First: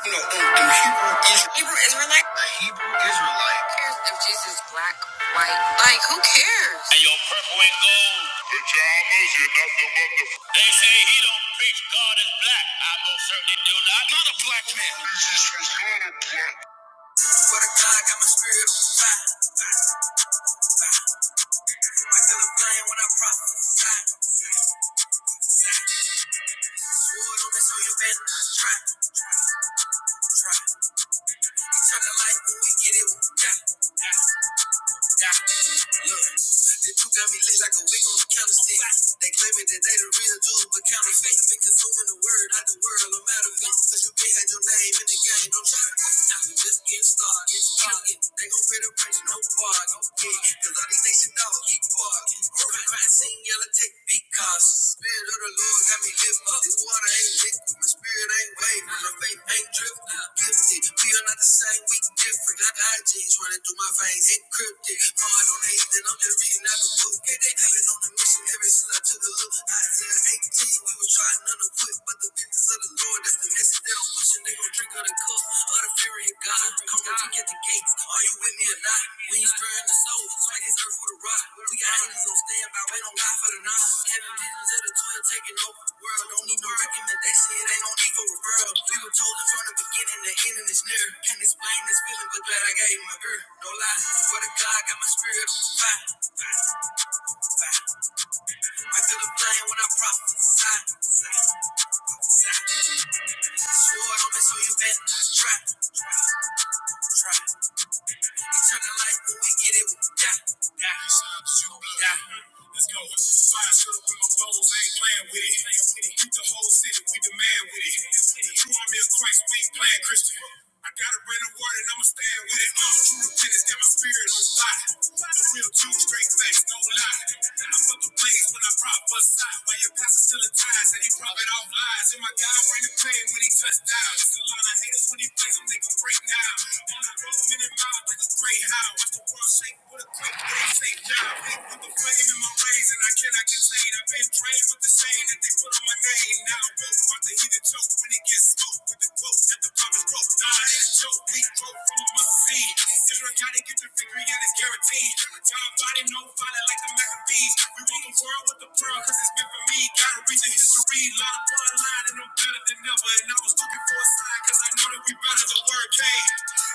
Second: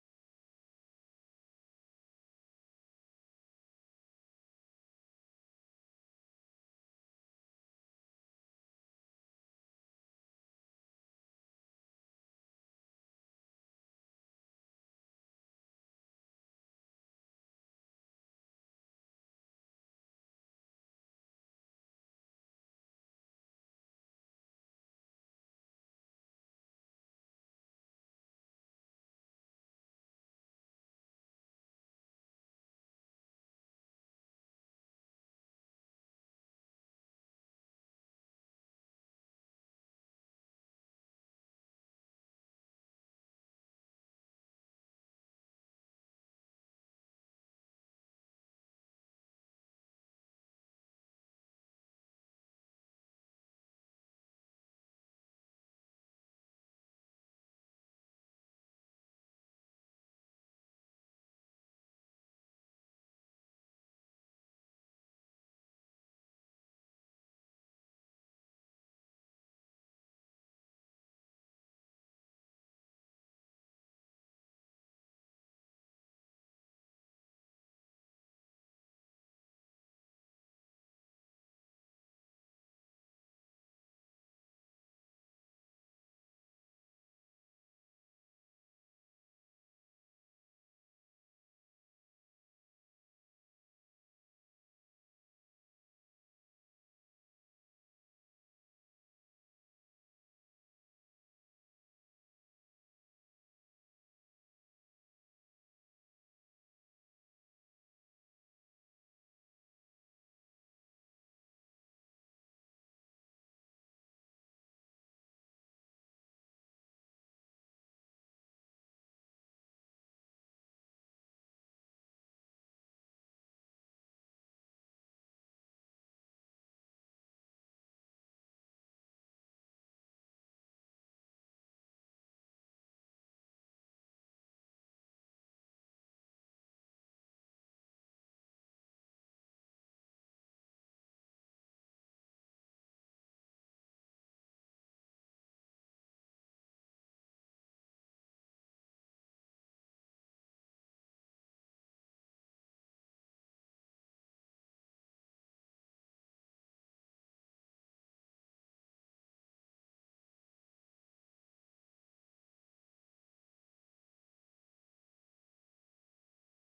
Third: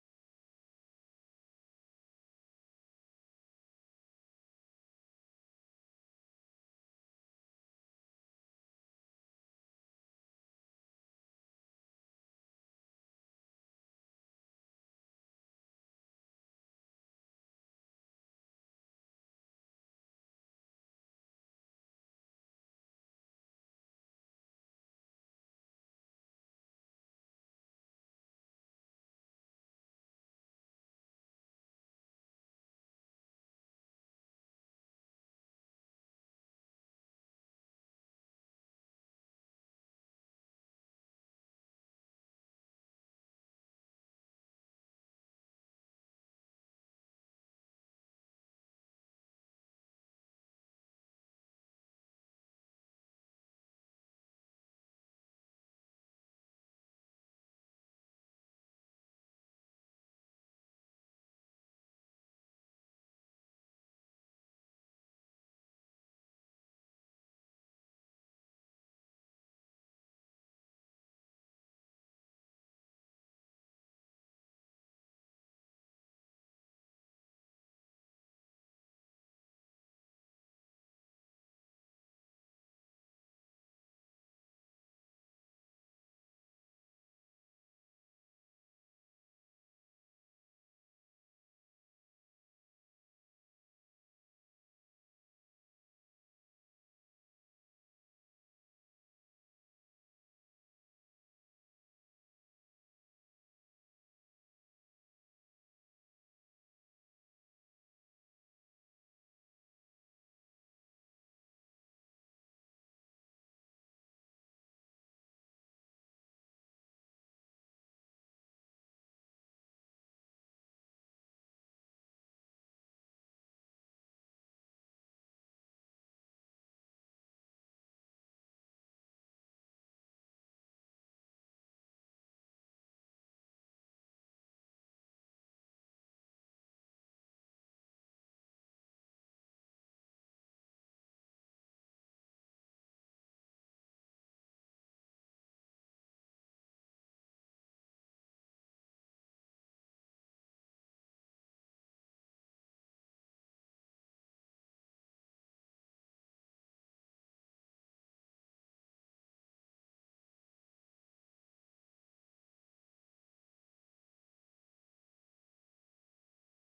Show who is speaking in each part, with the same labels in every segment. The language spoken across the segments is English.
Speaker 1: You know, the, Hebrew Israelite. Hebrew Israelite? The Hebrew Israelite. Who cares if Jesus is black, white? Like, who cares? And your purple and gold. Pajamas and nothing but the... They say he don't preach God is black. I most certainly do not. Not a black man. Let's go. Fire to the remote foes, I ain't playing with it. The whole city, we demand with it. The true army of Christ, we ain't playing Christian. I got a brand the word and I'ma stand with it. Uh, true repentance, got my spirit on fire. The real Jew, straight facts, don't lie. I fuck the blaze when I prop us side. While your pastor still ties and he profit off lies. And my God bring the pain when he touched down. Just a lot of haters when he plays them, they gon' break now. On the road, minute miles, like a great how. Watch the world shake with a quick, but they say now. Hey, what the I'm claiming my veins and I cannot contain. I've been drained with the shame that they put on my name. Now I won't watch the heathen choke when it gets smoked with the quote that the promise broke. Nah, that's a joke. We broke from a must see. Israel gotta get their victory and it's guaranteed. John body, no fighter like the Maccabees. We want the world with the pearl cause it's been for me. Gotta read the history. Lot of bloodline and I'm better than ever. And I was looking for a sign cause I know that we better. The word came.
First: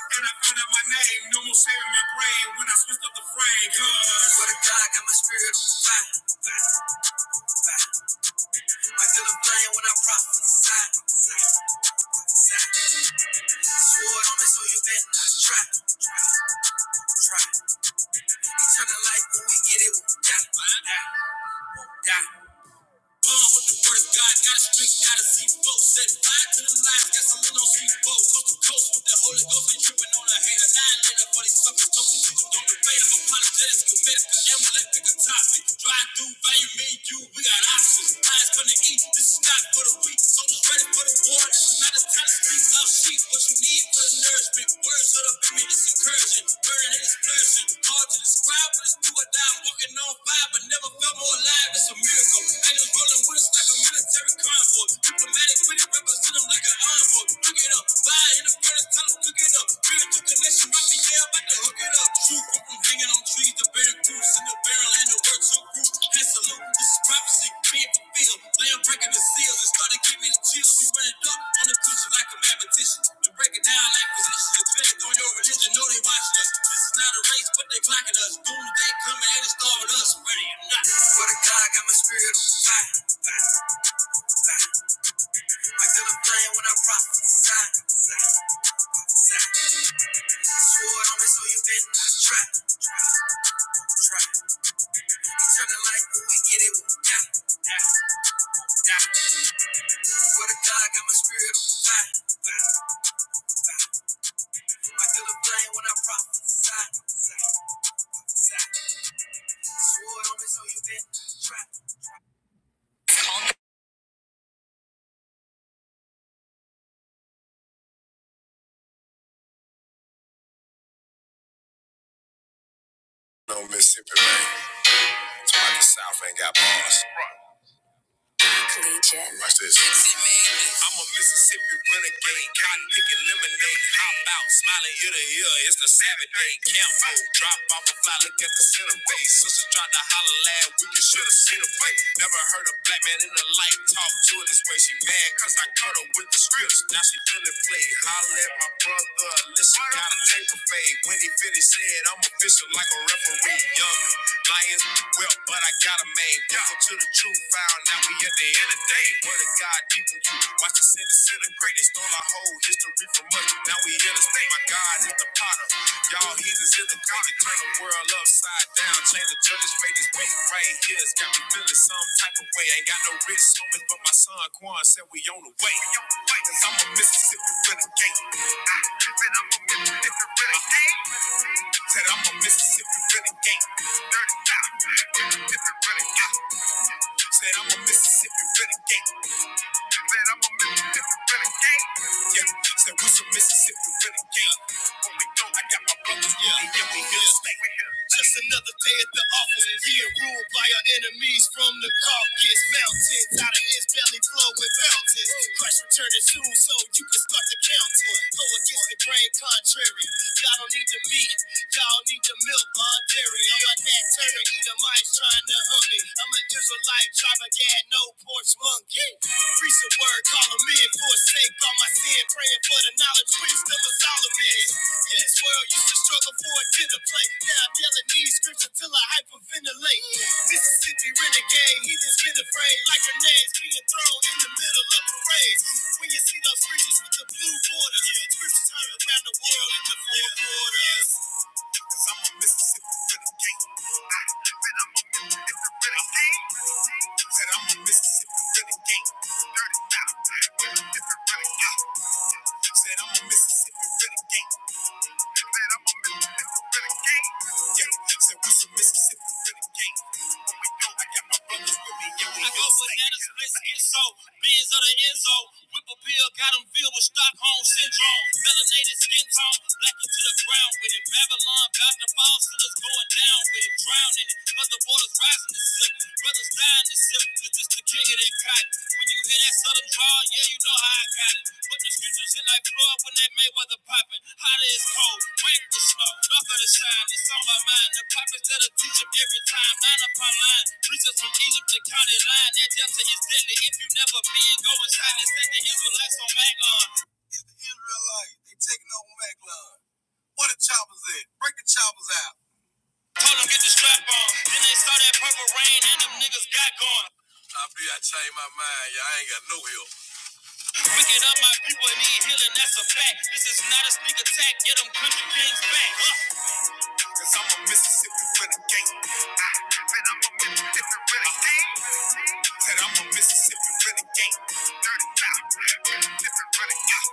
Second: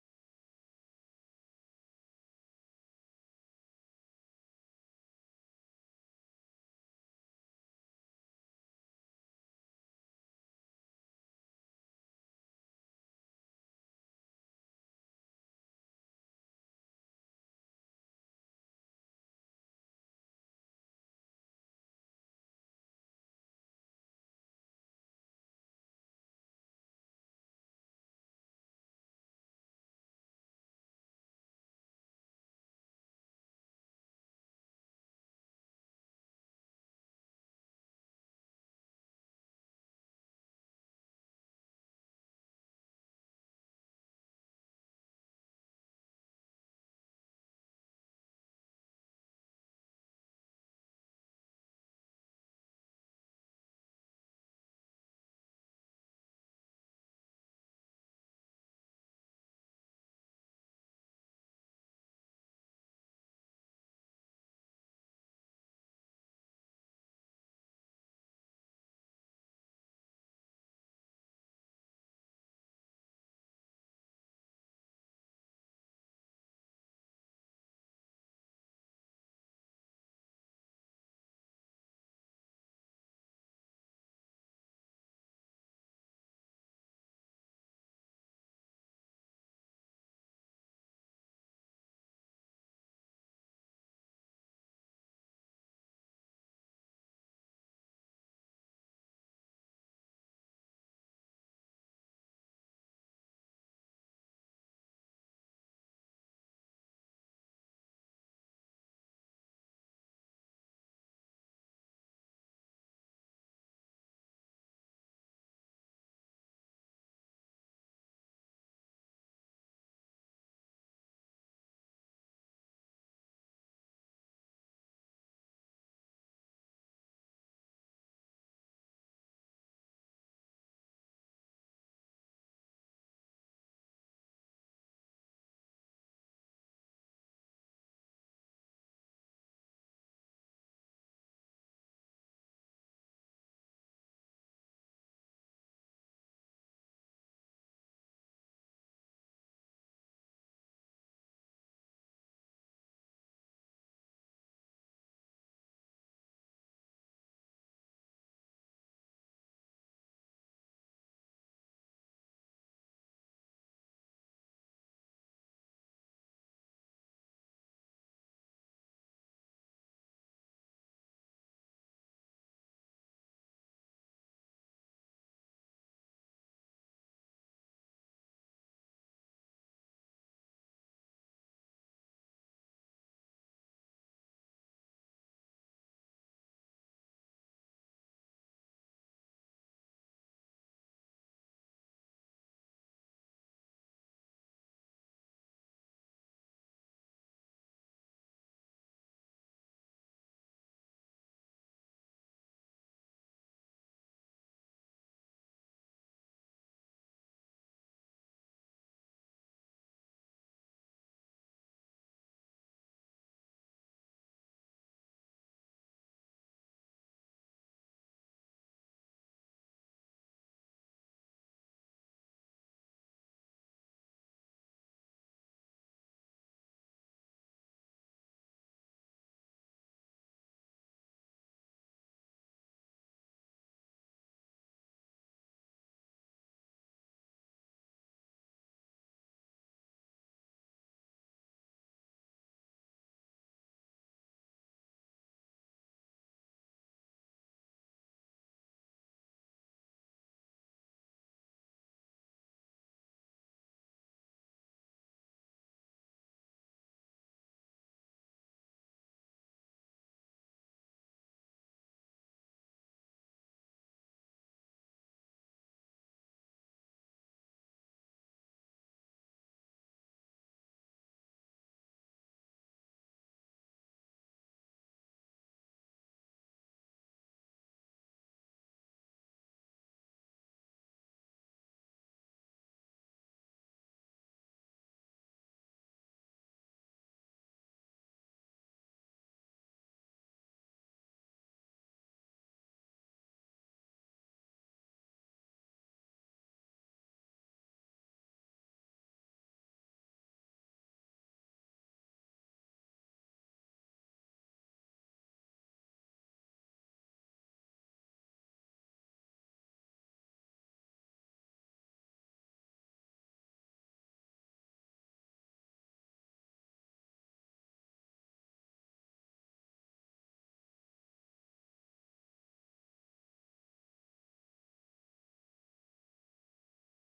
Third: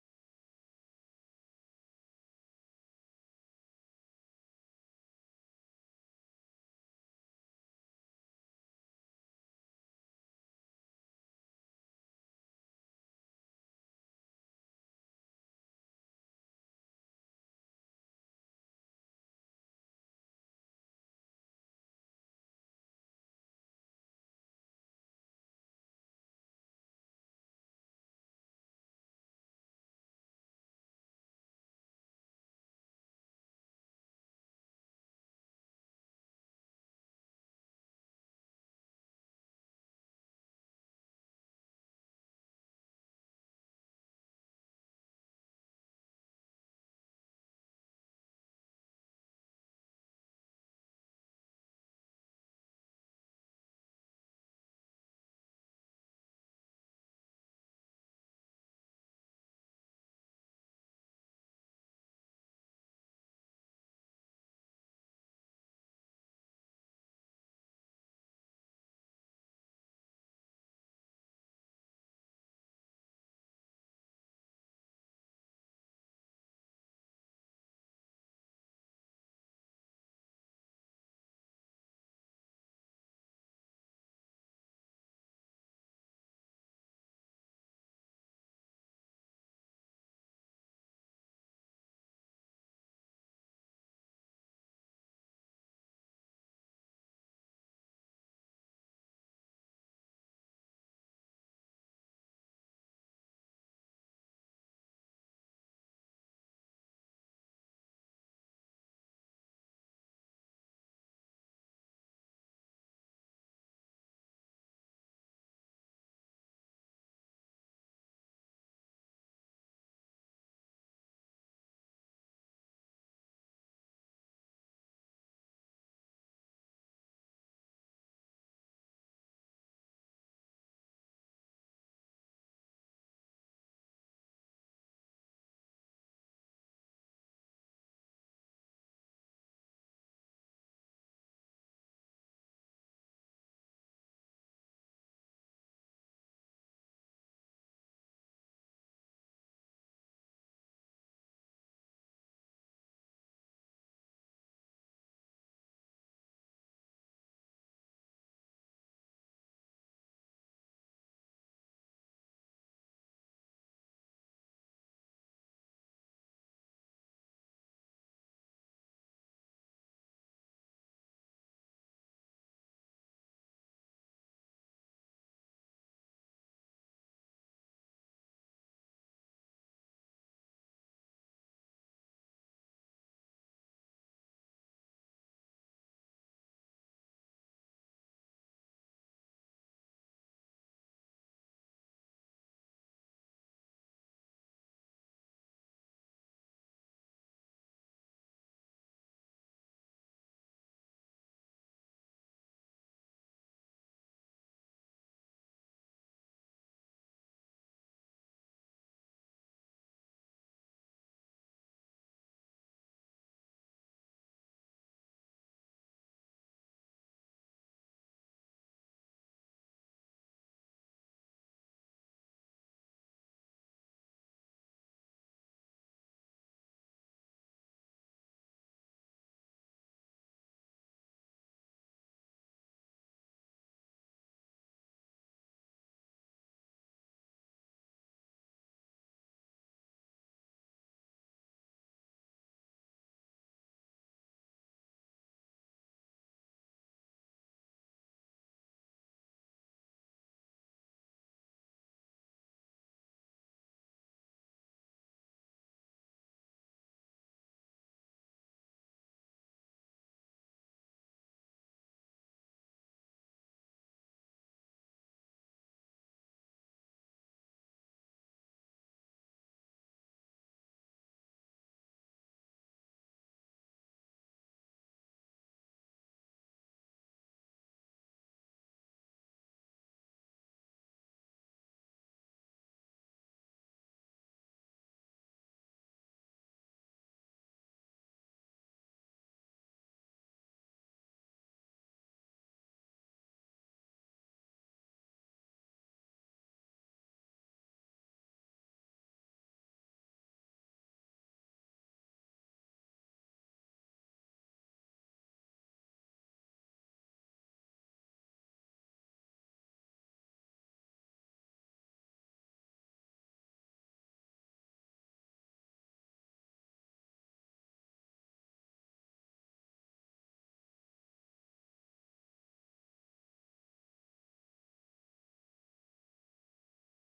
Speaker 1: And I found out my name. No more sharing my brain when I switched up the frame. Huh. No Mississippi rain. Somebody the South ain't got bars. Watch this. I'm a Mississippi renegade, cotton picking lemonade. Hop out, smiling ear to ear. It's the Saturday camp out. Drop off a fly, look at the center base. Sister tried to holler loud, we and should have seen her face. Never heard a black man in her life talk to her this way. She mad cause I cut her with the scripts. Now she feeling played. Holler at my brother. Listen, gotta take a fade. When he finished, said I'm official like a referee. Young Lions, well, but I got a main. Listen to the truth found. Now we at the end of the day. Word of God deep in you. Watch the sin disintegrate. They stole our whole history from us. Now we in the state. My God is the potter. Y'all heathens in the garden. Turn the world upside down. Change the judge's fate. This week. Rain tears got me feeling some type of way. I Ain't got no rich homies, but my son Quan said we on the way. Cause I'm a Mississippi renegade. I said I'm a Mississippi renegade. Said I'm a Mississippi renegade. Dirty Mississippi renegade. Said I'm a Mississippi renegade. Said I'm a Mississippi renegade. Yeah, said we some Mississippi renegade. When we go, I got my brothers. Yeah, yeah, we here. We here. i go, I brothers with me. Yeah, Beans of the Enzo. Whip a pill, got 'em filled with Stockholm syndrome. Melanated skin tone, black 'em to the ground with it. Babylon to fall, still going down with it. Drowning it, 'cause the water's rising to slip. the strap on. Then they saw that purple rain and them niggas got gone. Wicked up, my people need healing, that's a fact. This is not a sneak attack, get them country kings back. Huh. Cause I'm a Mississippi renegade. Different renegade. Said I'm a Mississippi renegade. Dirty mouth. Different renegade.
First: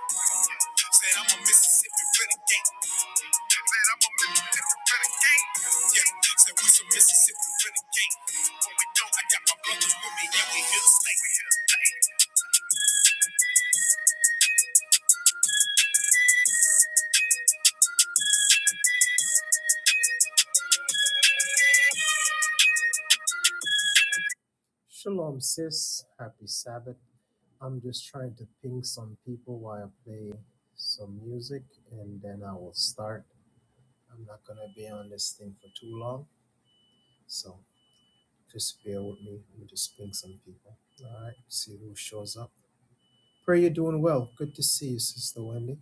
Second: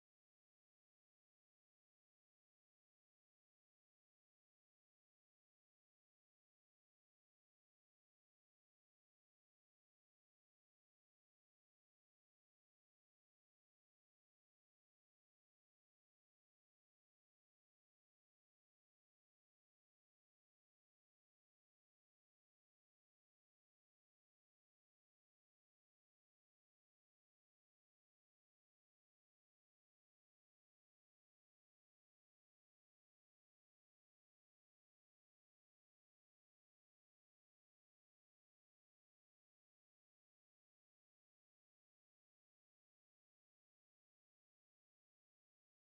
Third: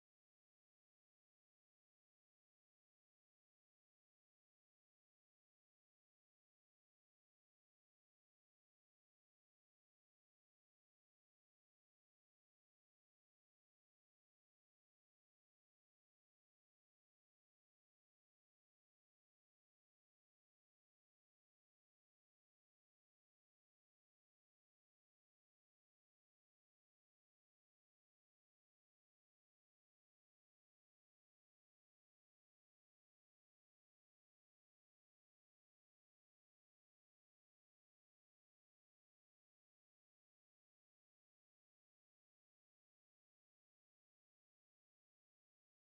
Speaker 1: Said I'm a Mississippi renegade. Said I'm a Mississippi renegade. Yeah. Said we some Mississippi renegade. When we go, I got my brothers with me and we here to stay. Just trying some people. some music and then I will start. I'm not gonna be on this thing for too long, so just bear with me. Let me just ping some people. All right, see who shows up. Pray you're doing well. Good to see you, Sister Wendy.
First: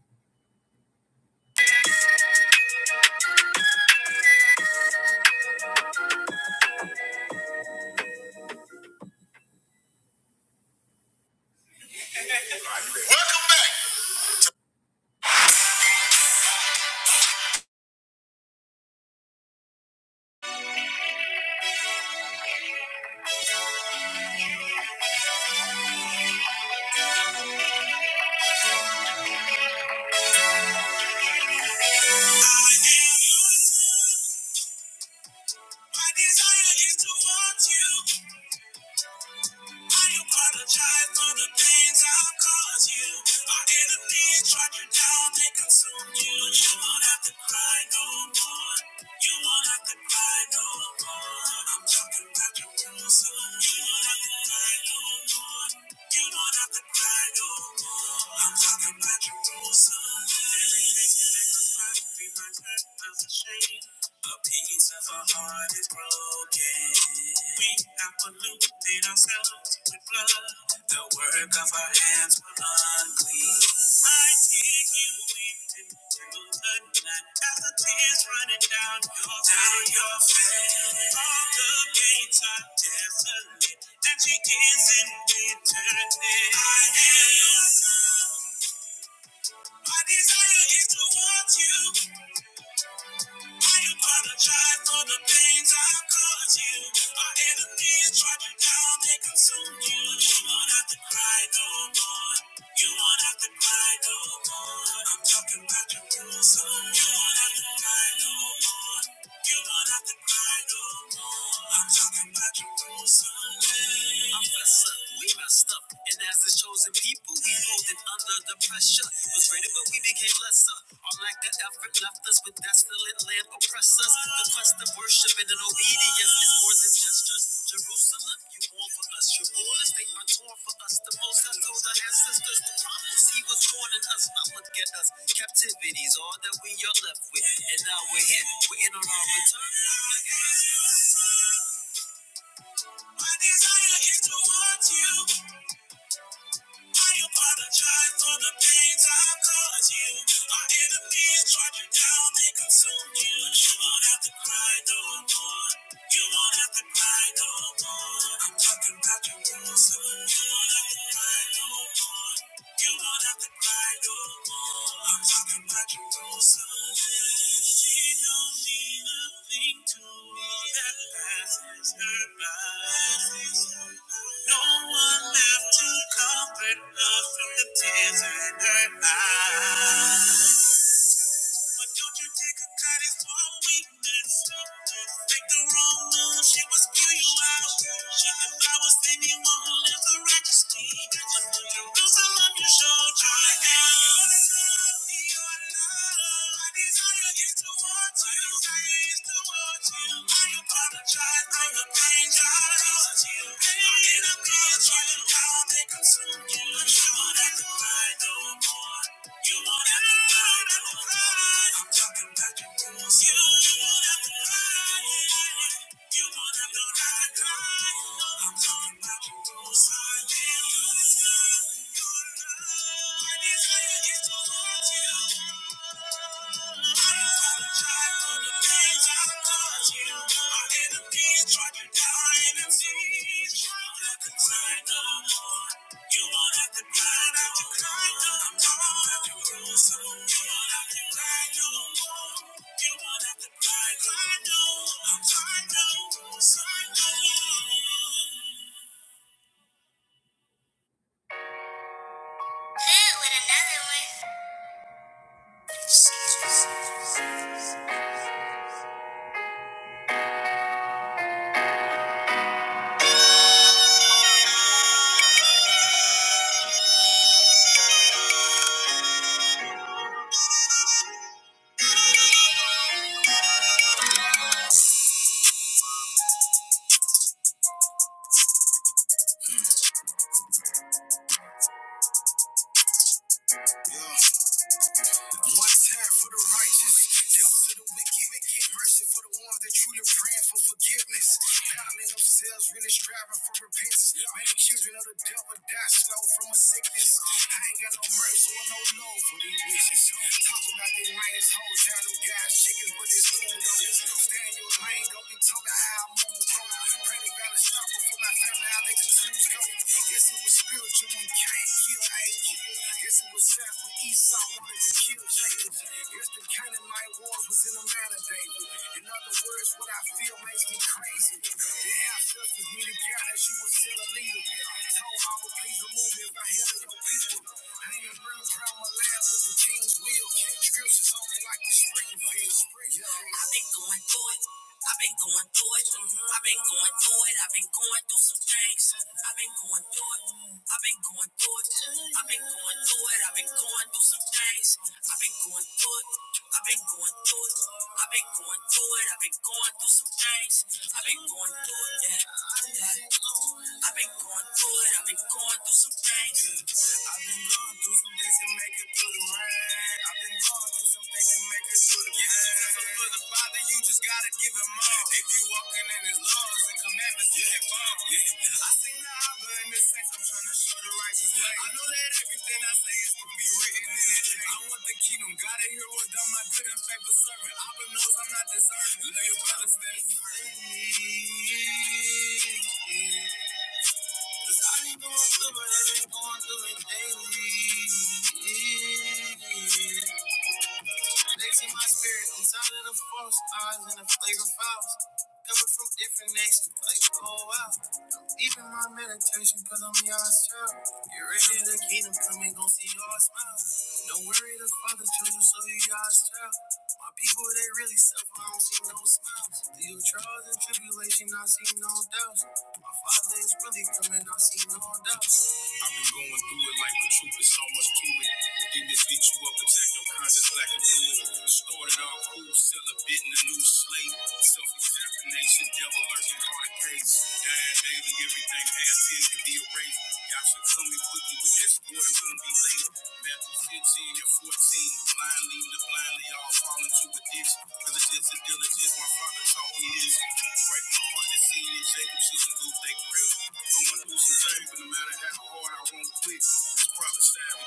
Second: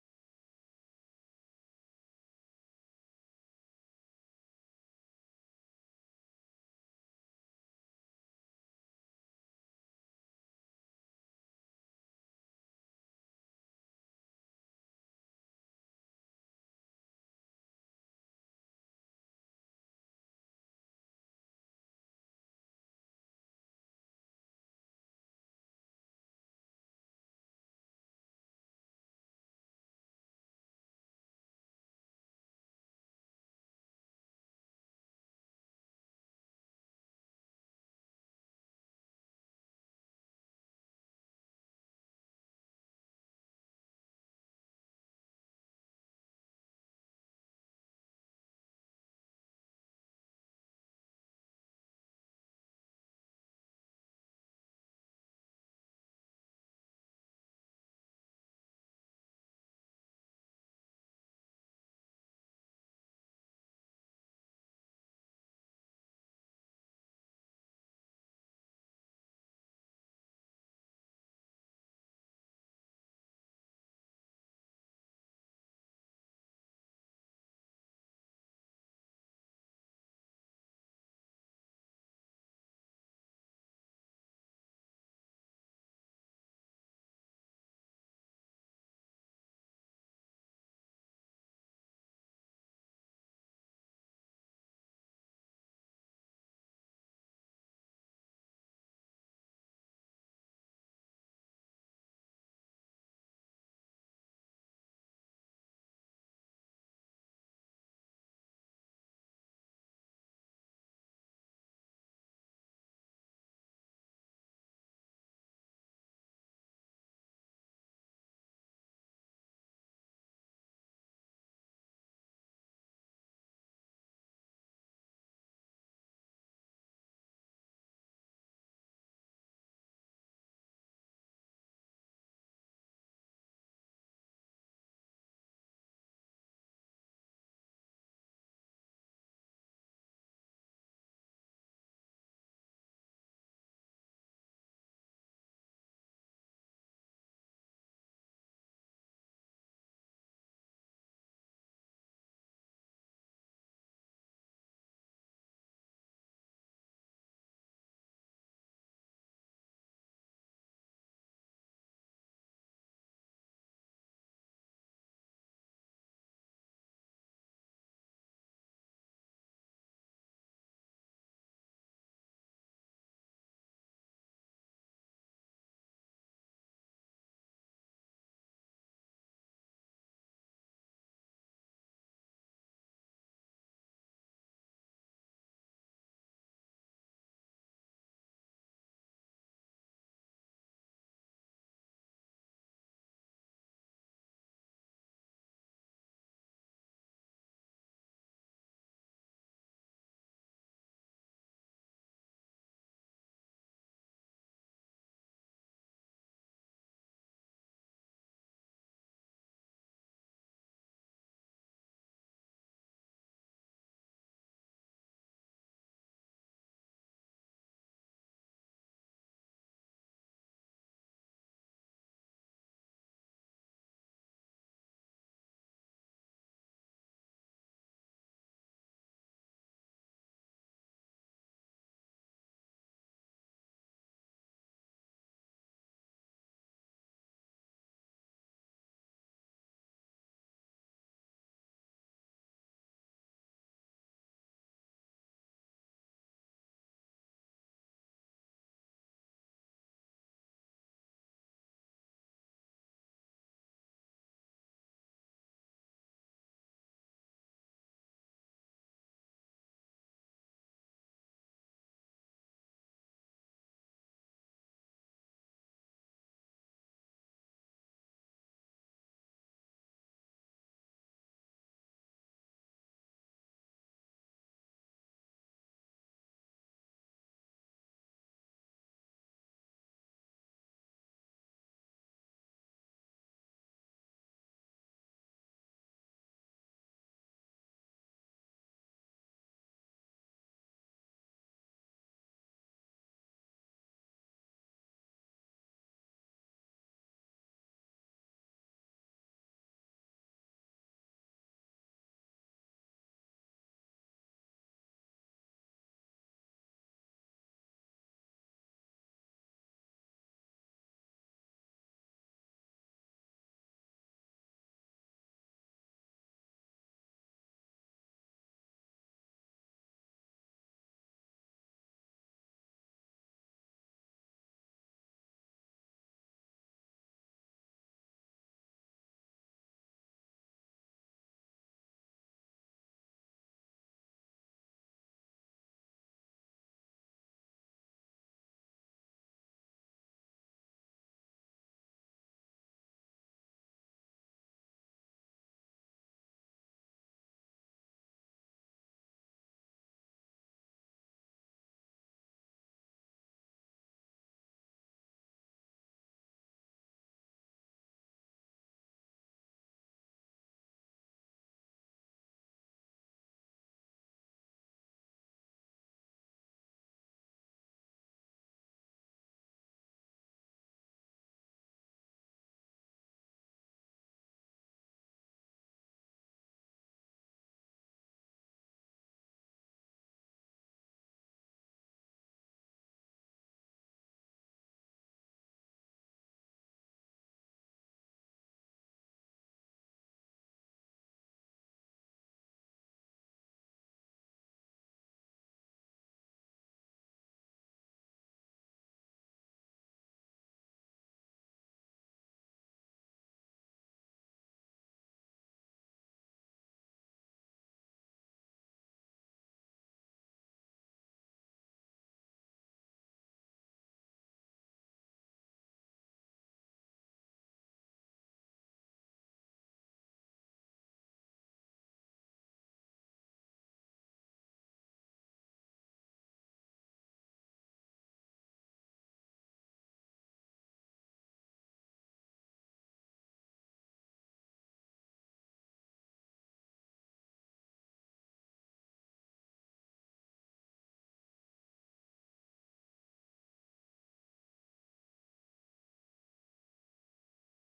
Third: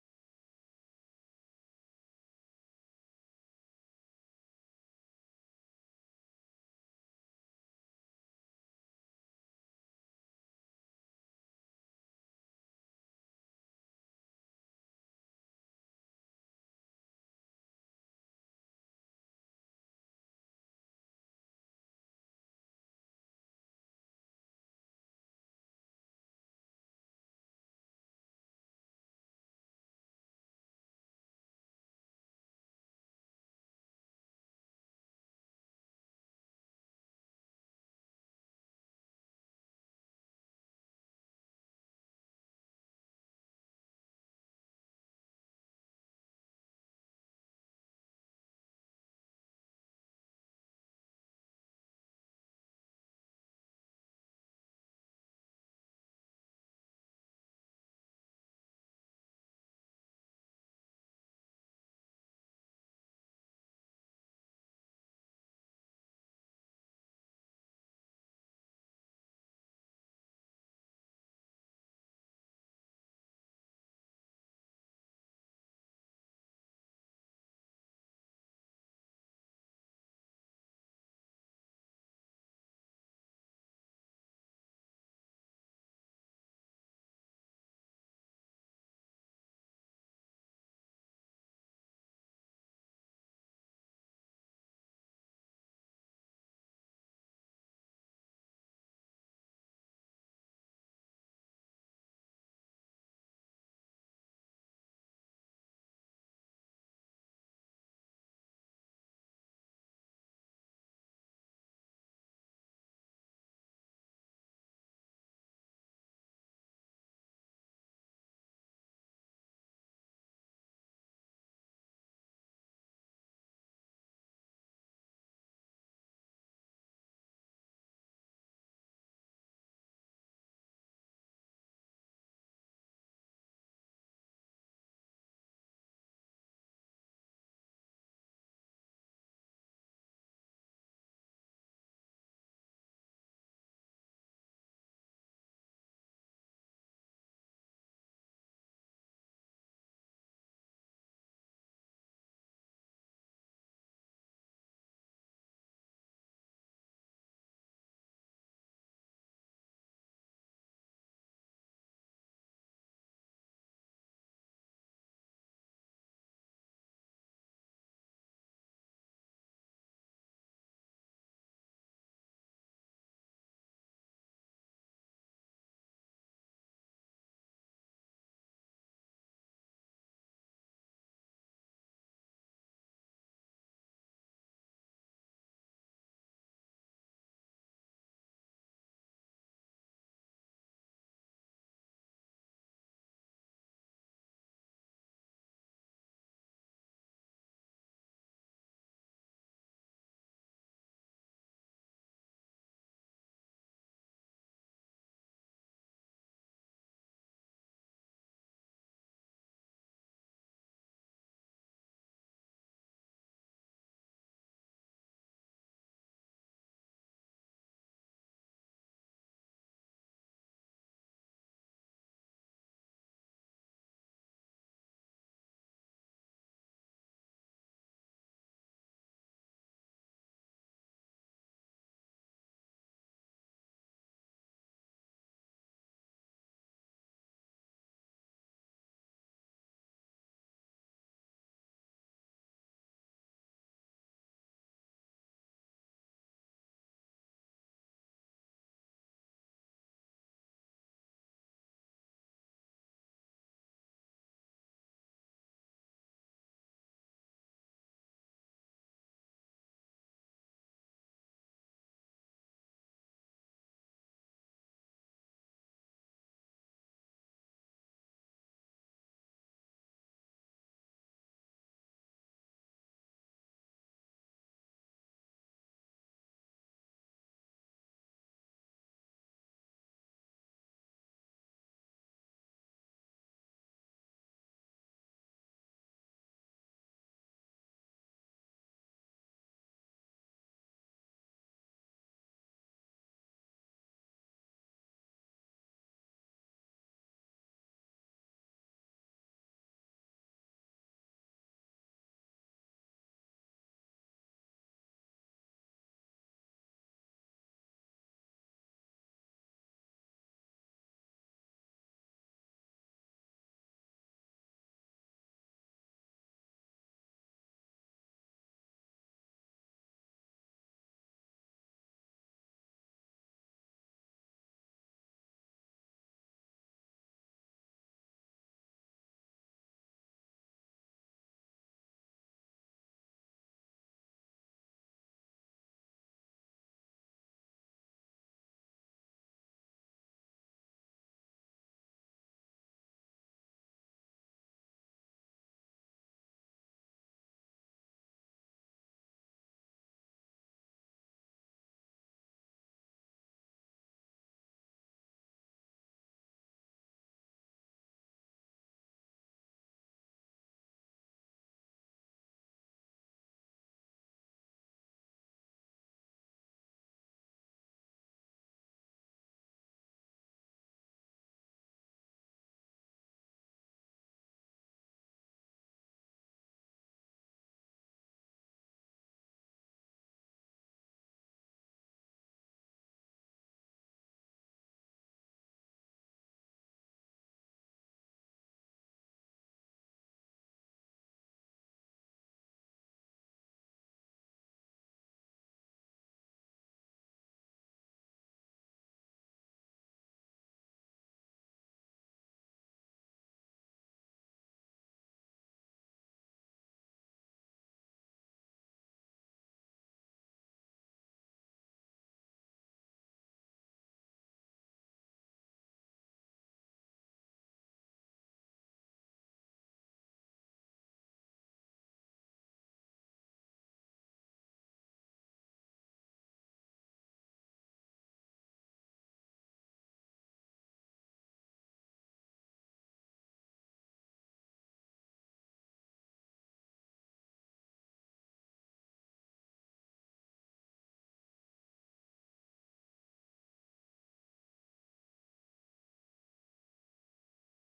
Speaker 1: I've been going through it like the truth is so much to it. Demons beat you up, attack your conscience like a fluid. Started off cool, sell a bit in a new slate. Self examination, devil lurking, hard case. Dying daily, everything past here can be erased. Y'all should come in quickly with that sport, it won't be late. Matthew 15 and 14. Blind leading the blindly, all fall into a ditch. Diligence and diligence, my father taught me this. Break my heart to see it, Jacob shouldn't lose their grip. Going through some things, but no matter how hard I won't quit. The proper sound.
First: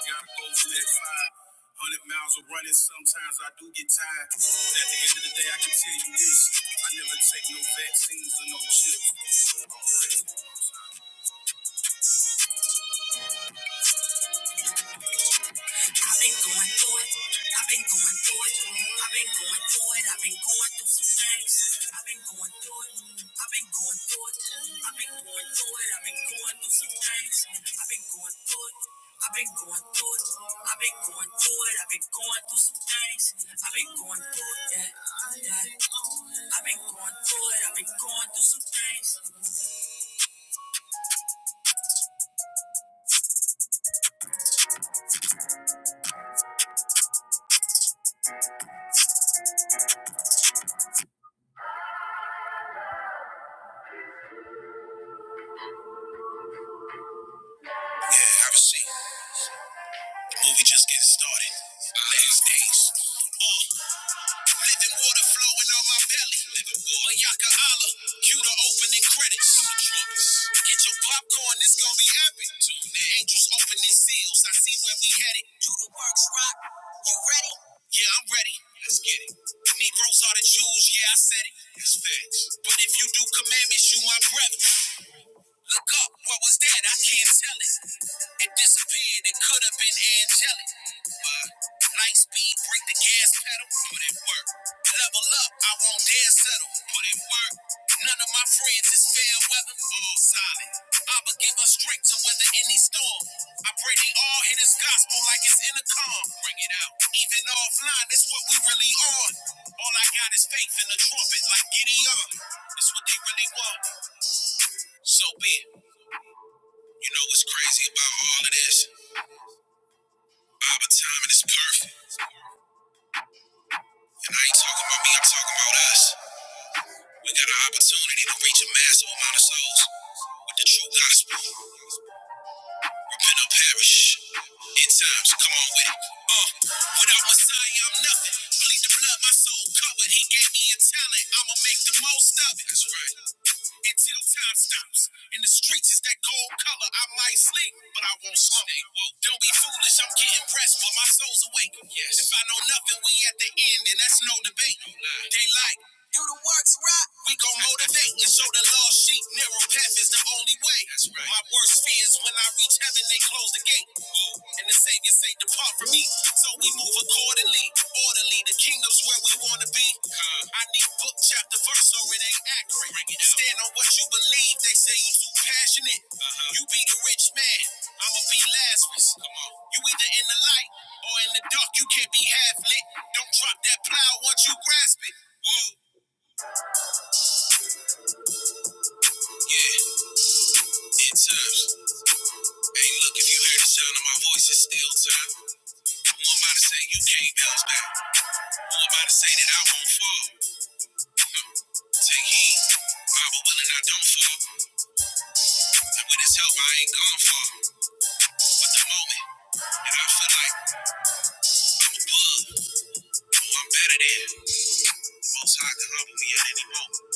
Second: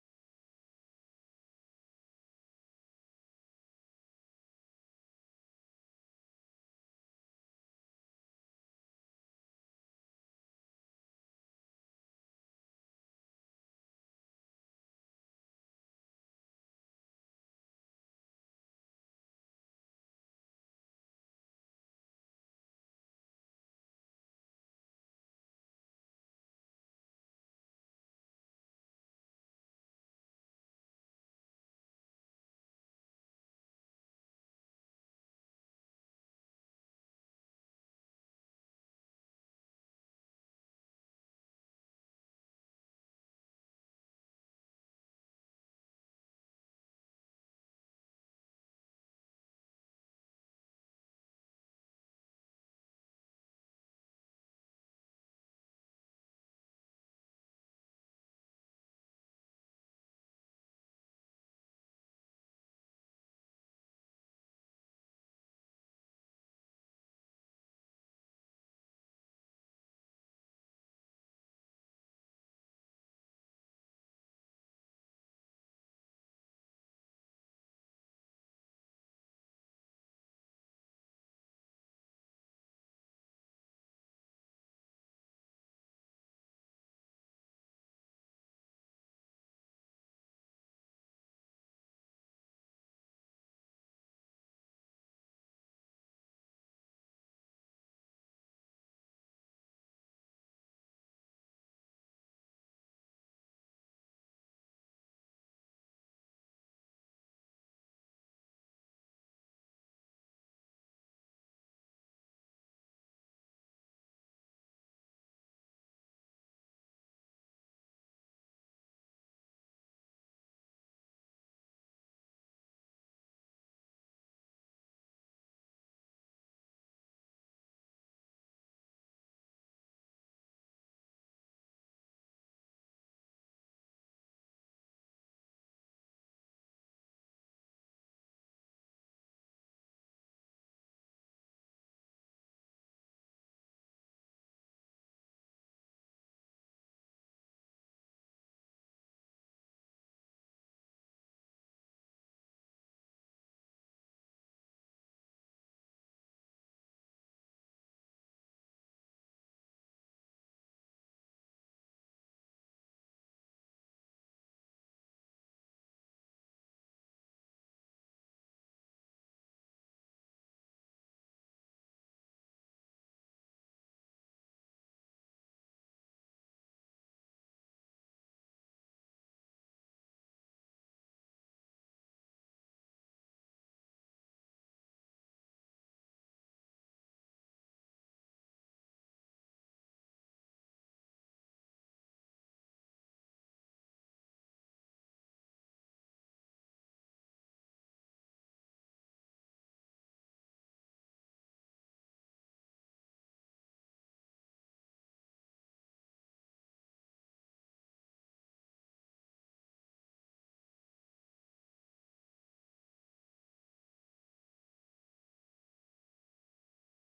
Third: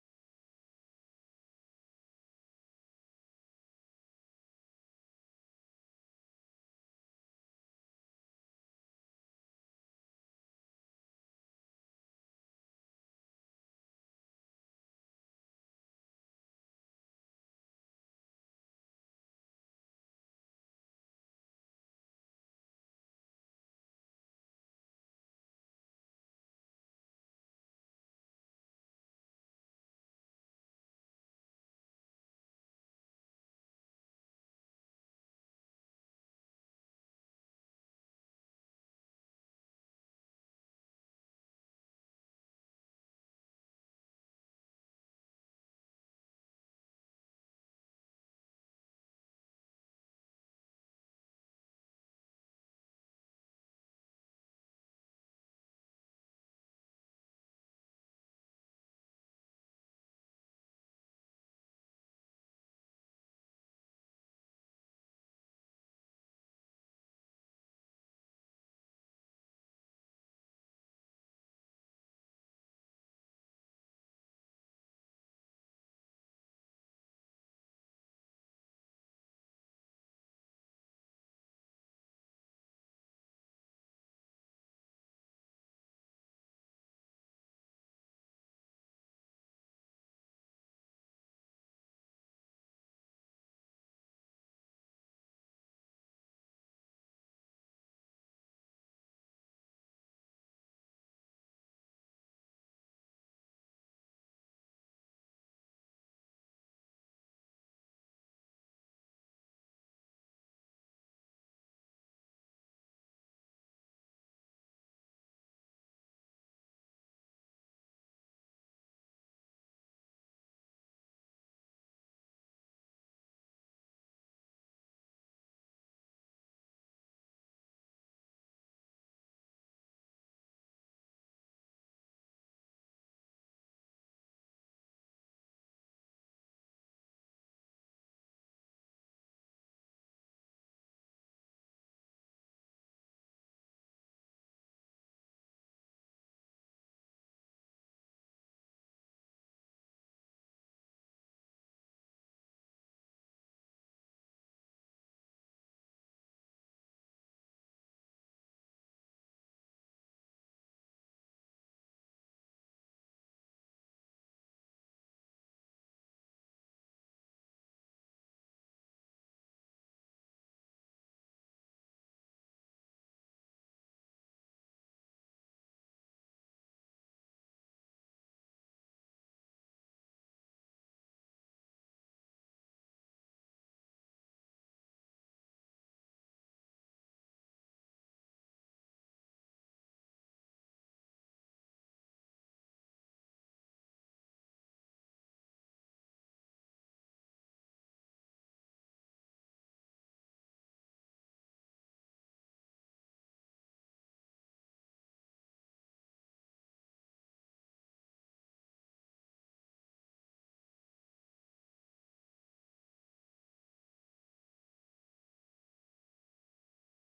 Speaker 1: Yeah, have a seat. Movie just getting started. Last days. Uh, living water flowing on my belly. Mayaka Allah. Cue the opening credits. Get your popcorn, this gonna be epic. The angels opening seals. I see where we headed. Do the works, rock. You ready? Yeah, I'm ready. Let's get it. Negroes are the Jews, yeah, I said it. It's facts. But if you do commandments, you my brother. Look up, what was that? I can't tell it. It disappeared, it could have been angelic. But light speed, break the gas pedal, put in work. Level up, I won't dare settle, put in work. None of my friends is fair weather, all solid. i will give us strength to weather any storm. I pray they all hear this gospel like it's in a calm. Bring it out. Even offline, that's what we really on. All I got is faith in the trumpet, like Gideon. It's what they really want. So be it. You know what's crazy about all of this? Our timing is perfect. And I ain't talking about me, I'm talking about us. We got an opportunity to reach a massive amount of souls with the true gospel. I'll perish in times. Come on with it. Uh, without Messiah, I'm nothing. Bleed the blood, my soul covered. He gave me a talent. I'ma make the most of it. That's right. Until time stops. In the streets is that gold color. I might sleep, but I won't slump. Don't be foolish. I'm getting rest, but my soul's awake. Yes. If I know nothing, we at the end, and that's no debate. No lie. They like. do the works we gon' motivate and show the lost sheep narrow path is the only way. That's right. My worst fear is when I reach heaven, they close the gate. And the Savior say, Depart from me. So we move accordingly, orderly. The kingdom's where we wanna be. Uh, I need book, chapter, verse, or it ain't accurate. it Stand on what you believe, they say you too passionate. Uh-huh. You be the rich man, I'ma be Lazarus. Come on. You either in the light or in the dark, you can't be half lit. Don't drop that plow once you grasp it. Whoa, yeah. Ten times. Hey, look, if you hear the sound of my voice, it's still time. Who am I to say you can't bounce back? Who am I to say that I won't fall? Take heed, I will willing I don't fall. And with his help, I ain't gone far. But the moment that I feel like I'm above, who I'm better than, the Most High can humble me at any moment.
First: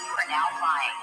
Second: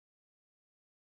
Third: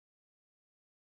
Speaker 1: We're now flying.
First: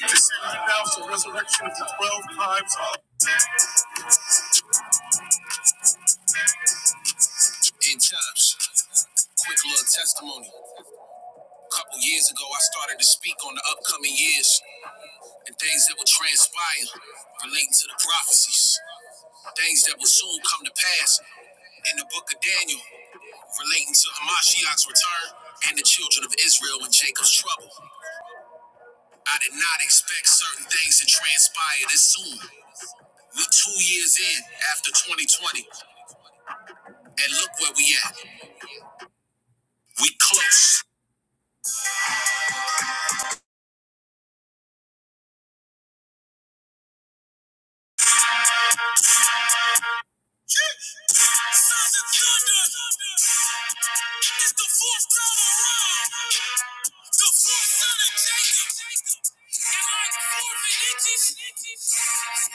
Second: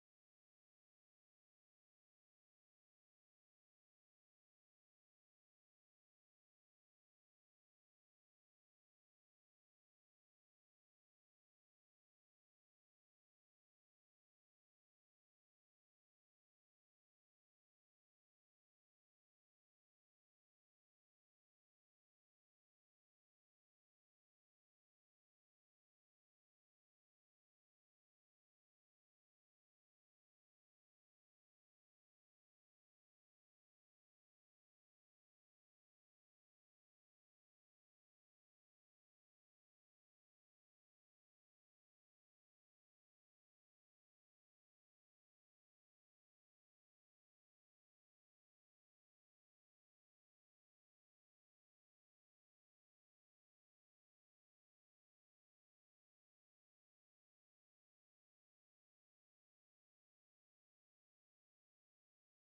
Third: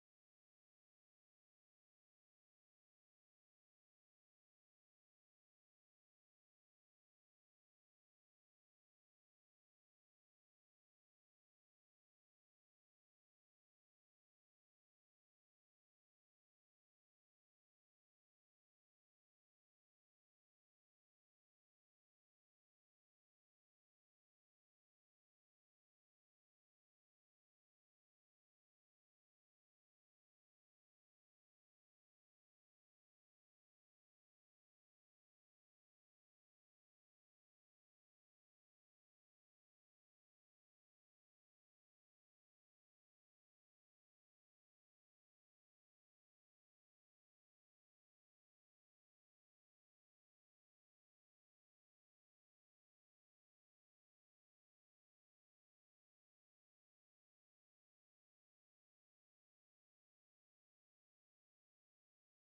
Speaker 1: Descending now for resurrection of the twelve tribes. In times, quick little testimony. A Couple years ago, I started to speak on the upcoming years and things that will transpire relating to the prophecies, things that will soon come to pass in the book of Daniel relating to Hamashiach's return and the children of Israel in Jacob's trouble. I did not expect certain things to transpire this soon. We two years in, at and look where we at. It's the fourth time around, the fourth son of Jacob. and I am four inches? That's the one that couldn't one run up your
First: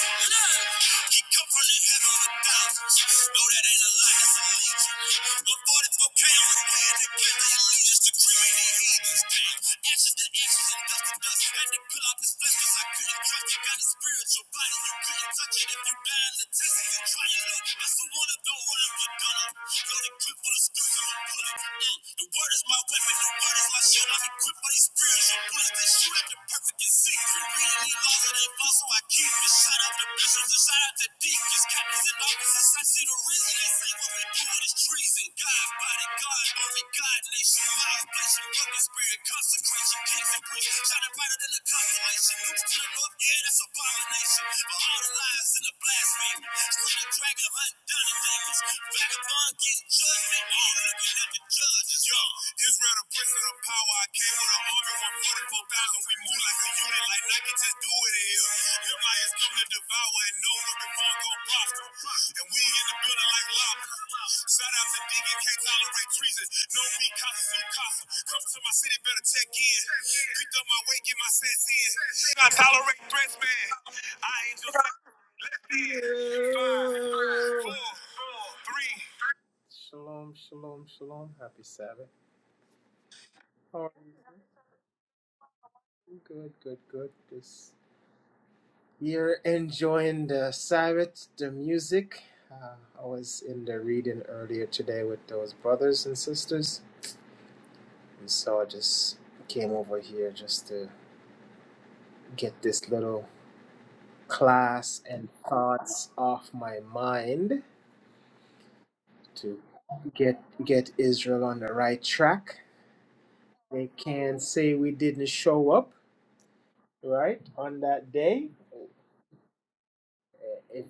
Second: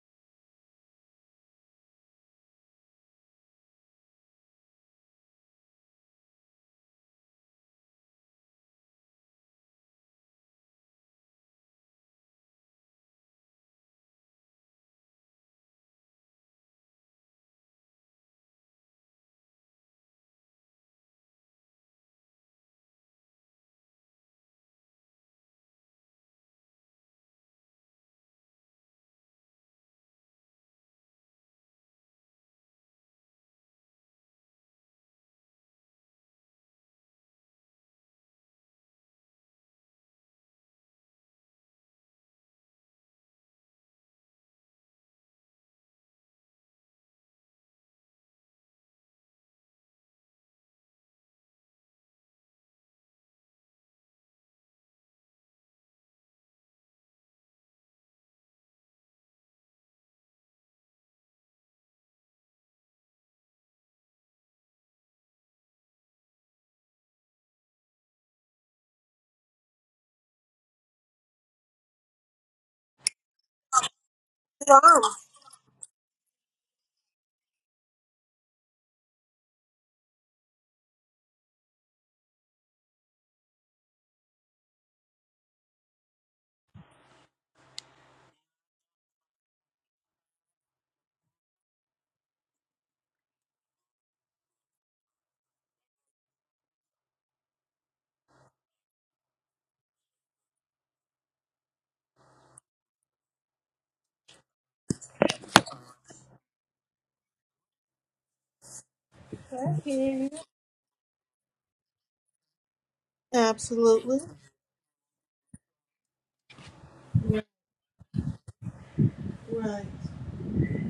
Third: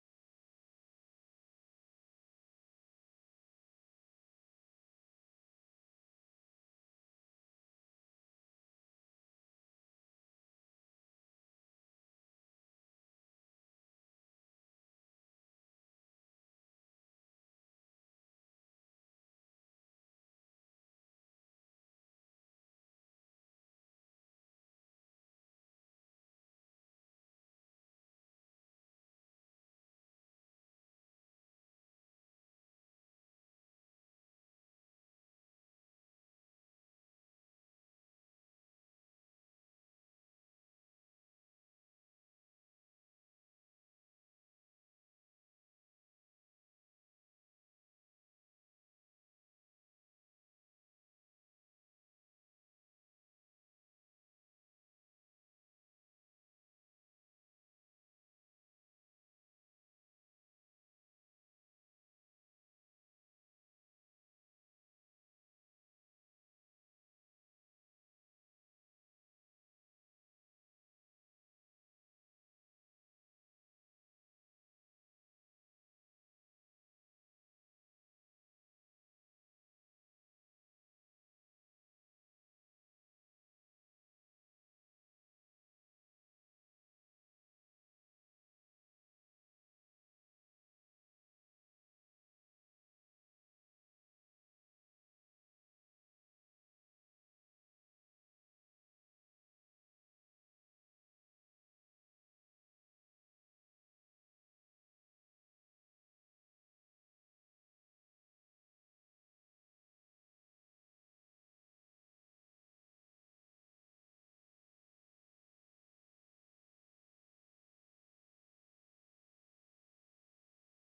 Speaker 1: gun Loaded clip full of screws. The word is my weapon, the word is my shield. I'm equipped by these spiritual bullets that shoot at the perfect and secret. Reading these laws that ain't false, so I keep it. Shout out to bishops and shout out to deacons, captains and officers. I see the reason they say what we do is treason. God, body, God, glory, God, nation, lies, blessing, broken spirit, consecration, kings and priests. Shining brighter than the constellation. Nukes to the north, yeah, that's abomination. For all the lies and the blasphemy. Slay the dragon, hunt down the demons. Vagabond get judged, they all looking at the judges. Yo, Israel the prince of the power. I came with an army from We move like a unit, like Nike just do it in here. Them lions come to devour, and no weapon form gon' prosper. And we in the building like lobsters. Shout out to Deacon, can't tolerate treason. No me, Casa Su Casa. Come to my city, better check in. Picked up my weight, get my sets in. I tolerate threats, man. I ain't just
Speaker 2: From.
Speaker 1: like this. Five, four, four, three, Shalom, shalom, shalom. Happy Sabbath. How are you? Good, good, good. This you're enjoying the Sabbath, the music. Uh, I was in the reading earlier today with those brothers and sisters, and so I just came over here just to get this little class and thoughts off my mind to get get Israel on the right track. They
Speaker 2: Absolutely.
Speaker 1: can say we didn't show up
Speaker 2: Yeah,
Speaker 1: right on that
Speaker 2: Right.
Speaker 1: if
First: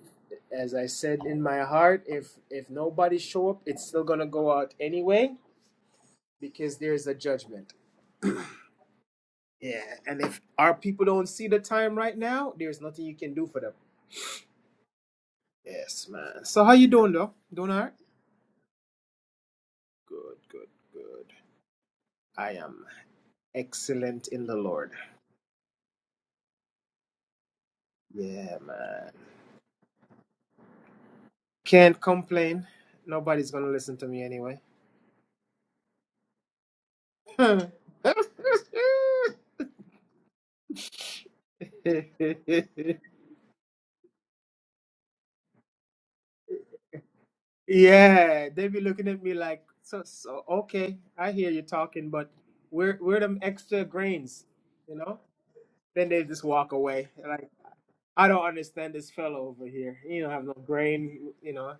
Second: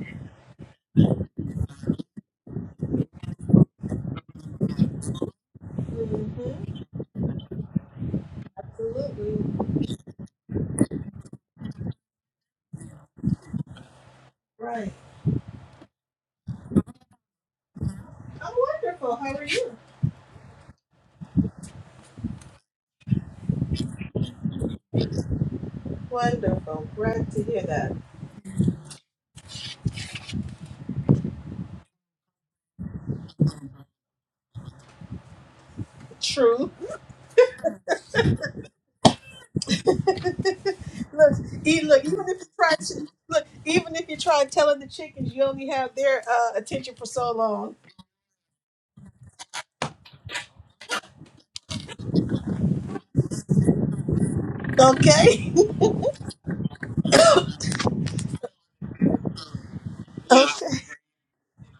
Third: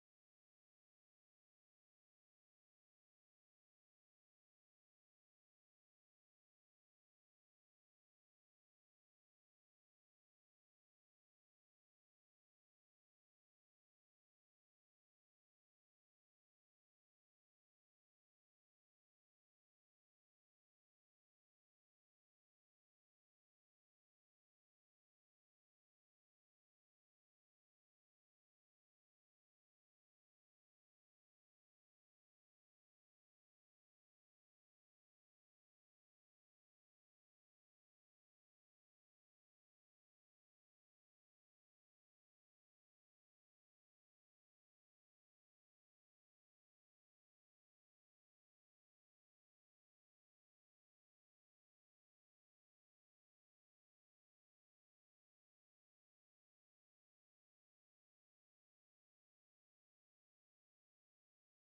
Speaker 1: as i said in my heart if if nobody show up it's still gonna go out anyway
Speaker 2: hmm
Speaker 1: because there's a judgment
Speaker 2: Absolutely.
Speaker 1: yeah and if our people don't see the time right now there's nothing you can do for them
Speaker 2: Right.
Speaker 1: yes man so how you don't hurt,
Speaker 2: I'm wonderful. How are you? Wonderful. Glad to hear that.
Speaker 1: complain anyway
Speaker 2: True. look, e- look, even if you try to look, even if you try telling the chickens, you only have their uh, attention for so long.
Speaker 1: we're we're them extra grains you know
Speaker 2: Okay.
Speaker 1: then they just walk away like i don't understand this fellow over here he don't have no
Speaker 2: Okay.
Speaker 1: grain you know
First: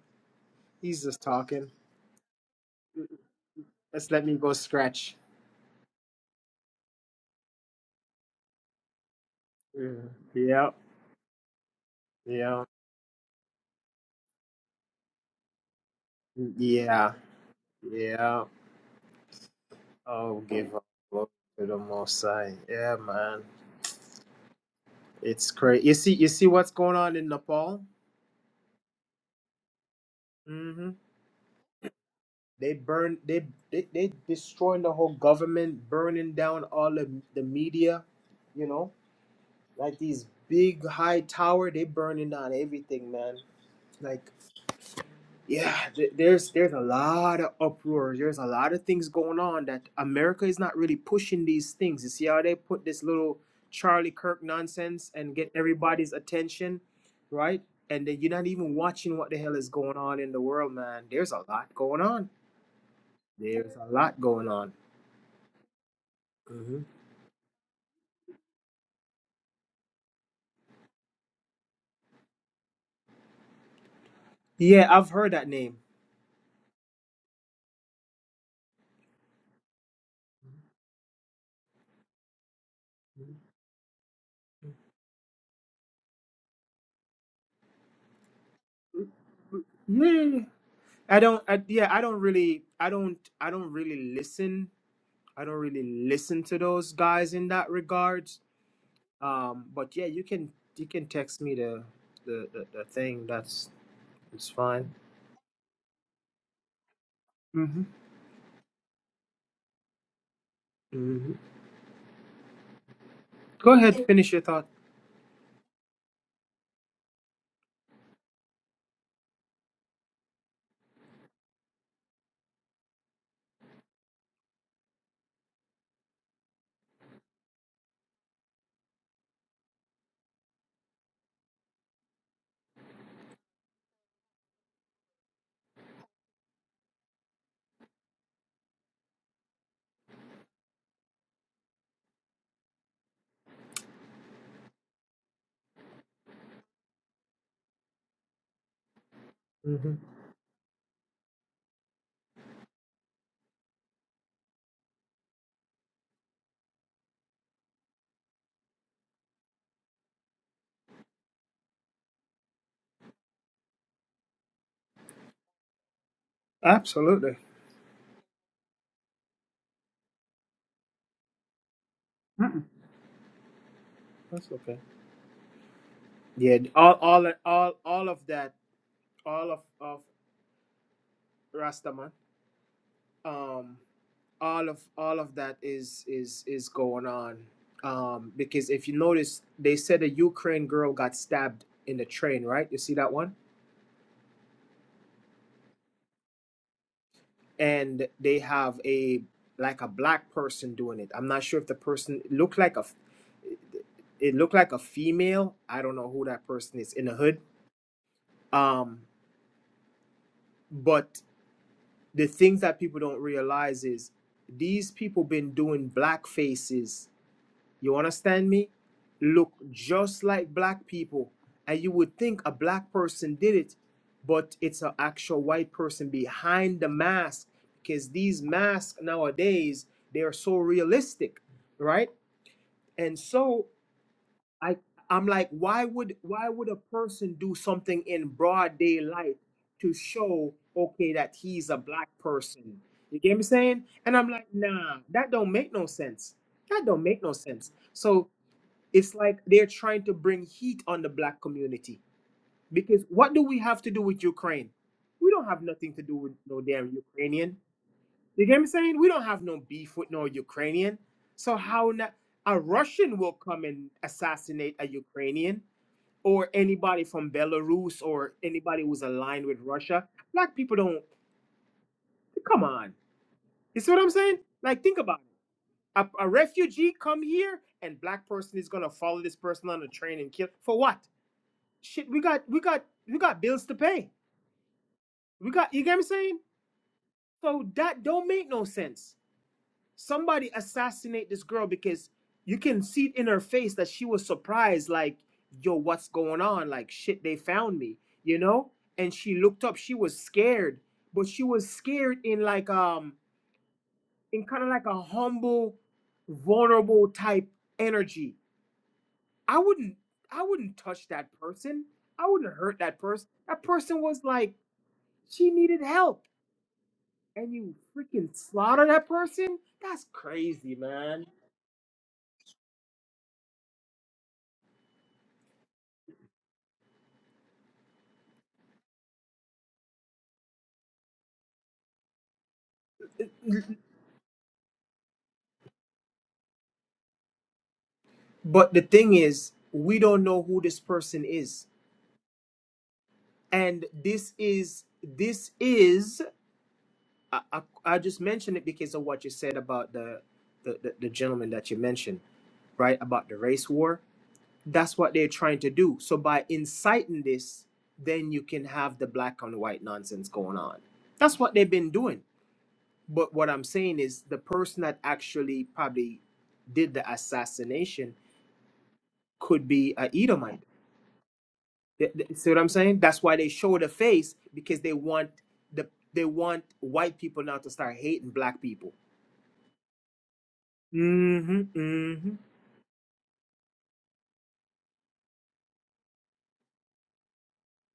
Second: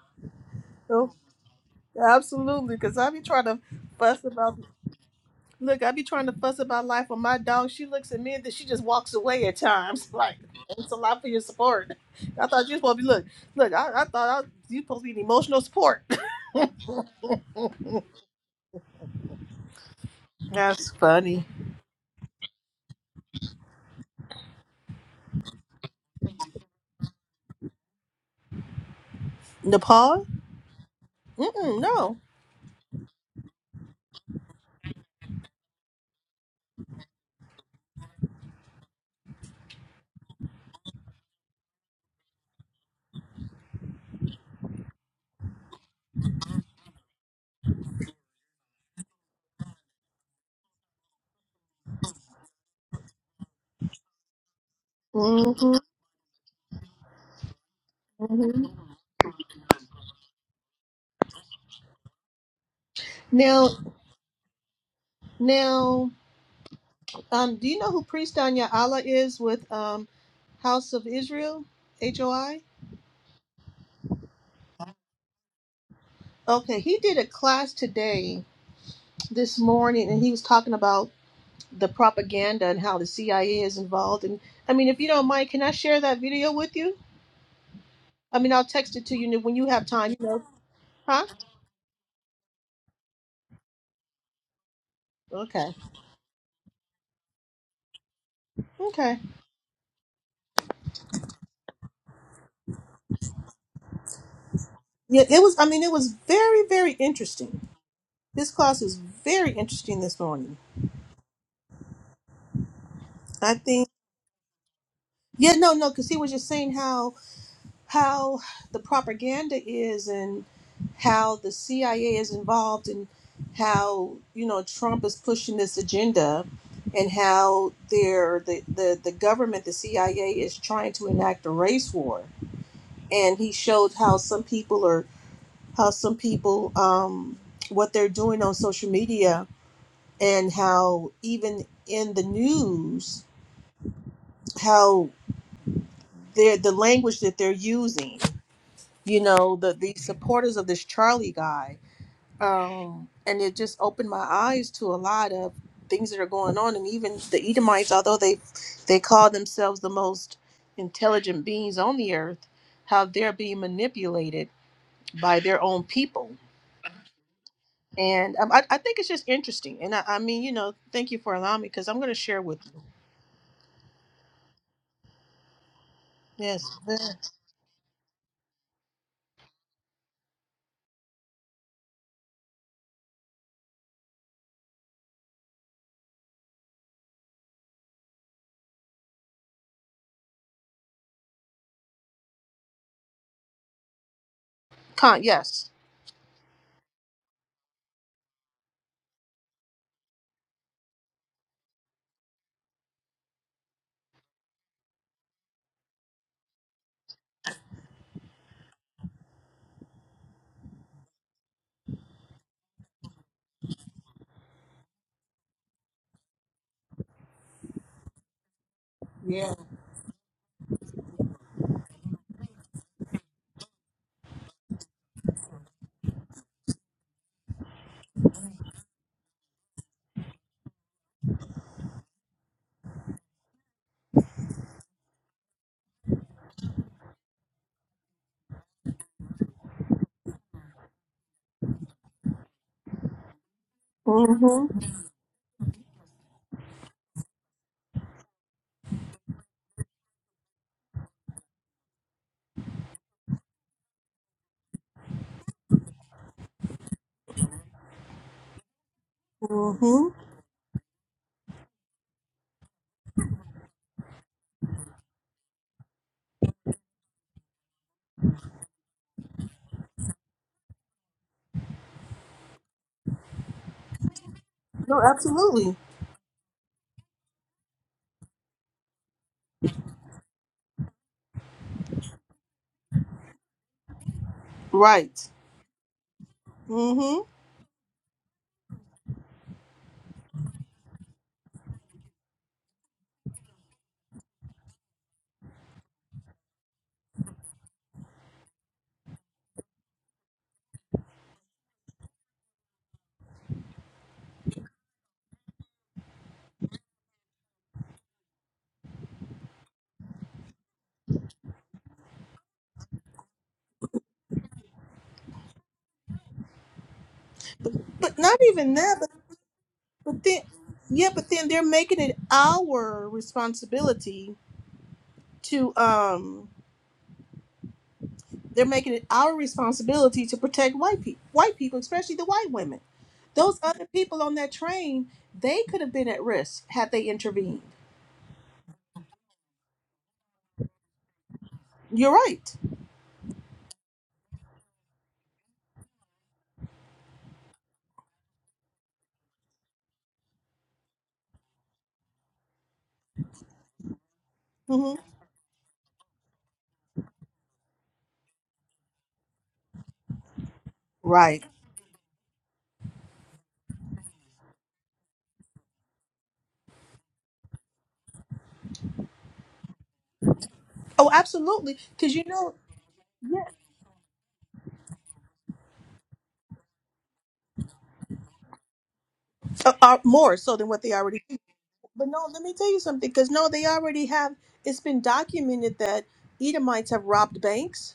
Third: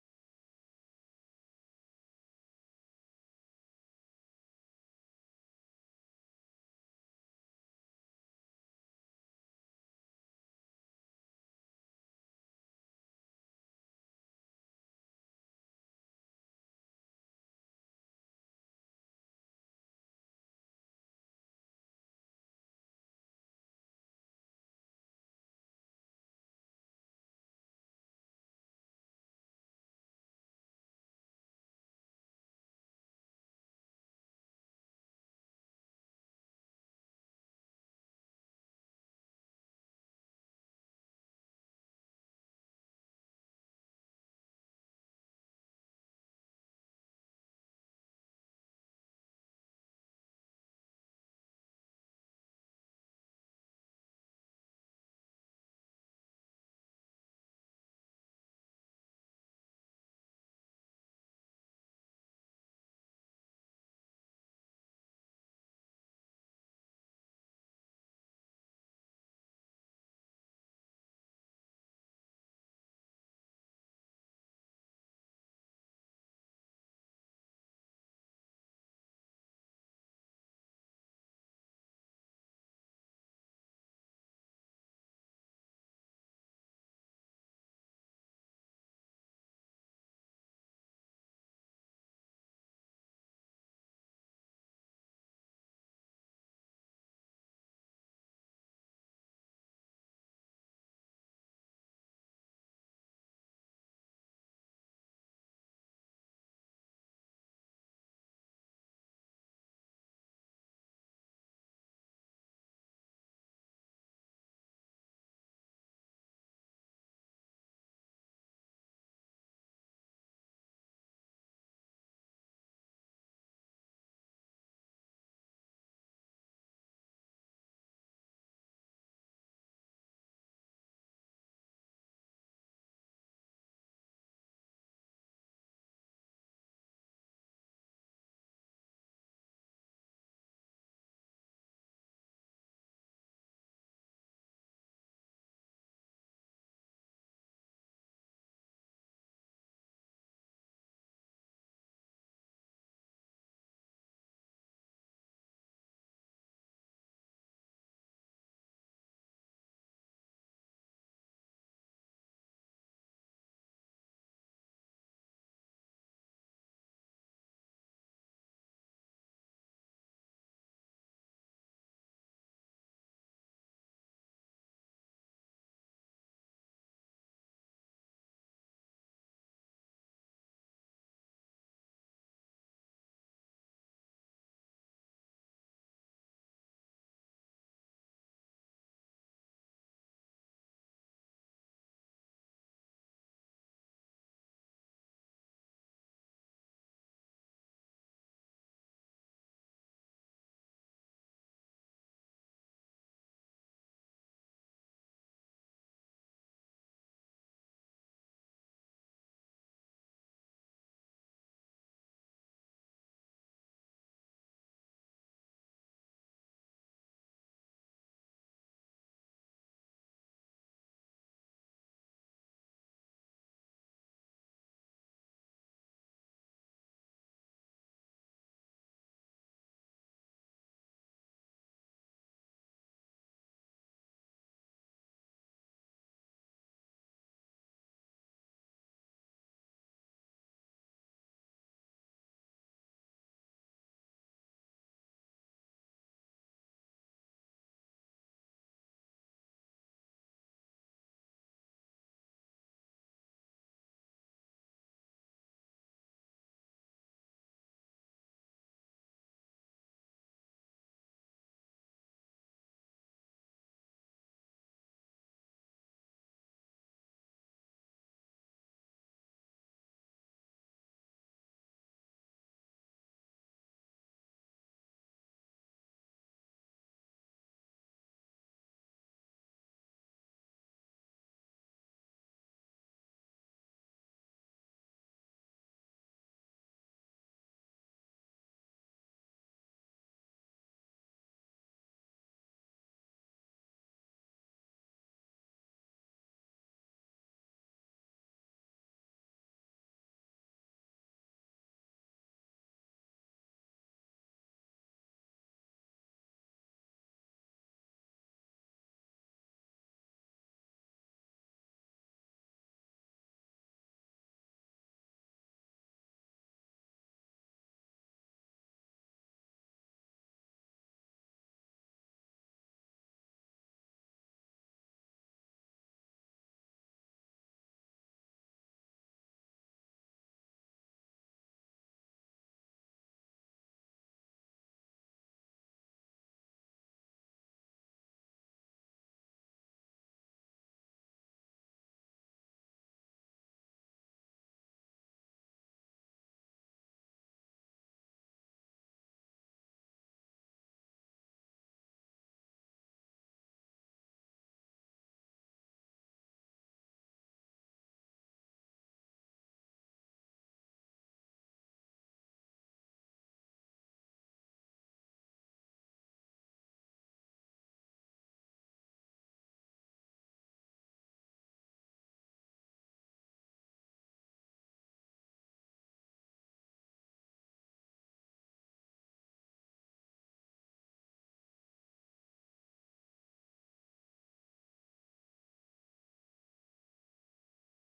Speaker 1: he's
Speaker 2: Oh,
Speaker 1: just talking
Speaker 2: absolutely. Because I be trying to
Speaker 1: let's
Speaker 2: fuss
Speaker 1: let me go
Speaker 2: about
Speaker 1: scratch
Speaker 2: Look, I be trying to fuss about life with my dog. She looks at me and then she just walks away at
Speaker 1: yeah
Speaker 2: times. Like,
Speaker 1: yeah
Speaker 2: thanks a lot for your support. I thought you were supposed to be look, look. I, I thought I, you supposed to be an emotional support.
Speaker 1: yeah yeah Oh, give all
Speaker 2: That's
Speaker 1: glory
Speaker 2: funny.
Speaker 1: to the Most High. Yeah, man, it's crazy. You see, you see what's going on in Nepal?
Speaker 2: Nepal?
Speaker 1: hmm
Speaker 2: Mm-mm, no.
Speaker 1: They burn, they they they destroying the whole government, burning down all of the media. You know, like these big high tower, they burning down everything, man. Like yeah, th- there's there's a lot of uproar. There's a lot of things going on that America is not really pushing these things. You see how they put this little Charlie Kirk nonsense and get
Speaker 2: hmm
Speaker 1: everybody's attention, right? And then you're not
Speaker 2: hmm
Speaker 1: even watching what the hell is going on in the world, man. There's a lot going on.
Speaker 2: Now,
Speaker 1: There's a lot going on.
Speaker 2: now,
Speaker 1: hmm
Speaker 2: um, do you know who Priest Anya Allah is with um, House of Israel, HOI?
Speaker 1: Yeah, I've heard that name.
Speaker 2: Okay, he did a class today, this morning, and he was talking about the propaganda and how the CIA is involved. And I mean, if you don't mind, can I share that video with you? I mean, I'll text it to you when you have time. You know,
Speaker 1: Yeah. I
Speaker 2: huh?
Speaker 1: don't. I, yeah, I don't really. I don't. I don't really listen. I don't
Speaker 2: Okay,
Speaker 1: really listen to those guys in that regard.
Speaker 2: okay.
Speaker 1: Um, but yeah, you can you can text me the the, the, the thing. That's it's fine.
Speaker 2: Yeah, it was. I mean, it was very, very interesting.
Speaker 1: hmm
Speaker 2: This class was very interesting this morning.
Speaker 1: hmm
Speaker 2: I
Speaker 1: Go
Speaker 2: think.
Speaker 1: ahead, finish your thought.
Speaker 2: Yeah, no, no, because he was just saying how how the propaganda is and how the CIA is involved and how you know Trump is pushing this agenda and how they're the, the, the government, the CIA is trying to enact a race war. And he showed how some people are how some people um, what they're doing on social media and how even in the news how they're the language that they're using you know the
Speaker 1: hmm
Speaker 2: these supporters of this charlie guy um and it just opened my eyes to a lot of things that are going on and even the edomites although they they call themselves the most intelligent beings on the earth how they're being manipulated by their own people
Speaker 1: Absolutely,
Speaker 2: and um, I, I think it's just interesting and I, I mean you know thank you for allowing me because i'm going to share with you
Speaker 1: that's okay. Yeah,
Speaker 2: yes
Speaker 1: all
Speaker 2: yes.
Speaker 1: all all all of that, all of of Rastaman, um, all of all of that is is is going on. Um, because if you notice, they said a Ukraine girl got stabbed in the train, right? You see that one?
Speaker 2: con yes
Speaker 1: and they have a like a black person doing it. I'm not sure if the person looked like a it looked like a female. I don't know who that person is in the hood. Um, but the things that people don't realize is these people been doing black faces You understand me? Look
Speaker 2: yeah
Speaker 1: just like black people. And you would think a black person did it, but it's an actual white person behind the mask because these masks nowadays, they are so realistic, right? And so I I'm like, why would why would a person do something in broad daylight to show okay that he's a black person? You get me saying? And I'm like,
Speaker 2: mm-hmm
Speaker 1: nah, that don't make no sense. That don't make no sense. So it's like they're trying to bring heat on the black community. Because what do we have to do with Ukraine? We don't have nothing to do with no damn Ukrainian. You get me saying? We don't have no beef
Speaker 2: mm-hmm
Speaker 1: with no Ukrainian. So how na a Russian will come and assassinate a Ukrainian or anybody from Belarus or anybody who's aligned with Russia? Black people don't. Come on. You see what I'm saying? Like think
Speaker 2: no
Speaker 1: about it.
Speaker 2: absolutely
Speaker 1: A, a refugee come here and black person is gonna follow this person on a train and kill for what? shit, we got we got we got bills to pay.
Speaker 2: right
Speaker 1: We got you get what I'm saying?
Speaker 2: Mm-hmm.
Speaker 1: So that don't make no sense. Somebody assassinate this girl because you can see it in her face that she was surprised, like, yo, what's going on? Like shit, they found me, you know? And she looked up, she was scared, but she was scared in like um in kind of like a humble, vulnerable type energy. I wouldn't I wouldn't touch that person. I wouldn't hurt that person. That person was like She needed help, and you
Speaker 2: But
Speaker 1: freaking
Speaker 2: not even
Speaker 1: slaughter
Speaker 2: that,
Speaker 1: that
Speaker 2: but,
Speaker 1: person? That's
Speaker 2: but then
Speaker 1: crazy,
Speaker 2: yeah,
Speaker 1: man.
Speaker 2: but then they're making it our responsibility to um they're making it our responsibility to protect white people white people, especially the white women. Those other people on that train, they could have been at risk had they intervened.
Speaker 1: But the thing is, we don't know who this person is,
Speaker 2: You're right.
Speaker 1: and this is this is. I, I, I just mentioned it because of what you said about the the, the, the gentleman that you mentioned, right? About the race war.
Speaker 2: hmm
Speaker 1: That's what they're trying to do. So by inciting this, then you can have the black on white nonsense going on. That's
Speaker 2: Right.
Speaker 1: what they've been doing. But what I'm saying is the person that actually probably did the assassination could be a Edomite.
Speaker 2: Oh, absolutely.
Speaker 1: Th-
Speaker 2: Because you
Speaker 1: th- See
Speaker 2: know,
Speaker 1: what I'm saying? That's why
Speaker 2: yeah,
Speaker 1: they show the face because they want the they want white people now to start hating black people.
Speaker 2: uh, uh, more so than what they already. do.
Speaker 1: hmm
Speaker 2: But no,
Speaker 1: hmm
Speaker 2: let me tell you something. Because no, they already have. It's been documented that Edomites have robbed banks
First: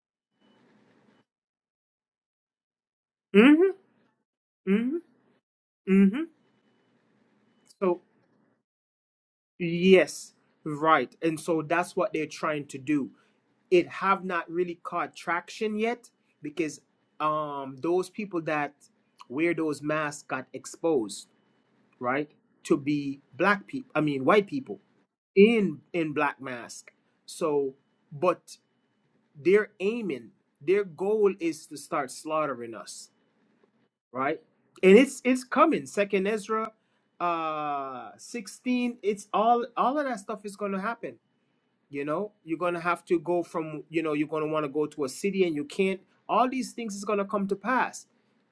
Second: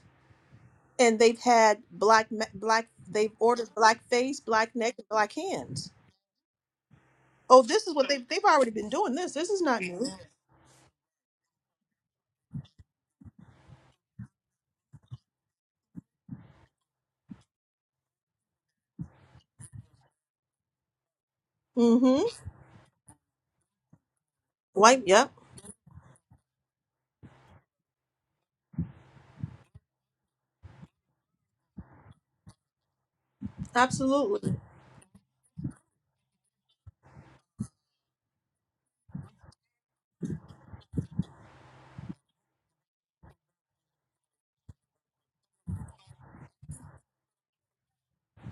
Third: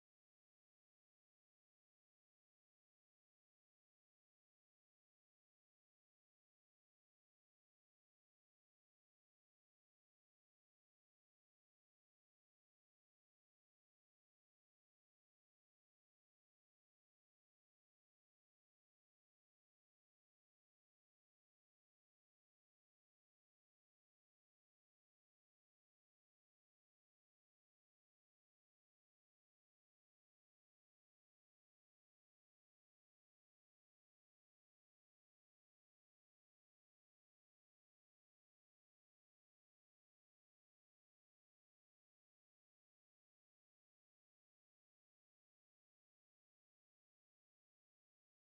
Speaker 2: and they've had black ma- black they've ordered black face black neck and black hands oh this is
Speaker 1: So
Speaker 2: what they've, they've already been doing this this is not new
Speaker 1: yes, right. And so that's what they're trying to do. It have not really caught traction yet because um those people that wear those masks got exposed
Speaker 2: mm-hmm
Speaker 1: right, to be black people, I mean white people
Speaker 2: white yep
Speaker 1: in in black mask. So, but they're aiming, their goal is to start slaughtering us, right?
Speaker 2: absolutely
Speaker 1: And it's it's coming. Second Ezra uh 16, it's all all of that stuff is going to happen you know you're going to have to go from you know you're going to want to go to a city and you can't all these things is going to come to pass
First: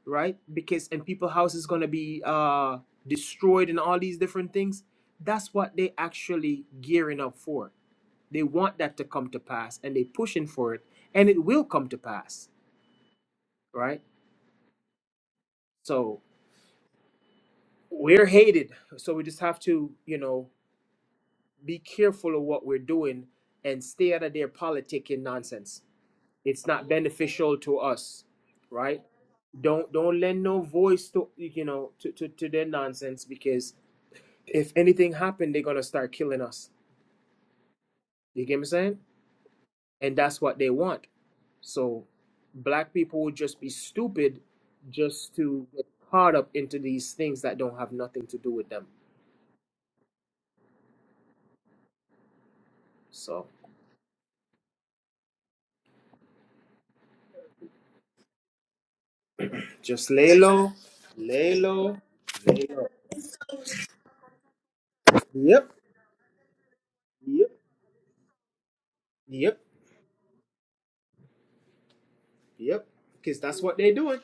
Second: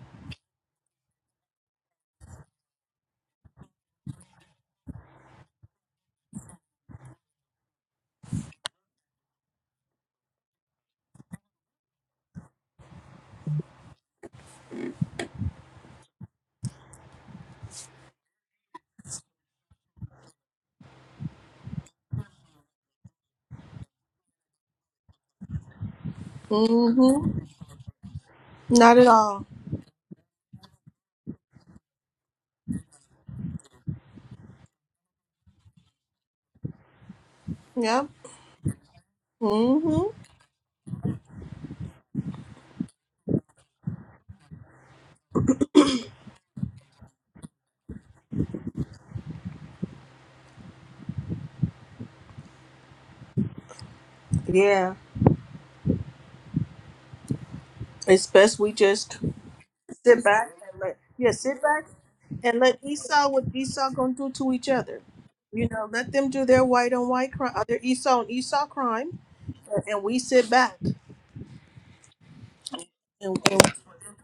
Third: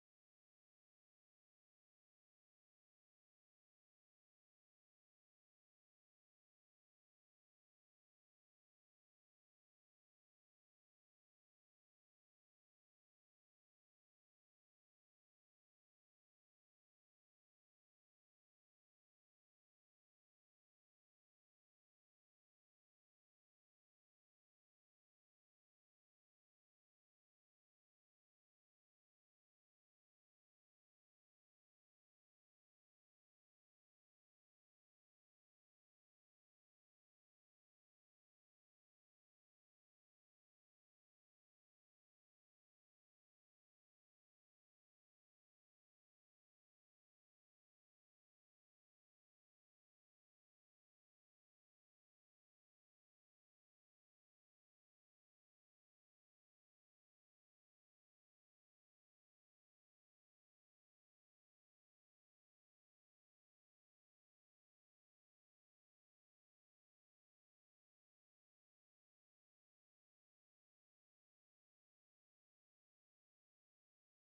Speaker 1: right because and people house is going to be uh destroyed and all these different things that's what they actually gearing up for they want that to come to pass and they pushing for it and it will come to pass right so we're hated so we just have to you know be careful of what we're doing and stay out of their politic and nonsense it's not
Speaker 2: mm-hmm
Speaker 1: beneficial to us
Speaker 2: not
Speaker 1: right
Speaker 2: at all
Speaker 1: don't don't lend no voice to you know to, to, to their nonsense because if anything happened they're gonna start killing us
Speaker 2: yep
Speaker 1: you get me saying
Speaker 2: mm-hmm
Speaker 1: and that's what they want so black people would just be stupid just to get caught up into these things that don't have nothing to do with them so
Speaker 2: yeah it's best we just
Speaker 1: just
Speaker 2: sit
Speaker 1: lay
Speaker 2: back
Speaker 1: low
Speaker 2: and let yeah
Speaker 1: lay
Speaker 2: sit back
Speaker 1: low
Speaker 2: and let esau what esau gonna do to each other you
Speaker 1: yep
Speaker 2: know let them do their white on white
Speaker 1: yep
Speaker 2: crime their esau and esau crime
Speaker 1: yep
Speaker 2: and we sit back
Speaker 1: yep
Speaker 2: and,
Speaker 1: because that's
Speaker 2: and
Speaker 1: what they're doing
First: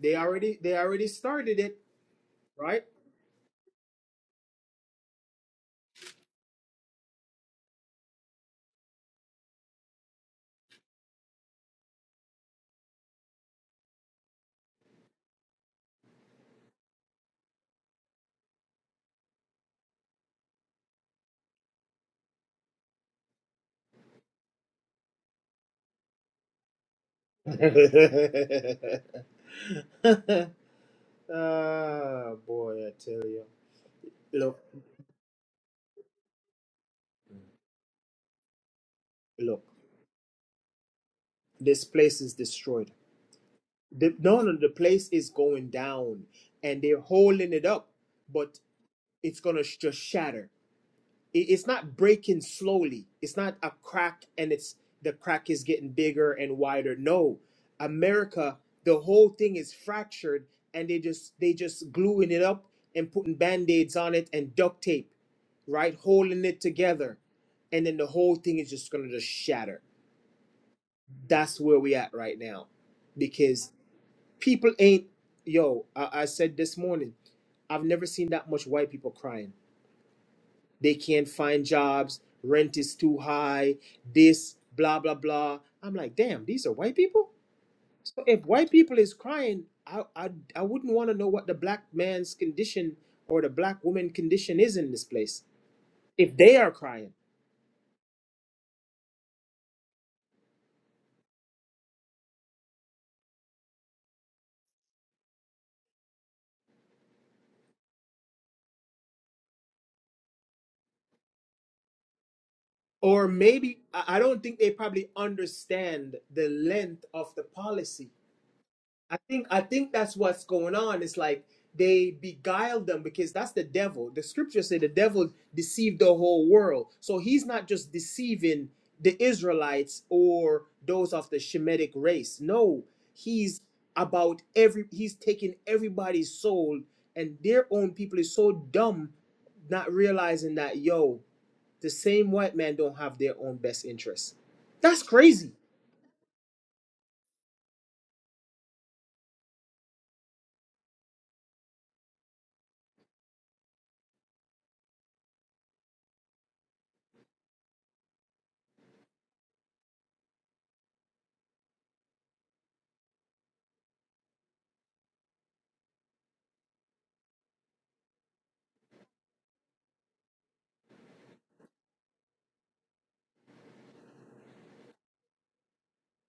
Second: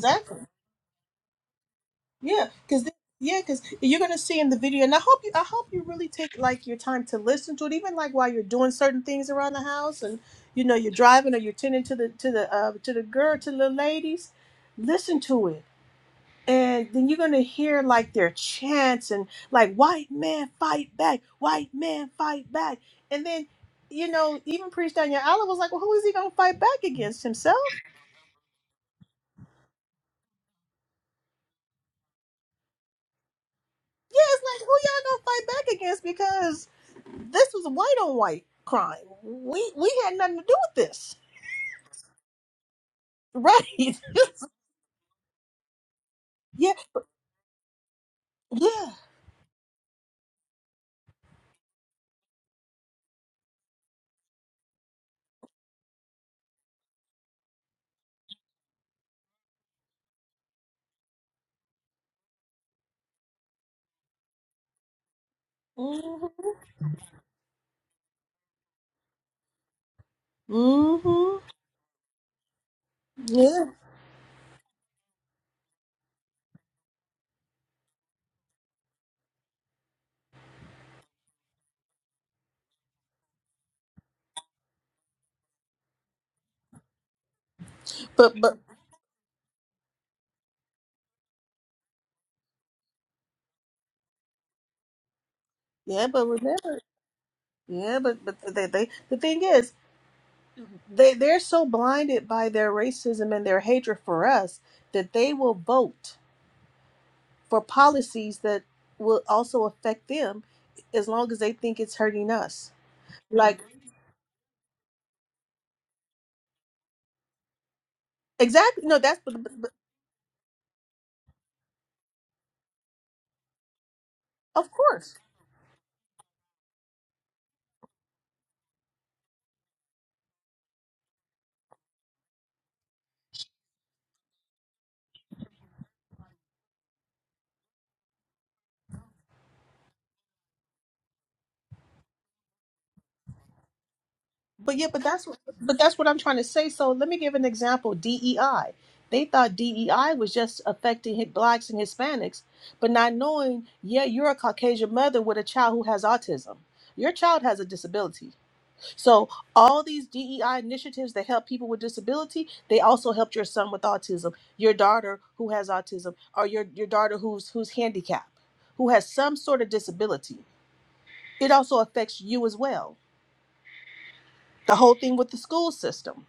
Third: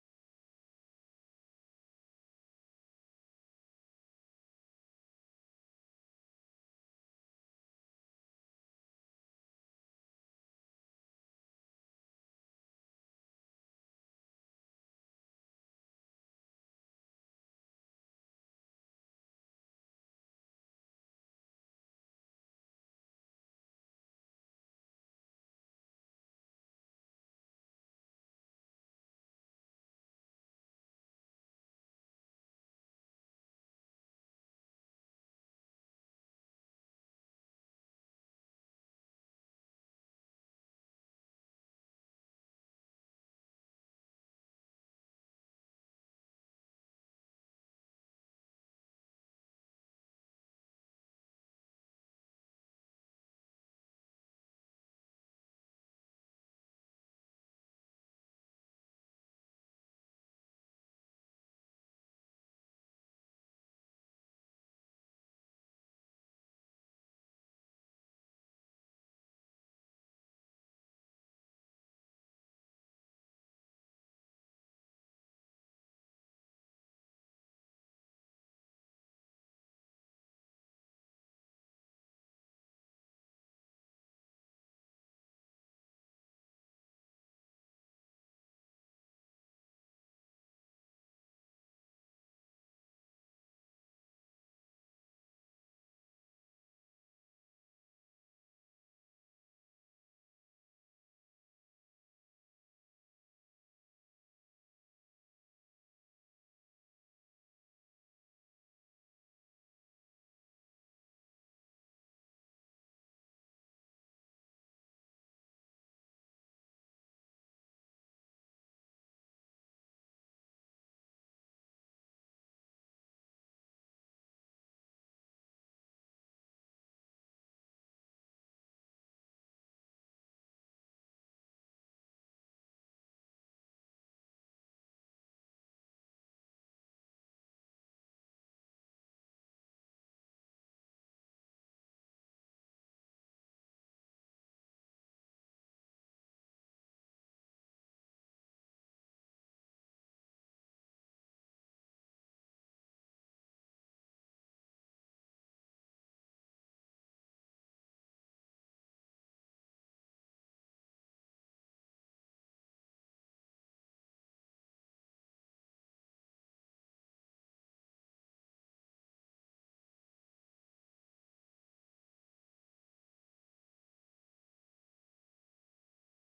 Speaker 1: they already they already started it
Speaker 2: Yeah,
Speaker 1: right
Speaker 2: because yeah, because you're gonna see in the video, and I hope you, I hope you really take like your time to listen to it, even like while you're doing certain things around the house, and you know you're driving or you're tending to the to the uh, to the girl to the ladies, listen to it, and then you're gonna hear like their chants and like white man fight back, white man fight back, and then. You know, even Priest Daniel Allen was like, "Well, who is he gonna fight back against himself?"
Speaker 1: ah, boy, I tell you.
Speaker 2: Yeah, it's
Speaker 1: Look,
Speaker 2: like, who y'all gonna fight back against? This was a white on white crime.
Speaker 1: look.
Speaker 2: We we had nothing to do with this,
Speaker 1: This place is destroyed.
Speaker 2: right?
Speaker 1: The, no, no, the place is going down,
Speaker 2: Yeah,
Speaker 1: and they're holding it up, but
Speaker 2: yeah.
Speaker 1: it's gonna sh- just shatter. it- it's not breaking slowly. It's not a crack and it's the crack is getting bigger and wider. No, America, the whole thing is fractured and they just they just gluing it up and putting band-aids on it and duct tape, right?
Speaker 2: hmm
Speaker 1: Holding it together. And then the whole thing is just gonna just shatter.
Speaker 2: hmm
Speaker 1: That's where we at right now.
Speaker 2: Yeah,
Speaker 1: Because people ain't yo, I, I said this morning, I've never seen that much white people crying. They can't find jobs. Rent is too high. This, blah, blah, blah. I'm like, damn, these are white people? So
Speaker 2: but
Speaker 1: if
Speaker 2: but
Speaker 1: white people is crying, I, I, I wouldn't want to know what the black man's condition or the black woman condition is in this place
Speaker 2: yeah, but
Speaker 1: if they are
Speaker 2: remember,
Speaker 1: crying.
Speaker 2: yeah, but but they, they the thing is, they they're so blinded by their racism and their hatred for us that they will vote for policies that will also affect them, as long as they think it's hurting us.
Speaker 1: Or
Speaker 2: Like
Speaker 1: maybe, I I don't think they probably understand the length of the policy
Speaker 2: exactly, no,
Speaker 1: I
Speaker 2: that's but,
Speaker 1: think
Speaker 2: but,
Speaker 1: I
Speaker 2: but
Speaker 1: think that's what's going on. It's like they beguile them because that's the devil. The scriptures
Speaker 2: of
Speaker 1: say the
Speaker 2: course.
Speaker 1: devil deceived the whole world. So he's not just deceiving the Israelites or those of the Shemitic race. No, he's about every he's taking everybody's soul and their own people is so dumb not realizing that yo, the same white man don't have their own best interests.
Speaker 2: But yeah,
Speaker 1: That's
Speaker 2: but that's what-
Speaker 1: crazy.
Speaker 2: but that's what I'm trying to say. So let me give an example. DEI. They thought DEI was just affecting hit blacks and Hispanics, but not knowing, yeah, you're a Caucasian mother with a child who has autism. Your child has a disability. So all these DEI initiatives that help people with disability, they also helped your son with autism, your daughter who has autism, or your, your daughter who's who's handicapped, who has some sort of disability. It also affects you as well. The whole thing with the school system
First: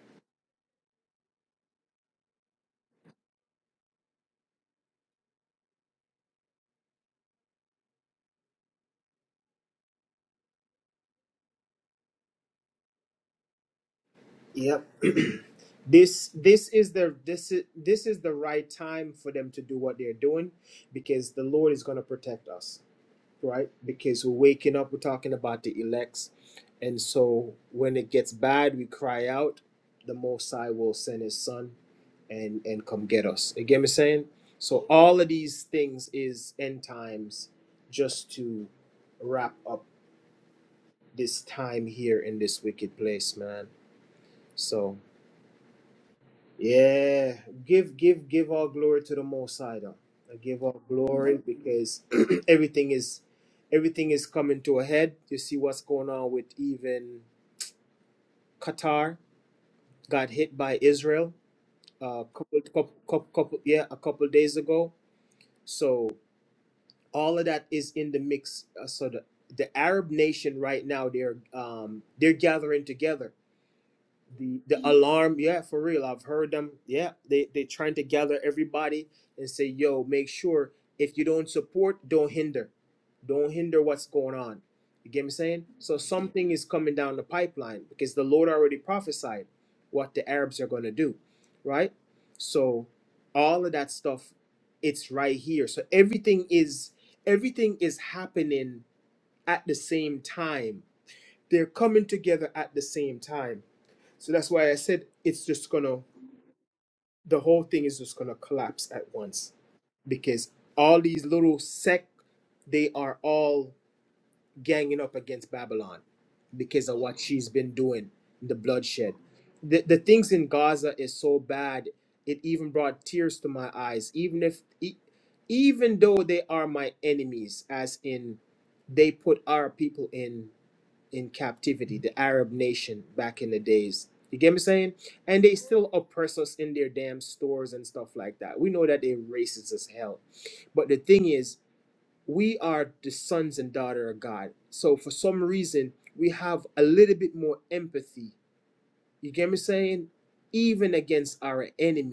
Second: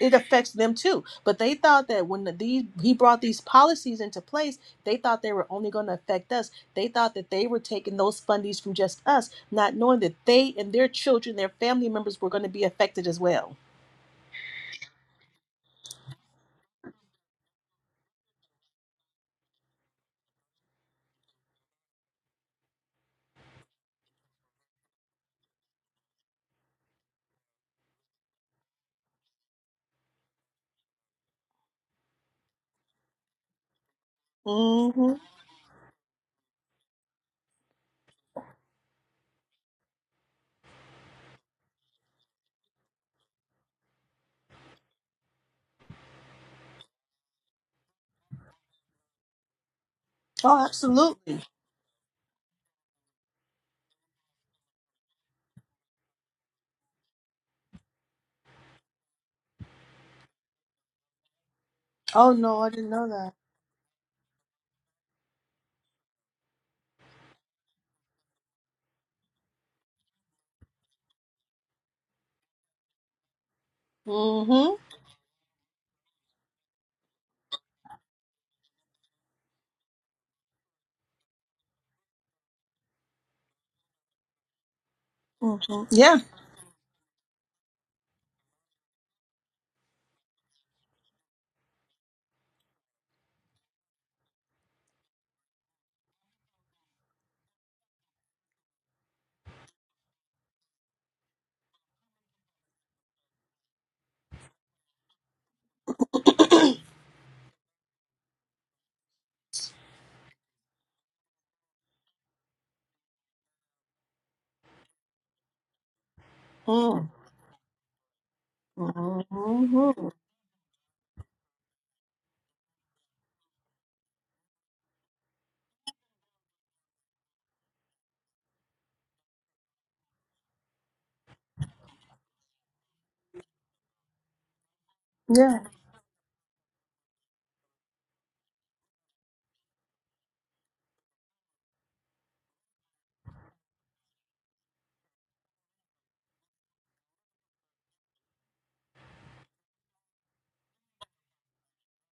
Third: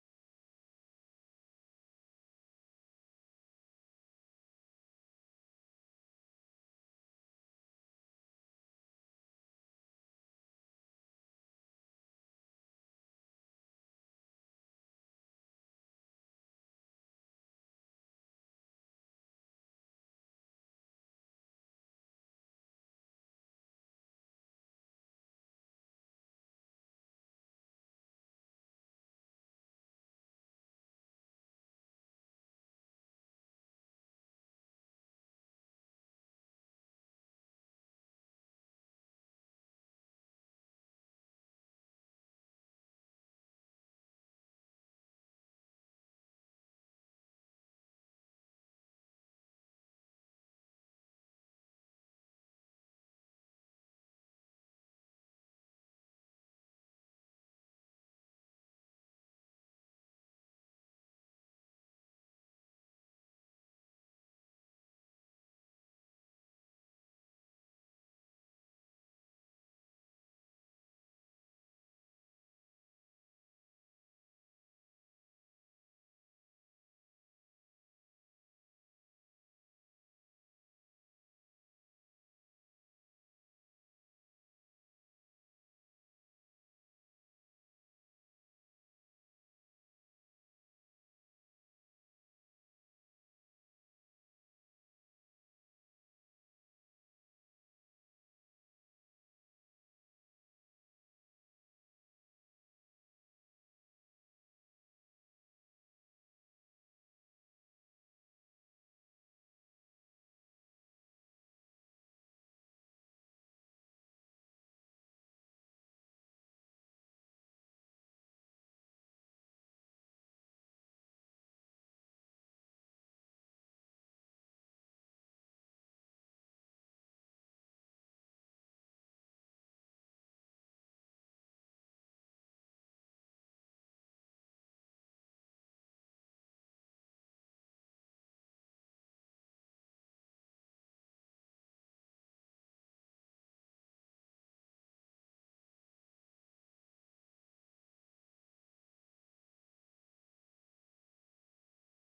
Speaker 2: it affects them too. But they thought that when the, these he brought these policies into place, they thought they were only going to affect us. They thought that they were taking those fundies from just us, not knowing that they and their children, their family members, were going to be affected as well.
Speaker 1: this this is the this is this is the right time for them to do what they're doing because the lord is going to protect us right because we're waking up we're talking about the elects and so when it gets bad we cry out the most high will send his son and and come get us
Speaker 2: Mm-hmm.
Speaker 1: all of these is end times just to wrap up this time here in this wicked place man so Yeah, give give give all glory to the Most High. though. I Give
Speaker 2: Oh,
Speaker 1: all glory
Speaker 2: absolutely.
Speaker 1: because everything is everything is coming to a head. You see what's going on with even Qatar got hit by Israel a
Speaker 2: Oh no,
Speaker 1: couple,
Speaker 2: I didn't
Speaker 1: couple,
Speaker 2: know
Speaker 1: couple,
Speaker 2: that.
Speaker 1: couple yeah a couple days ago. So all of that is in the mix. Uh, so the the Arab nation right now they're um they're gathering together the the
Speaker 2: Mm-hmm.
Speaker 1: alarm yeah for real i've heard them yeah they they trying to gather everybody and say yo make sure if you don't support don't hinder don't hinder what's going on you get me saying
Speaker 2: mm-hmm.
Speaker 1: so
Speaker 2: Yeah.
Speaker 1: something is coming down the pipeline because the lord already prophesied what the arabs are going to do right so all of that stuff it's right here so everything is everything is happening at the same time they're coming together at the same time so that's why I said it's just gonna, the whole thing is just gonna collapse at once because all these little sect, they are all ganging up against Babylon because of what she's been doing, the bloodshed. The, the
Speaker 2: Mm-hmm.
Speaker 1: things in Gaza is so bad, it even brought tears to my eyes, even if, e- even though they are my enemies, as in they put our people in in captivity, the Arab nation back in the days. You get me saying? And they
Speaker 2: Yeah.
Speaker 1: still oppress us in their damn stores and stuff like that. We know that they're racist as hell. But the thing is, we are the sons and daughter of God. So for some reason, we have a little bit more empathy. You get me saying? Even against our enemy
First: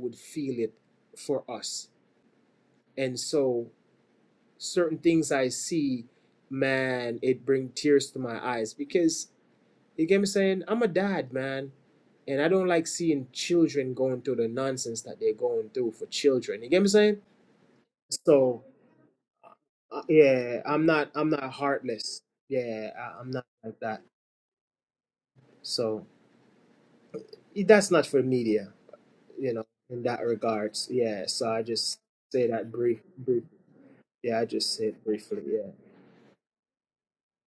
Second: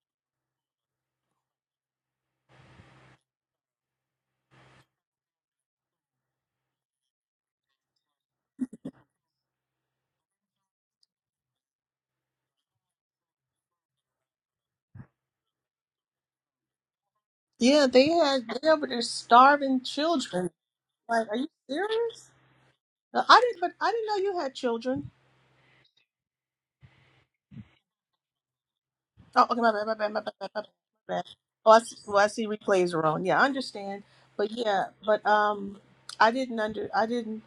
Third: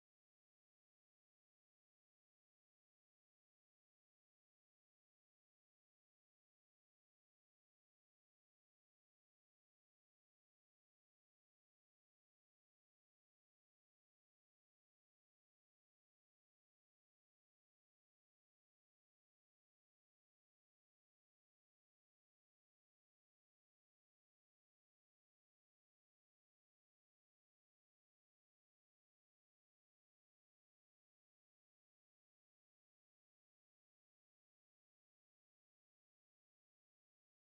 Speaker 1: would feel.
Speaker 2: Yeah. They had
Speaker 1: So
Speaker 2: they over there starving
Speaker 1: uh,
Speaker 2: children.
Speaker 1: yeah, I'm not
Speaker 2: Like,
Speaker 1: I'm
Speaker 2: are you
Speaker 1: not heartless.
Speaker 2: serious?
Speaker 1: Yeah, I,
Speaker 2: Uh,
Speaker 1: I'm
Speaker 2: I
Speaker 1: not
Speaker 2: didn't, but
Speaker 1: like
Speaker 2: I
Speaker 1: that.
Speaker 2: didn't know you had children.
Speaker 1: So that's not for media.
Speaker 2: Oh,
Speaker 1: you
Speaker 2: okay,
Speaker 1: know,
Speaker 2: my bad, my
Speaker 1: in
Speaker 2: bad, my
Speaker 1: that
Speaker 2: bad, my bad,
Speaker 1: regards.
Speaker 2: my bad.
Speaker 1: Yeah, so I
Speaker 2: Oh, I see,
Speaker 1: just
Speaker 2: well, I
Speaker 1: say
Speaker 2: see
Speaker 1: that
Speaker 2: replays
Speaker 1: brief,
Speaker 2: are on. Yeah,
Speaker 1: brief.
Speaker 2: I understand,
Speaker 1: Yeah, I
Speaker 2: but
Speaker 1: just
Speaker 2: yeah,
Speaker 1: said
Speaker 2: but
Speaker 1: briefly.
Speaker 2: um,
Speaker 1: Yeah.
Speaker 2: I didn't under, I didn't,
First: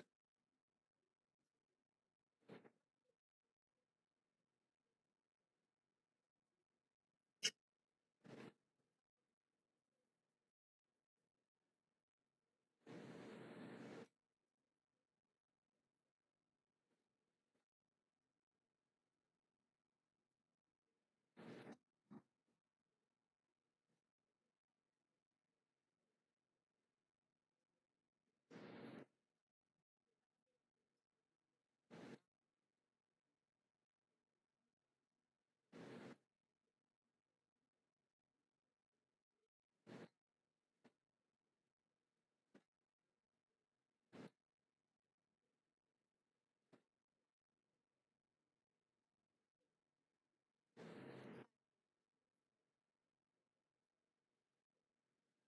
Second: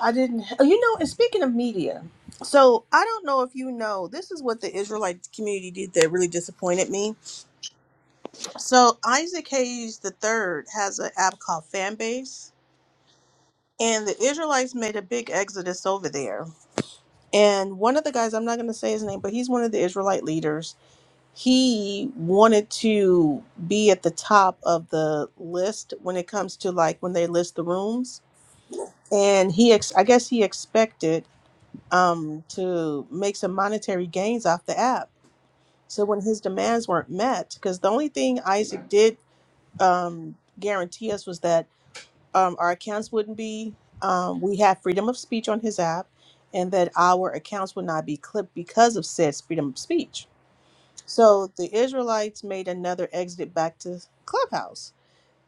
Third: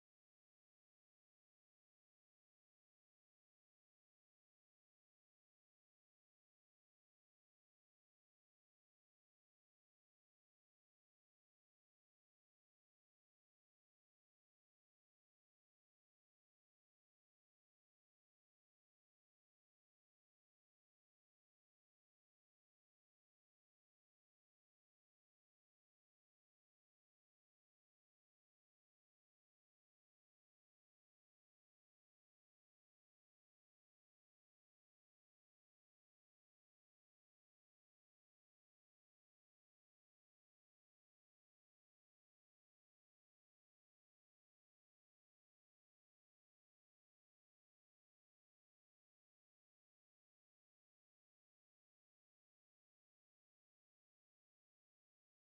Speaker 2: I didn't. oh, You know, and speaking of media, so I don't know if you know, this is what the Israelite community did that really disappointed me. So Isaac Hayes the Third has an app called Fanbase, and the Israelites made a big exodus over there. And one of the guys, I'm not going to say his name, but he's one of the Israelite leaders he wanted to be at the top of the list when it comes to like when they list the rooms and he ex- i guess he expected um to make some monetary gains off the app so when his demands weren't met because the only thing isaac did um guarantee us was that um our accounts wouldn't be um we have freedom of speech on his app and that our accounts would not be clipped because of said freedom of speech so the Israelites made another exit back to Clubhouse.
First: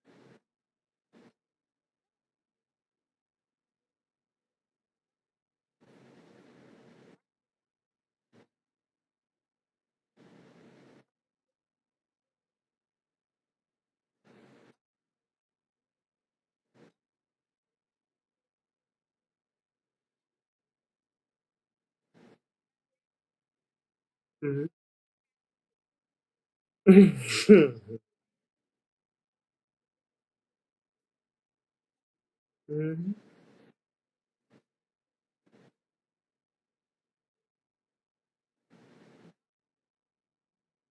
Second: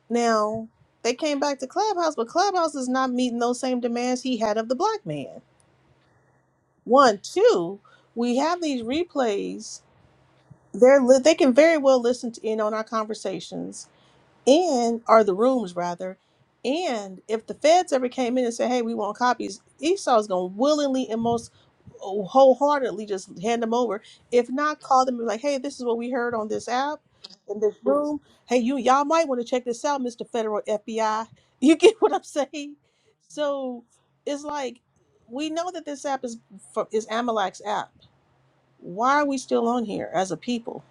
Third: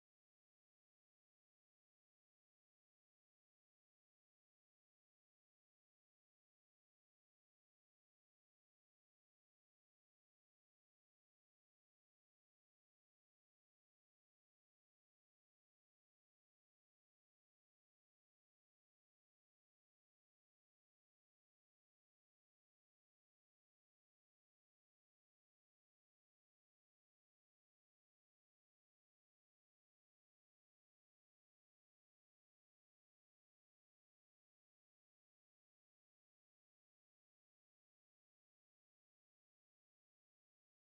Speaker 2: Now, they came back to Clubhouse, but Clubhouse is not meeting those same demands he had of the black man. One, two, we have these replays. They're li- they can very well listen to in on our conversations and or the rooms rather and if the feds ever came in and said hey we want copies esau's going to willingly and most oh, wholeheartedly just hand them over if not call them and be like hey this is what we heard on this app in this room hey you y'all might want to check this out mr federal fbi you get what i'm saying
Speaker 1: hmm
Speaker 2: so it's like we know that this app is fro- is amalek's app why are we still on here as a people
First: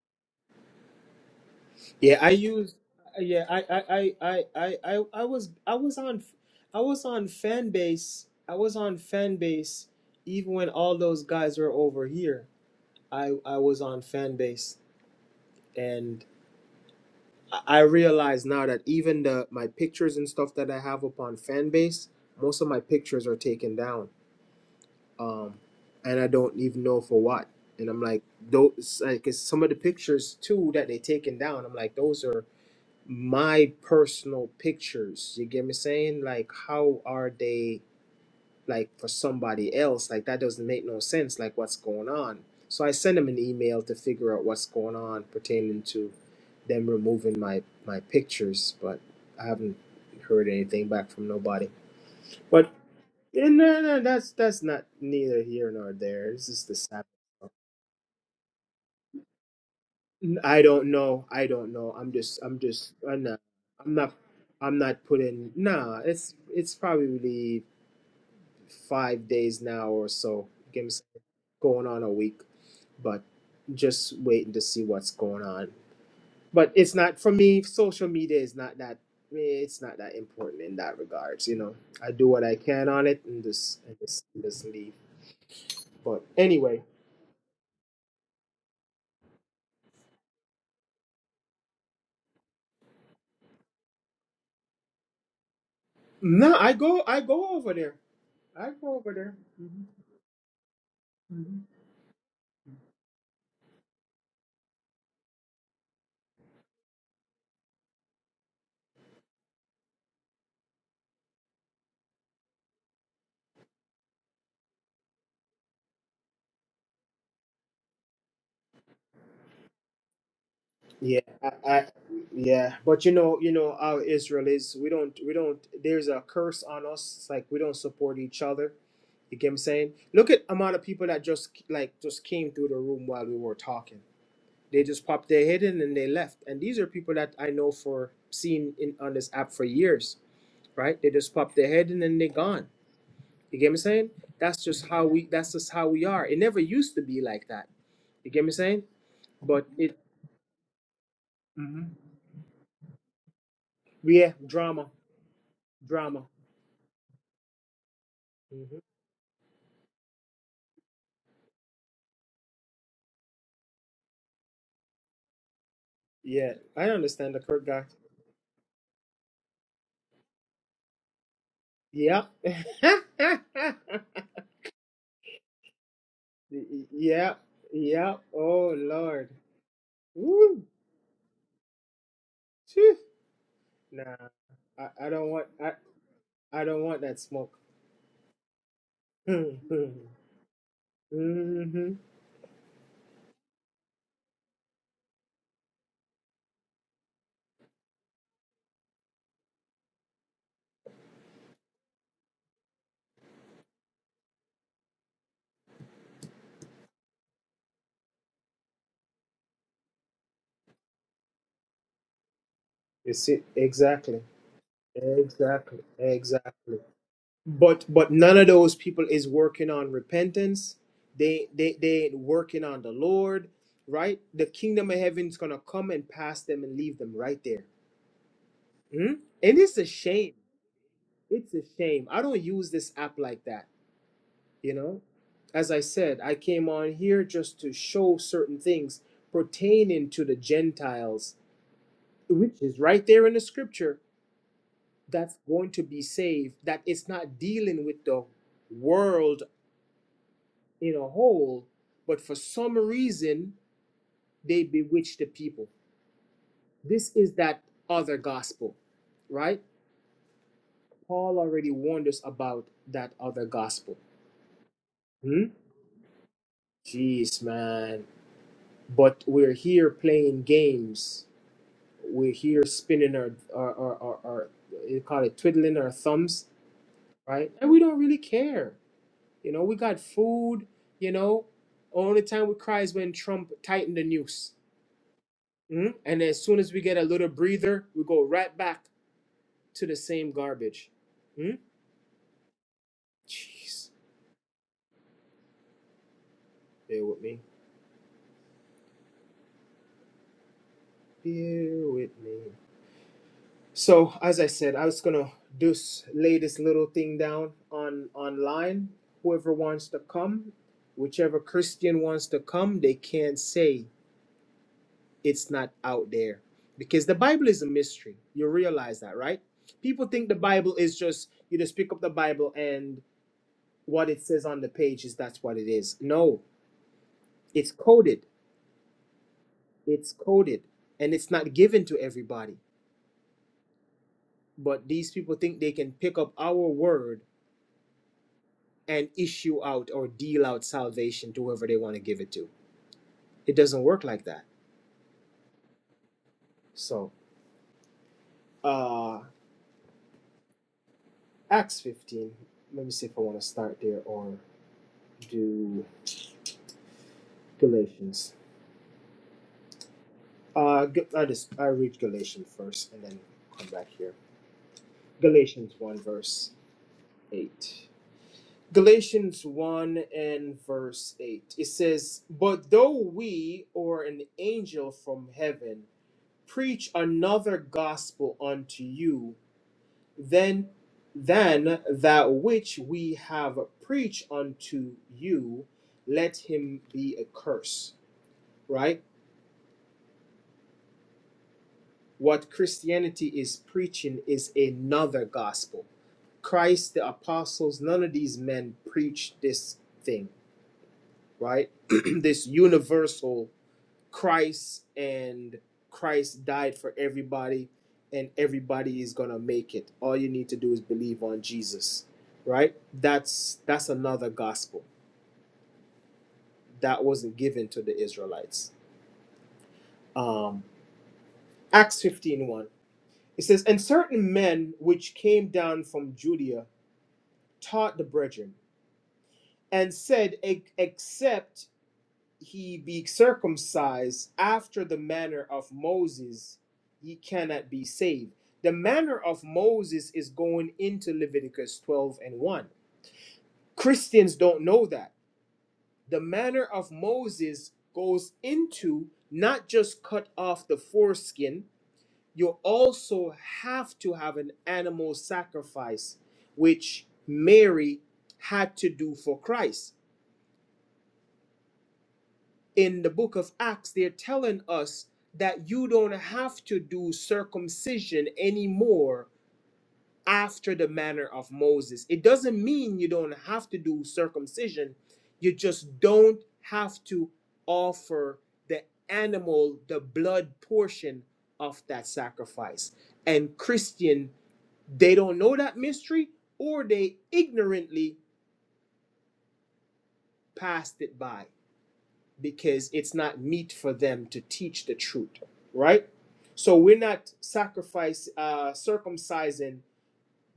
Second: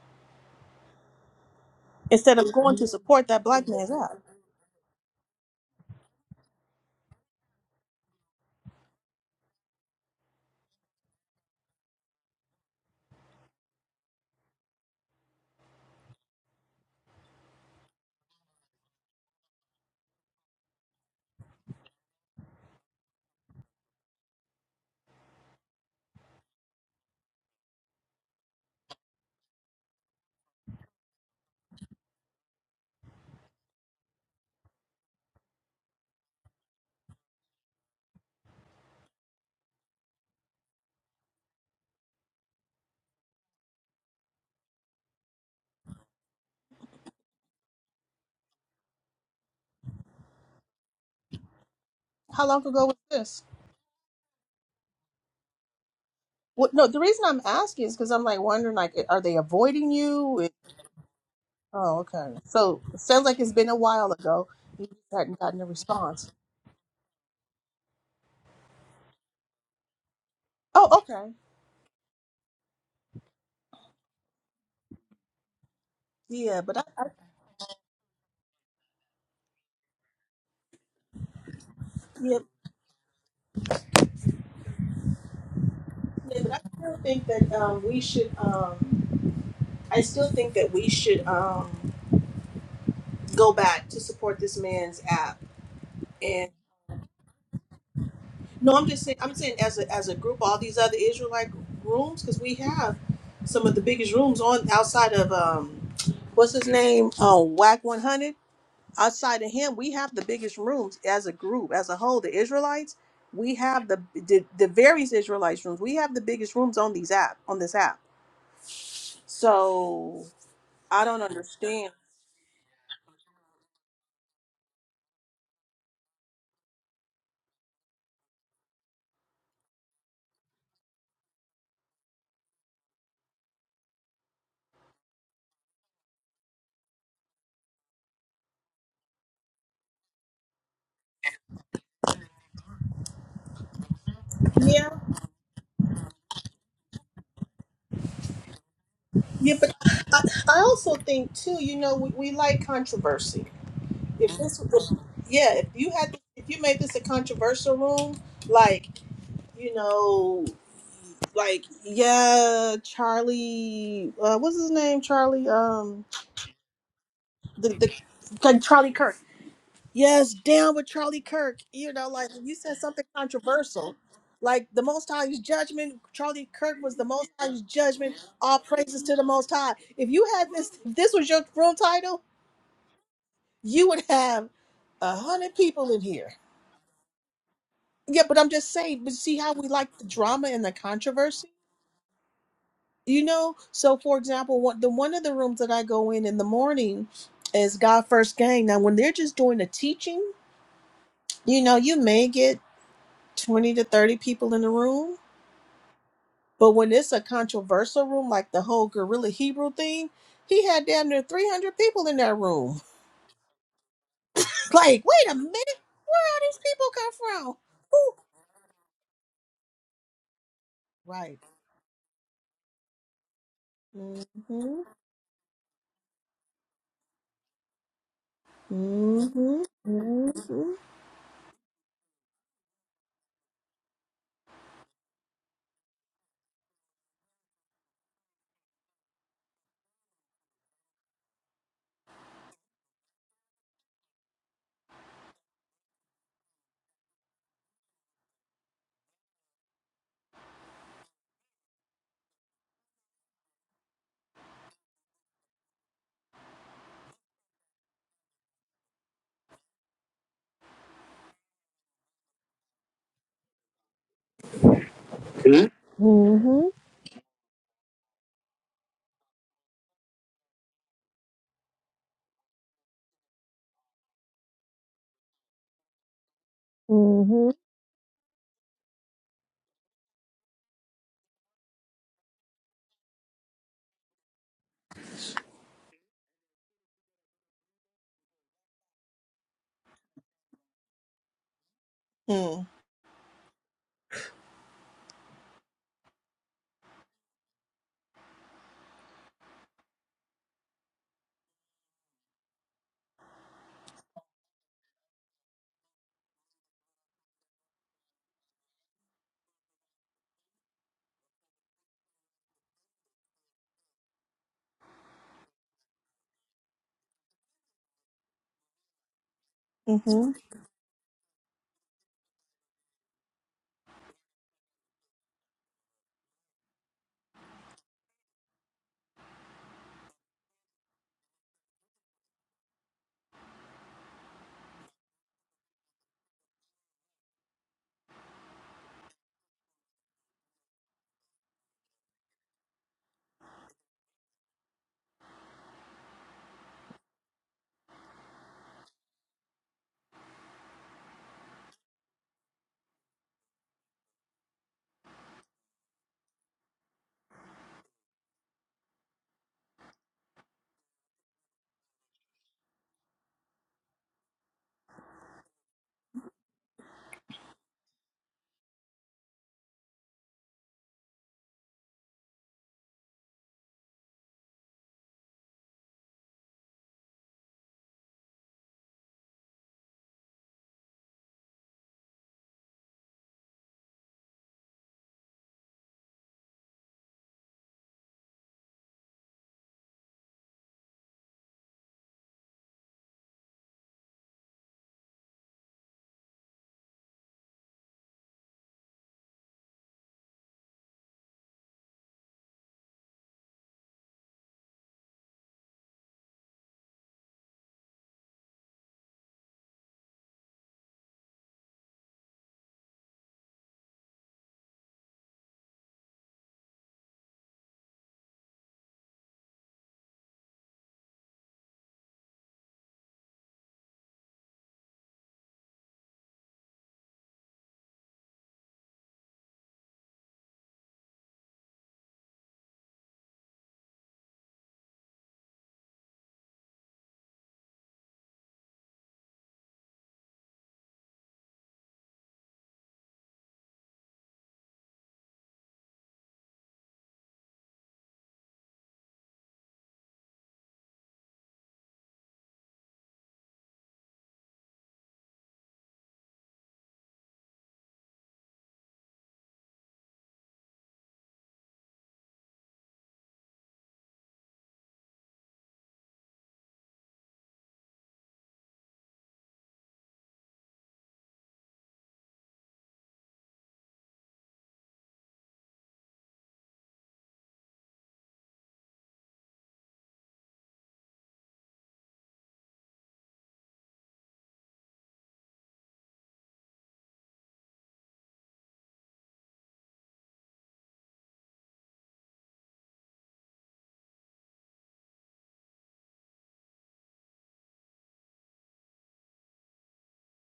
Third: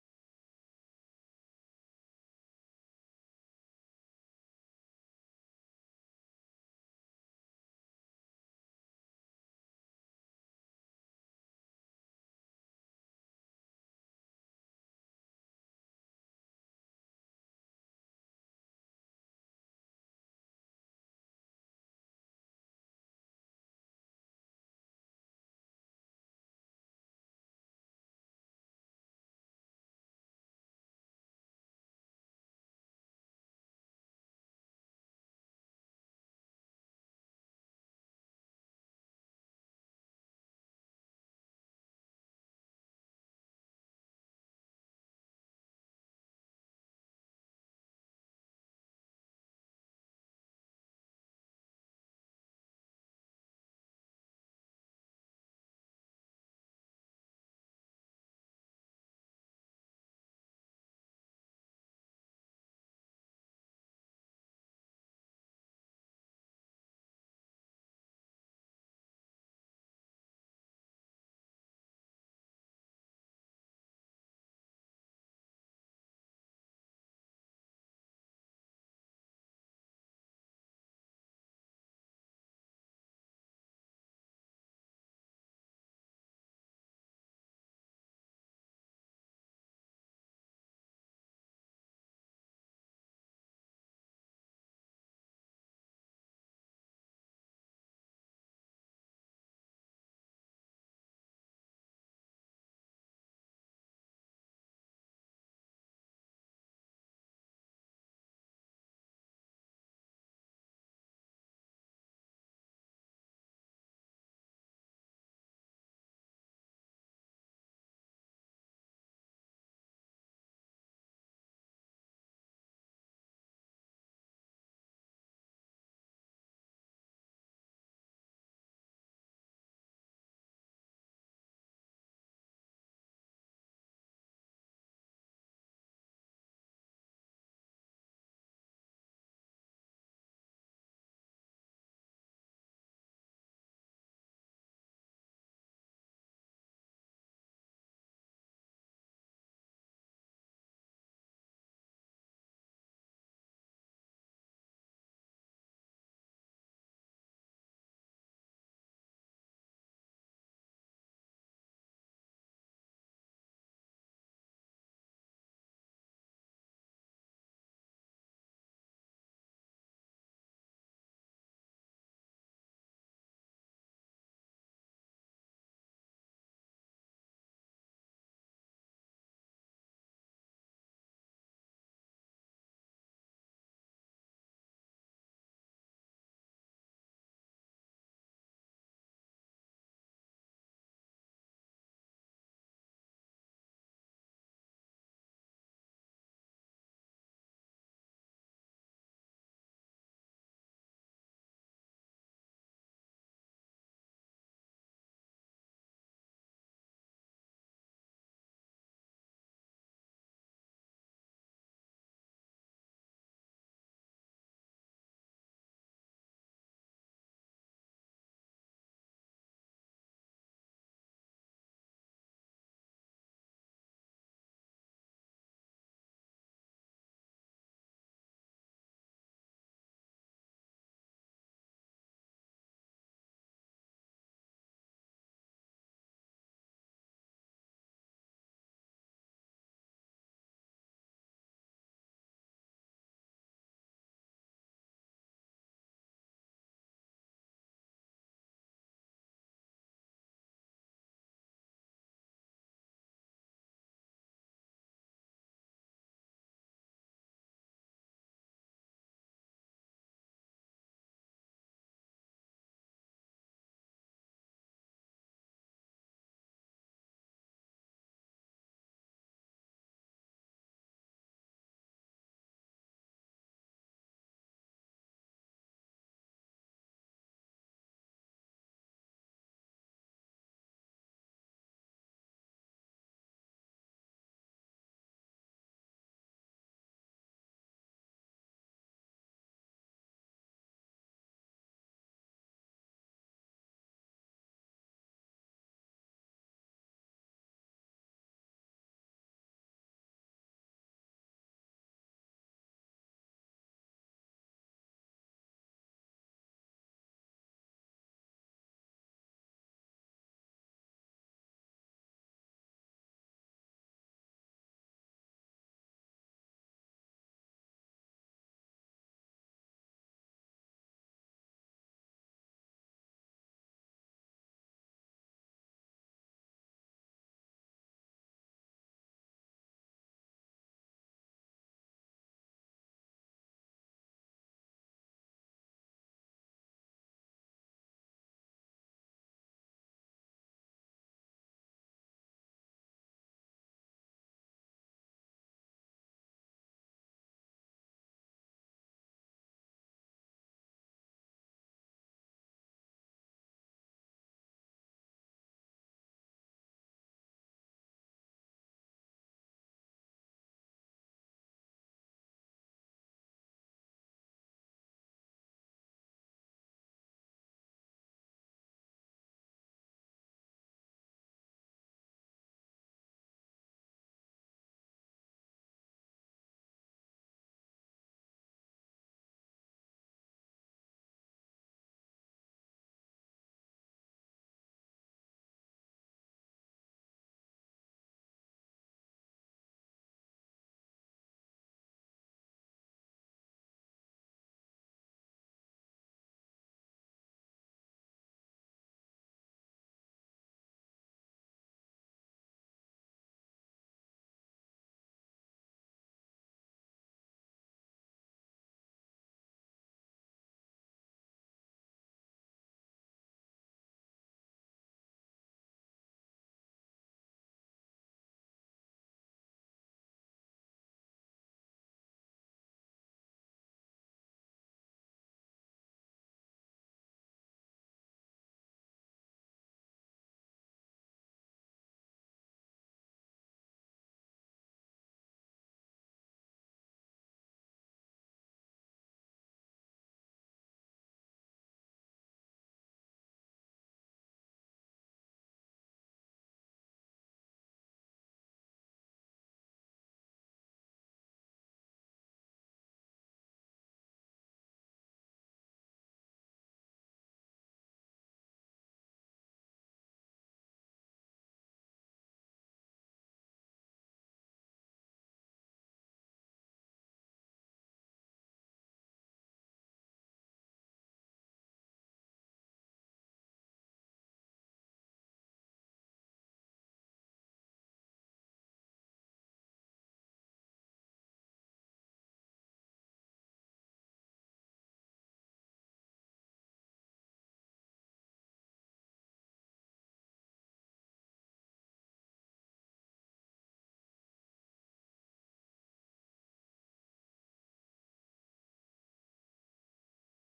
Speaker 1: Yeah, I
Speaker 2: instead of
Speaker 1: use.
Speaker 2: going to support that
Speaker 1: Yeah, I,
Speaker 2: black
Speaker 1: I,
Speaker 2: man's
Speaker 1: I,
Speaker 2: app
Speaker 1: I, I, I I was, I was on, I was on fan base. I was on fan base, even when all those guys were over here. I, I was on fan base, and I realize now that even the my pictures and stuff that I have up on fan base, most of my pictures are taken down um, and I don't even know for what. And I'm like, those, like, 'cause some of the pictures too that they taken down, I'm like, those are my personal pictures. You get me saying? Like, how are they like for somebody else? Like, that doesn't make no sense. Like, what's going on? So I send them an email to figure out what's going on pertaining to them removing my my pictures, but I haven't heard anything back from nobody.
Speaker 2: how long
Speaker 1: But
Speaker 2: ago was this
Speaker 1: eh, no, no, that's that's not neither here nor there. It's just
Speaker 2: Well,
Speaker 1: the
Speaker 2: no, the
Speaker 1: sad.
Speaker 2: reason I'm asking is because I'm like wondering, like, are they avoiding you? It-
Speaker 1: I don't know. I don't know.
Speaker 2: oh,
Speaker 1: I'm
Speaker 2: okay.
Speaker 1: just. I'm just.
Speaker 2: So it
Speaker 1: I'm
Speaker 2: sounds
Speaker 1: not.
Speaker 2: like it's been a
Speaker 1: I'm
Speaker 2: while
Speaker 1: not.
Speaker 2: ago.
Speaker 1: I'm
Speaker 2: You just
Speaker 1: not
Speaker 2: hadn't
Speaker 1: putting.
Speaker 2: gotten a
Speaker 1: Nah.
Speaker 2: response.
Speaker 1: It's probably really five days now or so.
Speaker 2: Oh, okay.
Speaker 1: Just waiting to see what's going on.
Speaker 2: Yeah,
Speaker 1: But
Speaker 2: but I,
Speaker 1: it's
Speaker 2: I
Speaker 1: not for me. Social media is not that. eh, It's not that important in that regards. You know, I do
Speaker 2: yeah,
Speaker 1: what I can on it and just and just, just leave. But
Speaker 2: yeah, but I
Speaker 1: anyway,
Speaker 2: still think that um, we should. Um, I still think that we should um, go back to support this man's app. And
Speaker 1: no. I go. I go over there. I
Speaker 2: no, I'm
Speaker 1: go
Speaker 2: just
Speaker 1: over
Speaker 2: saying. I'm
Speaker 1: there.
Speaker 2: saying as a as a group, all these other Israelite rooms, because we have some of the biggest rooms on outside of um, what's his name, uh, Whack 100 outside of him, we have the biggest rooms as a group, as a whole. The Israelites, we have the the, the various Israelites rooms. We have the biggest rooms on these app on this app. So I
Speaker 1: Yeah,
Speaker 2: don't
Speaker 1: I, I,
Speaker 2: understand.
Speaker 1: yeah, but you know, you know how Israel is. We don't, we don't. There's a curse on us. It's like we don't support each other. You get what I'm saying? Look at amount of people that just like just came through the room while we were talking. They just popped their head in and they left. And these are people that I know for seen in on this app for years, right? They just popped their head and then they gone. You get what I'm saying? That's just
Speaker 2: Yeah,
Speaker 1: how we. That's just how we are. It never used to be like that. You get what I'm saying?
Speaker 2: yeah,
Speaker 1: But
Speaker 2: but
Speaker 1: it,
Speaker 2: I, I also think too. You know, we, we like controversy.
Speaker 1: yeah,
Speaker 2: If this,
Speaker 1: drama,
Speaker 2: if, yeah, if you had,
Speaker 1: drama.
Speaker 2: if you made this a controversial room, like you know, like yeah, Charlie, uh, what's his name? Charlie, um,
Speaker 1: Yeah,
Speaker 2: the the like Charlie Kirk. Yes, down with Charlie Kirk. You know,
Speaker 1: Yep.
Speaker 2: like you said something controversial. Like the Most High's judgment, Charlie Kirk
Speaker 1: y-
Speaker 2: was the Most
Speaker 1: Yep.
Speaker 2: High's judgment.
Speaker 1: Yep.
Speaker 2: All
Speaker 1: Oh
Speaker 2: praises to the
Speaker 1: Lord.
Speaker 2: Most High. If you had
Speaker 1: Woo.
Speaker 2: this, if this was your room title,
Speaker 1: Phew.
Speaker 2: you would
Speaker 1: Nah,
Speaker 2: have
Speaker 1: I, I
Speaker 2: a
Speaker 1: don't want
Speaker 2: hundred
Speaker 1: I,
Speaker 2: people in here.
Speaker 1: I don't want that smoke.
Speaker 2: Yeah, but I'm just saying. But see how we
Speaker 1: mm-hmm.
Speaker 2: like the drama and the controversy,
Speaker 1: You
Speaker 2: you know. So, for example, one the one of the rooms that I go in in the morning is God First Gang. Now, when they're just doing the teaching, you know, you may get 20 to 30 people in the room. But when it's a controversial room, like the whole guerrilla Hebrew thing, he had damn near 300 people in that room.
Speaker 1: see exactly.
Speaker 2: like, wait a
Speaker 1: Exactly.
Speaker 2: minute, where all these
Speaker 1: Exactly.
Speaker 2: people come from?
Speaker 1: But but
Speaker 2: Who?
Speaker 1: none of those people is working on repentance.
Speaker 2: Right.
Speaker 1: They they they ain't working on the Lord, right? The
Speaker 2: Mm-hmm.
Speaker 1: kingdom of heaven's gonna come and pass them and leave them right there. Hmm? And
Speaker 2: Mm-hmm.
Speaker 1: it's a shame.
Speaker 2: Mm-hmm.
Speaker 1: It's a shame. I don't use this app like that you know as i said i came on here just to show certain things pertaining to the gentiles which is right there in the scripture that's going to be saved that it's not dealing with the world in a whole but for some reason they bewitch the people this is that other gospel right paul already warned us about that other gospel hmm?
Speaker 2: Mm-hmm.
Speaker 1: jeez man but we're here playing games we're here spinning our our our, our, our you call it twiddling our thumbs, right? And we don't really care. You know, we got food. You know, only time we cry is when Trump tightened the noose. Mm? And as soon as we get a little breather, we go right back to the same garbage. Mm?
Speaker 2: Mm-hmm.
Speaker 1: Jeez, bear with me. Bear with me. So as I said, I was gonna just lay this little thing down on online. Whoever wants to come, whichever Christian wants to come, they can't say it's not out there. Because the Bible is a mystery. You realize that, right? People think
Speaker 2: Mm-hmm.
Speaker 1: the Bible is just you just pick up the Bible and what it says on the page is that's what it is. No, it's coded. It's coded. And it's not given to everybody. But these people think they can pick up our word and issue out or deal out salvation to whoever they want to give it to. It doesn't work like that. So, uh, Acts 15. Let me see if I want to start there or do Galatians. Uh, G- I just I read Galatians first and then come back here. Galatians 1 verse 8. Galatians 1 and verse 8. It says, But though we or an angel from heaven preach another gospel unto you Then than that which we have preached unto you, let him be accursed. Right? What Christianity is preaching is another gospel. Christ, the apostles, none of these men preached this thing, right? this universal Christ and Christ died for everybody and everybody is going to make it. All you need to do is believe on Jesus, right? That's that's another gospel that wasn't given to the Israelites. Um Acts fifteen one, It says, "And certain men which came down from Judea taught the brethren and said, "E- "Except he be circumcised after the manner of Moses, ye cannot be saved. The manner of Moses is going into Leviticus 12 and 1. Christians don't know that. The manner of Moses goes into not just cut off the foreskin, you also have to have an animal sacrifice, which Mary had to do for Christ in the book of Acts, they're telling us that you don't have to do circumcision anymore after the manner of Moses. It doesn't mean you don't have to do circumcision, you just don't have to offer the animal, the blood portion of that sacrifice. And Christian, they don't know that mystery or they ignorantly passed it by because it's not meet for them to teach the truth, right? So we're not sacrifice uh, circumcising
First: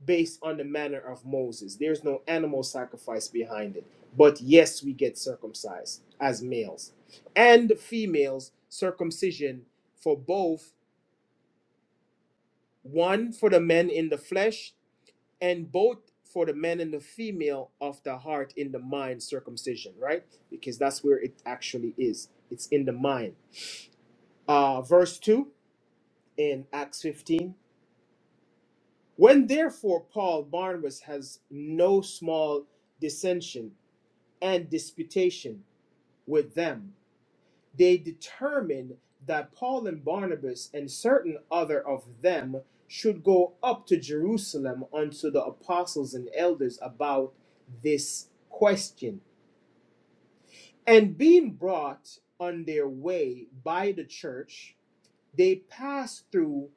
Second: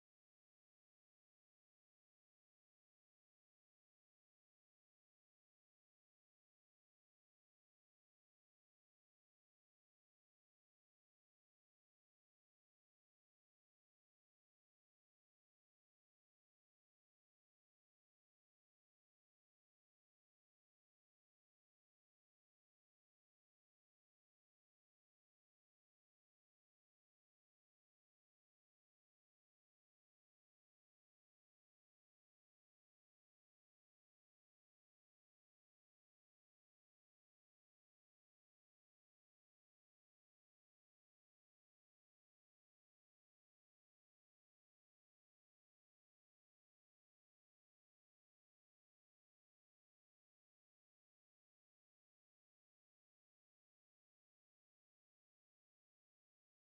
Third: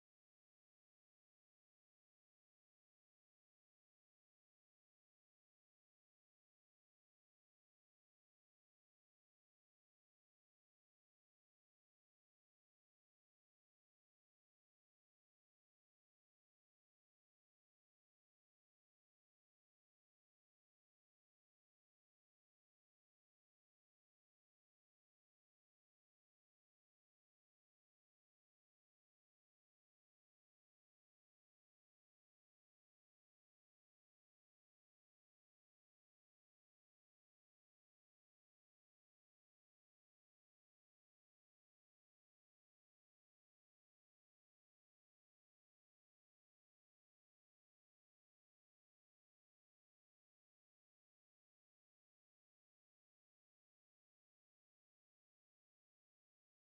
Speaker 1: based on the manner of Moses. There's no animal sacrifice behind it. But yes, we get circumcised as males and females. Circumcision for both, one for the men in the flesh, and both for the men and the female of the heart in the mind circumcision, right? Because that's where it actually is. It's in the mind uh, verse 2 in Acts 15. When therefore Paul Barnabas has no small dissension and disputation with them, they determined that Paul and Barnabas and certain other of them should go up to Jerusalem unto the apostles and elders about this question. And being brought on their way by the church, they passed through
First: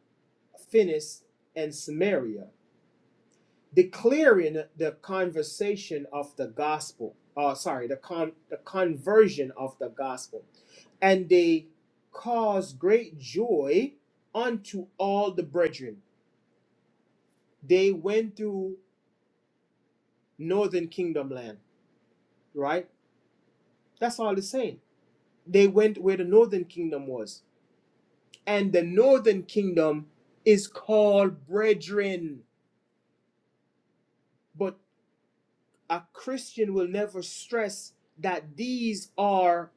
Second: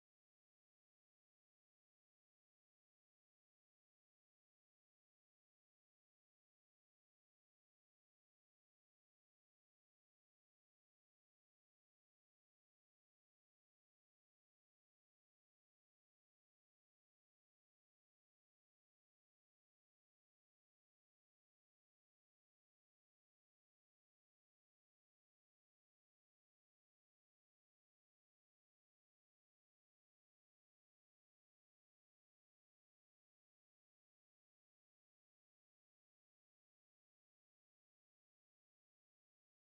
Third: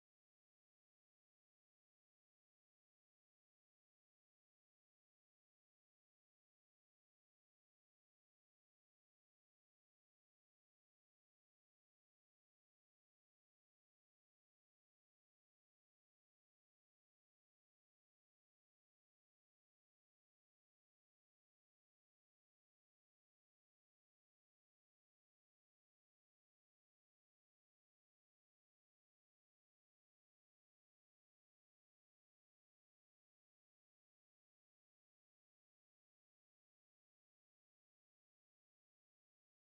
Speaker 1: Phoenice and Samaria declaring the conversation of the gospel uh, sorry the con the conversion of the gospel and they caused great joy unto all the brethren they went through northern kingdom land right that's all it's saying they went where the northern kingdom was and the northern kingdom is called brethren but a christian will never stress that these are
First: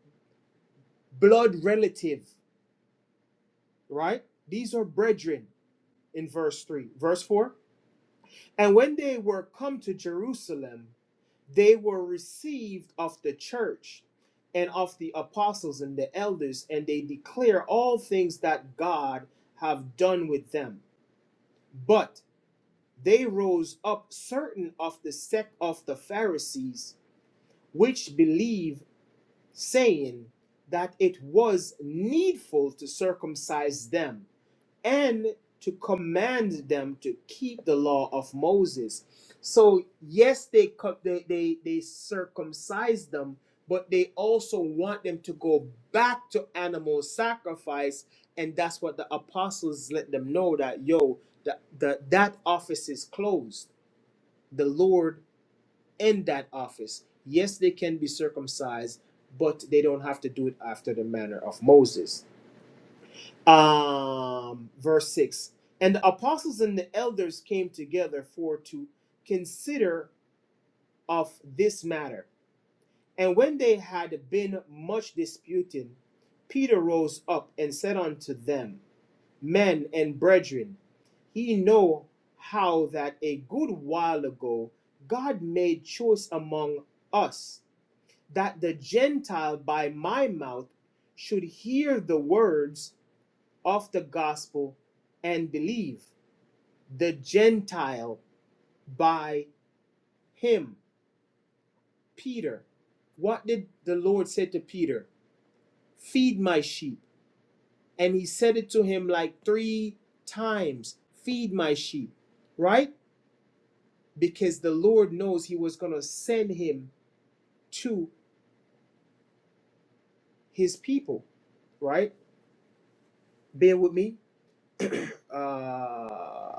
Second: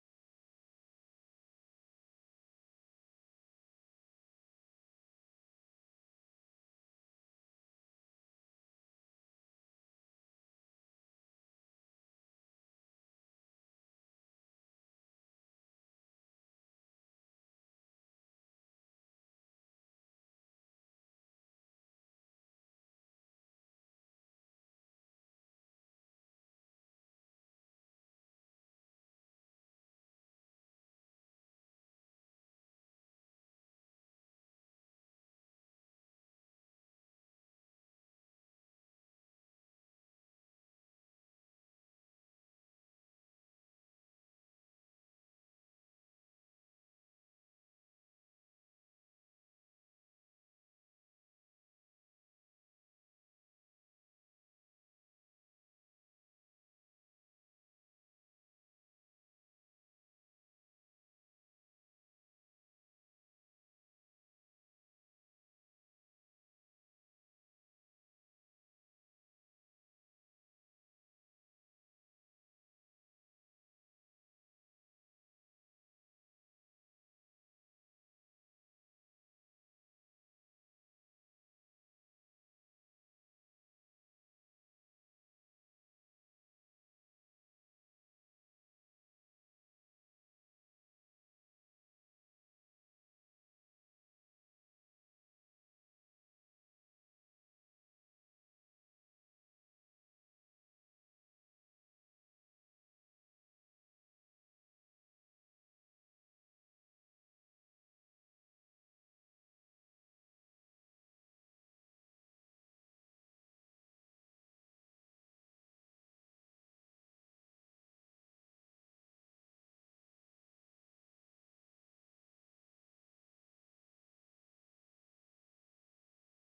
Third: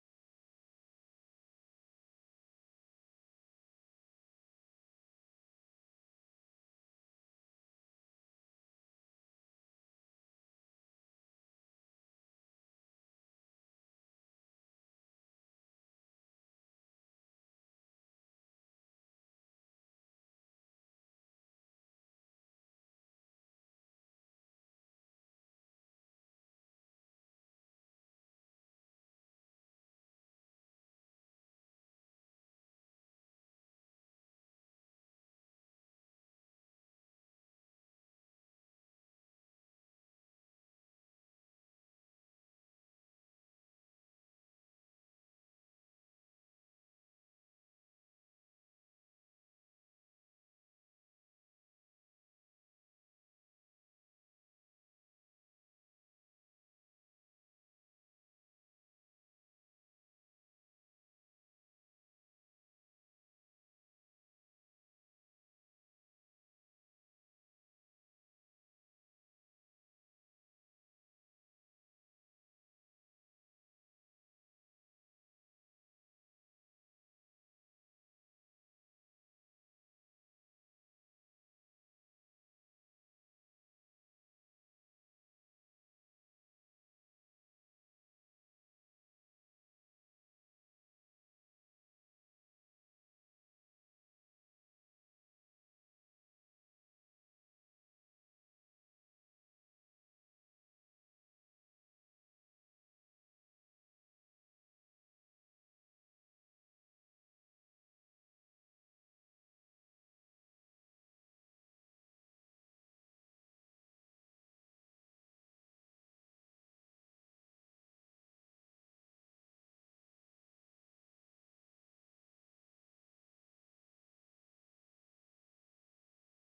Speaker 1: blood relative right? These are brethren in verse 3. Verse 4 And when they were come to Jerusalem, they were received of the church and of the apostles and the elders, and they declare all things that God have done with them. But they rose up certain of the sect of the Pharisees, which believe, saying that it was needful to circumcise them and to command them to keep the law of Moses. So yes, they co- they they, they circumcise them, but they also want them to go back to animal sacrifice, and that's what the apostles let them know that yo, that the that office is closed. The Lord in that office. Yes, they can be circumcised, but they don't have to do it after the manner of Moses um, verse 6 and the apostles and the elders came together for to consider of this matter and when they had been much disputing peter rose up and said unto them men and brethren ye know how that a good while ago god made choice among us that the gentile by my mouth should hear the words of the gospel and believe the Gentile by him. Peter, what did the Lord say to Peter? Feed my sheep. And he said it to him like three times Feed my sheep, right? Because the Lord knows he was going to send him to his people, right? Bear with me. Uh,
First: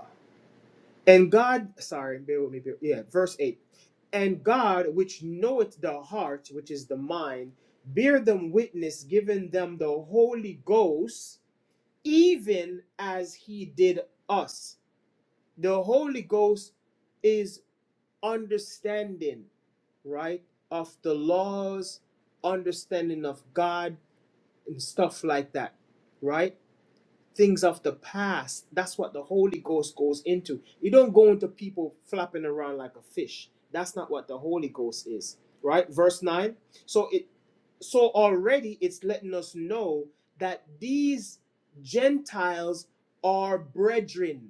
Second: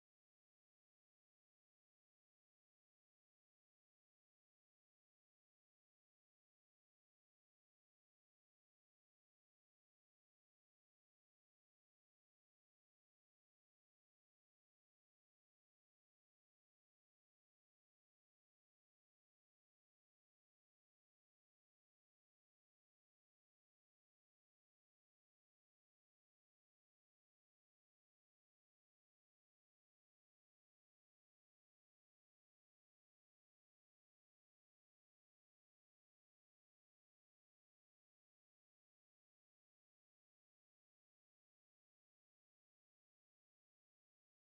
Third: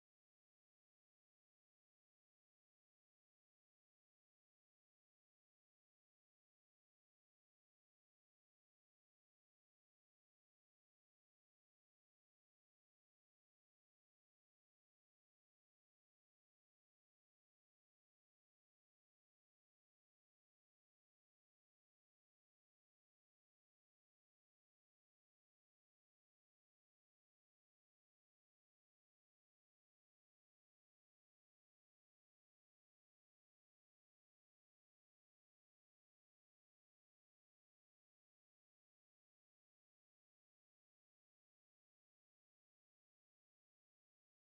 Speaker 1: And God, sorry, bear with me. Bear, yeah, verse 8. And God, which knoweth the heart, which is the mind, bear them witness, giving them the Holy Ghost, even as he did us. The Holy Ghost is understanding, right, of the laws, understanding of God, and stuff like that, right? things of the past. That's what the Holy Ghost goes into. You don't go into people flapping around like a fish. That's not what the Holy Ghost is, right? Verse 9. So it so already it's letting us know that these Gentiles are brethren.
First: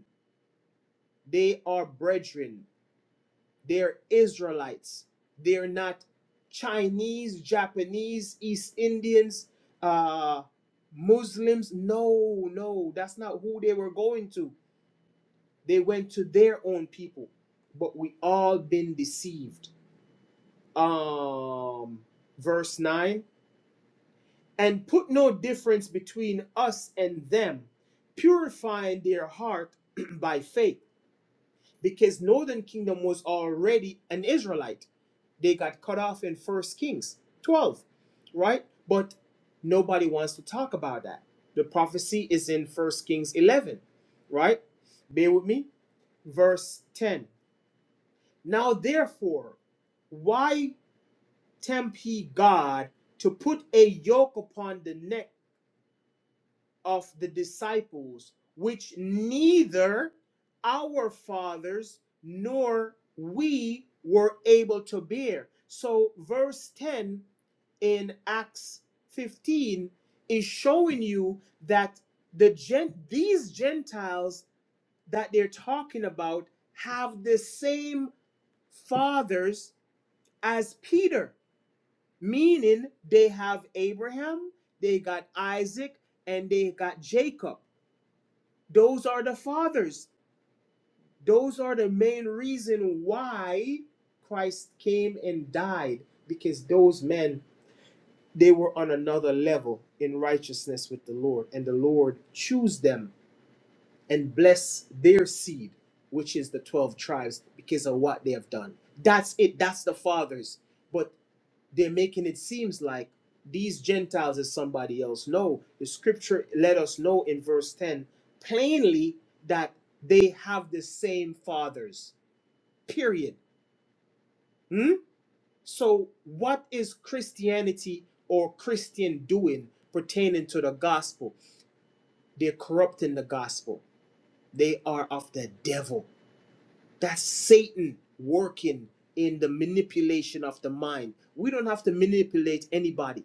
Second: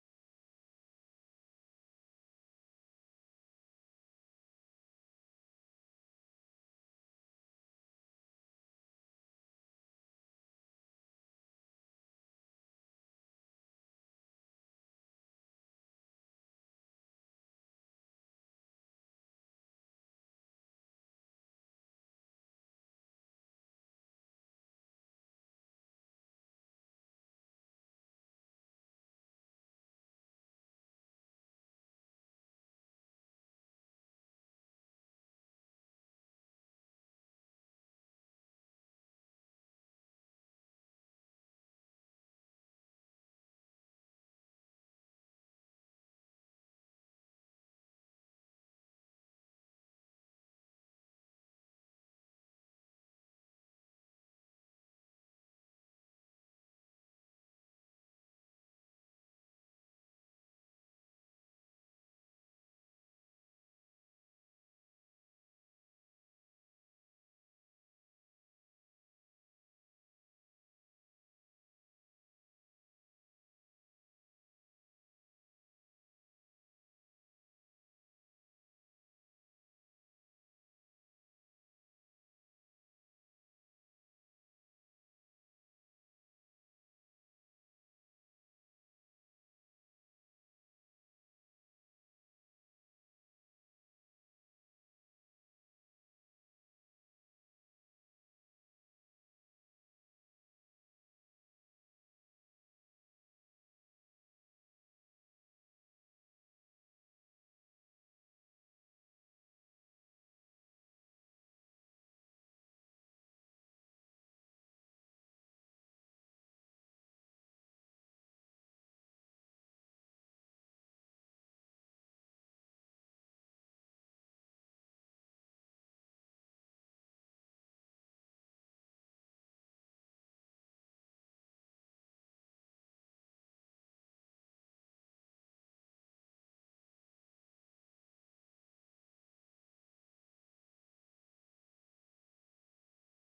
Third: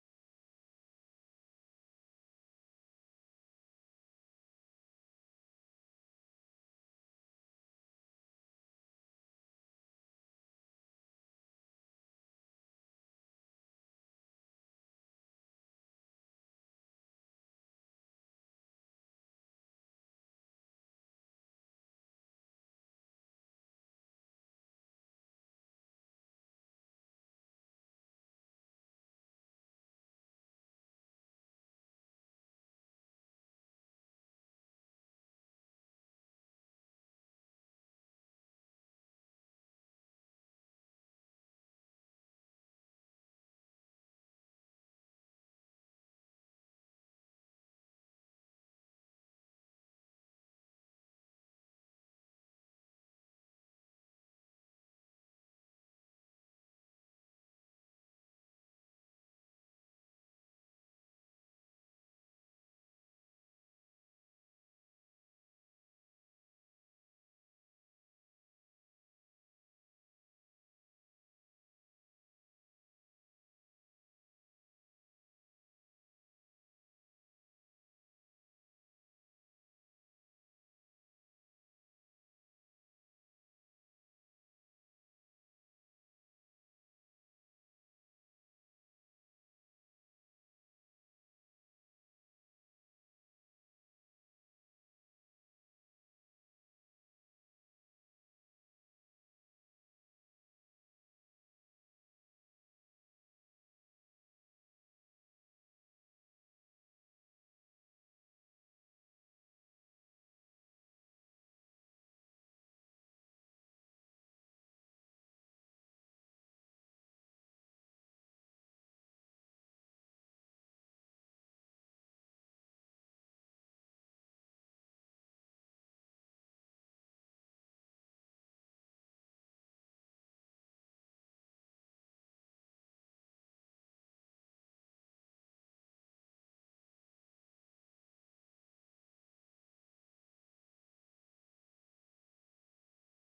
Speaker 1: They are brethren. They're Israelites. They're not Chinese, Japanese, East Indians, uh Muslims. No, no, that's not who they were going to they went to their own people, but we all been deceived. Um, verse 9 and put no difference between us and them, purifying their heart by faith, because northern kingdom was already an Israelite they got cut off in first kings 12 right but nobody wants to talk about that the prophecy is in first kings 11 right bear with me verse 10 Now therefore, why tempt ye God to put a yoke upon the neck of the disciples, which neither our fathers nor we were able to bear? So, verse 10 in Acts 15 is showing you that the gen- these Gentiles that they're talking about have the same fathers as Peter meaning they have Abraham, they got Isaac, and they got Jacob. Those are the fathers. Those are the main reason why Christ came and died because those men they were on another level in righteousness with the Lord and the Lord chose them and bless their seed which is the 12 tribes because of what they have done. That's it. That's the fathers. But. they're making it seems like these Gentiles is somebody else. No, the scripture let us know in verse 10 plainly that they have the same fathers. Period. Hmm? So what is Christianity or Christian doing pertaining to the gospel? They're corrupting the gospel. They are of the devil. That's Satan working in the manipulation of the mind. We don't have to manipulate anybody.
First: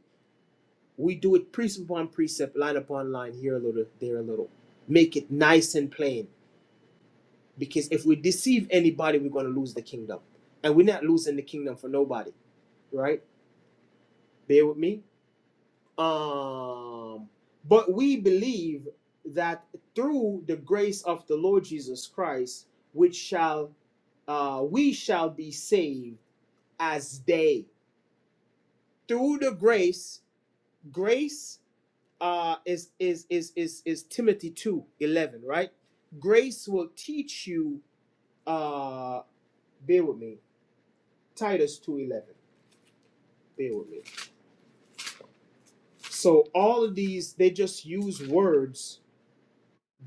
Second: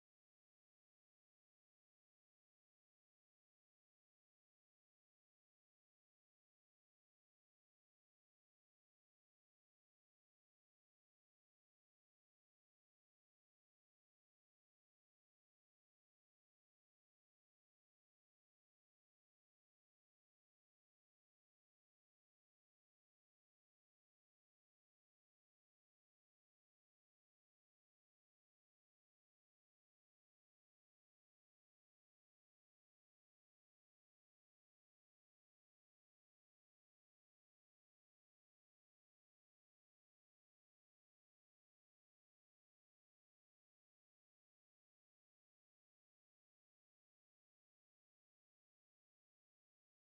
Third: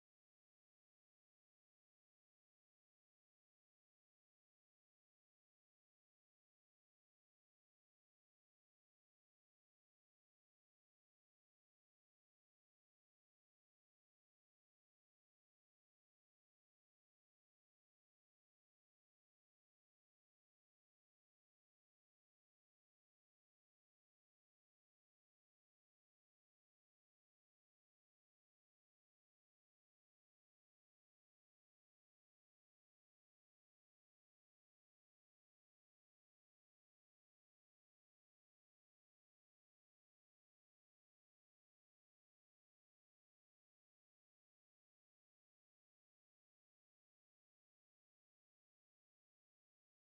Speaker 1: We do it precept upon precept, line upon line, here a little, there a little. Make it nice and plain. Because if we deceive anybody, we're going to lose the kingdom. And we're not losing the kingdom for nobody, right? Bear with me. Um, but we believe that through the grace of the Lord Jesus Christ, which shall uh, we shall be saved as they. Through the grace, grace uh is is is is is Timothy two eleven right? Grace will teach you uh bear with me, Titus two eleven. Bear with me. So all of these they just use words,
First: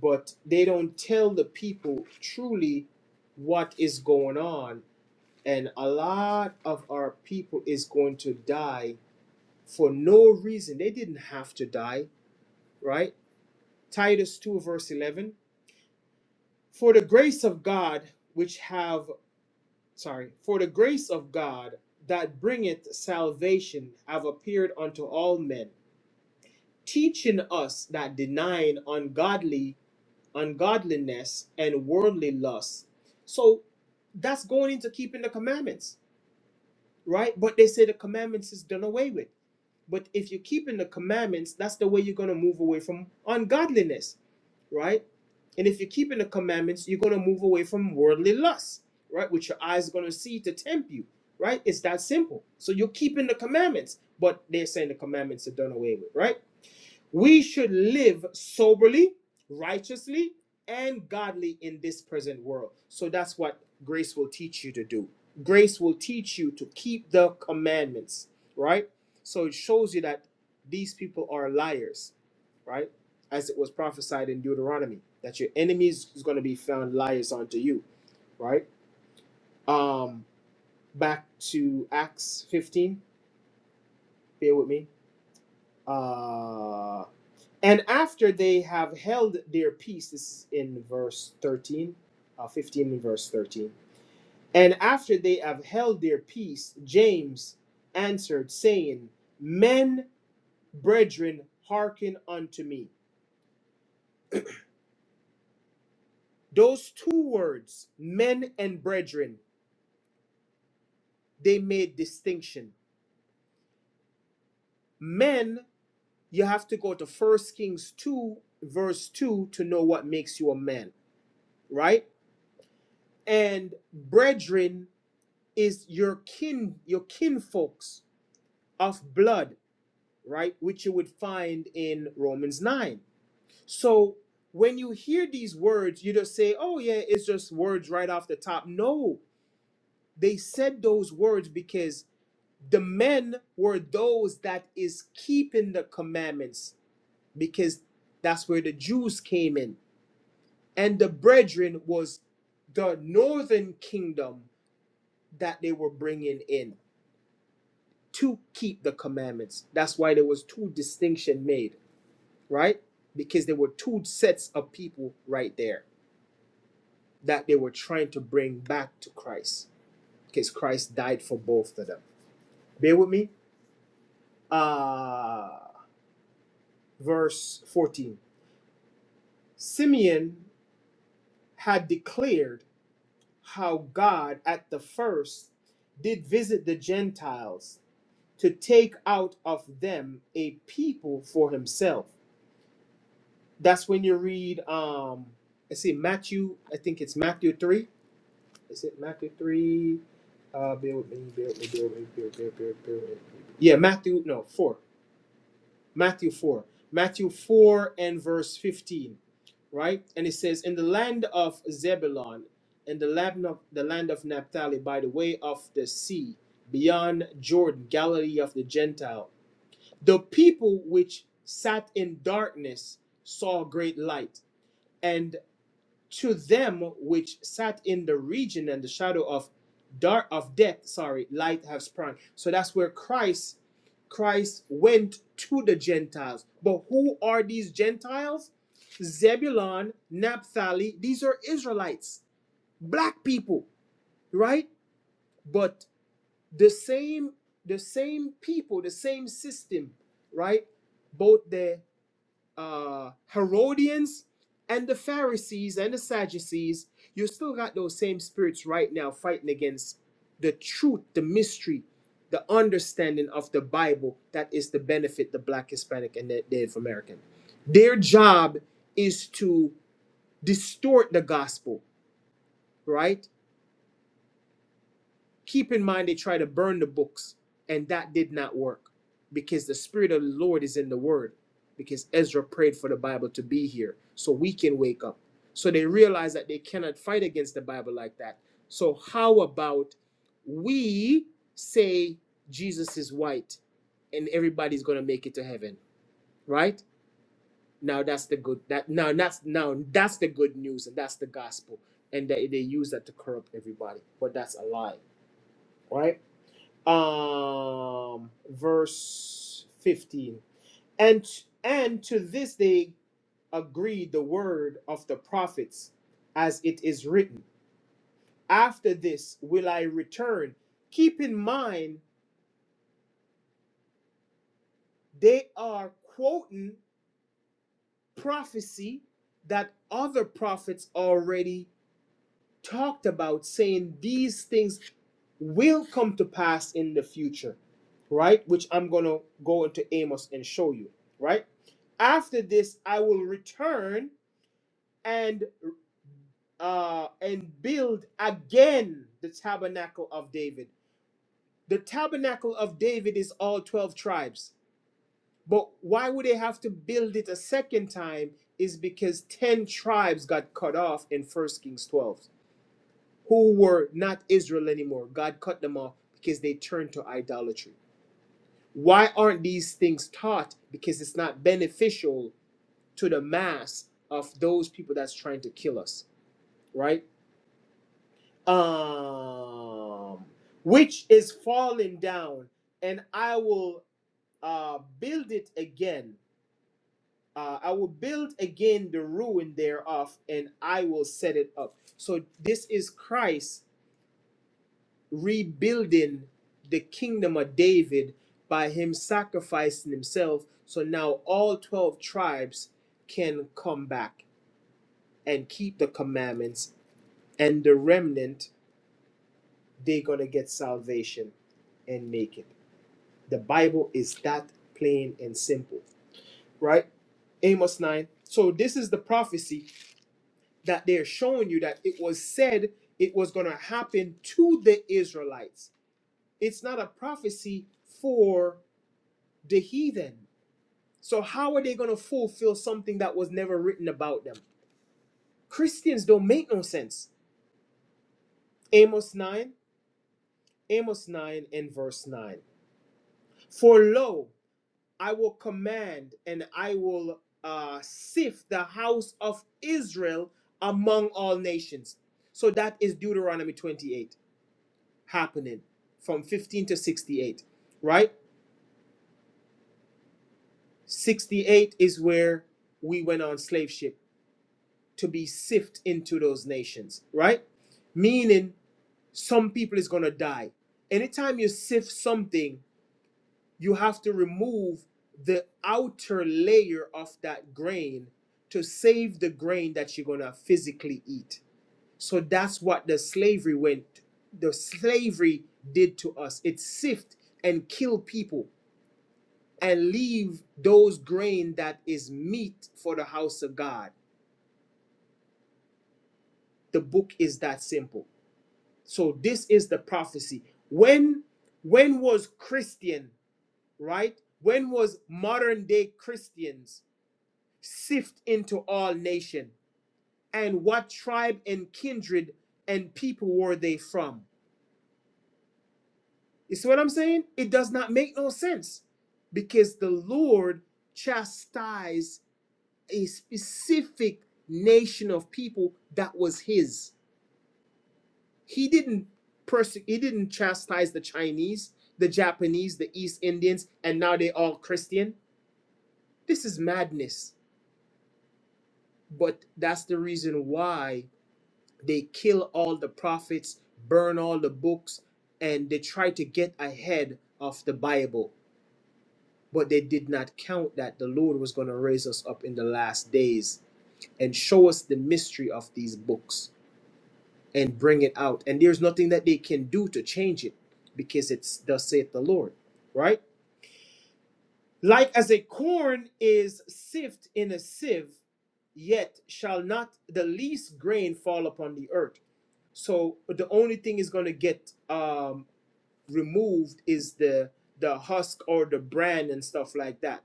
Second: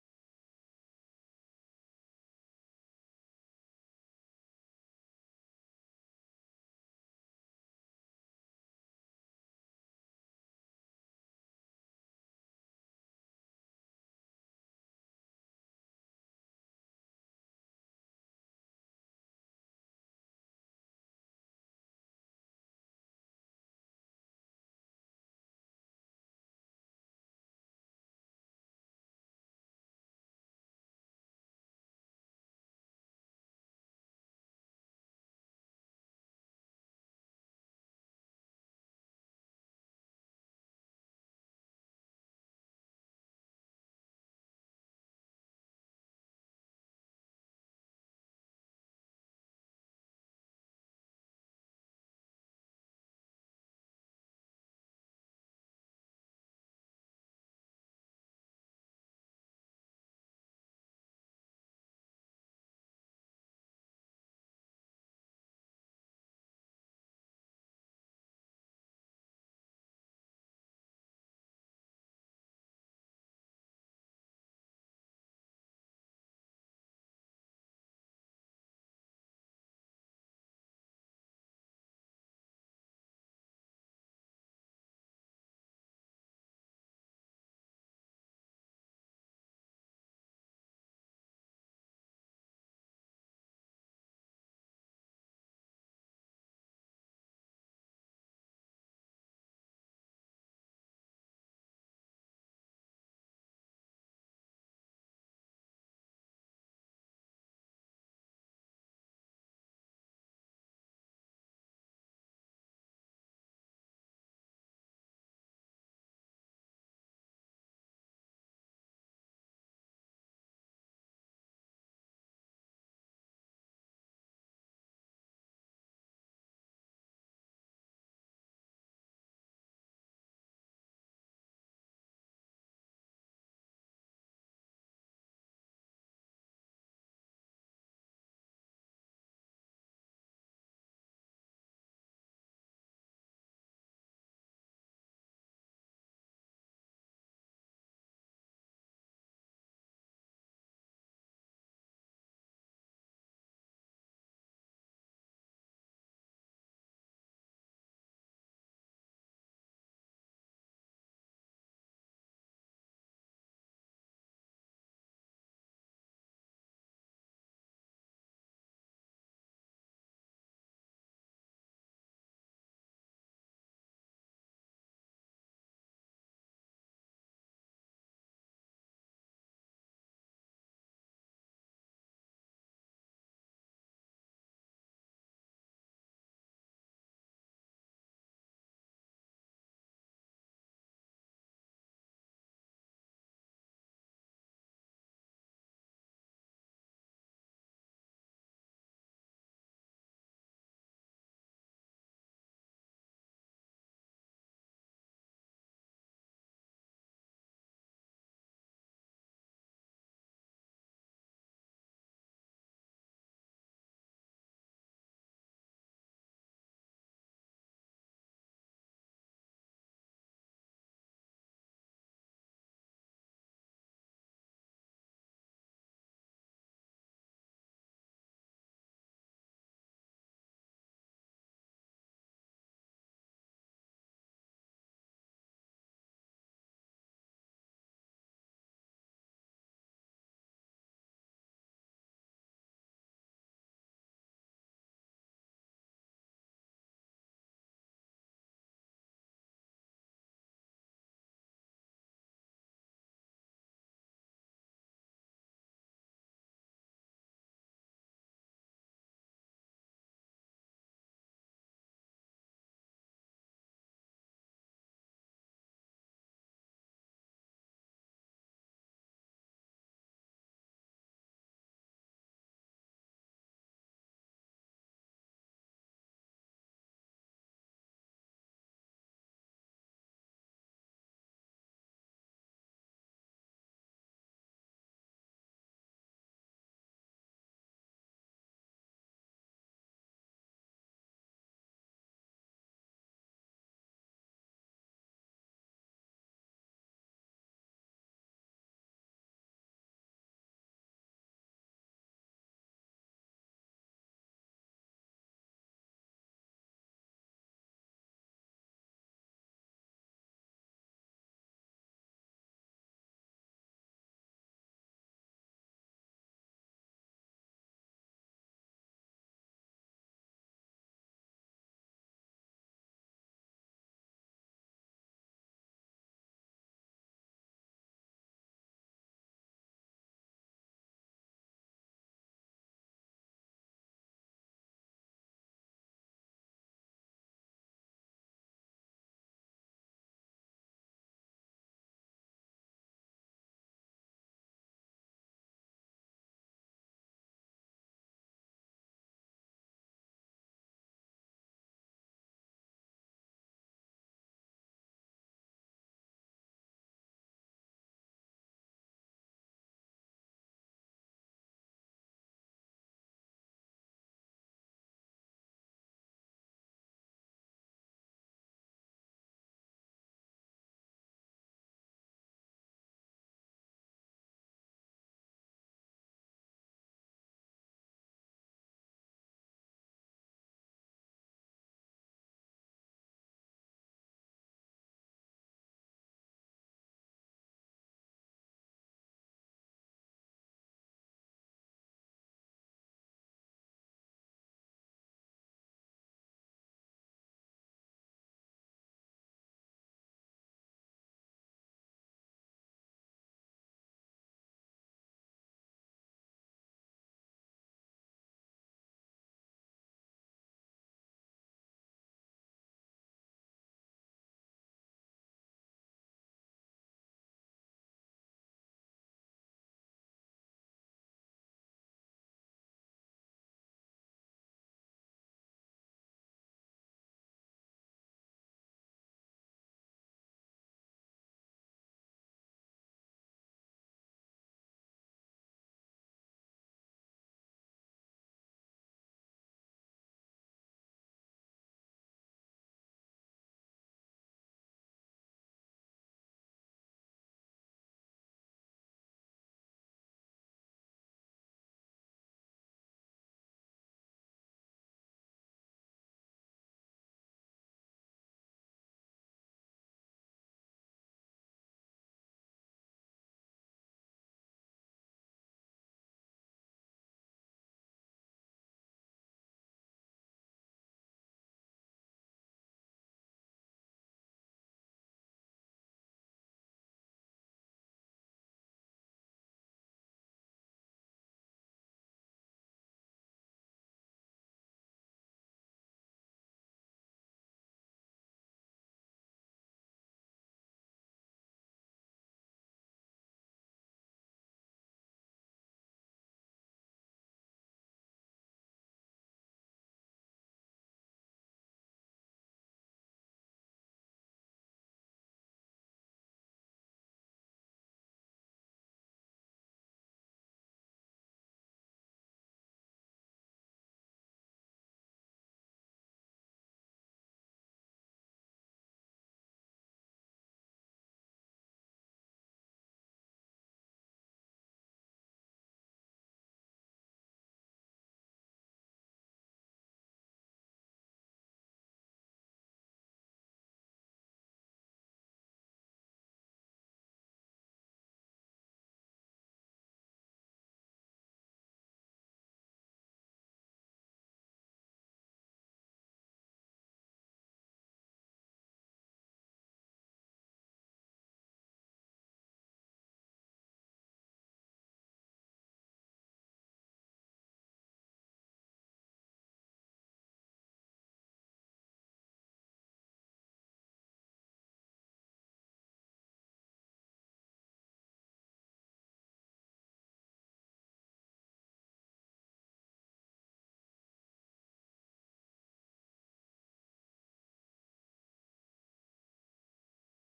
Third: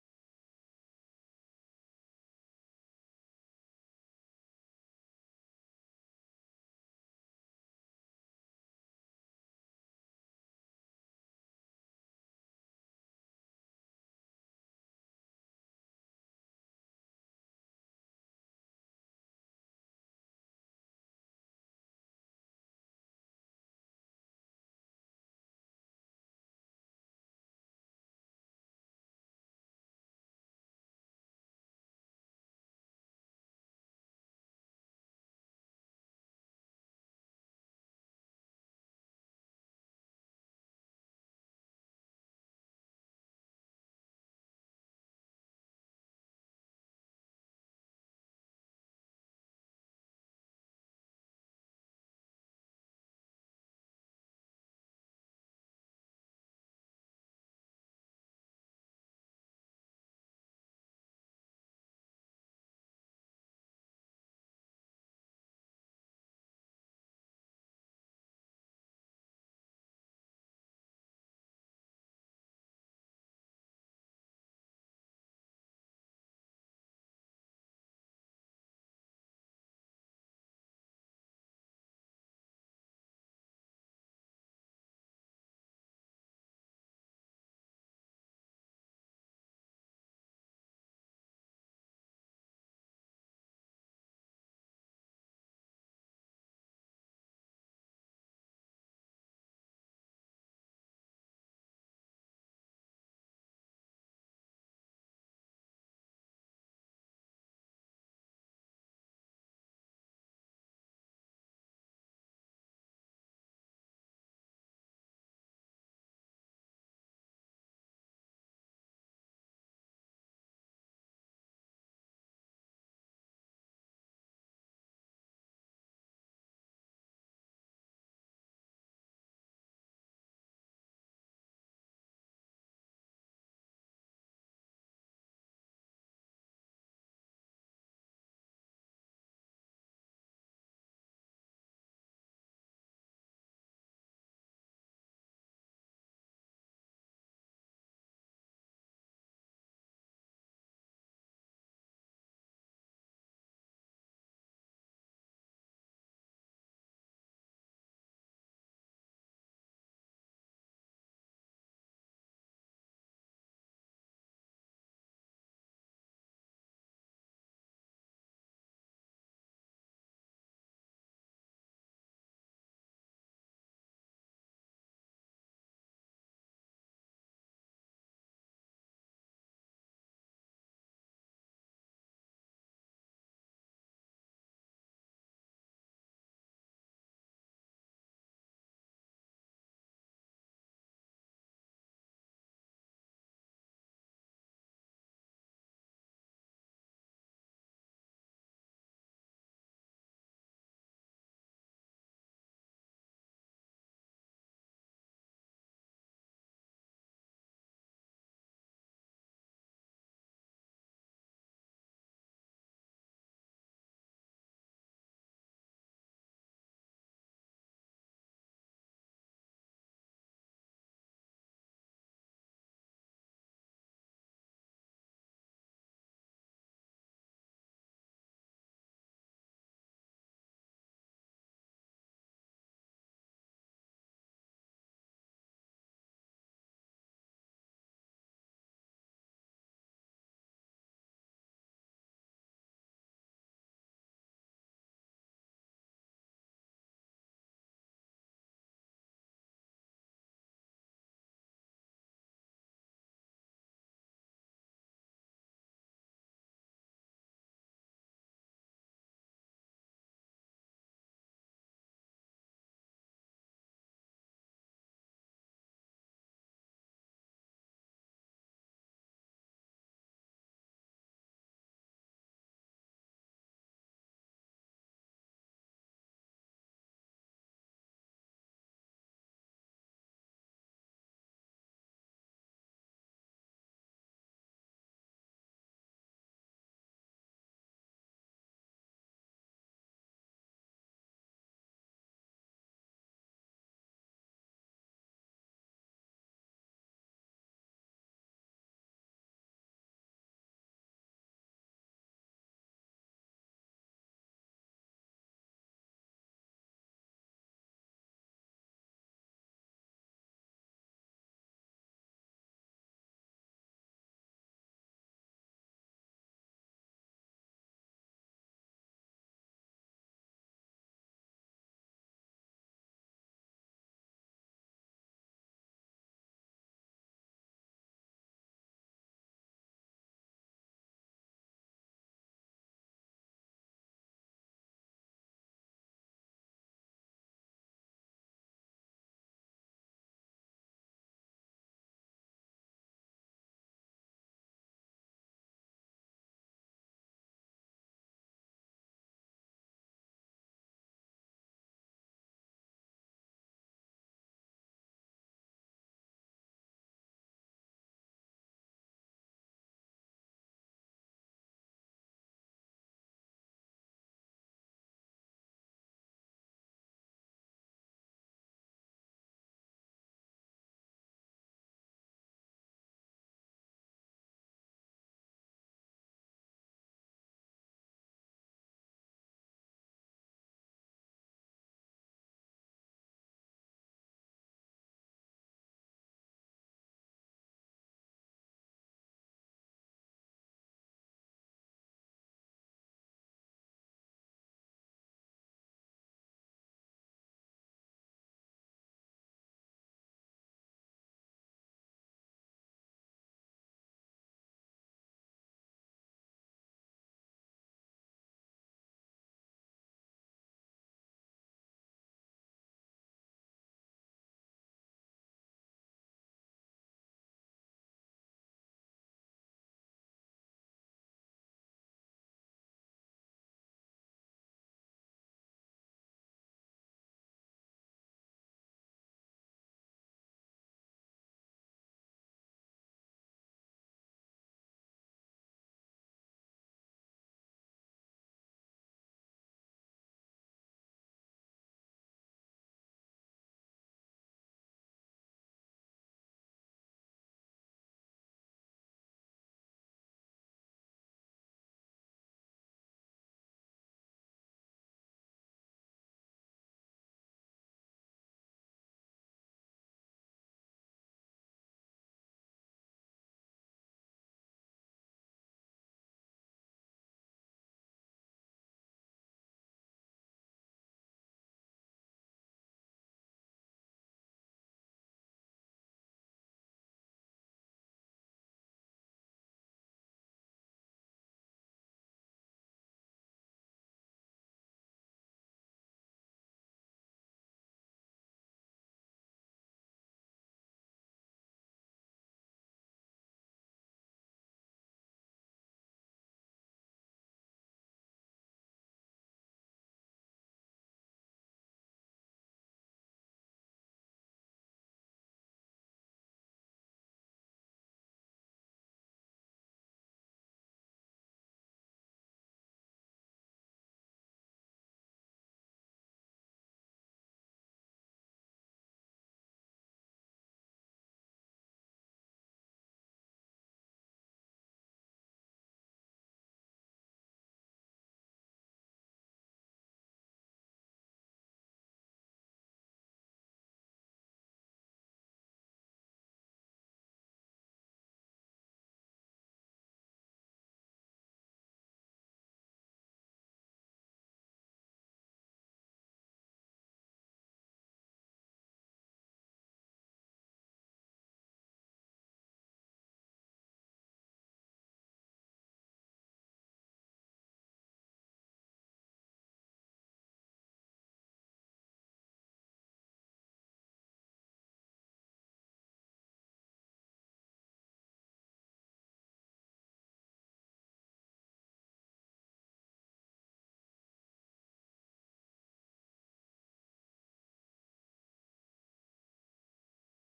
Speaker 1: but they don't tell the people truly what is going on. And a lot of our people is going to die for no reason. They didn't have to die, right? Titus 2 verse 11. For the grace of God which have sorry, for the grace of God that bringeth salvation have appeared unto all men, teaching us that denying ungodly ungodliness and worldly lust. So that's going into keeping the commandments, right? But they say the commandments is done away with. But if you're keeping the commandments, that's the way you're gonna move away from ungodliness right? And if you're keeping the commandments, you're going to move away from worldly lust, right? Which your eyes are going to see to tempt you, right? It's that simple. So you're keeping the commandments, but they're saying the commandments are done away with, right? We should live soberly, righteously, and godly in this present world. So that's what grace will teach you to do. Grace will teach you to keep the commandments, right? So it shows you that these people are liars right? As it was prophesied in Deuteronomy, that your enemies is going to be found liars unto you, right? Um, back to Acts 15, bear with me. Uh, and after they have held their peace, this is in verse 13, uh, 15 and verse 13. And after they have held their peace, James answered, saying, Men, brethren, hearken unto me. Those two words, men and brethren, they made distinction. Men, you have to go to First Kings 2, verse 2 to know what makes you a man, right? And brethren is your kin, your kinfolks of blood, right? Which you would find in Romans 9. So when you hear these words, you just say, oh, yeah, it's just words right off the top. No, they said those words because the men were those that is keeping the commandments because that's where the Jews came in. And the brethren was the northern kingdom that they were bringing in to keep the commandments. That's why there was two distinction made, right? Because there were two sets of people right there that they were trying to bring back to Christ because Christ died for both of them. Bear with me. Uh verse 14. Simeon had declared how God at the first did visit the Gentiles to take out of them a people for himself. That's when you read um I see Matthew, I think it's Matthew 3. Is it Matthew 3? Uh bear with me, bear with me, bear with me, bear with me, bear with me, bear with me. Yeah, Matthew no, 4. Matthew 4. Matthew 4 and verse 15, right? And it says, In the land of Zebulon, in the land of, the land of Naphtali, by the way of the sea, beyond Jordan, Galilee of the Gentile, the people which sat in darkness saw great light. and to them which sat in the region and the shadow of dark of death sorry light have sprung so that's where christ christ went to the gentiles but who are these gentiles zebulon naphtali these are israelites black people right but the same the same people the same system right both the uh, Herodians and the Pharisees and the Sadducees, you still got those same spirits right now fighting against the truth, the mystery, the understanding of the Bible that is to benefit the Black, Hispanic, and the Native American. Their job is to distort the gospel, right? Keep in mind they tried to burn the books, and that did not work because the Spirit of the Lord is in the Word. Because Ezra prayed for the Bible to be here so we can wake up. So they realize that they cannot fight against the Bible like that. So, how about we say Jesus is white and everybody's going to make it to heaven, right? Now that's the good that now that's now that's the good news and that's the gospel and they, they use that to corrupt everybody but that's a lie right um, verse 15. And and to this they agreed the word of the prophets, as it is written. After this will I return. Keep in mind they are quoting prophecy that other prophets already talked about, saying these things will come to pass in the future, right? Which I'm going to go into Amos and show you, right? After this, I will return and uh and build again the tabernacle of David. The tabernacle of David is all 12 tribes. But why would they have to build it a second time is because 10 tribes got cut off in First Kings 12 who were not Israel anymore. God cut them off because they turned to idolatry Why aren't these things taught? Because it's not beneficial to the mass of those people that's trying to kill us, right? Um, which is falling down, and I will uh, build it again. Uh, I will build again the ruin thereof, and I will set it up. So this is Christ rebuilding the kingdom of David by him sacrificing himself. So now all 12 tribes can come back and keep the commandments, and the remnant, they're going to get salvation and make it. The Bible is that plain and simple, right? Amos 9. So this is the prophecy that they're showing you that it was said it was going to happen to the Israelites. It's not a prophecy for the heathen. So how are they going to fulfill something that was never written about them? Christians don't make no sense. Amos 9, Amos 9 and verse 9. For lo, I will command and I will uh, sift the house of Israel among all nations. So that is Deuteronomy 28 happening from 15 to 68, right? 68 is where we went on slave ship. to be sift into those nations, right? Meaning some people is gonna die. Anytime you sift something, you have to remove the outer layer of that grain to save the grain that you're gonna physically eat. So that's what the slavery went, the slavery did to us. It sift and kill people and leave those grain that is meat for the house of God. The book is that simple. So this is the prophecy. When when was Christian, right? When was modern day Christians sift into all nation? And what tribe and kindred and people were they from? You see what I'm saying? It does not make no sense because the Lord chastised a specific nation of people that was his he didn't perse- he didn't chastise the Chinese, the Japanese, the East Indians, and now they all Christian. This is madness. But that's the reason why they kill all the prophets, burn all the books, and they try to get ahead of the Bible. But they did not count that the Lord was going to raise us up in the last days and show us the mystery of these books and bring it out. And there's nothing that they can do to change it because it's thus saith the Lord, right? Like as a corn is sift in a sieve, yet shall not the least grain fall upon the earth. So the only thing is going to get um, removed is the the husk or the bran and stuff like that.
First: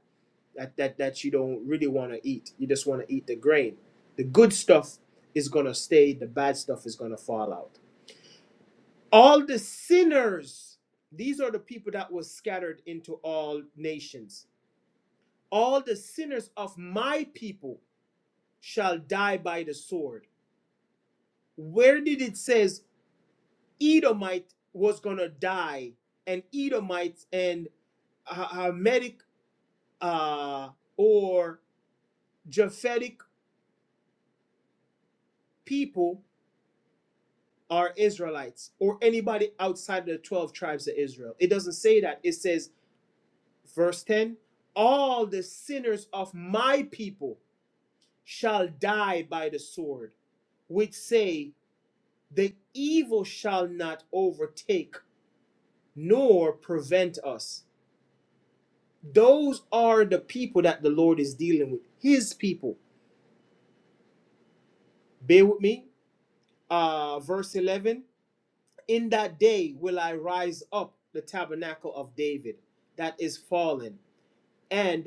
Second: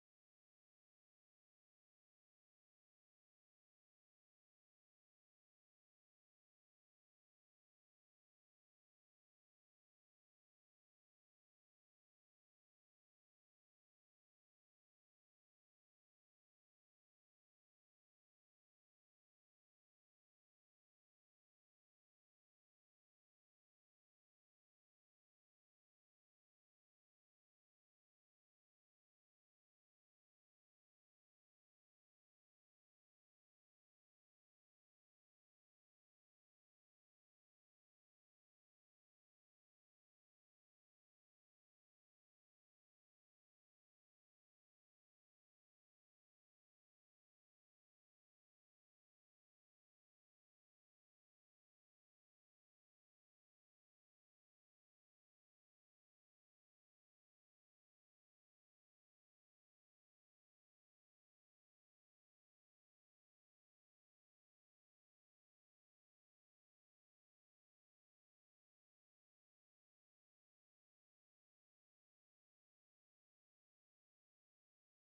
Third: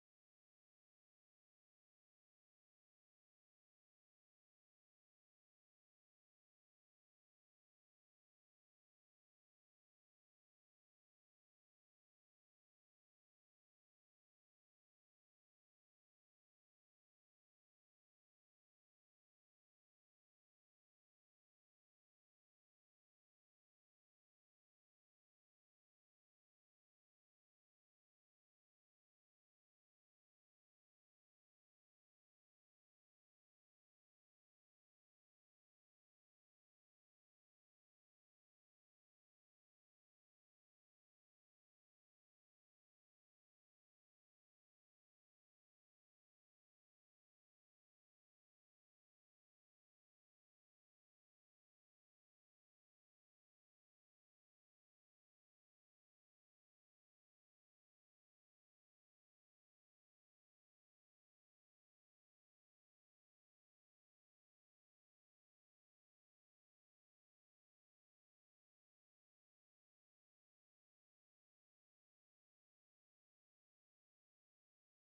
Speaker 1: That that that you don't really want to eat. You just want to eat the grain. The good stuff is going to stay. The bad stuff is going to fall out. all the sinners these are the people that was scattered into all nations all the sinners of my people shall die by the sword where did it says edomite was gonna die and edomites and uh, Hamitic, uh, or japhetic people are israelites or anybody outside of the 12 tribes of israel it doesn't say that it says Verse 10 All the sinners of my people shall die by the sword, which say, The evil shall not overtake nor prevent us. Those are the people that the Lord is dealing with, his people. Bear with me. Uh, verse 11 In that day will I rise up the tabernacle of David that is fallen, and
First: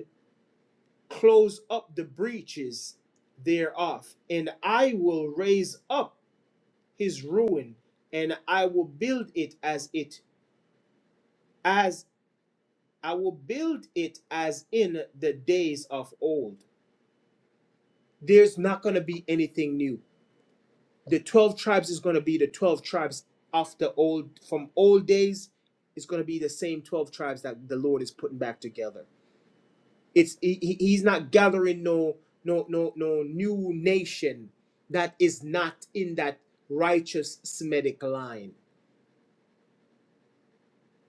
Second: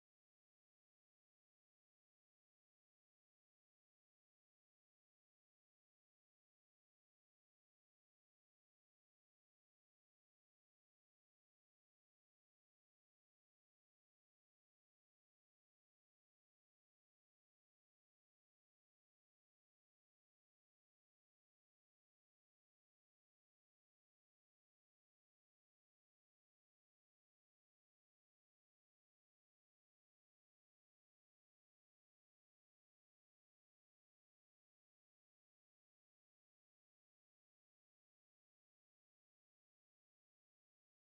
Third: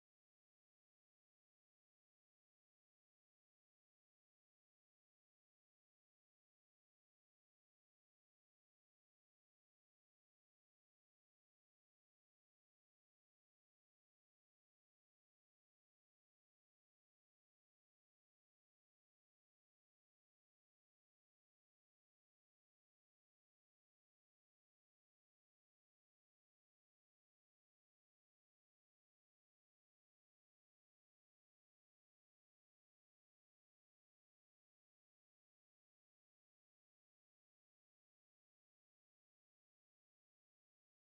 Speaker 1: close up the breaches thereof, and I will raise up his ruin, and I will build it as it as I will build it as in the days of old. There's not going to be anything new. The 12 tribes is going to be the 12 tribes of the old from old days. It's going to be the same 12 tribes that the Lord is putting back together. It's he, he's not gathering no no no no new nation that is not in that righteous Semitic line.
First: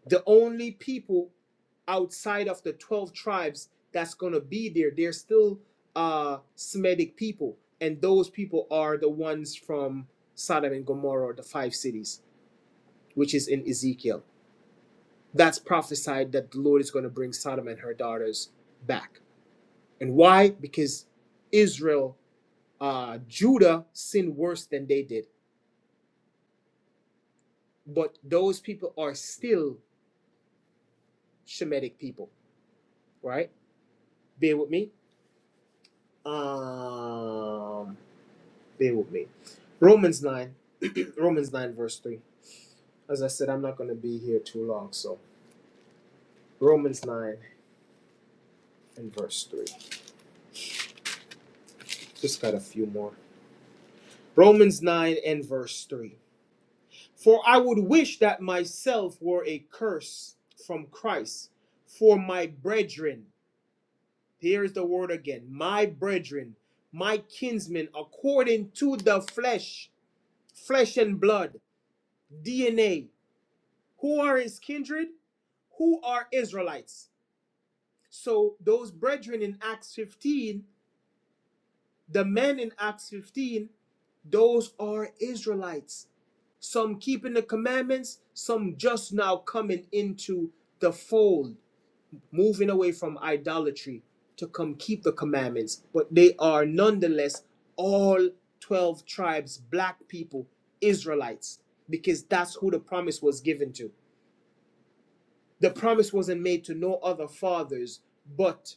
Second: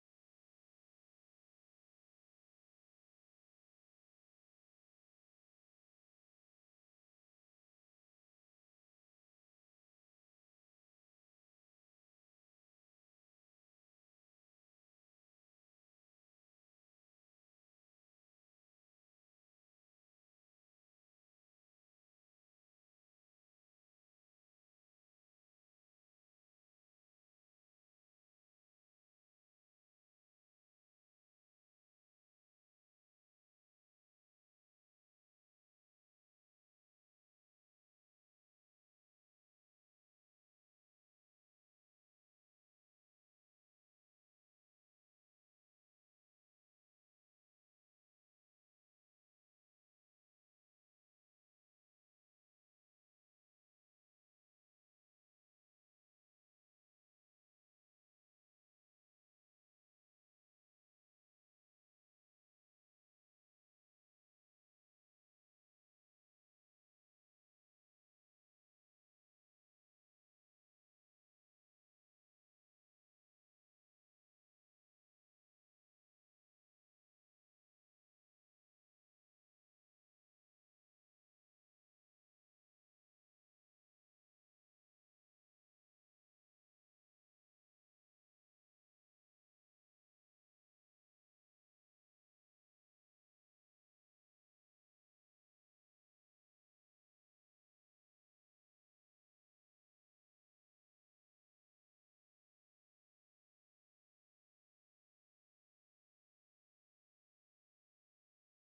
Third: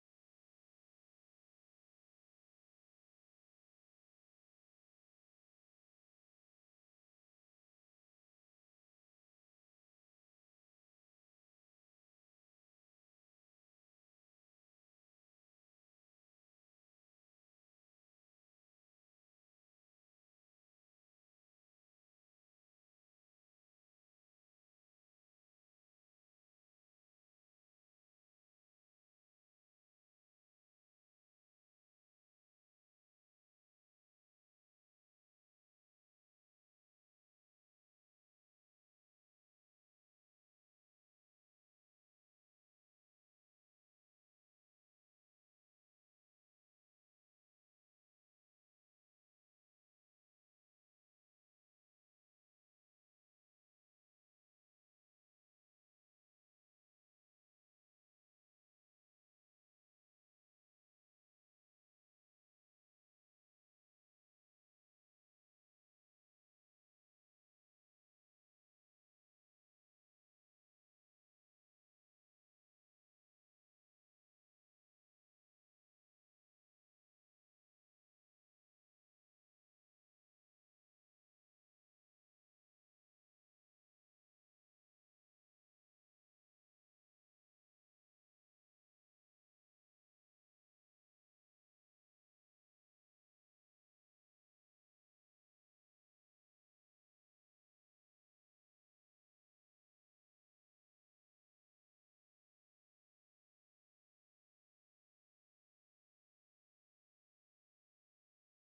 Speaker 1: The only people outside of the 12 tribes that's going to be there they're still uh semitic people and those people are the ones from sodom and gomorrah the five cities which is in ezekiel that's prophesied that the lord is going to bring sodom and her daughters back and why because israel uh, Judah sinned worse than they did, but those people are still Shemitic people, right? Bear with me. Um, bear with me. Romans 9, Romans 9, verse 3. As I said, I'm not going to be here too long, so Romans 9 and verse 3. Just got a few more. Romans 9 and verse 3. For I would wish that myself were a curse from Christ for my brethren Here's the word again. My brethren, my kinsmen, according to the flesh, flesh and blood, DNA. Who are his kindred? Who are Israelites? So those brethren in Acts 15, the men in Acts 15, those are Israelites. Some keeping the commandments, some just now coming into the fold. moving away from idolatry to come keep the commandments, but they are nonetheless all 12 tribes, black people, Israelites, because that's who the promise was given to. The promise wasn't made to no other fathers but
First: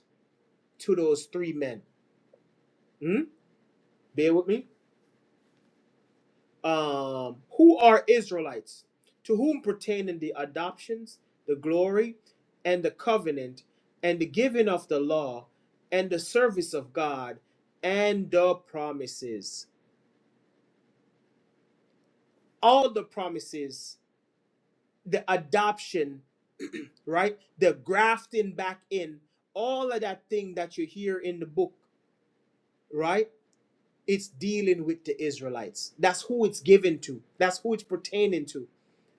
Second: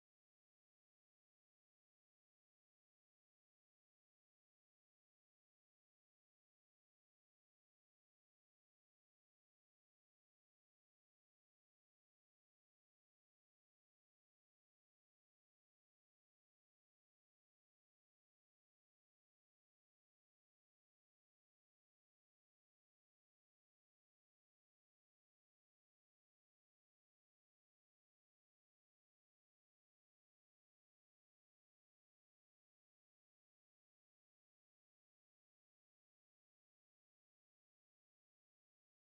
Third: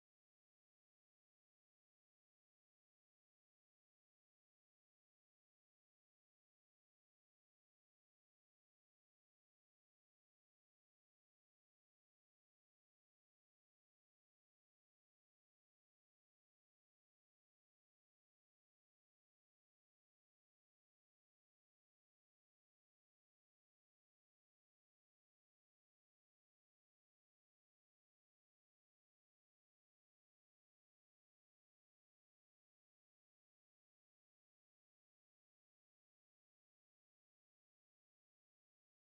Speaker 1: to those three men. Hmm? Bear with me. um, who are Israelites, to whom pertaining the adoptions, the glory, and the covenant, and the giving of the law, and the service of God, and the promises. All the promises, the adoption, right? The grafting back in, all of that thing that you hear in the book, right? It's dealing with the Israelites. That's who it's given to. That's who it's pertaining to.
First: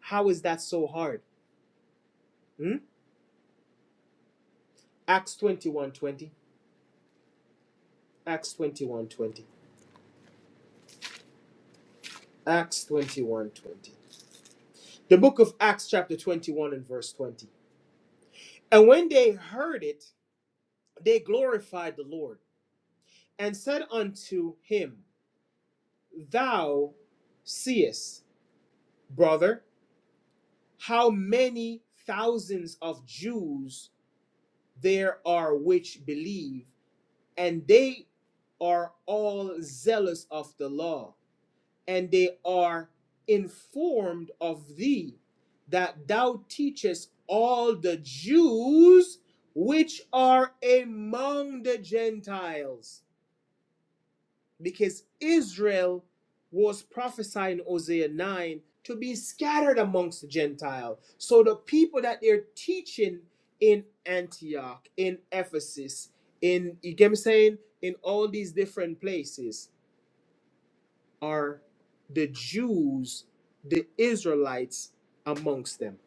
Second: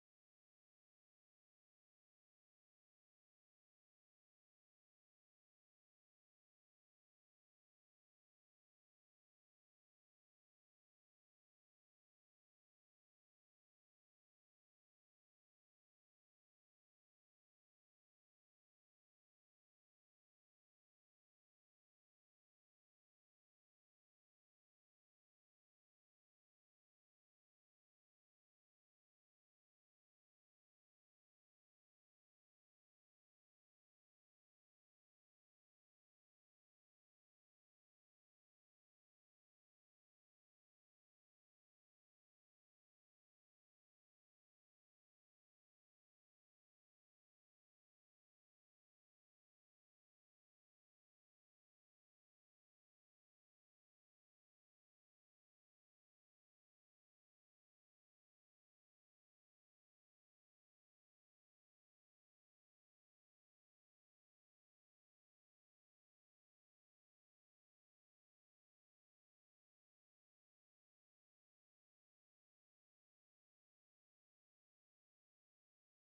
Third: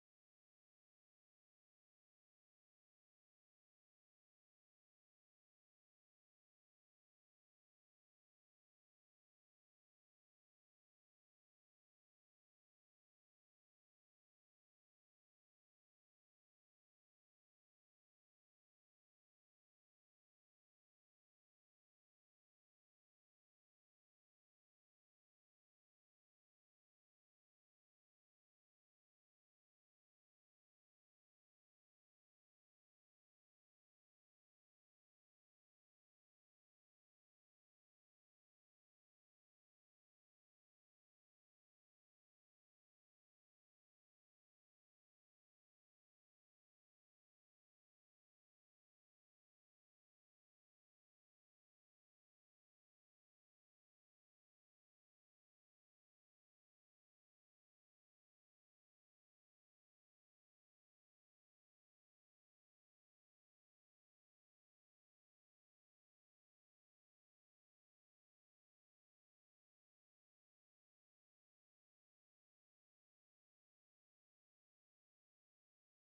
Speaker 1: How is that so hard? Hmm? Acts twenty one twenty Acts twenty one twenty Acts twenty one twenty The book of Acts, chapter 21, and verse 20. And when they heard it, they glorified the Lord and said unto him, Thou seest, brother, how many thousands of Jews there are which believe, and they are all zealous of the law. and they are informed of thee that thou teachest all the Jews which are among the Gentiles. Because Israel was prophesying in Hosea 9 to be scattered amongst the Gentiles. So the people that they're teaching in Antioch, in Ephesus, in you get me saying, in all these different places are the Jews, the Israelites amongst them.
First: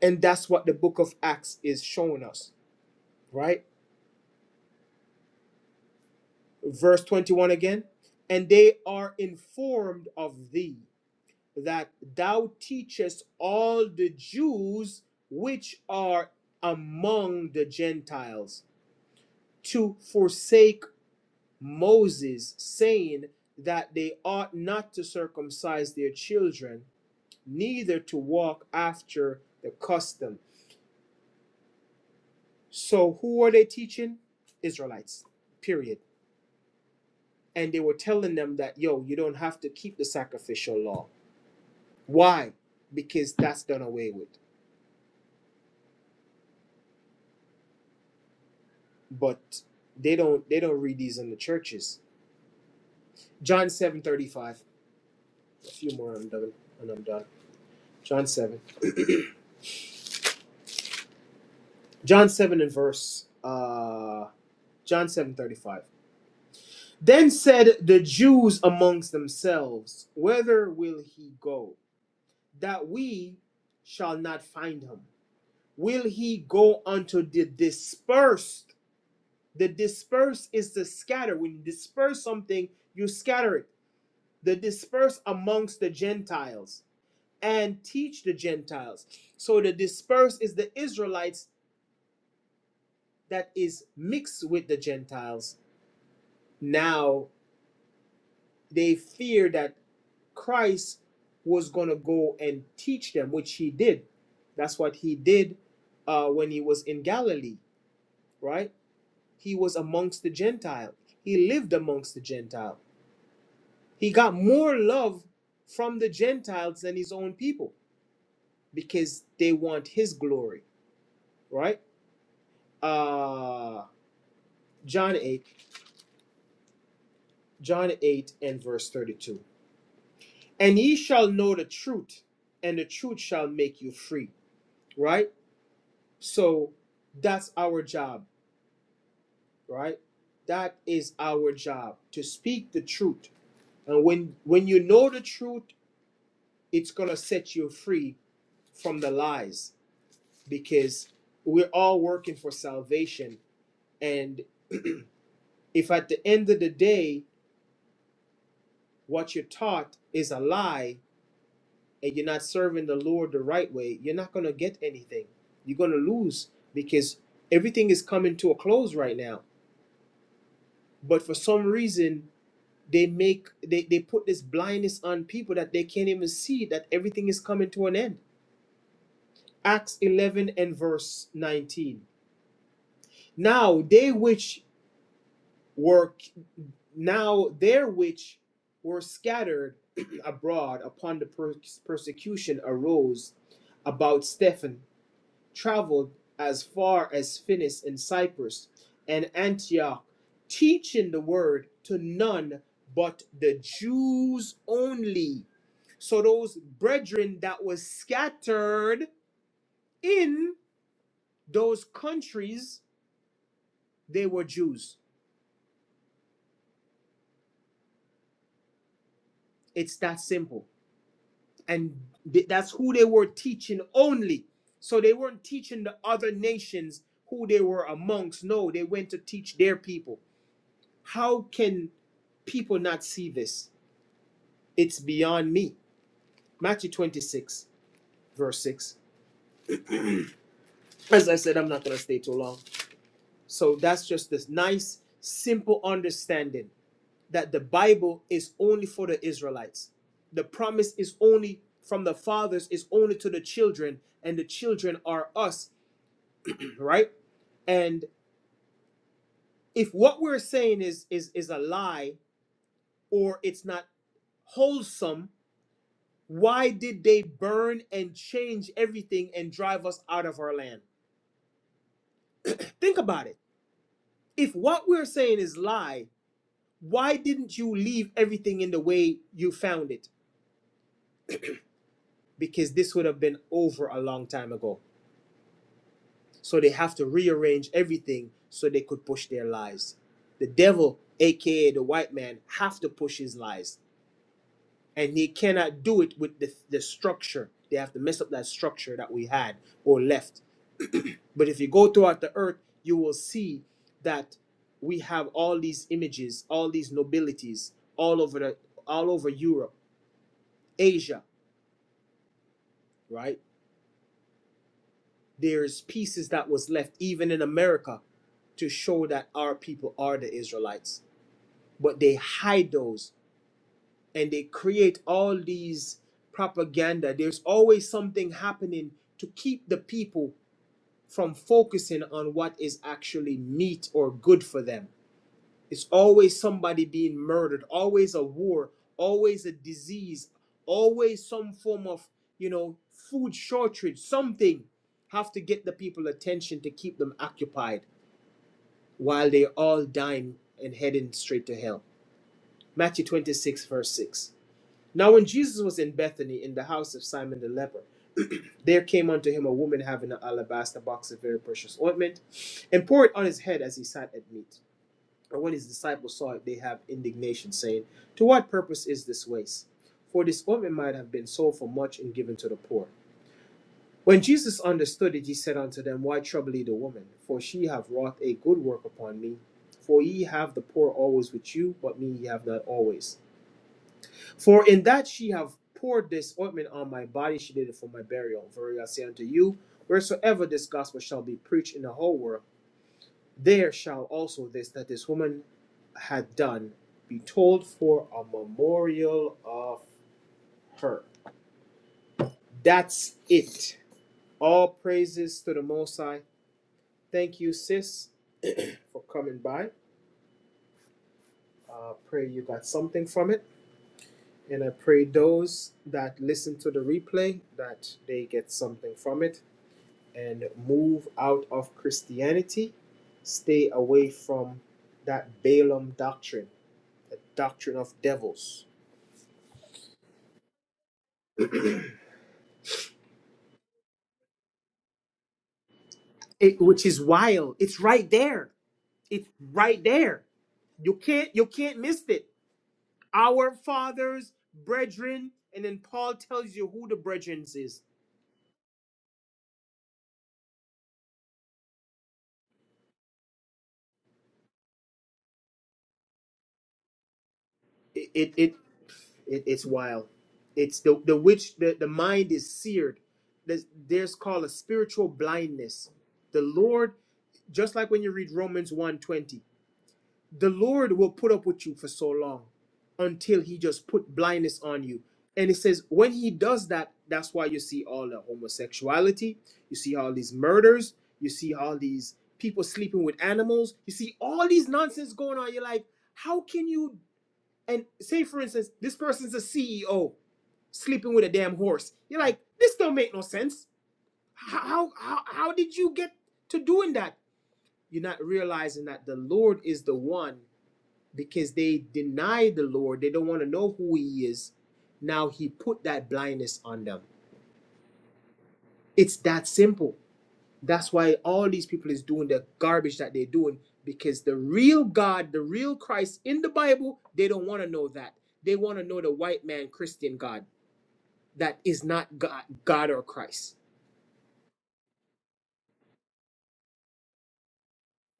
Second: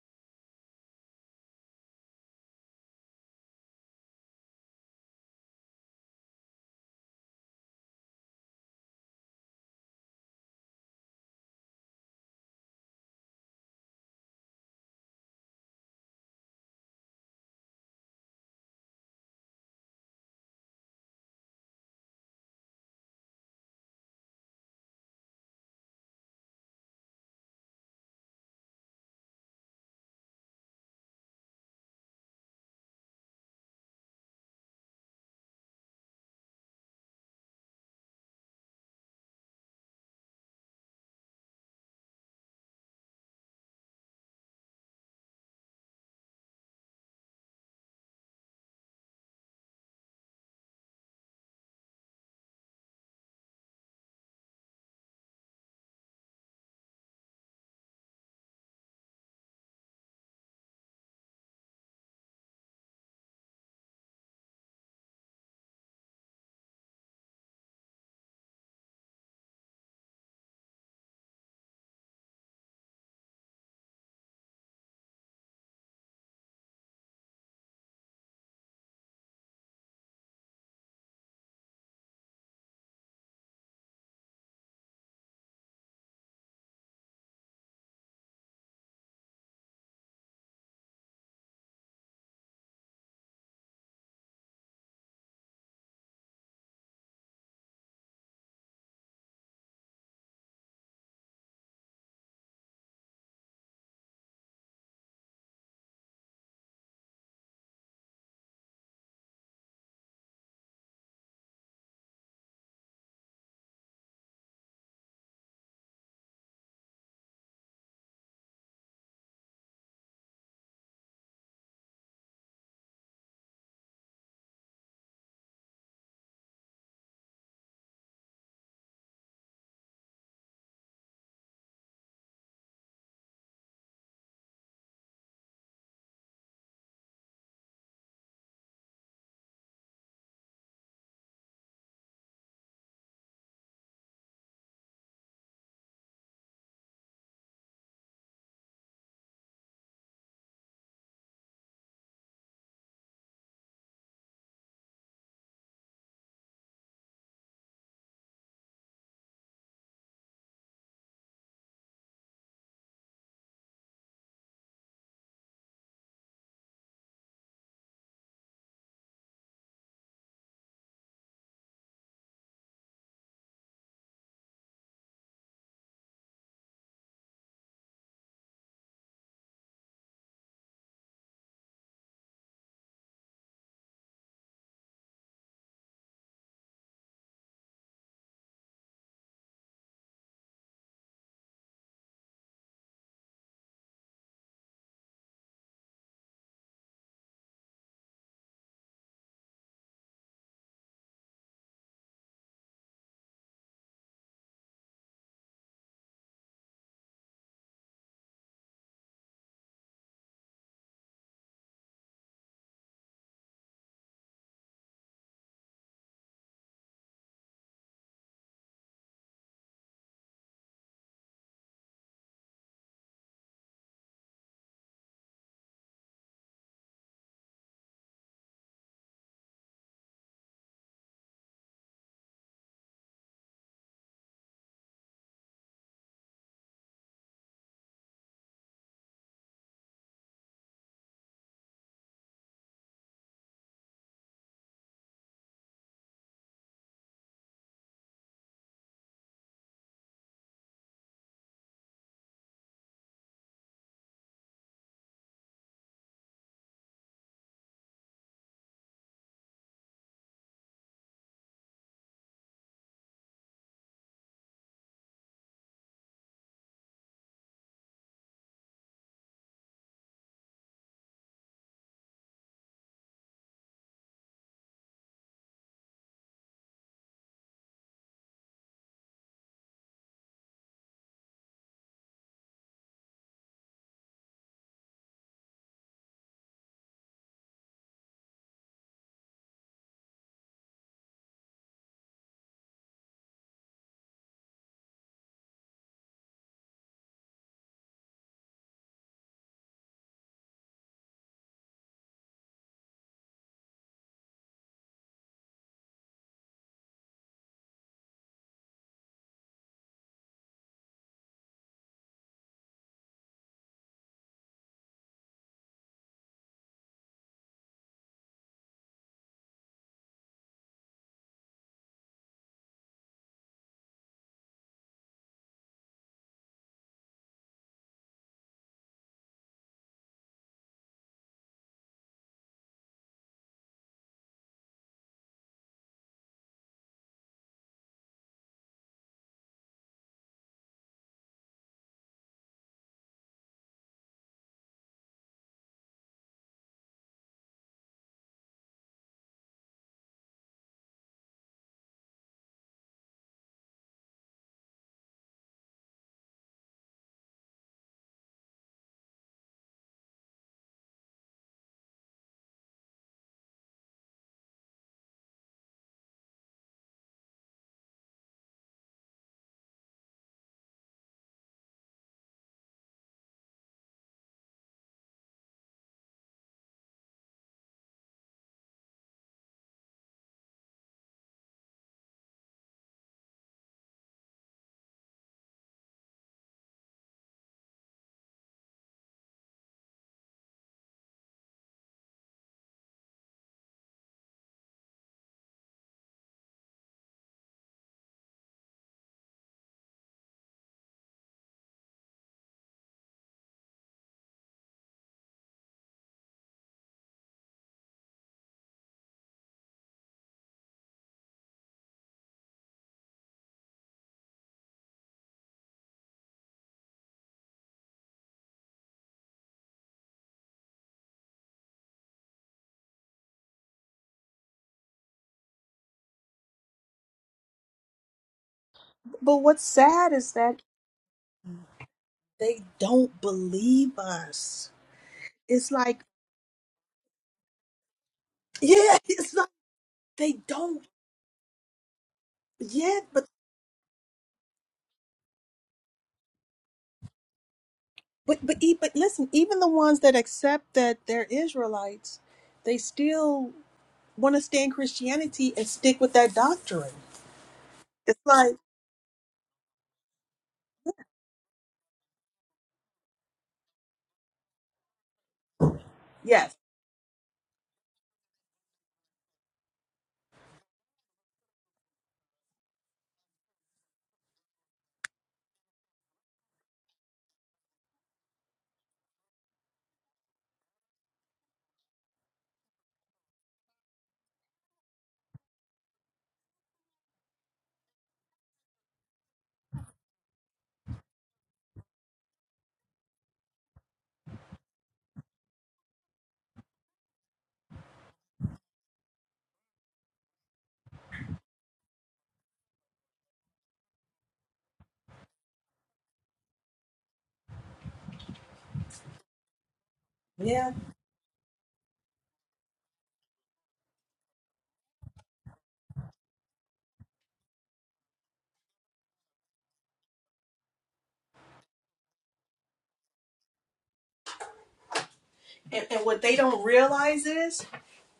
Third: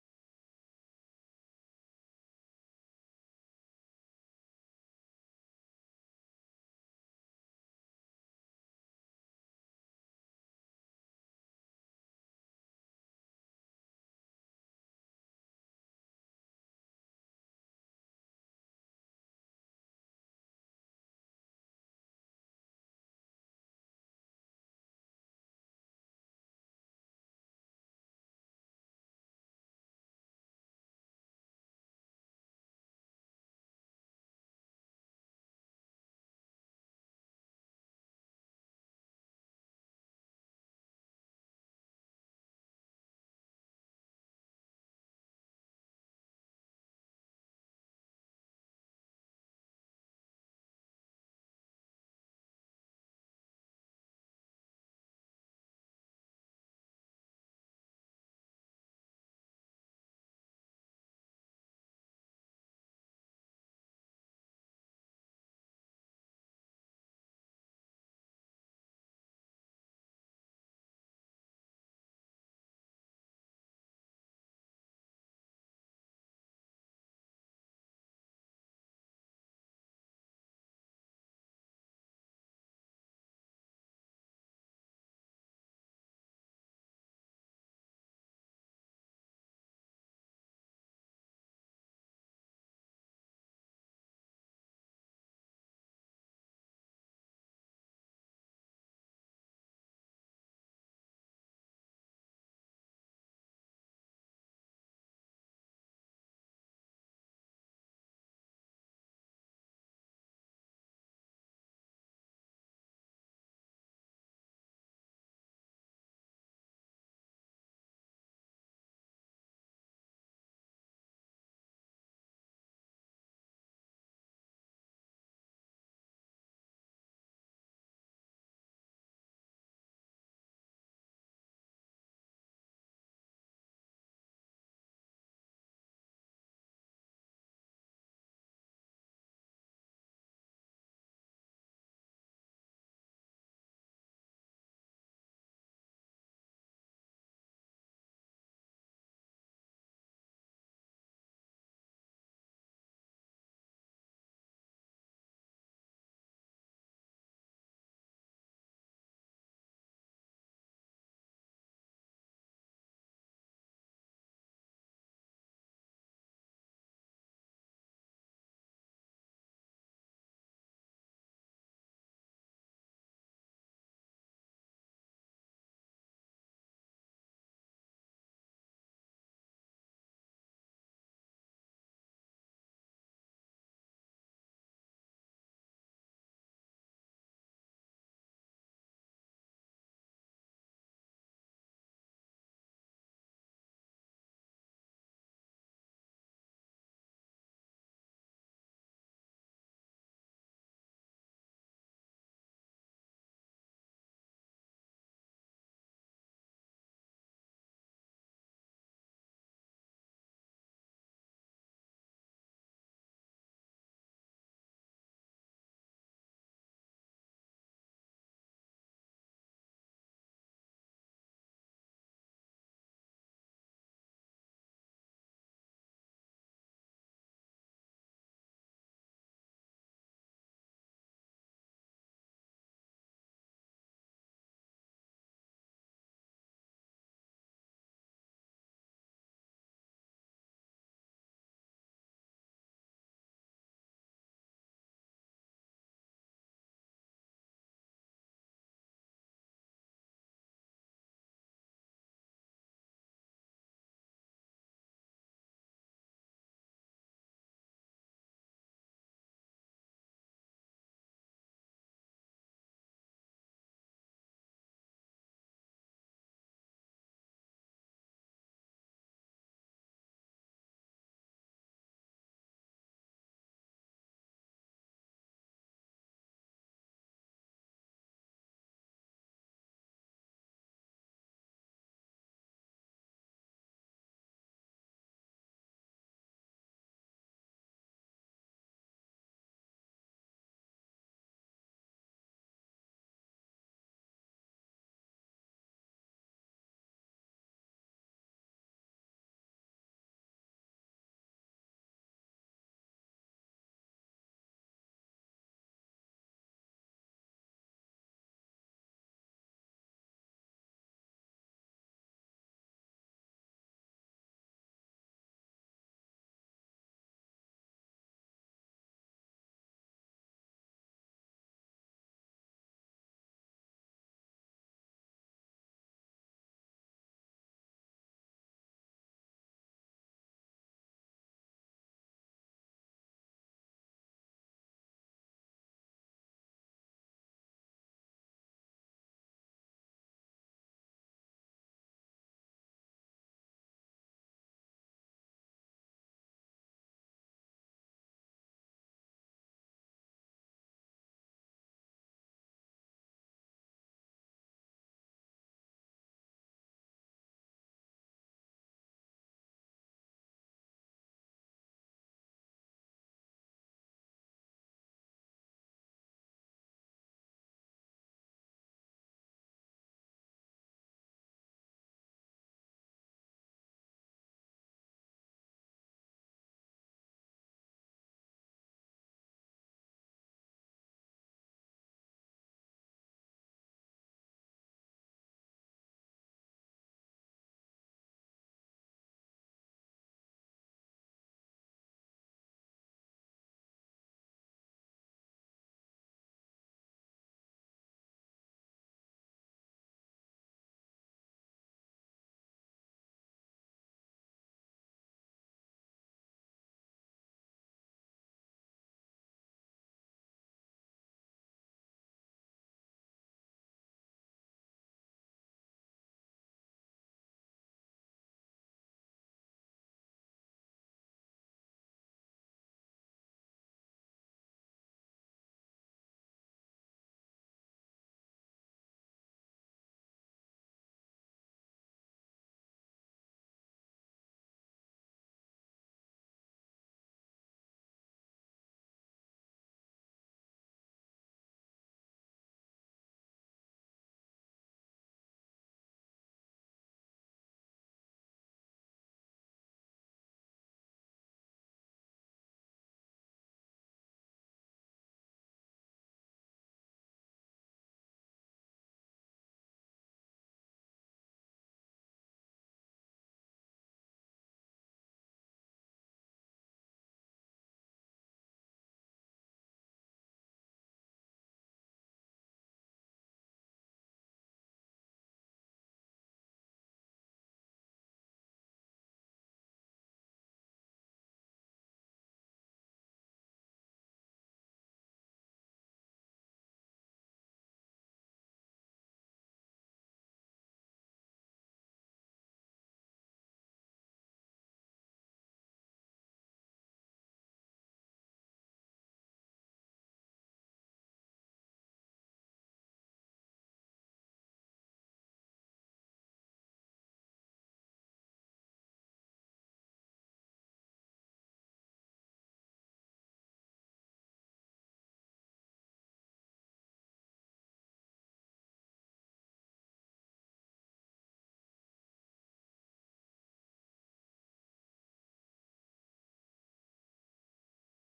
Speaker 1: And that's what the book of Acts is showing us, right? Verse 21 again. And they are informed of thee that thou teachest all the Jews which are among the Gentiles to forsake Moses, saying that they ought not to circumcise their children neither to walk after the custom. So who are they teaching? Israelites, period. And they were telling them that, yo, you don't have to keep the sacrificial law. Why? Because that's done away with. But they don't they don't read these in the churches. John seven thirty five. A few more I'm done and I'm done. John seven. John seven and verse uh John seven thirty five. Then said the Jews amongst themselves, Whither will he go? that we shall not find him. Will he go unto the dispersed? The dispersed is to scatter. When you disperse something, you scatter it. The dispersed amongst the Gentiles and teach the Gentiles. So the dispersed is the Israelites that is mixed with the Gentiles. Now they fear that Christ was going to go and teach them, which he did. That's what he did uh, when he was in Galilee right? He was amongst the Gentiles. He lived amongst the Gentiles. He got more love from the Gentiles than his own people because they want his glory, right? Uh John 8, John 8 and verse 32. And ye shall know the truth, and the truth shall make you free, right? So that's our job, right? That is our job to speak the truth. And when when you know the truth it's going to set you free from the lies because we're all working for salvation. And if at the end of the day, what you're taught is a lie and you're not serving the Lord the right way, you're not going to get anything. You're going to lose because everything is coming to a close right now. But for some reason, they make they, they put this blindness on people that they can't even see that everything is coming to an end. Acts 11 and verse 19. Now they which were now there which were scattered abroad upon the per- persecution arose about Stephen, traveled as far as Phoenis and Cyprus and Antioch, teaching the word to none but the Jews only. So those brethren that was scattered in those countries, they were Jews. It's that simple. and th- that's who they were teaching only. So they weren't teaching the other nations who they were amongst. No, they went to teach their people. How can people not see this? It's beyond me. Matthew 26, verse 6. As I said, I'm not going to stay too long. So that's just this nice, simple understanding that the Bible is only for the Israelites. The promise is only from the fathers, is only to the children, and the children are us right? And if what we're saying is is is a lie or it's not wholesome, why did they burn and change everything and drive us out of our land? Think about it. If what we're saying is lie, why didn't you leave everything in the way you found it? Because this would have been over a long time ago. So they have to rearrange everything so they could push their lies. The devil, aka the white man, have to push his lies and he cannot do it with the, the structure. They have to mess up that structure that we had or left. but if you go throughout the earth, you will see that we have all these images, all these nobilities, all over the all over Europe, Asia, right? There's pieces that was left even in America to show that our people are the Israelites, but they hide those and they create all these propaganda. There's always something happening to keep the people from focusing on what is actually neat or good for them. It's always somebody being murdered, always a war, always a disease, always some form of, you know, food shortage, something have to get the people attention to keep them occupied while they're all dying and heading straight to hell. Matthew 26, verse 6. Now, when Jesus was in Bethany in the house of Simon the leper, there came unto him a woman having an alabaster box of very precious ointment, and poured it on his head as he sat at meat. And when his disciples saw it, they had indignation, saying, To what purpose is this waste? For this ointment might have been sold for much and given to the poor. When Jesus understood it, he said unto them, Why trouble ye the woman? For she hath wrought a good work upon me. For ye have the poor always with you, but me ye have not always. For in that she have poured this ointment on my body, she did it for my burial. Verily I say unto you, wheresoever this gospel shall be preached in the whole world, there shall also this that this woman had done be told for a memorial of her. That's it. All praises to the Most High. Thank you, sis, for coming by. Uh, pray you got something from it. And I pray those that listen to the replay that they get something from it and move out of Christianity, stay away from that Balaam doctrine, doctrine of devils.
Speaker 2: But what's sad is that they don't believe us. It's like,
Speaker 1: It, which is wild. It's right there.
Speaker 2: yeah,
Speaker 1: It's
Speaker 2: it's like
Speaker 1: right there.
Speaker 2: they don't.
Speaker 1: You can't you can't miss it.
Speaker 2: yet.
Speaker 1: Our fathers, brethren, and then Paul tells you who the brethren is.
Speaker 2: But but e- but listen, even the ones that accept that they're Israelites, they still want to stay in Christianity and stick with that doctrine.
Speaker 1: it
Speaker 2: It's
Speaker 1: it, it,
Speaker 2: like
Speaker 1: it it's wild. It's the the witch the, the mind is seared. There's, there's called a spiritual blindness. The
Speaker 2: yes,
Speaker 1: Lord, just like when you read Romans one twenty, the Lord will put up with you for so long until he just put blindness on you. And it says when he does that, that's why you see all the homosexuality, you see all these murders, you see all these people sleeping with animals, you see all these nonsense going on. You're like, how can you and say for instance this person's a ceo sleeping with a damn horse you're like this don't make no sense how how how, how did you get to doing that you're not realizing that the lord is the one because they deny the lord they don't want to know who he is now he put that blindness on them it's that simple
Speaker 2: yeah.
Speaker 1: that's why all these people is doing the garbage that they're doing because the real god the real christ in the bible they don't want to know that they want to know the white man christian god that is not God, God or Christ.
Speaker 2: And, and what they don't realize is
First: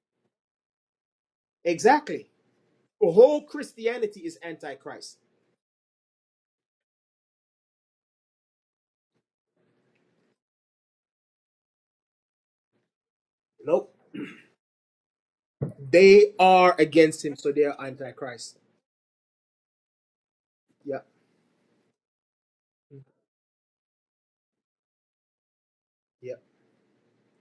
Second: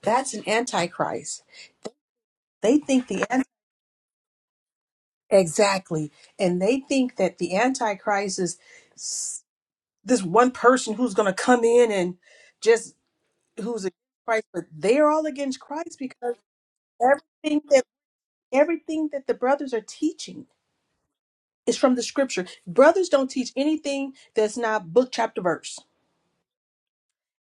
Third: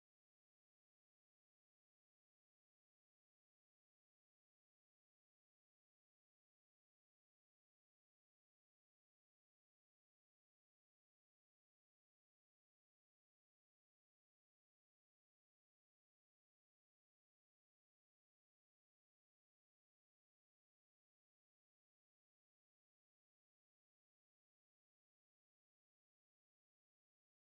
Speaker 2: that's an antichrist.
Speaker 1: Exactly.
Speaker 2: They think the
Speaker 1: whole
Speaker 2: an-
Speaker 1: Christianity is antichrist.
Speaker 2: exactly, and they think that the antichrist is s- this one person who's going to come in and just who's
Speaker 1: Nope.
Speaker 2: against Christ, but they're all against Christ
Speaker 1: They
Speaker 2: because
Speaker 1: are against him, so
Speaker 2: everything
Speaker 1: they are
Speaker 2: that
Speaker 1: antichrist.
Speaker 2: everything that the brothers are teaching
Speaker 1: Yeah,
Speaker 2: It's from the scripture. Brothers don't teach anything that's not book, chapter, verse.
Speaker 1: yeah.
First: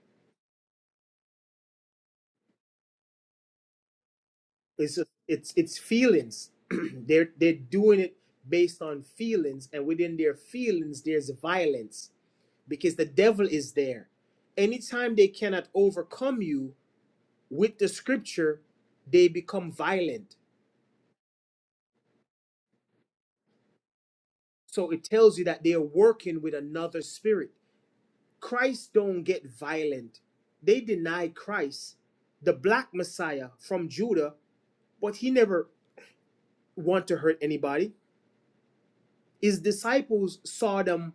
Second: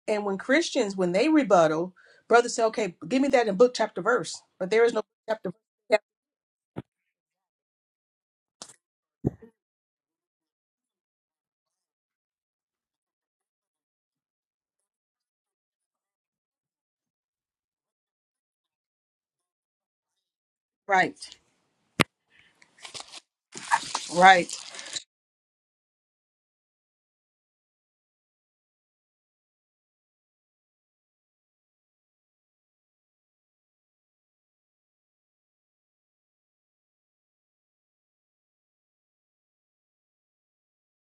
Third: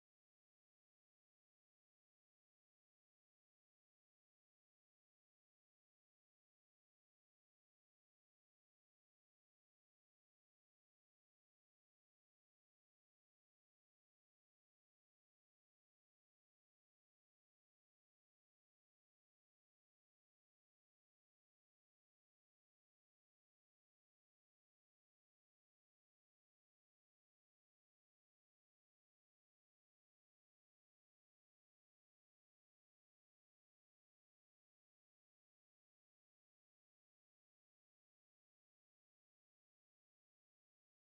Speaker 2: And when Christians, when they rebuttal, brothers say, okay, give me that in book, chapter, verse. But there is
Speaker 1: It's
Speaker 2: no
Speaker 1: just,
Speaker 2: book, chapter,
Speaker 1: it's
Speaker 2: verse.
Speaker 1: it's
Speaker 2: Yeah,
Speaker 1: feelings. they're they're doing it based on feelings, and within their feelings, there's violence because the devil is there. Anytime they cannot overcome you with the scripture, they become violent.
Speaker 2: right, right.
Speaker 1: So it tells you that they are working with another spirit Christ don't get violent. They deny Christ, the black Messiah from Judah, but he never want to hurt anybody. His disciples saw them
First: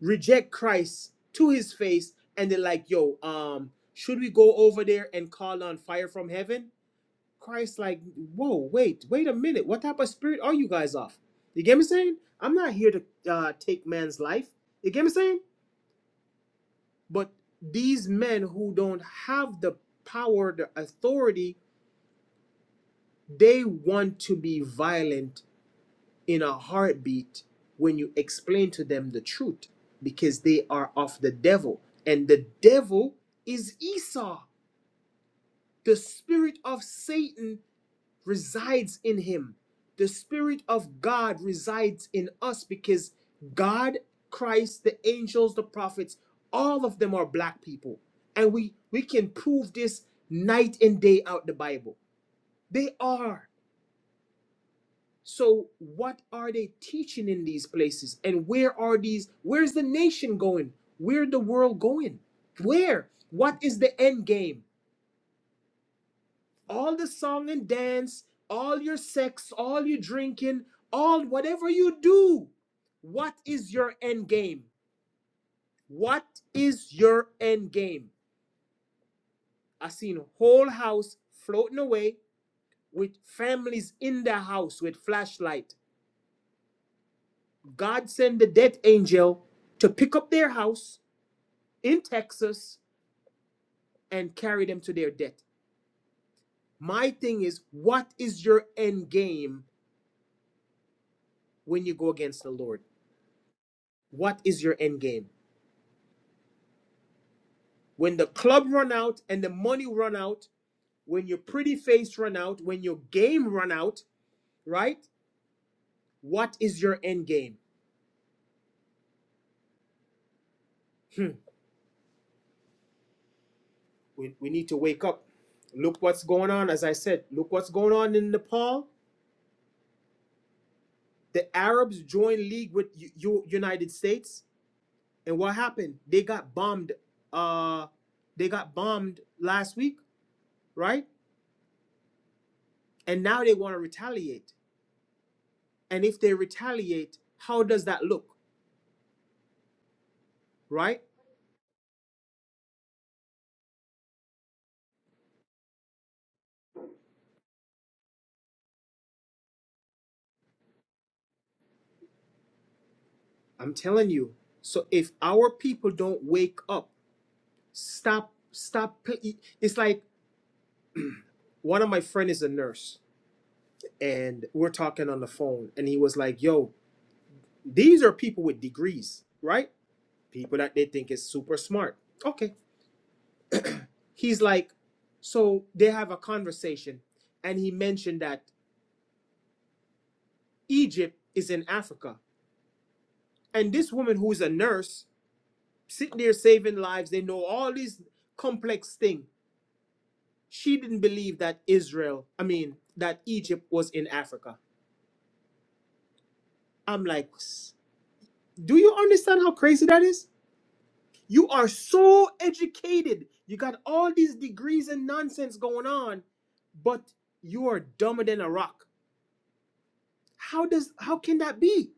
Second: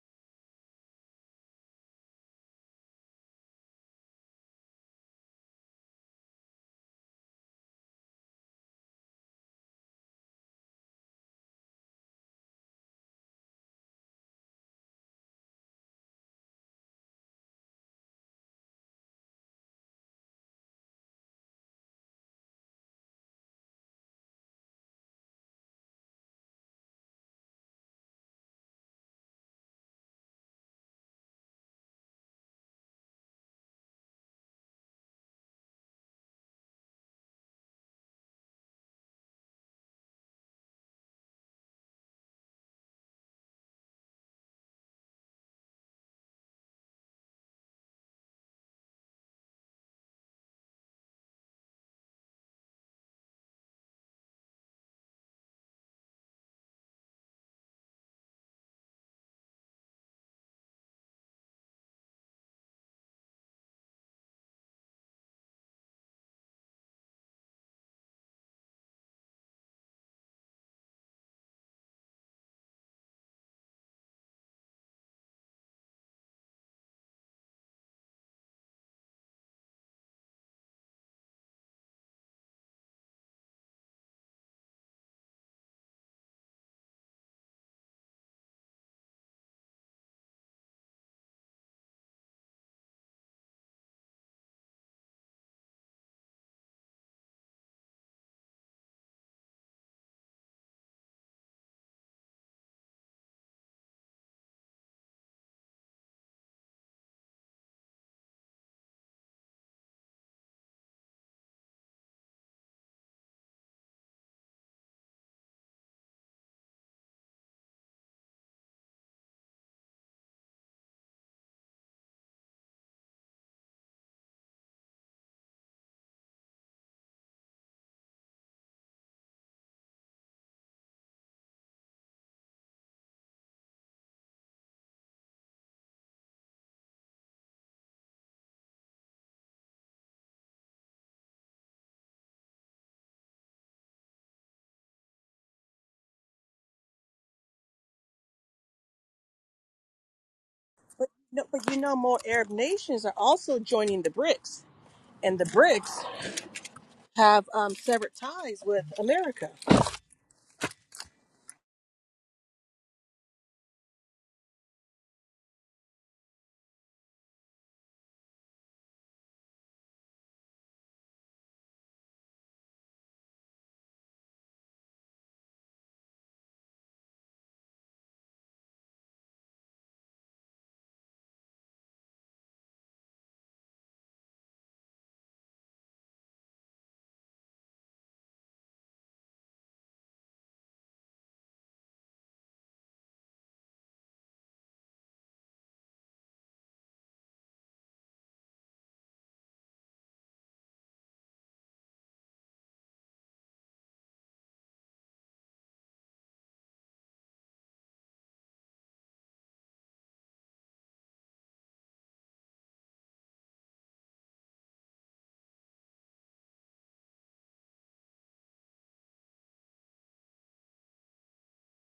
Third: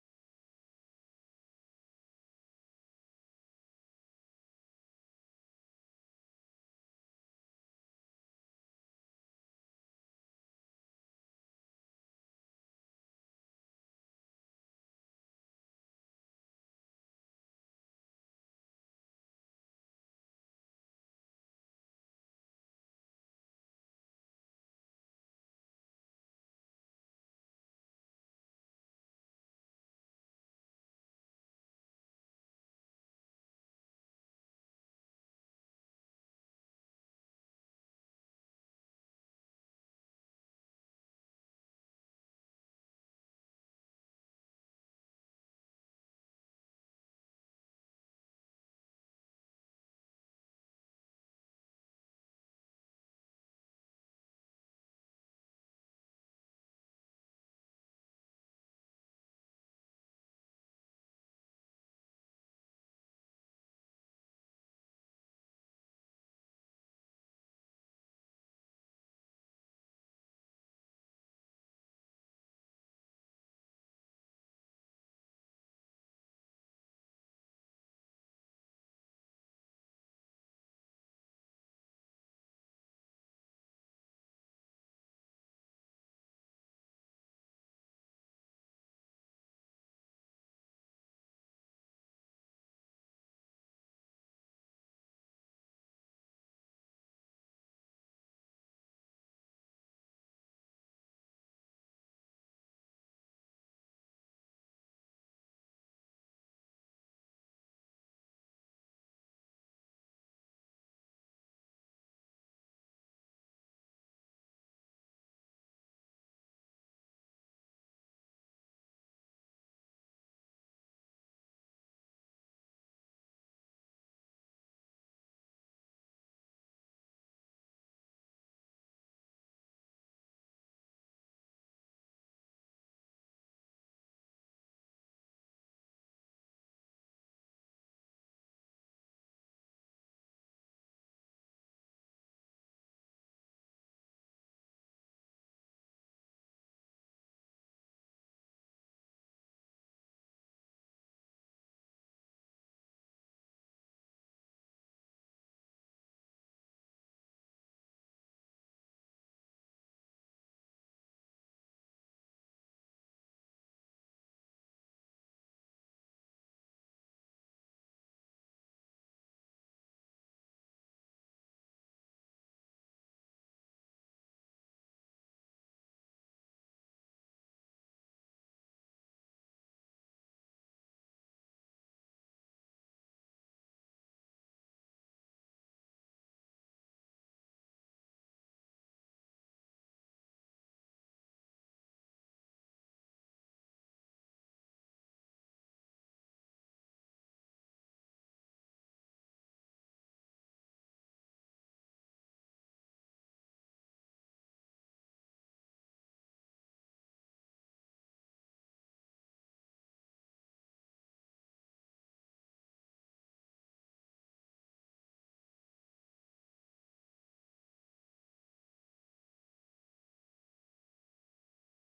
Speaker 1: reject Christ to his face, and they're like, "Yo, um, should we go over there and call on fire from heaven?" Christ, like, "Whoa, wait, wait a minute. What type of spirit are you guys of?" You get me saying? I'm not here to uh, take man's life. You get me saying? But these men who don't have the power, the authority, they want to be violent in a heartbeat when you explain to them the truth because they are of the devil. And the devil is Esau, the spirit of Satan resides in him. The Spirit of God resides in us because God, Christ, the angels, the prophets, all of them are black people. And we, we can prove this night and day out the Bible. They are. So what are they teaching in these places? And where are these? Where's the nation going? Where the world going? Where? What is the end game? all the song and dance, all your sex, all your drinking, all whatever you do, what is your end game? What is your end game? I seen a whole house floating away with families in their house with flashlight. God send the death angel to pick up their house in Texas and carry them to their death. My thing is, what is your end game when you go against the Lord? What is your end game? When the club run out and the money run out, when your pretty face run out, when your game run out, right? What is your end game? Hmm. We, we need to wake up. Look what's going on. As I said, look what's going on in Nepal. The Arabs joined league with U- U- United States, and what happened? They got bombed. Uh, they got bombed last week, right? And now they want to retaliate. And if they retaliate, how does that look, right?
Speaker 2: No, but you know, more Arab nations are also joining the BRICS, and the BRICS have um, severed ties with America.
Speaker 1: I'm telling you. So if our people don't wake up, stop, stop. It's like one of my friend is a nurse, and we're talking on the phone, and he was like, "Yo, these are people with degrees, right? People that they think is super smart." Okay, he's like, so they have a conversation, and he mentioned that Egypt is in Africa, and this woman who is a nurse sitting there saving lives. They know all these complex things she didn't believe that Israel, I mean, that Egypt was in Africa. I'm like, "S- do you understand how crazy that is? You are so educated. You got all these degrees and nonsense going on, but you are dumber than a rock. How does how can that be?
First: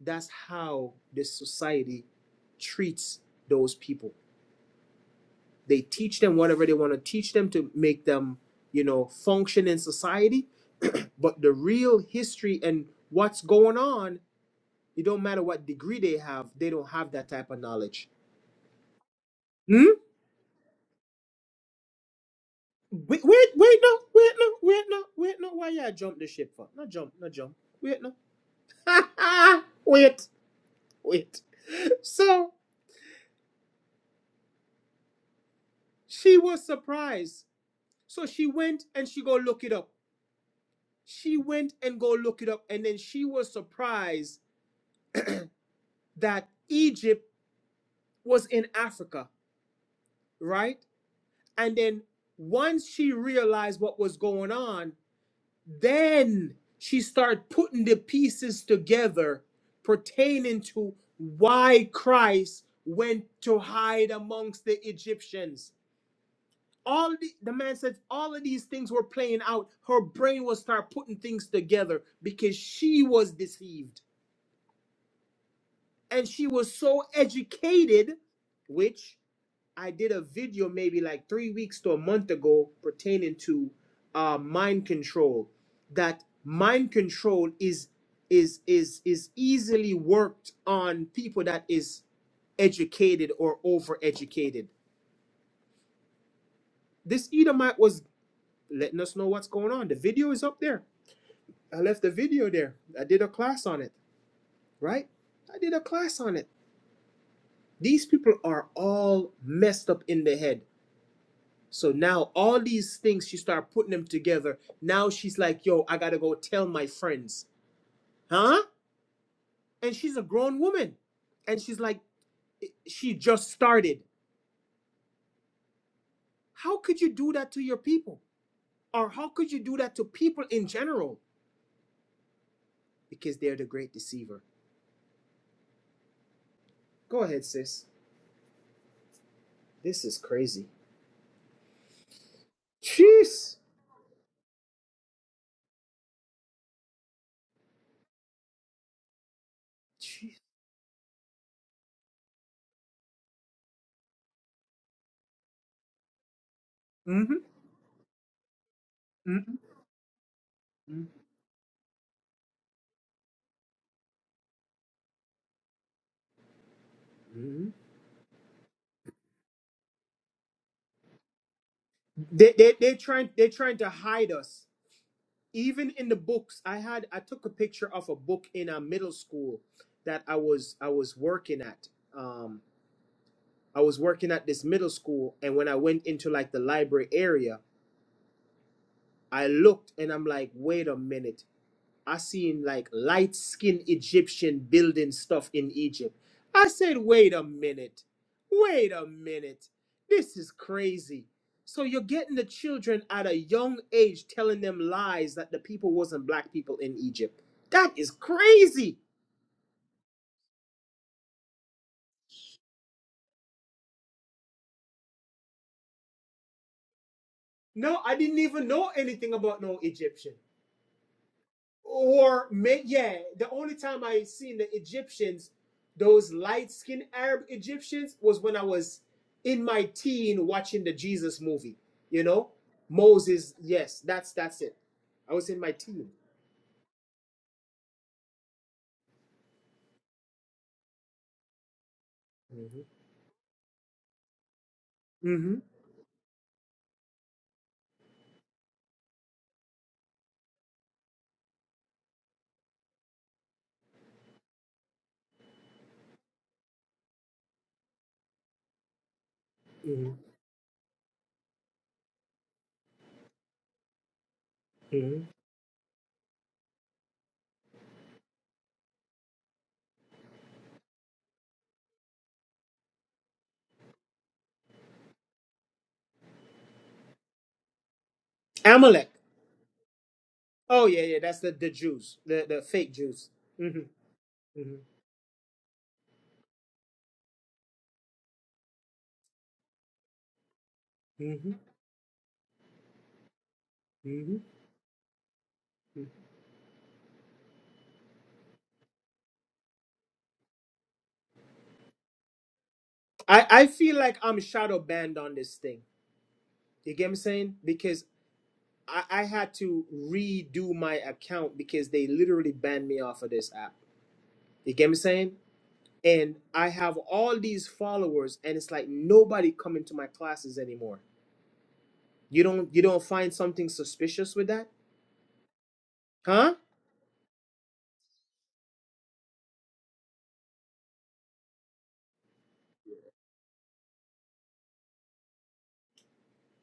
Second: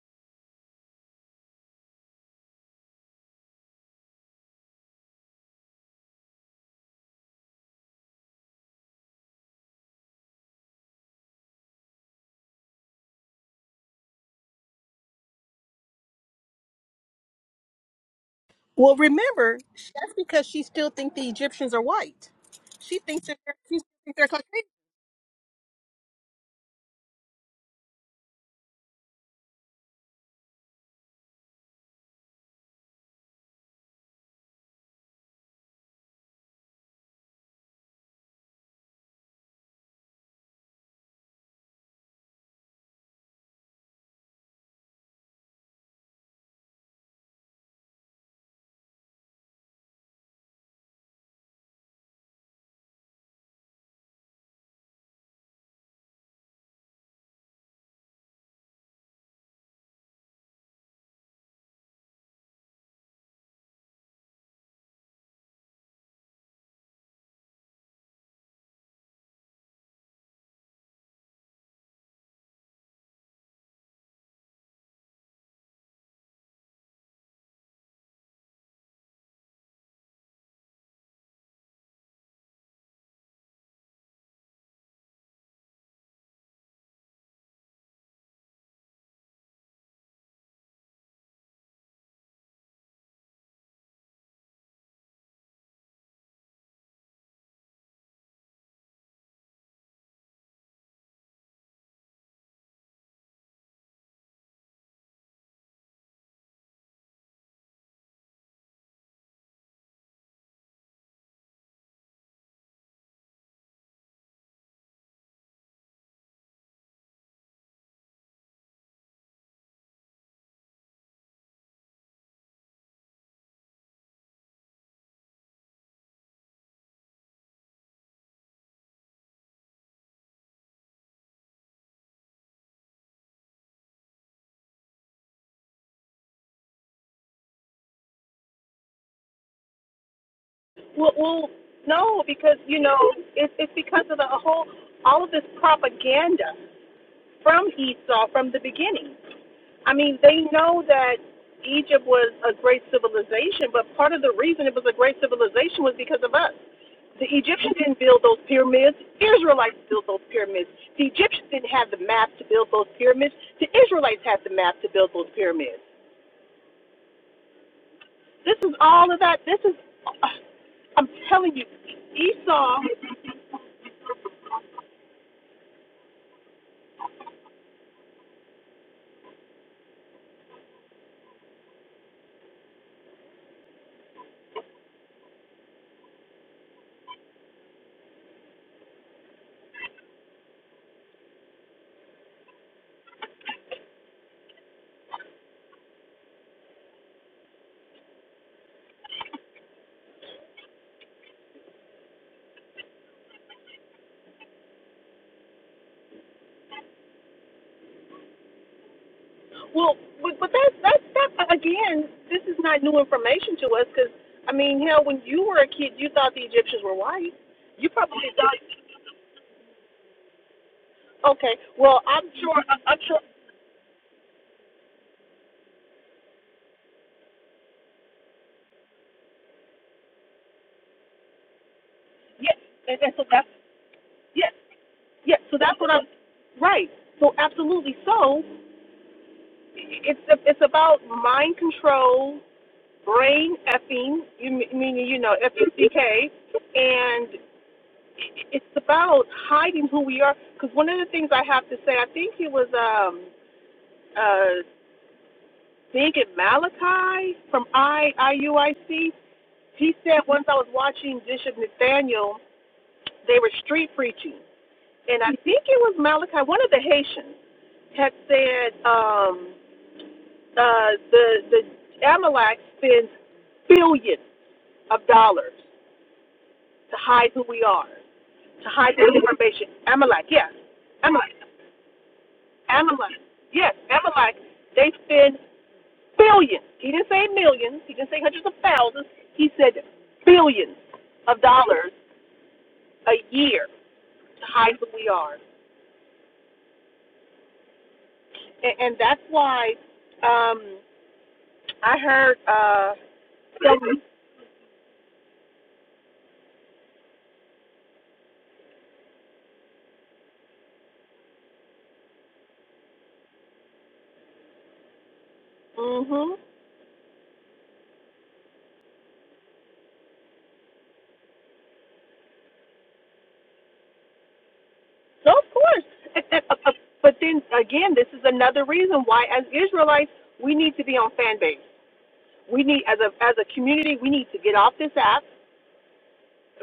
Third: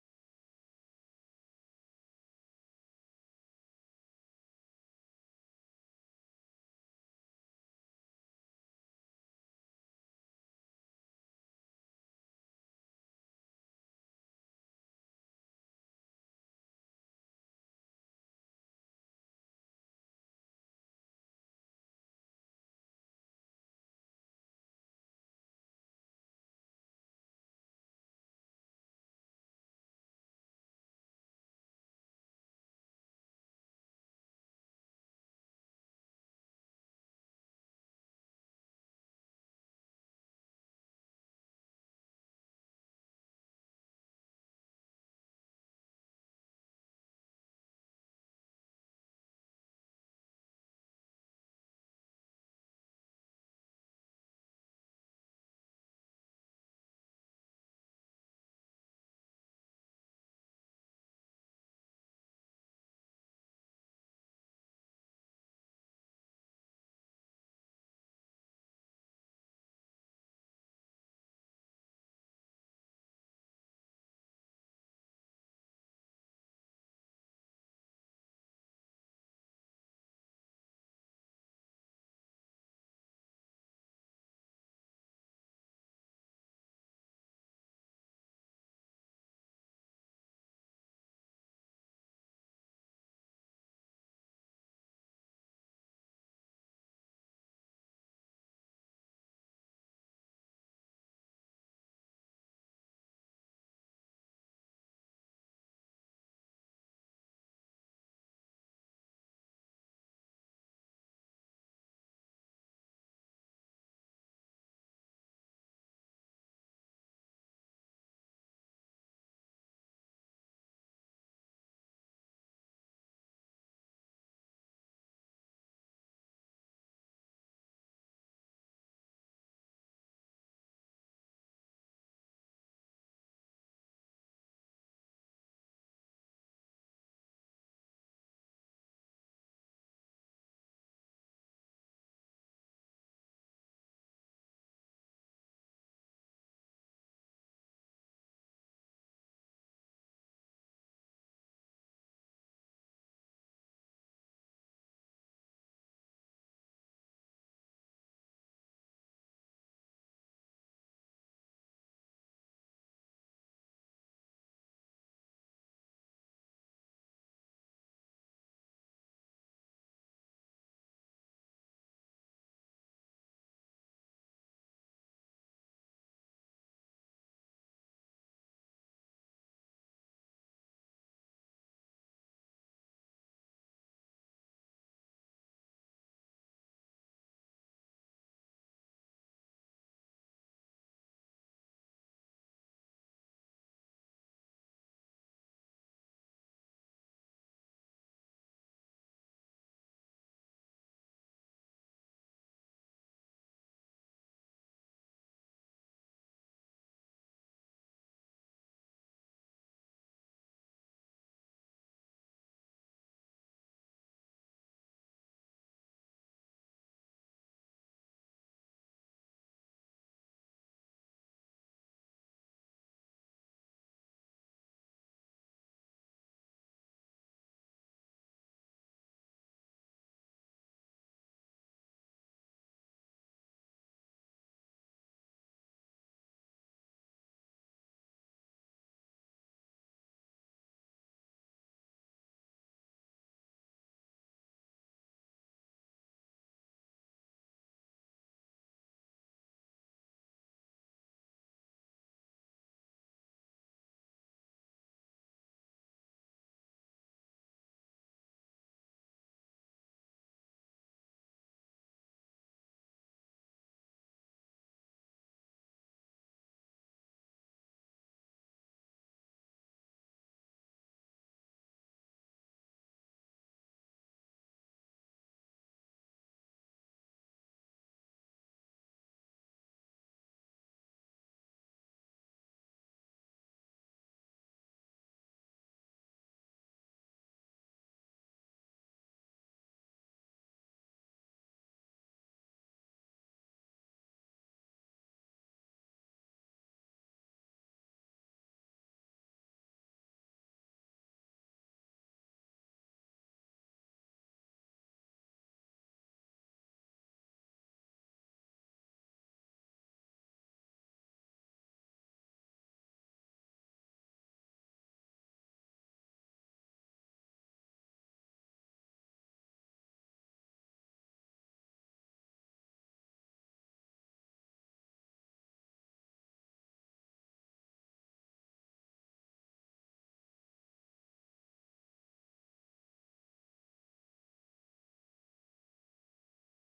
Speaker 1: That's how this society treats those people. They teach them whatever they want to teach them to make them, you know, function in society, but the real history and what's going on It don't matter what degree they have, they don't have that type of knowledge.
Speaker 2: Well, remember,
Speaker 1: Hmm?
Speaker 2: that's because she still thinks the Egyptians are white. She
Speaker 1: Wait,
Speaker 2: thinks that
Speaker 1: wait,
Speaker 2: they're, she
Speaker 1: wait, no,
Speaker 2: thinks they're
Speaker 1: wait, no,
Speaker 2: Caucasian.
Speaker 1: wait, no, wait, no. Why y'all jump the ship for? No jump, no jump. Wait, no. Ha ha! wait, wait. So she was surprised. So she went and she go look it up. She went and go look it up, and then she was surprised that Egypt was in Africa, right? And then once she realized what was going on, then she started putting the pieces together pertaining to why Christ went to hide amongst the Egyptians. All the, the man said all of these things were playing out. Her brain was start putting things together because she was deceived and she was so educated, which I did a video maybe like three weeks to a month ago pertaining to uh, mind control. That mind control is is is is easily worked on people that is educated or overeducated. This Edomite was letting us know what's going on. The video is up there. I left the video there. I did a class on it, right? I did a class on it. These people are all messed up in the head So now all these things, she start putting them together. Now she's like, yo, I gotta go tell my friends. Huh? And she's a grown woman. And she's like, she just started. How could you do that to your people? Or how could you do that to people in general? Because they're the great deceiver. Go ahead, sis. This is crazy.
Speaker 2: Well, well, no, because you know it's
Speaker 1: Jeez.
Speaker 2: it's because of the whole all of this propaganda from Esau from the beginning. I mean,
Speaker 1: Jeez.
Speaker 2: they know that Egypt was a great civilization, but part of the reason it was a great civilization was because of us. The
Speaker 1: Mm-hmm.
Speaker 2: Egyptians didn't build those pyramids.
Speaker 1: Mm-hmm.
Speaker 2: Israelites built those pyramids. The Egyptians didn't have the map to build those pyramids. The Israelites had the map to build those pyramids.
Speaker 1: Mm-hmm.
Speaker 2: This is all of that. This is, I'm telling you,
Speaker 1: They, they,
Speaker 2: Esau.
Speaker 1: they're trying they're trying to hide us even in the books i had i took a picture of a book in a middle school that i was i was working at um i was working at this middle school and when i went into like the library area i looked and i'm like wait a minute I seen like light skinned Egyptian building stuff in Egypt. I said, wait a minute. Wait a minute. This is crazy. So you're getting the children at a young age telling them lies that the people wasn't black people in Egypt. That is crazy.
Speaker 2: Well, but, but that's that's that again. This is not new information to us because I mean, hell, when you were a kid, you thought the Egyptians were white. You
Speaker 1: No, I
Speaker 2: probably
Speaker 1: didn't even
Speaker 2: thought.
Speaker 1: know anything about no Egyptian.
Speaker 2: Okay, well, I'm
Speaker 1: or
Speaker 2: sure.
Speaker 1: may
Speaker 2: I- I'm
Speaker 1: yeah
Speaker 2: sure.
Speaker 1: the only time i seen the egyptians those light-skinned arab egyptians was when i was in my teen watching the jesus movie you know
Speaker 2: Yes, and, and so that's
Speaker 1: moses yes that's
Speaker 2: yes,
Speaker 1: that's it i
Speaker 2: yes.
Speaker 1: was
Speaker 2: So
Speaker 1: in my
Speaker 2: that's what I'm.
Speaker 1: teen
Speaker 2: Right. So absolutely. So it's it's about mind control,
Speaker 1: hmm
Speaker 2: brain effing. You m- meaning you know F
Speaker 1: Mhm,
Speaker 2: E C K, and it's about hiding who we are. Because one of the things I have to say, I think it was um uh, think it Malachi from I IUIC. He said once I was watching Bishop Nathaniel, they were street preaching, and
Speaker 1: mhm,
Speaker 2: I think it was Malachi, one of the Haitians, had said um, uh, the the Amalek spends billions of dollars to hide who we are, to hide
Speaker 1: amalek
Speaker 2: their information. Amalek, yes,
Speaker 1: oh yeah yeah
Speaker 2: Amalek,
Speaker 1: that's the the jews the the fake
Speaker 2: Amalek,
Speaker 1: jews
Speaker 2: yes,
Speaker 1: hmm
Speaker 2: Amalek.
Speaker 1: mhm,
Speaker 2: They spend Billions. He didn't say millions. He didn't say hundreds of thousands. He said billions of
Speaker 1: mhm, mhm,
Speaker 2: dollars a year
Speaker 1: mhm.
Speaker 2: to hide who we are. And, and that's why um, I heard uh,
Speaker 1: i i feel
Speaker 2: someone.
Speaker 1: like i'm shadow banned on this thing you get me saying because I, I had to redo my account because they literally banned me off of this app. You get me saying?
Speaker 2: Mm-hmm.
Speaker 1: And I have all these followers, and it's like nobody coming to my classes anymore. You don't you don't find something suspicious with that,
Speaker 2: So, of course.
Speaker 1: huh?
Speaker 2: but then again, this is another reason why, as Israelites, we need to be on fan base. We need, as a, as a community, we need to get off this app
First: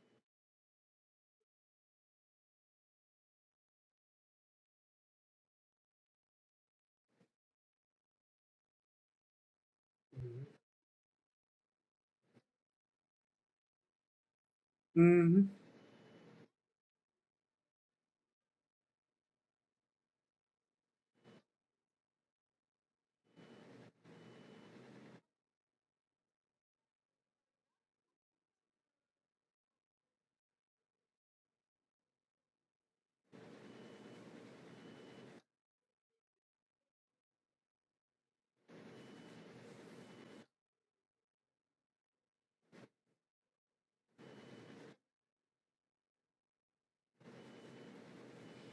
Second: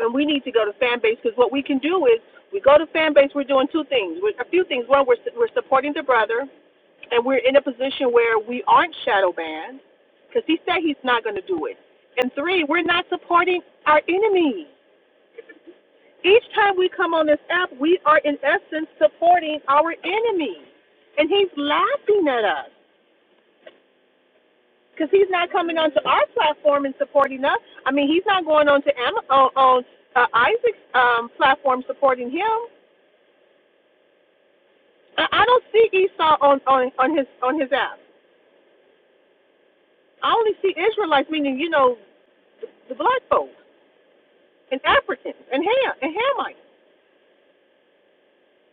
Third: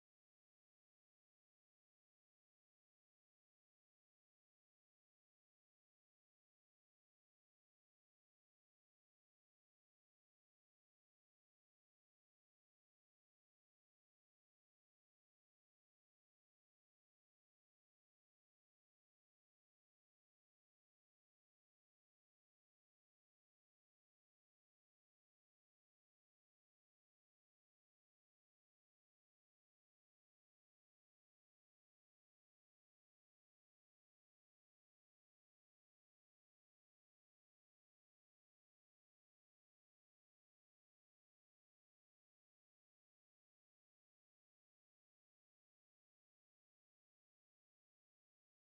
Speaker 2: and we need to go to fan base because what we can do is we go to fan base. We're doing two things, we're, a few things. One, we're we're supporting the brother, and we're in a position where we aren't shadow banned because he said he's not going to do it. And three, we're not supporting our enemy.
Speaker 1: hmm
Speaker 2: Each time we come on this app, we are in essence supporting our enemy, and he's laughing at us because he's not coming onto our platform and supporting us. I mean, he's not going onto Am- on, on uh, Isaac's um, platform supporting him. I I don't see Esau on, on, on his on his app. I only see Israelites, meaning you know the black folks and Africans and Ham and Hamites.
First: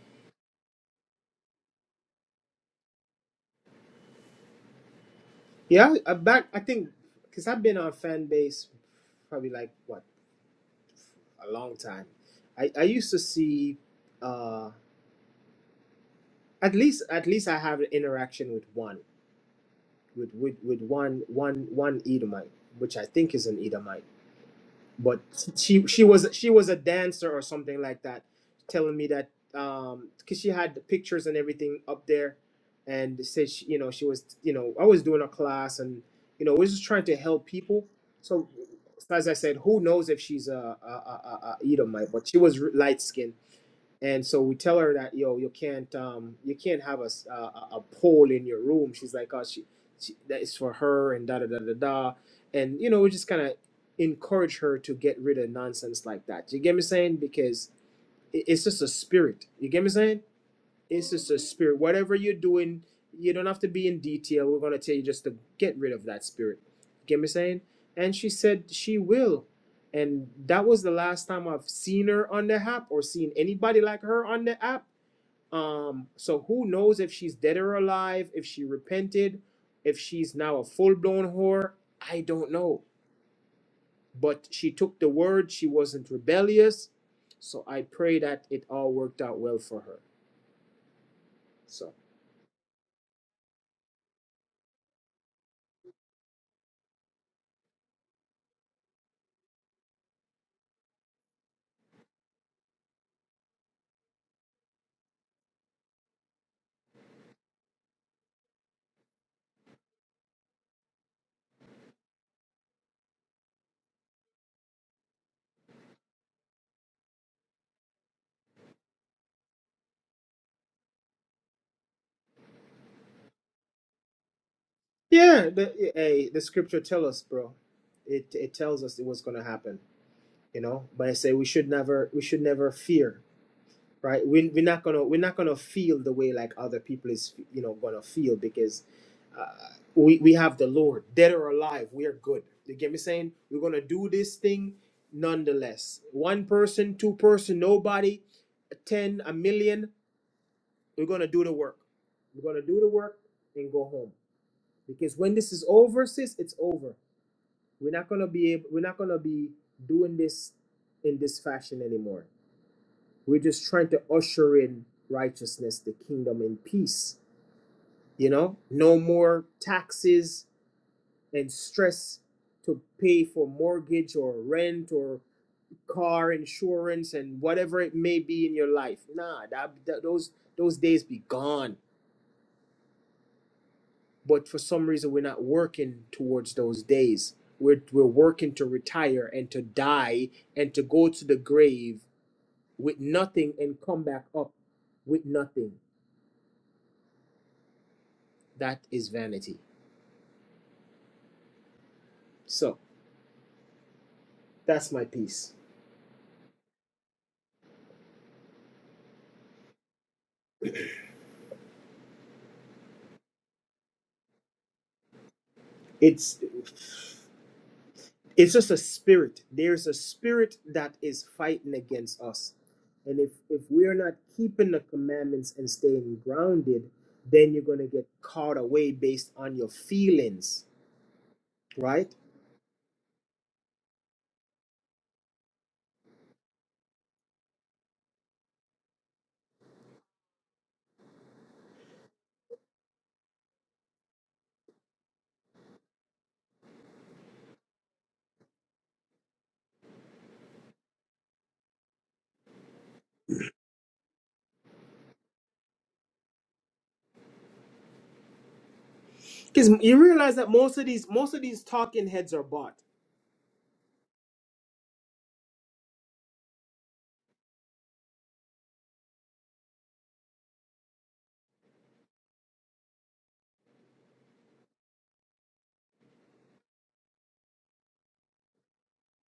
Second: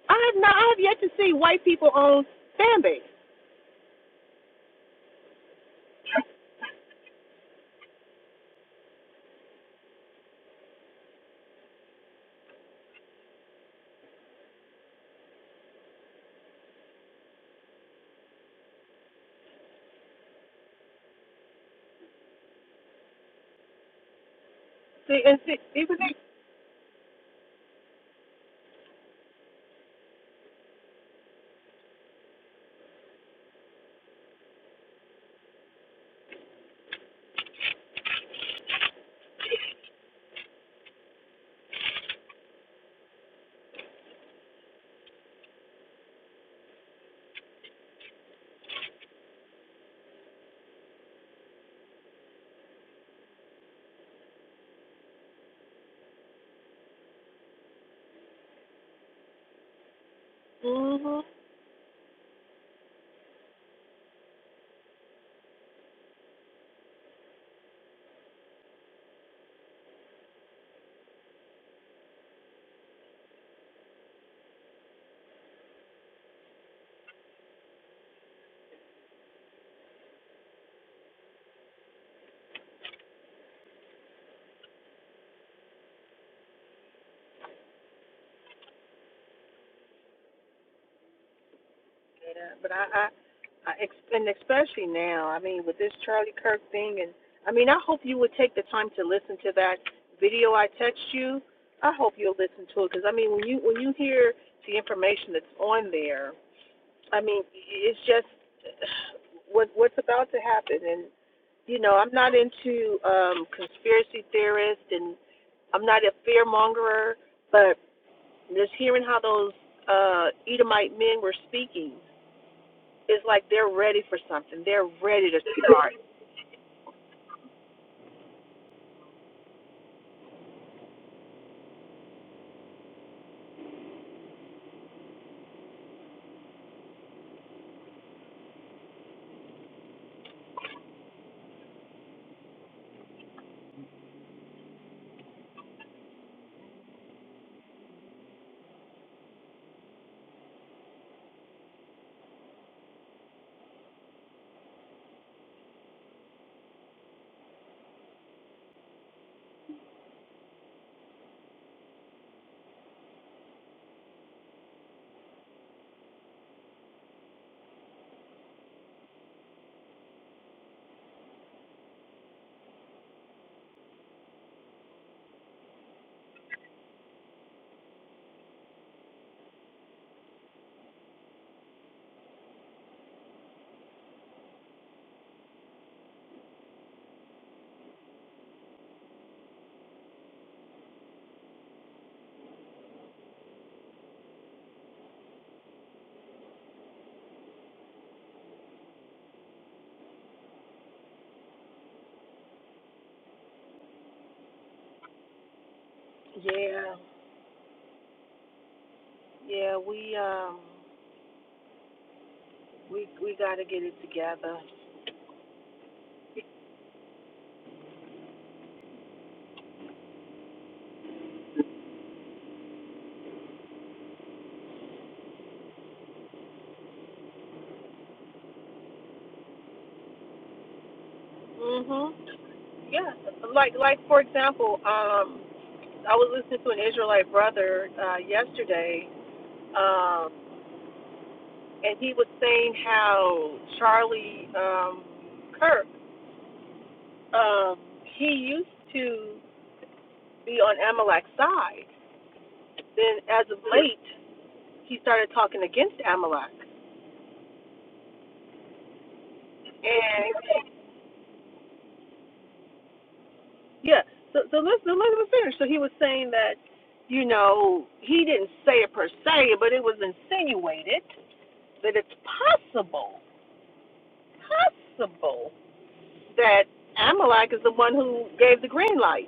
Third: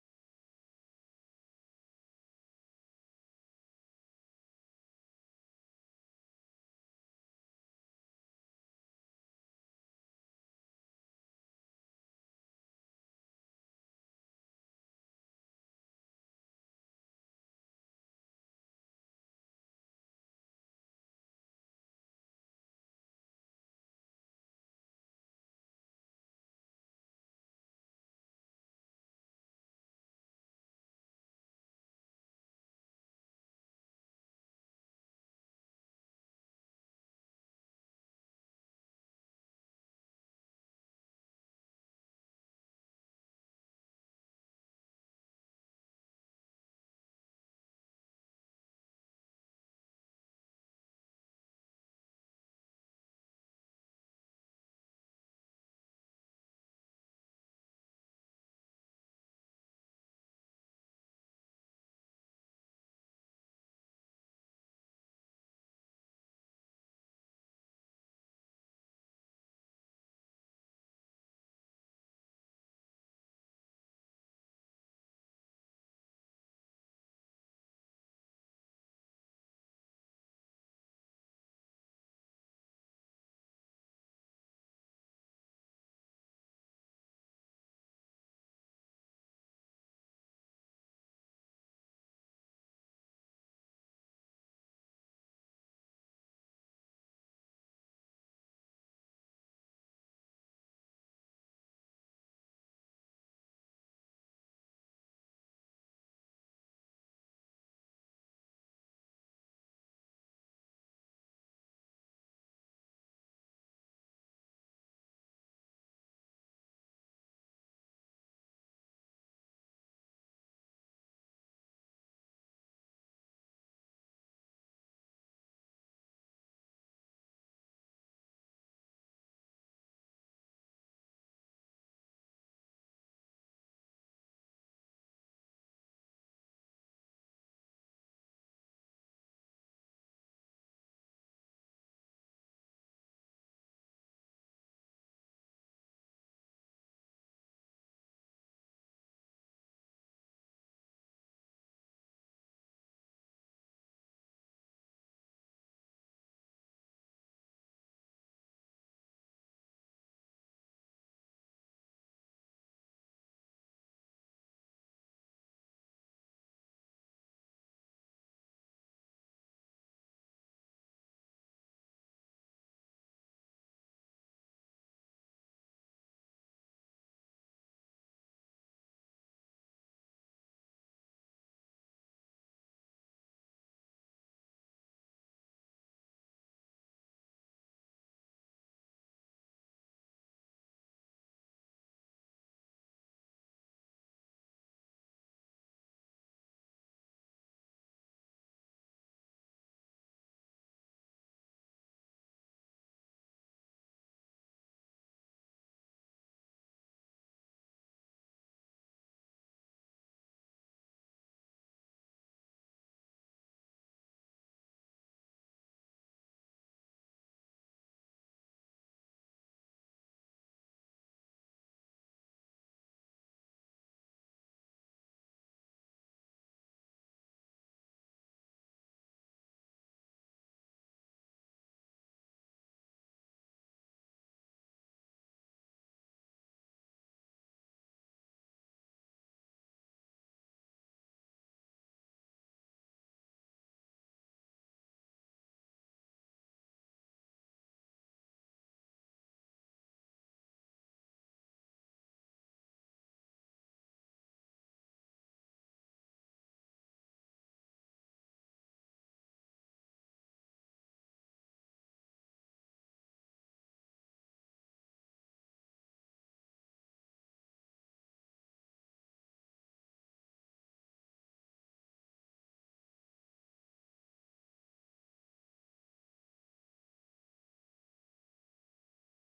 Speaker 2: I have not. I have yet to see white people on fan base.
Speaker 1: Yeah, I back I think because I've been on fan base probably like what a long time. I I used to see uh at least at least I have an interaction with one. with with, with one one one Edomite, which I think is an Edomite. But
Speaker 2: See, and see,
Speaker 1: she
Speaker 2: even
Speaker 1: she
Speaker 2: they.
Speaker 1: was she was a dancer or something like that, telling me that um because she had the pictures and everything up there, and said she, you know she was you know I was doing a class and you know we're just trying to help people. So as I said, who knows if she's a a, a, a Edomite? But she was light skinned and so we tell her that yo you can't um you can't have a a, a pole in your room she's like oh she, she that is for her and da da da da da and you know we just kind of encourage her to get rid of nonsense like that you get me saying because it, it's just a spirit you get me saying it's
Speaker 2: hmm
Speaker 1: just a spirit. Whatever you're doing, you don't have to be in detail. We're gonna tell you just to get rid of that spirit. Get me saying? And she said she will. And that was the last time I've seen her on the app or seen anybody like her on the app. Um, so who knows if she's dead or alive, if she repented, if she's now a full blown whore. I don't know. But she took the word, she wasn't rebellious. So I pray that it all worked out well for her. So
Speaker 2: Yeah, but I, I, I, and especially now. I mean, with this Charlie Kirk thing, and I mean, I hope you would take the time to listen to that video I text you. I hope you'll listen to it because I mean, when you when you hear the information that's on there, I mean, it's just what what's about to happen, and you know, I'm not into um, conspiracy theorists, and I'm not a fear mongerer, but just hearing how those uh, Edomite men were speaking, it's like they're ready for something. They're ready to
Speaker 1: Yeah, the,
Speaker 2: start.
Speaker 1: hey, the scripture tell us, bro. It it tells us it was gonna happen, you know. But I say we should never we should never fear, right? We we're not gonna we're not gonna feel the way like other people is you know gonna feel because uh, we we have the Lord, dead or alive, we are good. You get me saying? We're gonna do this thing, nonetheless. One person, two person, nobody, ten, a million. We're gonna do the work. We're gonna do the work and go home because when this is over, sis, it's over We're not gonna be able, we're not gonna be doing this in this fashion anymore. We're just trying to usher in righteousness, the kingdom, in peace. You know, no more taxes and stress to pay for mortgage or rent or car insurance and whatever it may be in your life. Nah, that, that- those those days be gone. but for some reason we're not working towards those days we're, we're working to retire and to die and to go to the grave with nothing and come back up with nothing that is vanity so that's my piece
Speaker 2: Yeah, Yeah, we um we we gotta get it together.
Speaker 1: it's it's just a spirit there's a spirit that is fighting against us and if if we're not keeping the commandments and staying grounded then you're going to get caught away based on your feelings right
Speaker 2: Mhm. Yeah. Like like for example, um I was listening to an Israelite brother uh yesterday, um, and he was saying how Charlie um Kirk, um, he used to be on Amalek's side. Then as of late he started talking against Amalek.
Speaker 1: Because you realize that
Speaker 2: and
Speaker 1: most of these most of these talking heads are bought.
Speaker 2: Yeah. So so let's so let him finish. So he was saying that, you know, he didn't say it per se, but it was insinuated that it's possible, possible that Amalek is the one who gave the green light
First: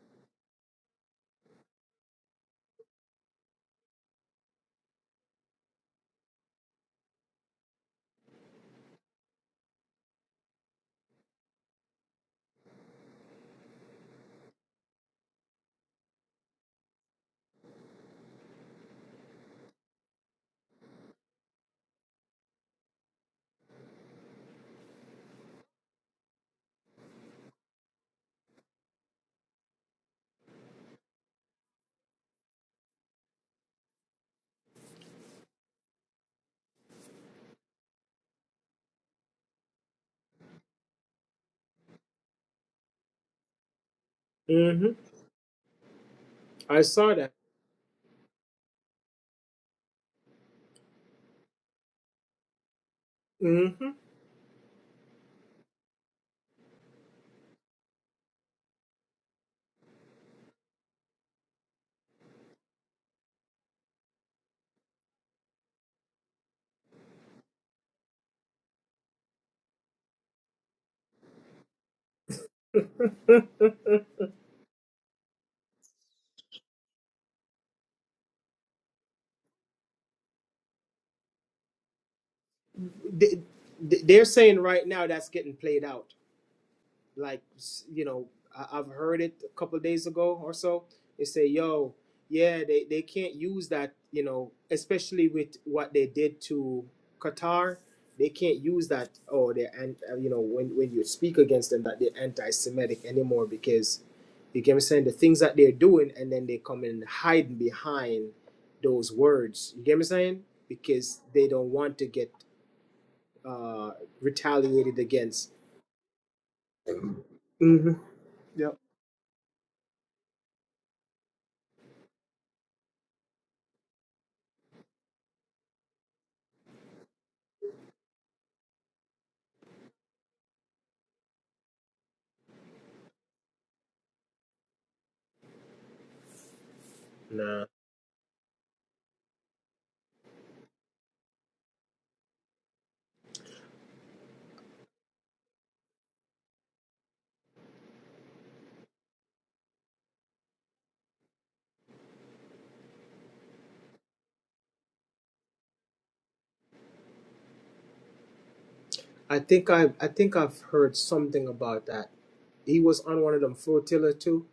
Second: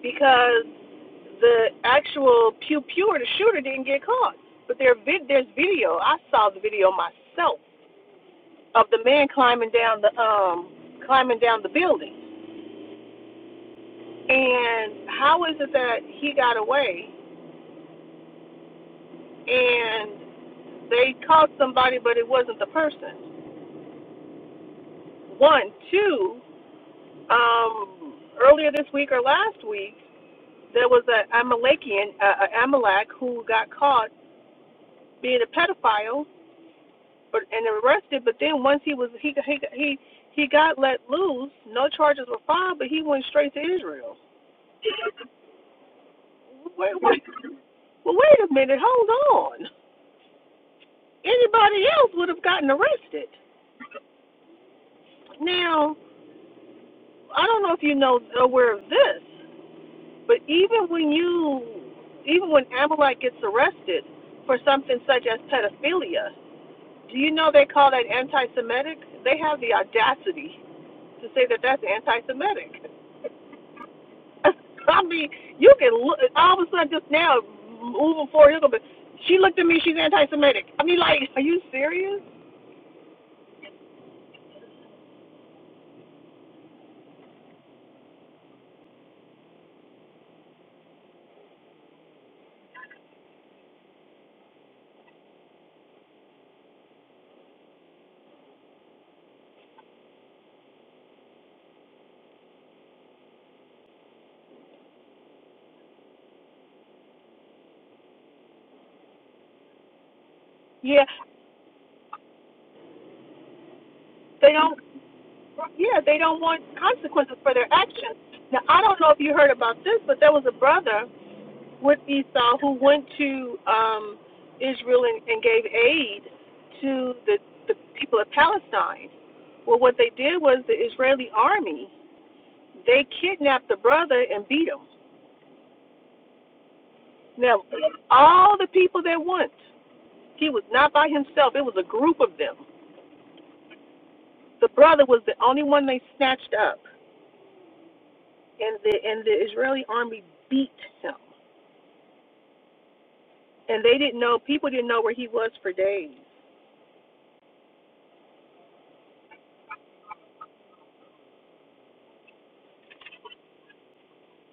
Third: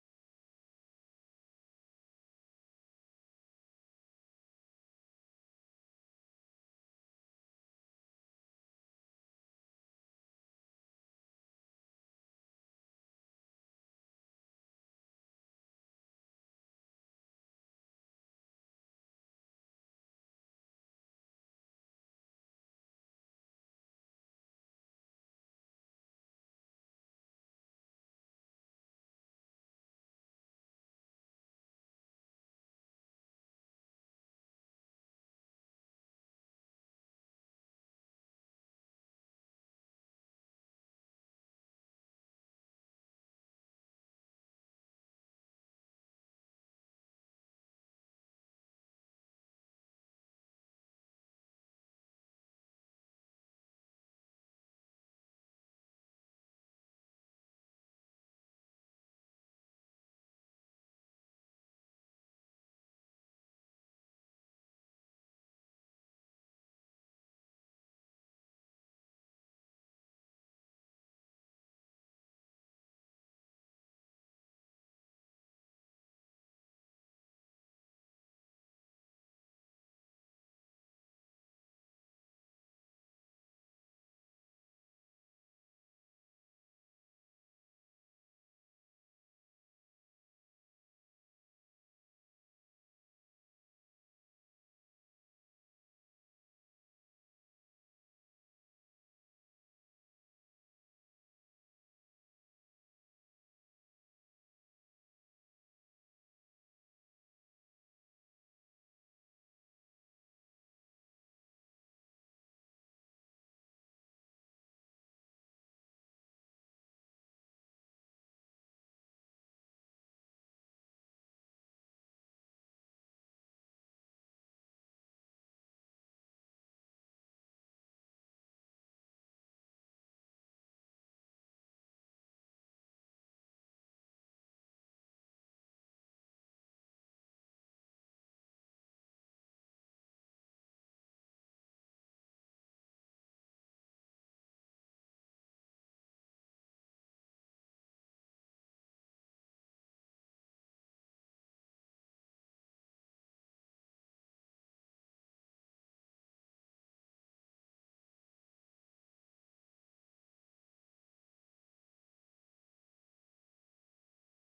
Speaker 2: because the actual pew pew the shooter didn't get caught. But there vid there's video. I saw the video myself of the man climbing down the um climbing down the building. And how is it that he got away and they caught somebody, but it wasn't the person. One, two. Um, earlier this week or last week, there was a Amalekian, uh, a Amalek, who got caught being a pedophile, but and arrested. But then once he was he he he he got let loose, no charges were filed, but he went straight to Israel.
Speaker 1: hmm I
Speaker 2: Wait,
Speaker 1: saw
Speaker 2: wait,
Speaker 1: that.
Speaker 2: well, wait a minute, hold on. Anybody else would have gotten arrested.
Speaker 1: hmm
Speaker 2: Now, I don't know if you know aware of this. But even when you, even when Amalek gets arrested for something such as pedophilia, do you know they call that anti-Semitic? They have the audacity to say that that's anti-Semitic. I mean, you can look all of a sudden just now moving forward. You're gonna be, she looked at me. She's anti-Semitic. I mean, like, are you serious?
Speaker 1: They, they're saying right now that's getting played out. like you know I, i've heard it a couple of days ago or so they say yo yeah they, they can't use that you know especially with what they did to qatar they can't use that oh they're and uh, you know when, when you speak against them that they're anti-semitic anymore because you get me saying the things that they're doing and then they come and hide behind those words you get me saying
Speaker 2: Yeah,
Speaker 1: because they don't want to get uh
Speaker 2: they don't.
Speaker 1: retaliated against
Speaker 2: Yeah, they don't want consequences for their
Speaker 1: hmm
Speaker 2: actions. Now,
Speaker 1: Yep.
Speaker 2: I don't know if you heard about this, but there was a brother with Esau, who went to um, Israel and, and gave aid to the, the people of Palestine. Well, what they did was the Israeli army, they kidnapped the brother and beat him.
Speaker 1: nah
Speaker 2: Now, all the people that went, he was not by himself, it was a group of them. The brother was the only one they snatched up, and the, and the Israeli army beat him. And they didn't know, people didn't know where he was for days.
Speaker 1: I think I I think I've heard something about that. He was on one of them flotilla too.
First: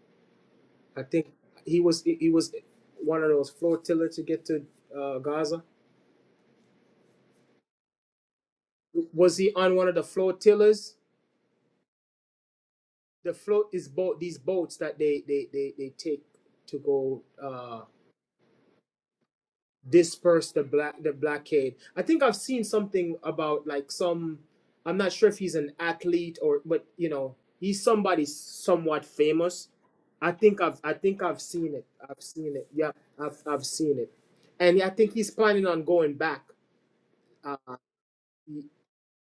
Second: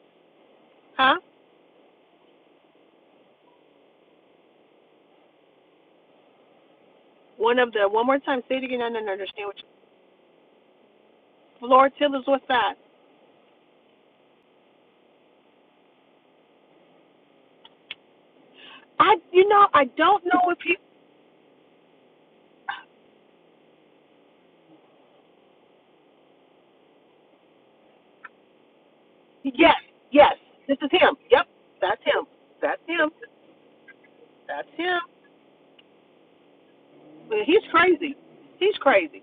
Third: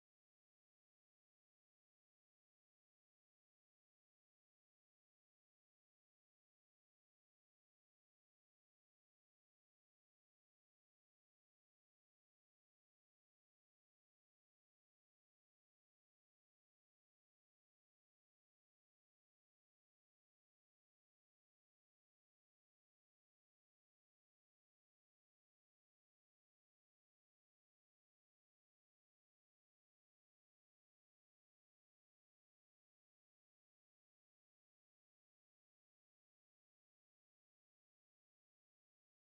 Speaker 1: I
Speaker 2: Huh?
Speaker 1: think he was he he was one of those flotilla to get to uh, Gaza.
Speaker 2: One of the, one more time, say it again, I didn't
Speaker 1: Was
Speaker 2: understand
Speaker 1: he
Speaker 2: what
Speaker 1: on one of the flotillas?
Speaker 2: Lord Tiller's what's side.
Speaker 1: The float is boat these boats that they they they, they take to go. Uh,
Speaker 2: I you know, I don't know
Speaker 1: disperse
Speaker 2: if
Speaker 1: the
Speaker 2: he
Speaker 1: black the blockade. I think I've seen something about like some I'm not sure if he's an athlete or but you know, he's somebody somewhat famous.
Speaker 2: yes,
Speaker 1: I
Speaker 2: yes,
Speaker 1: think
Speaker 2: this
Speaker 1: I've
Speaker 2: is
Speaker 1: I
Speaker 2: him.
Speaker 1: think I've
Speaker 2: Yep,
Speaker 1: seen it.
Speaker 2: that's
Speaker 1: I've
Speaker 2: him.
Speaker 1: seen it.
Speaker 2: That's
Speaker 1: Yeah,
Speaker 2: him.
Speaker 1: I've I've seen it.
Speaker 2: That's
Speaker 1: And I
Speaker 2: him.
Speaker 1: think he's planning on going back. Uh,
Speaker 2: he's crazy. He's crazy.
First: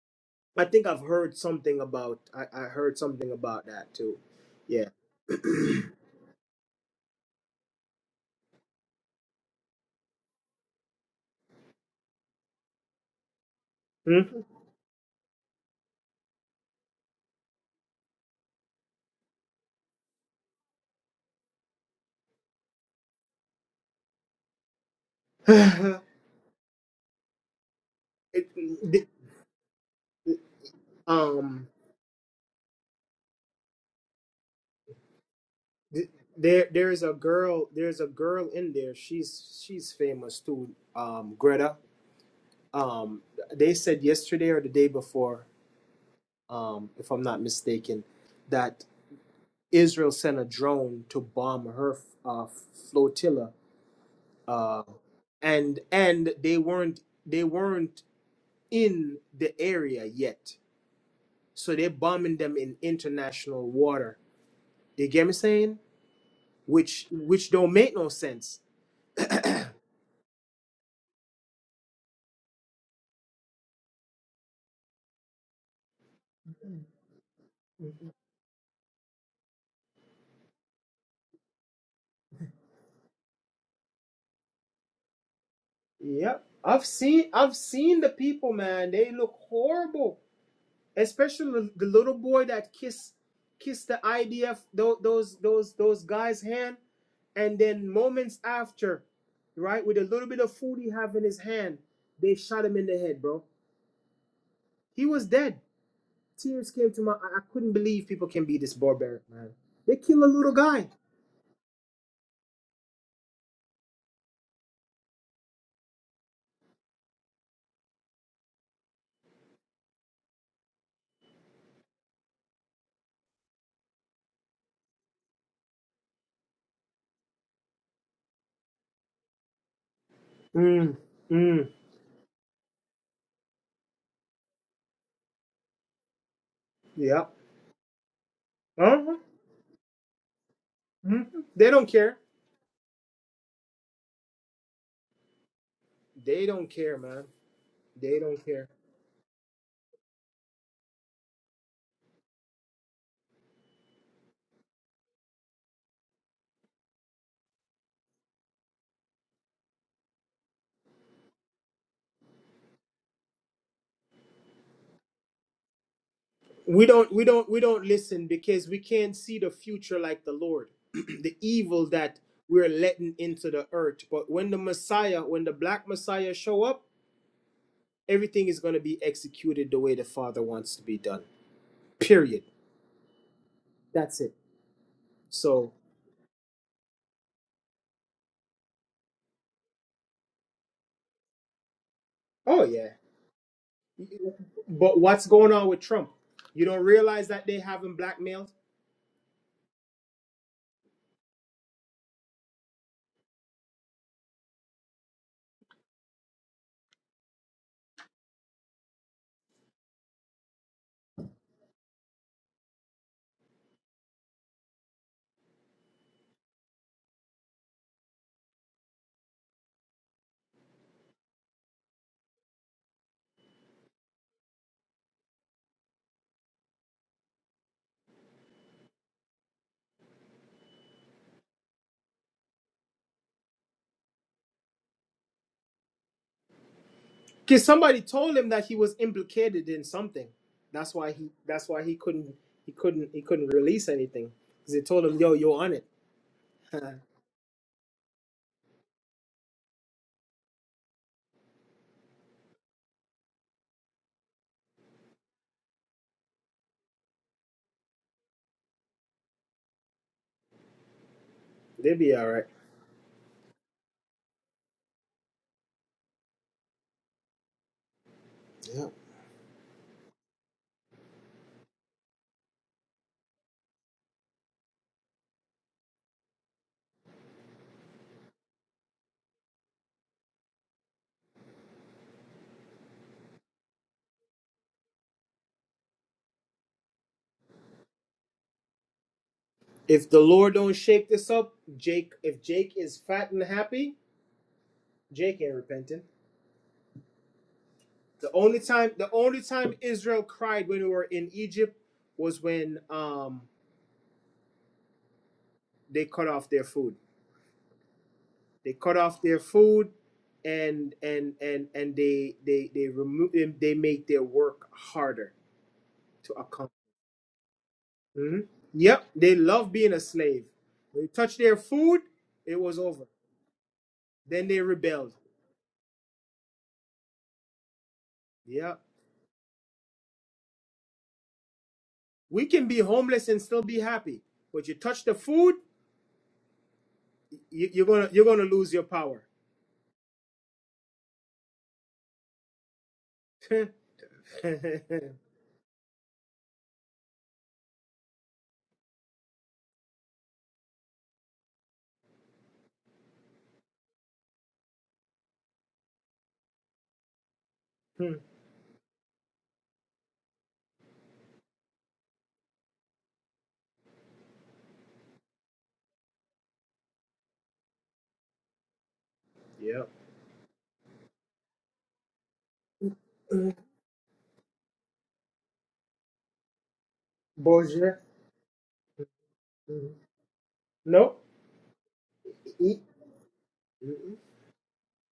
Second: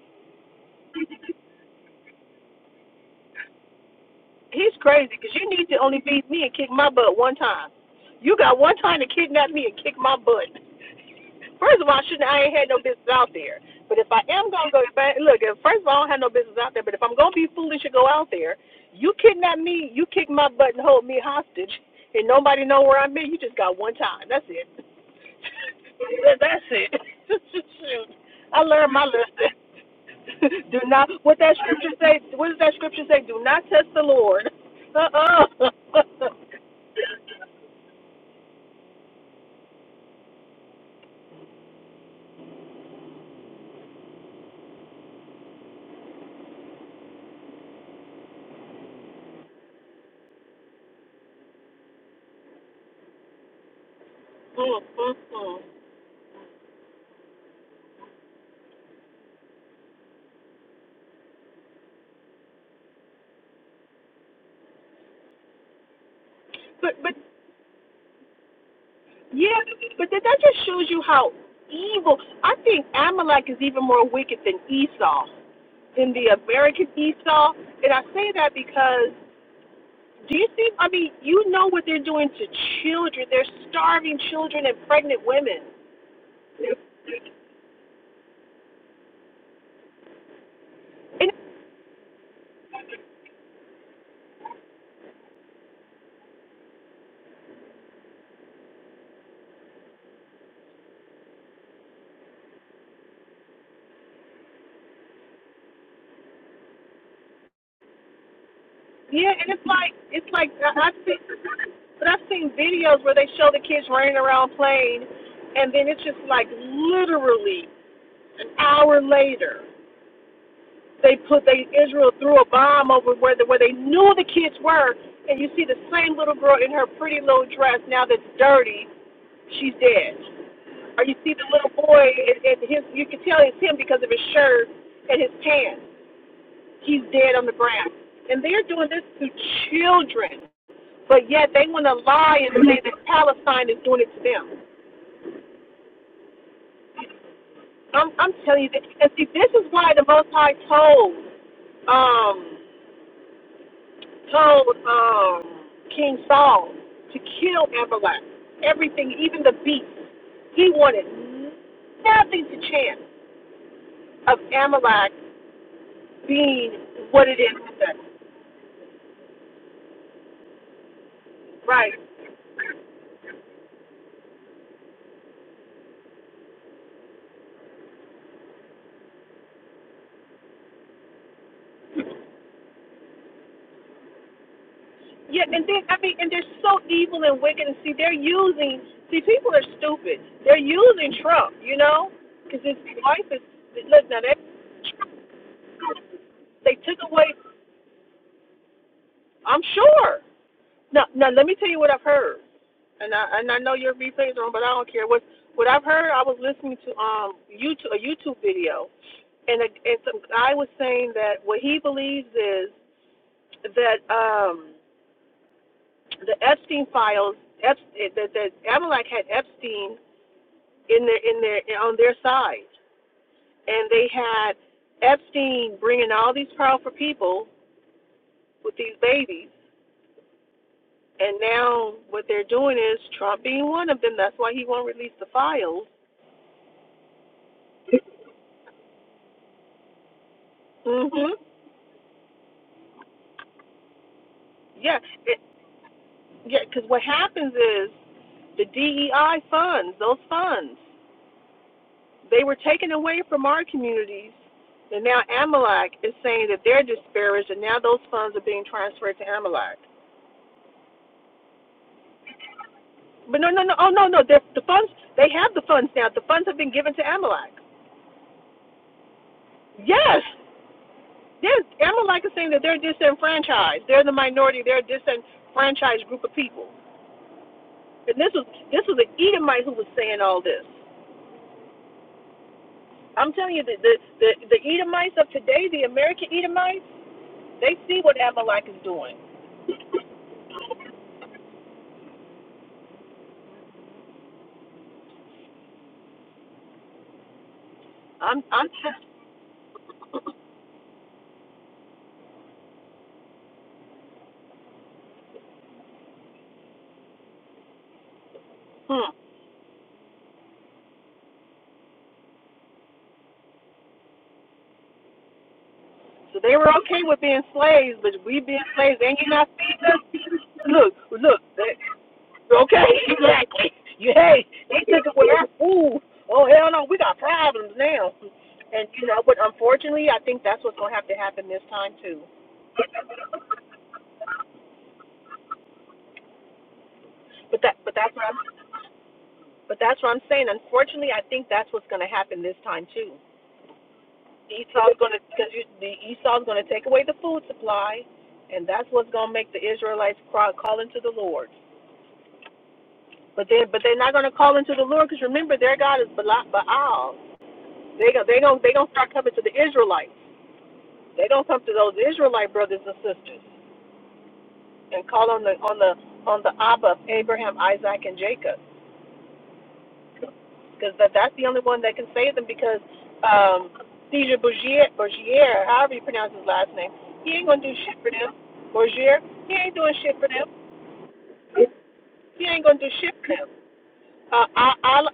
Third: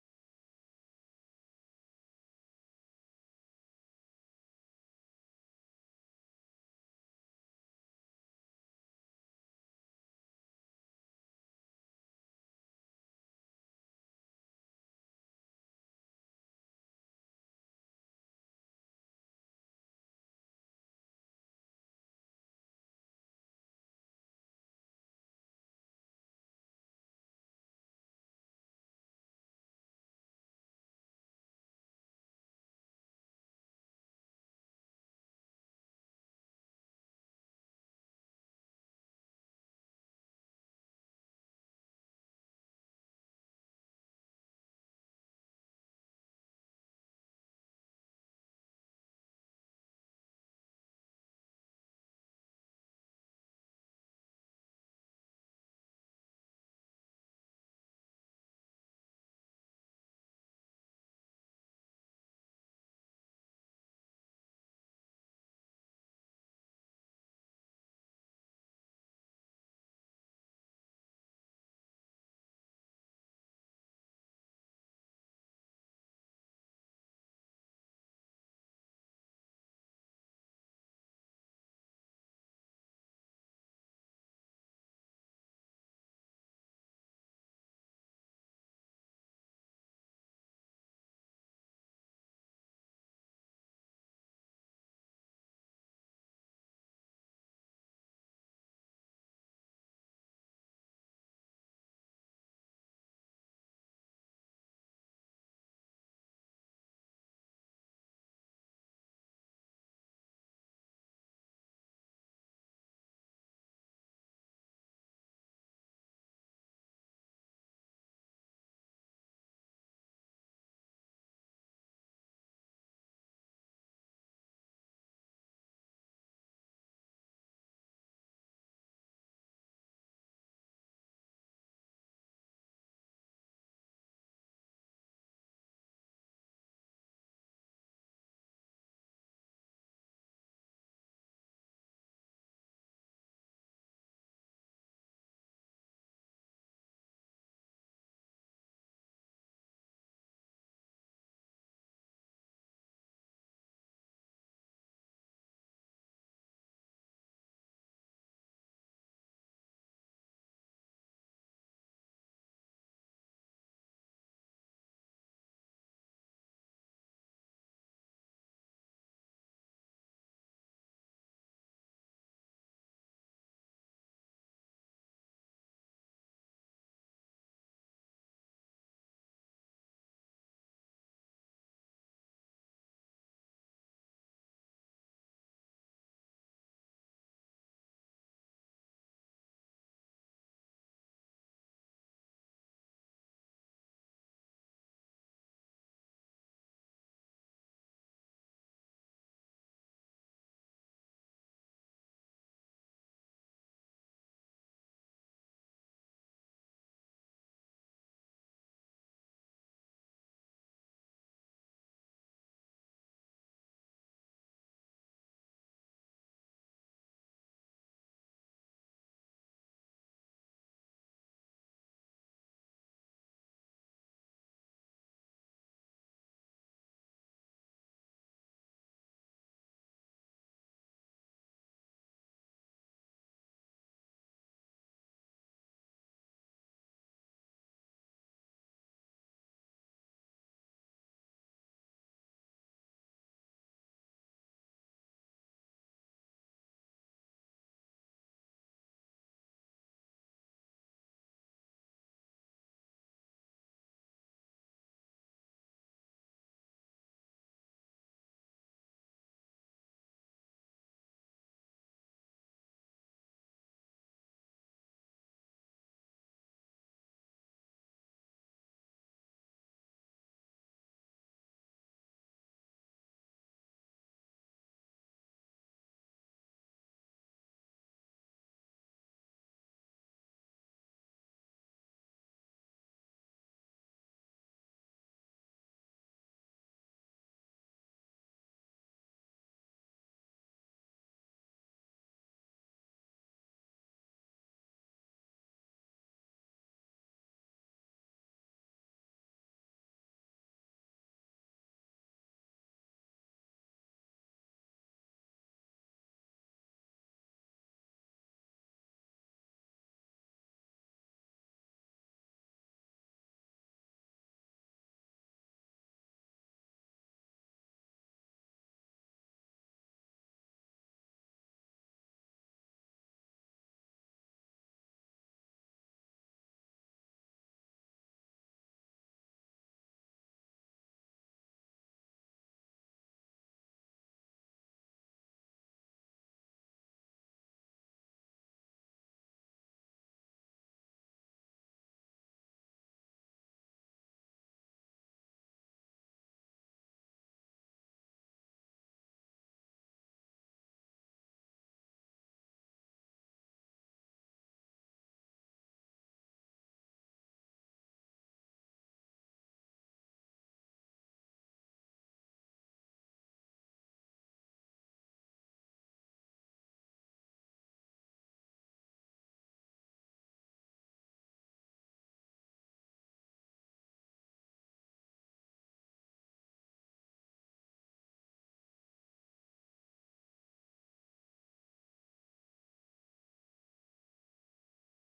Speaker 1: I think I've heard something about I, I heard something about that too.
Speaker 2: He's
Speaker 1: Yeah.
Speaker 2: crazy because you need to only beat me and kick my butt one time. You got one time to kidnap me and kick my butt. First of all, I shouldn't I ain't had no business out there. But if
Speaker 1: Hmm?
Speaker 2: I am gonna go, if I, look, if, first of all, I don't have no business out there. But if I'm gonna be foolish and go out there, you kidnap me, you kick my butt and hold me hostage, and nobody know where I'm at. You just got one time. That's it. That's it. Shoot.
Speaker 1: it,
Speaker 2: I learned my
Speaker 1: the-
Speaker 2: lesson. Do not. What that
Speaker 1: um
Speaker 2: scripture say? What does that scripture say? Do not test the Lord. Uh
Speaker 1: th- there there is a girl there's a girl in there she's she's famous too um greta um they said yesterday or the day before um if i'm not mistaken that israel sent a drone to bomb her uh flotilla uh and and they weren't they weren't in the area yet so they're bombing them in international water you get me saying which
Speaker 2: uh
Speaker 1: which don't make no sense
Speaker 2: Yeah, but that, that just shows you how evil. I think Amalek is even more wicked than Esau, than the American Esau. And I say that because do you see? I mean, you know what they're doing to children. They're starving children and pregnant women.
Speaker 1: Yep. I've seen I've seen the people, man. They look horrible.
Speaker 2: And
Speaker 1: Especially the the little boy that kissed kissed the IDF those those those those guys' hand. And then moments after, right, with a little bit of food he have in his hand, they shot him in the head, bro. He was dead. Tears came to my I I couldn't believe people can be this barbaric,
Speaker 2: yeah,
Speaker 1: man.
Speaker 2: and it's like
Speaker 1: They kill a
Speaker 2: it's like
Speaker 1: little
Speaker 2: I-
Speaker 1: guy.
Speaker 2: I've seen, but I've seen videos where they show the kids running around playing, and then it's just like literally an hour later They put they Israel threw a bomb over where the, where they knew the kids were, and you see the same little girl in her pretty little dress now that's dirty. She's dead.
Speaker 1: Mm.
Speaker 2: Or you see the
Speaker 1: Mm.
Speaker 2: little boy and, and his you can tell it's him because of his shirt and his pants. He's
Speaker 1: Yep.
Speaker 2: dead on the ground. And they're doing this
Speaker 1: Uh-huh.
Speaker 2: to children,
Speaker 1: hmm
Speaker 2: but yet they
Speaker 1: They
Speaker 2: want
Speaker 1: don't
Speaker 2: to
Speaker 1: care.
Speaker 2: lie and say that Palestine is doing it to them.
Speaker 1: They don't care, man.
Speaker 2: I'm
Speaker 1: They
Speaker 2: I'm
Speaker 1: don't
Speaker 2: telling
Speaker 1: care.
Speaker 2: you, that, and see, this is why the Most High told um, told um, King Saul to kill Amalek. Everything, even the beasts. He wanted nothing to chance of Amalek being
Speaker 1: we don't we
Speaker 2: what it
Speaker 1: don't
Speaker 2: is
Speaker 1: we don't
Speaker 2: today.
Speaker 1: listen because we can't see the future like the lord the evil
Speaker 2: Right.
Speaker 1: that we're letting into the earth but when the messiah when the black messiah show up everything is going to be executed the way the father wants to be done period that's it
Speaker 2: Yeah, and
Speaker 1: so
Speaker 2: then I mean and they're so evil and wicked and see they're using see people are stupid. They're using Trump, you know?
Speaker 1: oh
Speaker 2: Because his
Speaker 1: yeah
Speaker 2: wife is look now that
Speaker 1: but what's going on with trump you
Speaker 2: they
Speaker 1: don't
Speaker 2: took away
Speaker 1: realize that they have him blackmailed
Speaker 2: I'm sure. No, now Let me tell you what I've heard, and I and I know your replays are on, but I don't care. What what I've heard, I was listening to um YouTube a YouTube video, and a, and some guy was saying that what he believes is that um the Epstein files, Epstein, that that Amalek had Epstein in their in their on their side, and they had Epstein bringing all these powerful people with these babies And now what they're doing is Trump being one of them. That's why he won't release the files.
Speaker 1: Because somebody told him that he was implicated in something. That's
Speaker 2: mm
Speaker 1: why he.
Speaker 2: Mhm.
Speaker 1: That's why he couldn't. He couldn't. He couldn't release anything. Because they
Speaker 2: Yeah.
Speaker 1: told him, "Yo,
Speaker 2: It,
Speaker 1: you're on it."
Speaker 2: yeah. Because what
Speaker 1: They'll
Speaker 2: happens is the DEI funds, those funds, they were taken away from our communities. And now Amalek is saying that they're disparaged, and now those funds are being transferred to Amalek.
Speaker 1: be all right.
Speaker 2: But no, no, no, oh no, no, the funds, they have the funds now. The funds have been given to Amalek. Yes, There's, Amalek is saying that they're disenfranchised. They're the minority. They're a disenfranchised group of people. And this was this was an Edomite who was saying all this. I'm telling you, the the the, the Edomites of today, the American Edomites, they see what Amalek is doing.
Speaker 1: If the Lord don't shake this up, Jake. If Jake is fat and happy, Jake ain't repenting. The
Speaker 2: I'm
Speaker 1: only
Speaker 2: I'm
Speaker 1: time. The only time Israel cried when we were in Egypt was when um they cut off their food. They cut
Speaker 2: hmm.
Speaker 1: off their food. And and and and they they they remove they make their work harder to
Speaker 2: So they were
Speaker 1: account.
Speaker 2: okay with being slaves, but we
Speaker 1: Mhm.
Speaker 2: being slaves,
Speaker 1: Yep,
Speaker 2: and you
Speaker 1: they
Speaker 2: not
Speaker 1: love
Speaker 2: feeding
Speaker 1: being a
Speaker 2: us.
Speaker 1: slave.
Speaker 2: Look,
Speaker 1: When you touch their
Speaker 2: look.
Speaker 1: food, it was
Speaker 2: Okay,
Speaker 1: over.
Speaker 2: exactly. You hey,
Speaker 1: Then they
Speaker 2: they took
Speaker 1: rebelled.
Speaker 2: away our food. Oh hell no, we got problems now.
Speaker 1: Yep.
Speaker 2: And you know, but unfortunately, I think that's what's gonna have to happen this time too.
Speaker 1: We can be homeless and still be happy, but you touch the food,
Speaker 2: But
Speaker 1: you,
Speaker 2: that,
Speaker 1: you're
Speaker 2: but
Speaker 1: gonna
Speaker 2: that's
Speaker 1: you're
Speaker 2: what I'm,
Speaker 1: gonna lose your power.
Speaker 2: but that's what I'm saying. Unfortunately, I think that's what's gonna happen this time too. Esau's gonna, because the Esau's gonna take away the food supply, and that's what's gonna make the Israelites cry, call into the Lord. But they, but they're not gonna call into the Lord because remember, their God is Baal. Baal. They go, they go, they gonna start coming to the Israelites. They don't come to those Israelite brothers and sisters and call on the on the on the Abba of Abraham, Isaac, and Jacob,
Speaker 1: Yep.
Speaker 2: because that that's the only one that can save them. Because um, Caesar Borgier, Borgier, however you pronounce his last name, he ain't gonna do shit for them. Borgier, he ain't doing shit for them.
Speaker 1: No.
Speaker 2: He ain't
Speaker 1: E-
Speaker 2: gonna do shit for them. Uh,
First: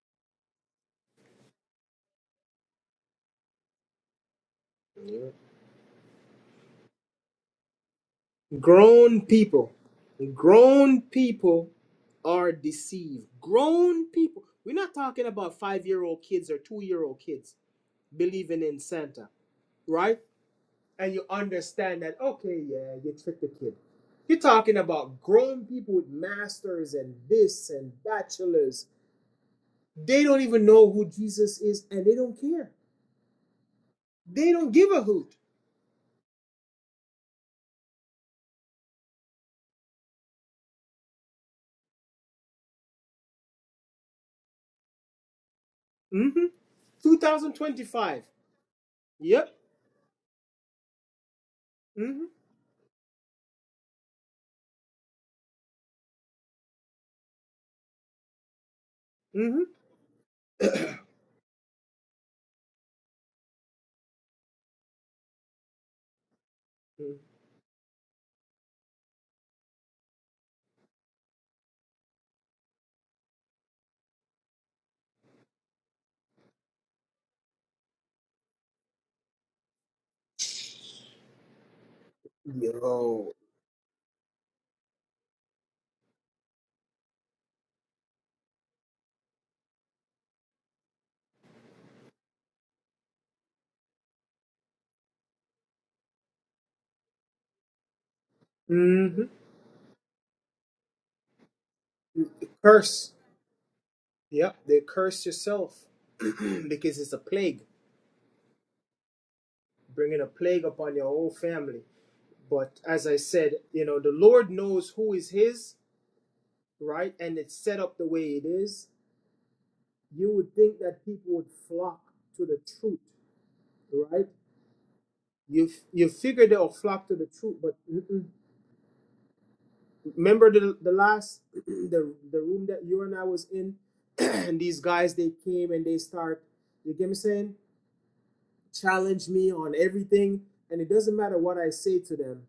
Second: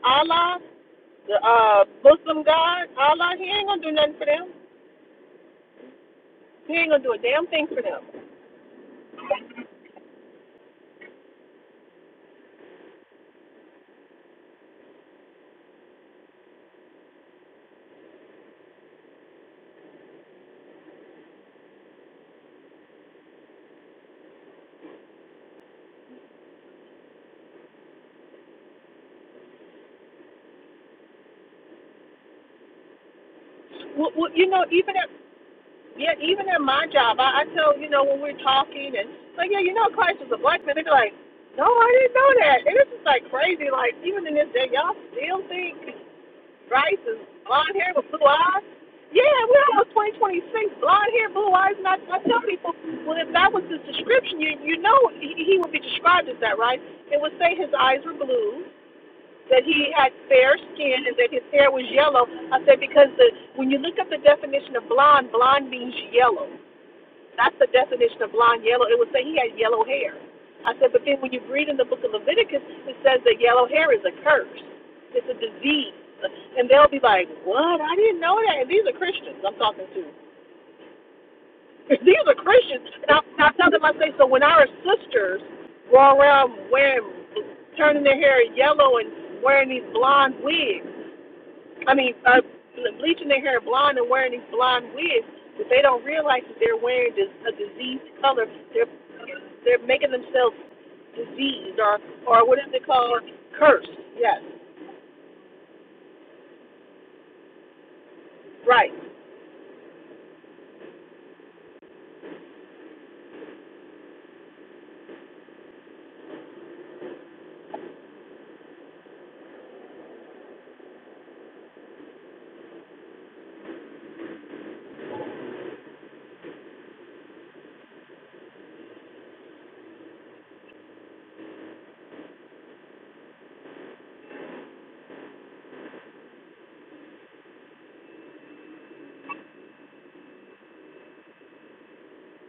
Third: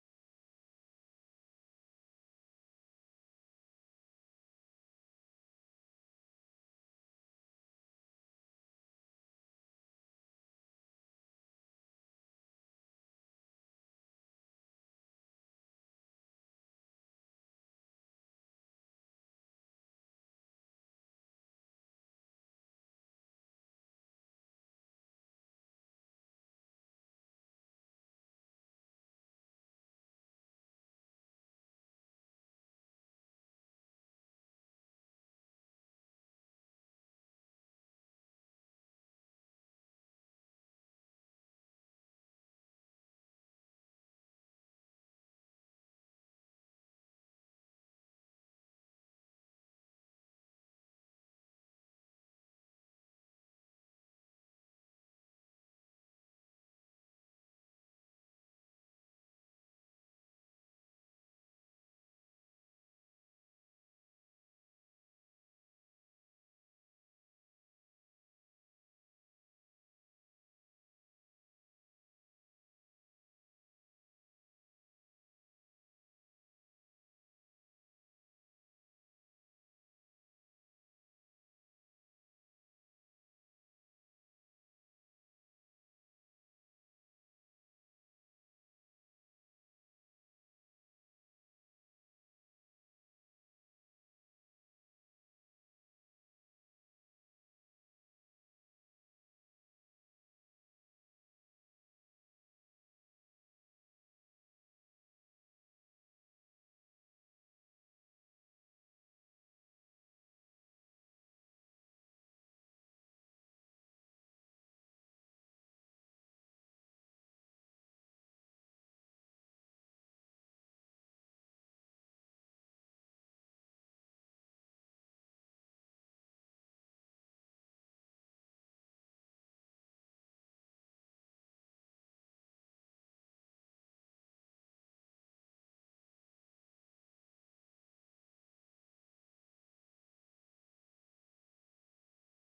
Speaker 2: Allah, the uh, Muslim God, Allah, he ain't gonna do nothing for them. He ain't gonna do a damn thing for them.
Speaker 1: Grown people, grown people are deceived. Grown people. We're not talking about five year old kids or two year old kids believing in Santa, right? and you understand that okay yeah you tricked the kid you're talking about grown people with masters and this and bachelors they don't even know who jesus is and they don't care
Speaker 2: Well, well, you
Speaker 1: they
Speaker 2: know,
Speaker 1: don't give
Speaker 2: even
Speaker 1: a
Speaker 2: if
Speaker 1: hoot
Speaker 2: Yeah, even in my job, I, I tell you know when we're talking and like, yeah, you know Christ was a black man. They're like, no, I didn't know that. And it's just like crazy. Like even in this day, y'all still think
Speaker 1: mm-hmm
Speaker 2: Christ is blonde hair with
Speaker 1: 2025
Speaker 2: blue eyes. Yeah,
Speaker 1: yep
Speaker 2: we're almost 2026. Blonde hair, blue eyes. And I, I
Speaker 1: mm-hmm
Speaker 2: tell people, well, if that was his description, you you know he, he would be described as that, right? It would say his eyes were blue,
Speaker 1: mm-hmm
Speaker 2: that he had fair skin, and that his hair was yellow. I said because the when you look up the definition of blonde, blonde means yellow. That's the definition of blonde yellow. It would say he had yellow hair. I said, but then when you read in the book of Leviticus, it says that yellow hair is a curse. It's a disease. And they'll be like, what? I didn't know that. And these are Christians I'm talking to. these are Christians. And I, and I tell them, I say, so when our sisters go around wearing, turning their hair yellow and wearing these blonde wigs, I mean, uh, bleaching their hair blonde and wearing these blonde wigs, but they don't realize that they're wearing a diseased color. They're
Speaker 1: mm-hmm
Speaker 2: they're making themselves diseased or or what is it
Speaker 1: curse
Speaker 2: called? Cursed. Yes,
Speaker 1: yep they curse yourself because it's a plague
Speaker 2: right.
Speaker 1: bringing a plague upon your whole family but as i said you know the lord knows who is his right and it's set up the way it is you would think that people would flock to the truth, right? You you figure they'll flock to the truth, but mm-mm. remember the the last the the room that you and I was in, and these guys they came and they start you get me saying challenge me on everything, and it doesn't matter what I say to them,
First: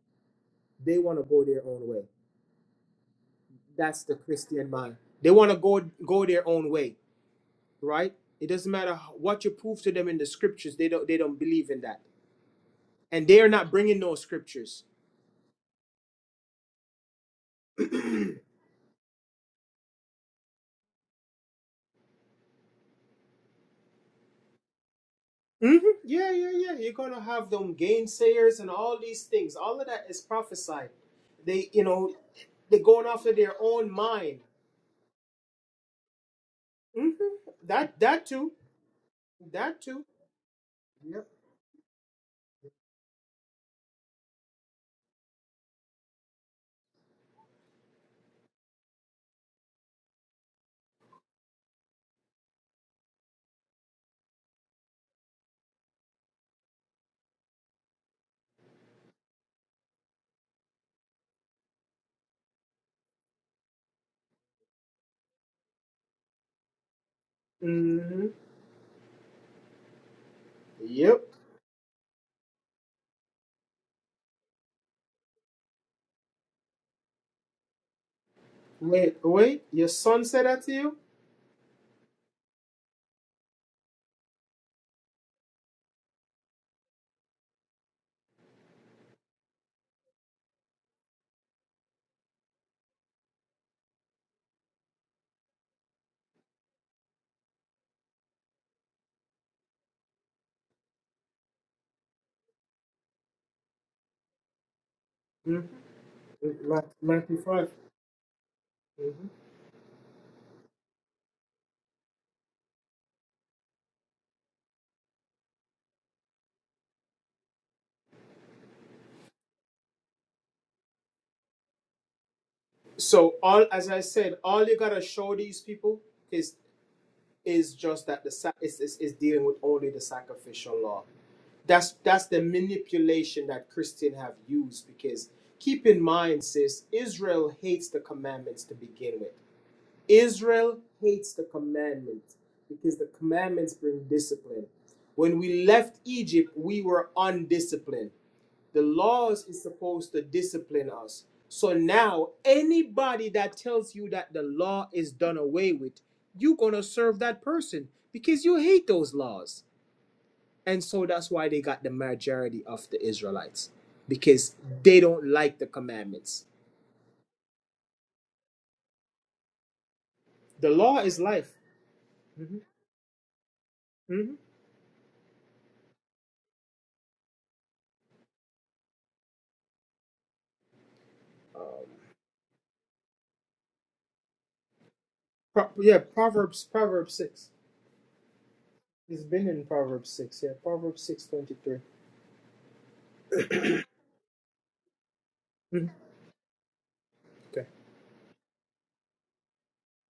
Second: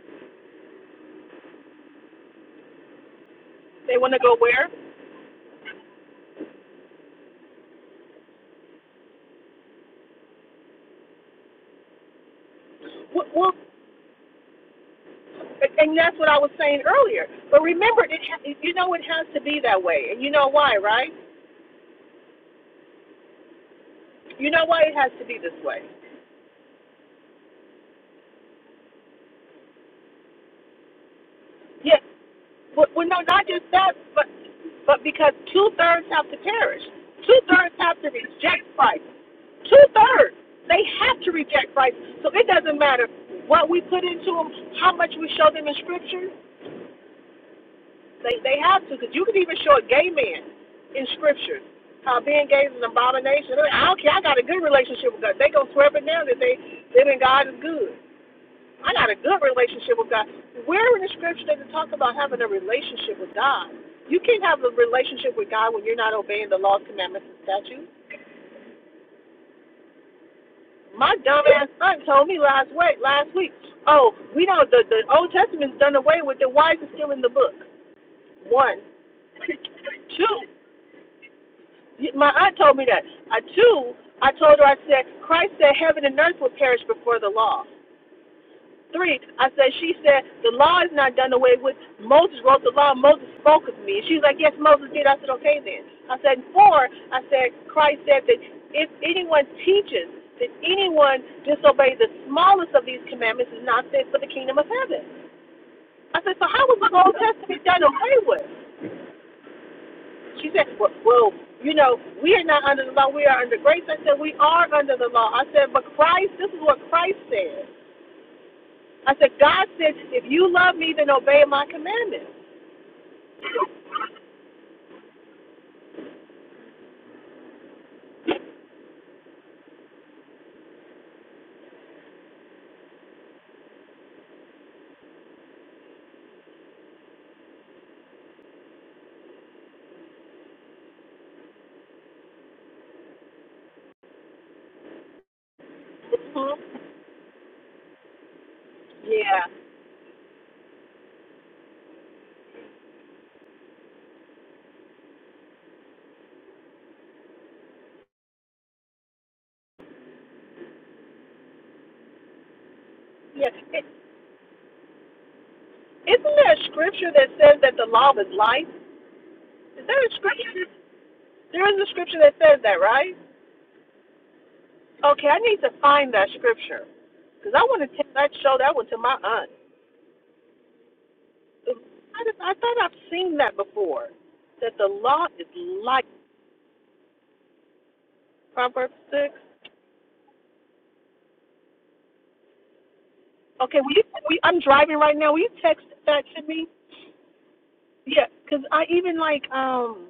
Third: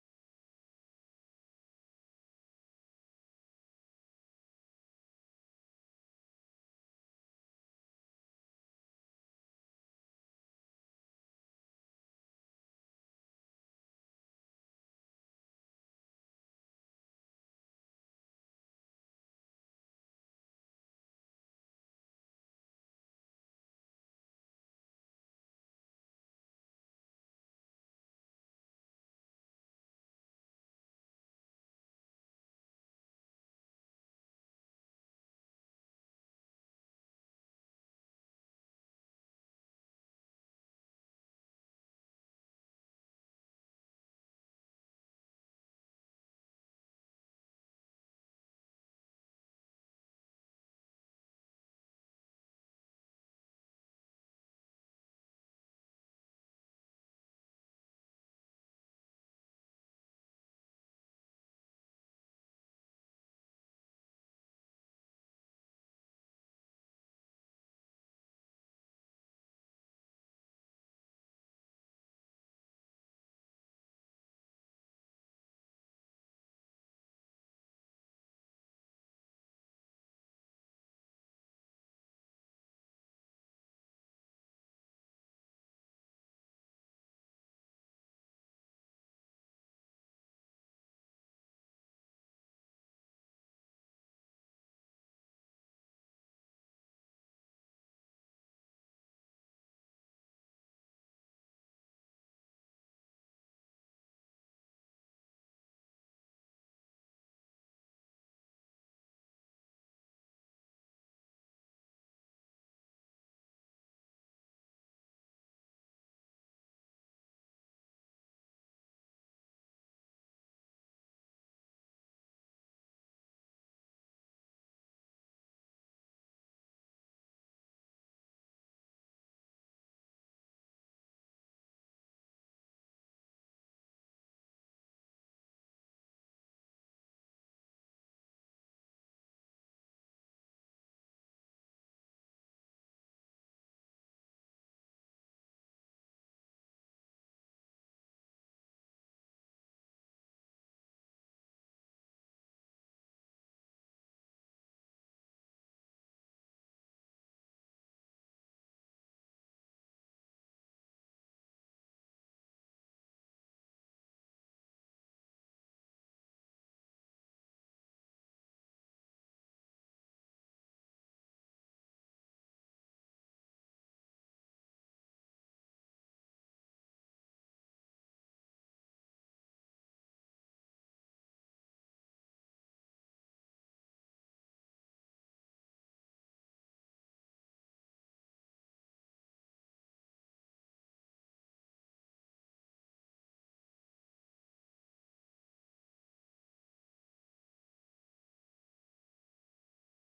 Speaker 1: they want to go their own way.
Speaker 2: They
Speaker 1: That's
Speaker 2: want
Speaker 1: the
Speaker 2: to go
Speaker 1: Christian
Speaker 2: where?
Speaker 1: mind. They want to go go their own way, right? It doesn't matter what you prove to them in the scriptures. They don't they don't believe in that and
Speaker 2: Well,
Speaker 1: they are
Speaker 2: well,
Speaker 1: not bringing no scriptures.
Speaker 2: and that's what I was saying earlier. But remember, it you know it has to be that way, and you know why, right? You know why it has to be this
Speaker 1: hmm
Speaker 2: way
Speaker 1: Yeah, yeah, yeah. You're gonna have them gainsayers and all these things. All of that is prophesied. They, you
Speaker 2: Yes.
Speaker 1: know, they're
Speaker 2: Well,
Speaker 1: going
Speaker 2: well, no,
Speaker 1: off of
Speaker 2: not
Speaker 1: their
Speaker 2: just
Speaker 1: own
Speaker 2: that, but
Speaker 1: mind.
Speaker 2: but because two thirds have to perish,
Speaker 1: hmm
Speaker 2: two thirds
Speaker 1: That,
Speaker 2: have to
Speaker 1: that too.
Speaker 2: reject Christ.
Speaker 1: That
Speaker 2: Two
Speaker 1: too.
Speaker 2: thirds, they have to reject Christ. So it doesn't matter what we put into them, how much we show them in Scripture. They they have to, because you can even show a gay man in Scripture how being gay is an abomination. I don't care. I got a good relationship with God. They gonna swear it down that they living God is good. I got a good relationship with God. Where in the scripture does it talk about having a relationship with God? You can't have a relationship with God when you're not obeying the laws, commandments, and statutes.
Speaker 1: hmm
Speaker 2: My
Speaker 1: Yep.
Speaker 2: dumbass son told me last week, last week, oh, we know the the Old Testament's done away with it. Why is it still in the book? One,
Speaker 1: Wait, wait. Your son
Speaker 2: two.
Speaker 1: said that to you.
Speaker 2: My aunt told me that. Uh, two, I told her I said Christ said heaven and earth will perish before the law. 3, I said, she said, the law is not done away with. Moses wrote the law. Moses spoke with me. And she's like, yes, Moses did. I said, okay then. I said, 4, I said, Christ said that if anyone teaches that anyone disobeys the smallest of these commandments is not fit for the kingdom of heaven. I said, so how was
Speaker 1: Ma-
Speaker 2: the Old
Speaker 1: Matthew
Speaker 2: Testament
Speaker 1: 5
Speaker 2: done away with?
Speaker 1: Mhm.
Speaker 2: She said, well, well, you know, we are not under the law. We are under grace. I said, we are under the law. I said, but Christ, this is what Christ said. I said, God said, if you love me, then obey my commandments.
Speaker 1: So all, as I said, all you gotta show these people is is just that the sac- is, is, is dealing with only the sacrificial law. That's that's the manipulation that Christians have used because keep in mind, sis, Israel hates the commandments to begin with. Israel hates the commandments because the commandments bring discipline. When we left Egypt,
Speaker 2: Mhm.
Speaker 1: we were undisciplined. The laws
Speaker 2: Yeah,
Speaker 1: is supposed to discipline us. So now, anybody that tells you that the law is done away with, you're gonna serve that person because you hate those laws. And so that's why they got the majority of the
Speaker 2: yeah.
Speaker 1: Israelites
Speaker 2: It,
Speaker 1: because they don't like the
Speaker 2: isn't
Speaker 1: commandments.
Speaker 2: there a scripture that says that the law is life? Is there a scripture?
Speaker 1: The
Speaker 2: that-
Speaker 1: law is life.
Speaker 2: There is a scripture that
Speaker 1: hmm
Speaker 2: says that, right?
Speaker 1: hmm
Speaker 2: Okay, I need to find that scripture because I want to take that show that one to my aunt. I, just- I thought I've seen that before. That the law is
Speaker 1: Pro- yeah,
Speaker 2: life.
Speaker 1: Proverbs, Proverbs six.
Speaker 2: Proverbs
Speaker 1: It's
Speaker 2: six.
Speaker 1: been in Proverbs six. Yeah, Proverbs six twenty three.
Speaker 2: Okay, will you, we, I'm driving right now. Will you text that to me?
Speaker 1: Okay,
Speaker 2: Yeah, because I even like um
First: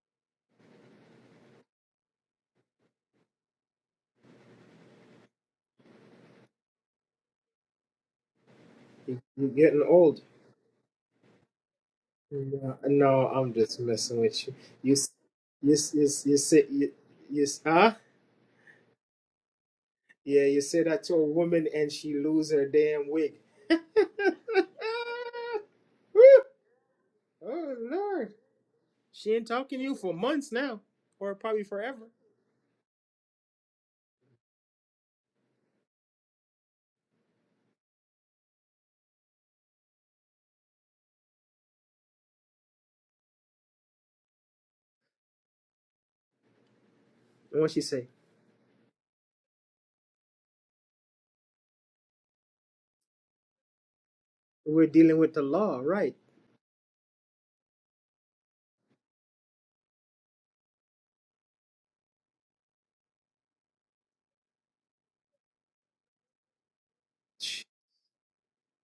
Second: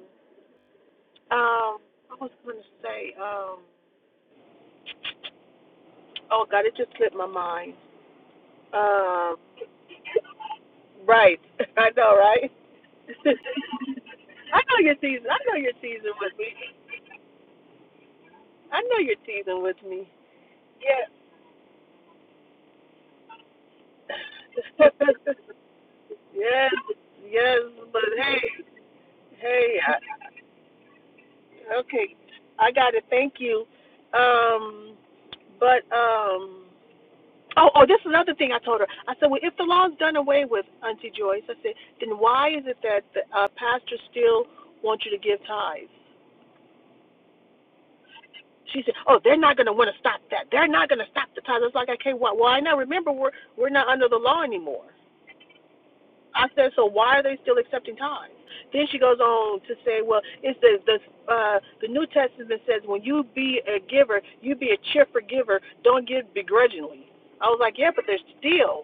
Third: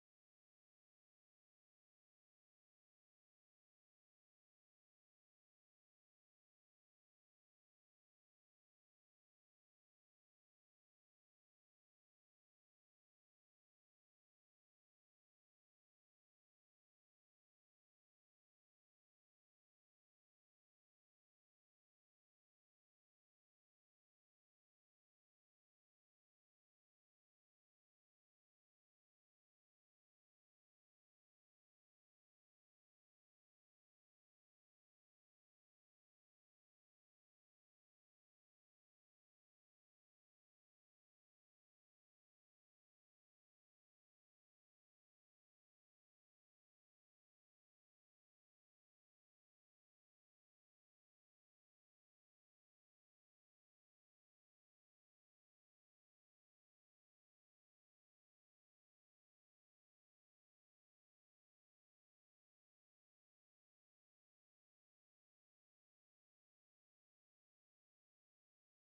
Speaker 2: Um, I was going to say, um, oh God, it just slipped my mind. Um,
Speaker 1: you're getting old.
Speaker 2: right, I know, right?
Speaker 1: No, no, I'm just messing with you.
Speaker 2: I know
Speaker 1: You,
Speaker 2: your
Speaker 1: s-
Speaker 2: season. I know your
Speaker 1: you, s- you,
Speaker 2: season
Speaker 1: s-
Speaker 2: with
Speaker 1: you
Speaker 2: me.
Speaker 1: say you, you, s- huh?
Speaker 2: I know your season with me.
Speaker 1: Yeah, you say that
Speaker 2: Yeah.
Speaker 1: to a woman and she lose her damn wig. Woo!
Speaker 2: yes, yes,
Speaker 1: oh
Speaker 2: but
Speaker 1: Lord,
Speaker 2: hey,
Speaker 1: she ain't
Speaker 2: hey,
Speaker 1: talking to you for
Speaker 2: I,
Speaker 1: months now, or probably forever.
Speaker 2: okay, I got it. Thank you. Um, but um, Oh, oh, this is another thing I told her. I said, well, if the law's done away with, Auntie Joyce, I said, then why is it that the uh, pastors still want you to give tithes?
Speaker 1: And what she say?
Speaker 2: She said, oh, they're not going to want to stop that. They're not going to stop the tithes. I was like, okay, why, why not? Remember, we're, we're not under the law
Speaker 1: We're
Speaker 2: anymore.
Speaker 1: dealing with the law, right?
Speaker 2: I said, so why are they still accepting tithes? Then she goes on to say, well, it's the, the, uh, the New Testament says when you be a giver, you be a cheerful giver. Don't give begrudgingly. I was like, yeah, but there's still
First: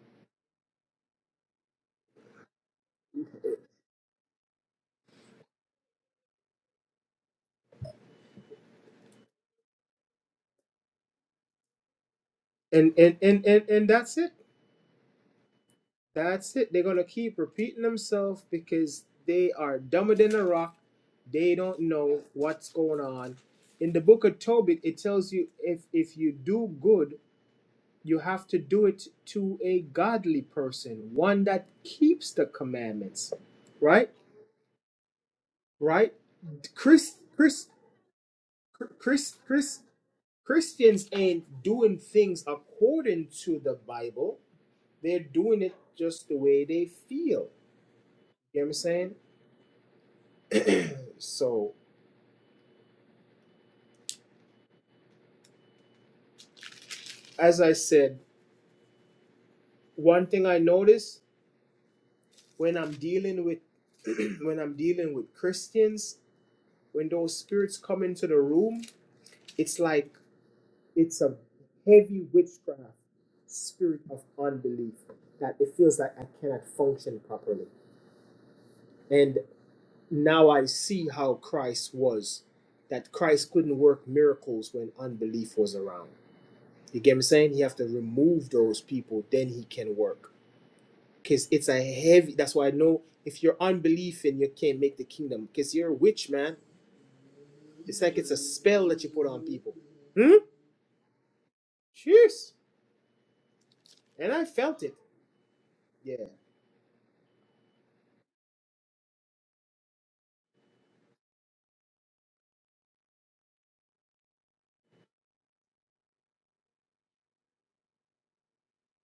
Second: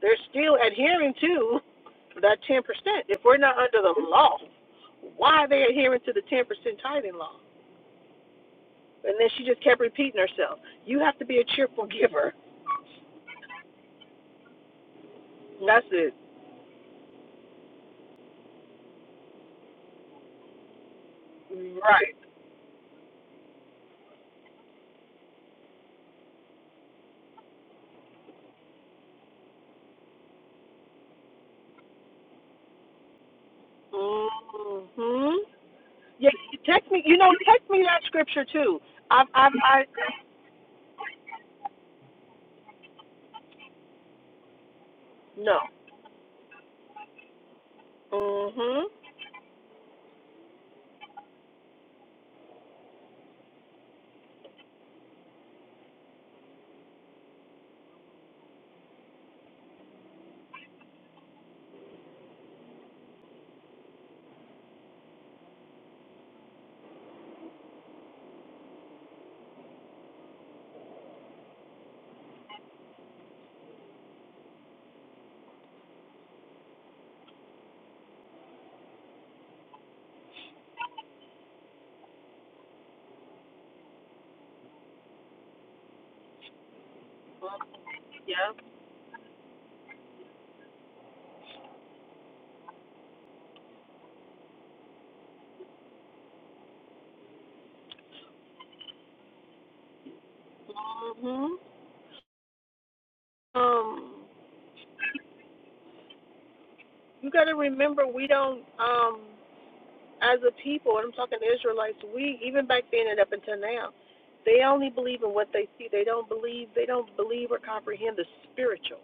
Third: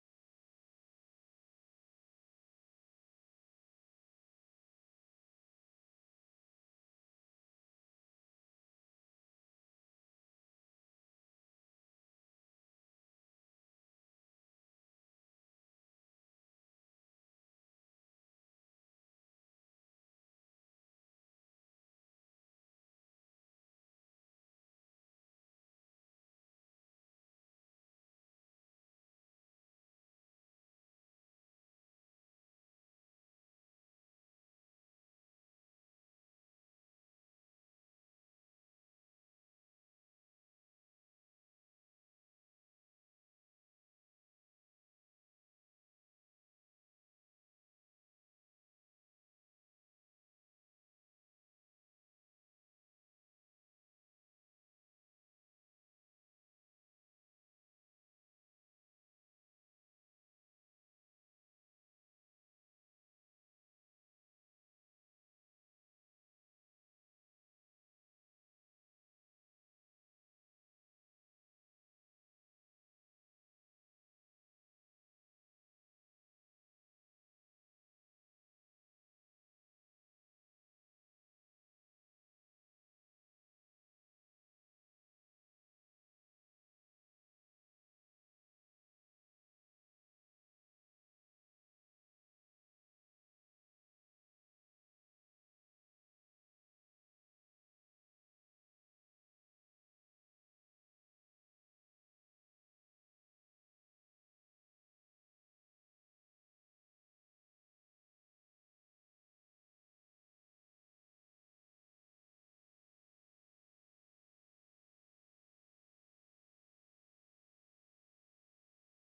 Speaker 2: They're still adhering to that 10%. If we're not under the law, why are they adhering to the 10% tithing law? And then she just kept repeating herself. You have to be a cheerful giver.
Speaker 1: And and and and, and that's it.
Speaker 2: And That's it.
Speaker 1: That's it. They're gonna keep repeating themselves because they are dumber than a rock. They don't
Speaker 2: Right.
Speaker 1: know what's going on. In the book of Tobit, it tells you if if you do good, you have to do it to a godly person, one that keeps the commandments. Right?
Speaker 2: Mm-hmm.
Speaker 1: Right?
Speaker 2: Yeah, you text me.
Speaker 1: Chris
Speaker 2: You know,
Speaker 1: Chris
Speaker 2: text me that scripture too. I,
Speaker 1: Chris
Speaker 2: have I,
Speaker 1: Chris
Speaker 2: I.
Speaker 1: Christians ain't doing things according to the Bible. They're
Speaker 2: No.
Speaker 1: doing it just the way they feel. You know what I'm
Speaker 2: Mm-hmm.
Speaker 1: saying? So, as I said, one thing I notice when I'm dealing with when I'm dealing with Christians, when those spirits come into the room, it's like it's a heavy witchcraft spirit of unbelief that it feels like I cannot function properly. And now I see how Christ was that Christ couldn't work miracles when unbelief was around. You get me saying? He have to remove
Speaker 2: Yeah.
Speaker 1: those people, then he can work. Because it's a heavy, that's why I know if you're unbelieving, you can't make the kingdom. Because you're a witch, man. It's like it's a spell that you put on people. Hmm?
Speaker 2: Mm-hmm.
Speaker 1: Cheers.
Speaker 2: Um,
Speaker 1: And I felt it. Yeah.
Speaker 2: you got to remember, we don't. Um, as a people, and I'm talking to Israelites, we even back then and up until now, they only believe in what they see. They don't believe. They don't believe or comprehend the spiritual.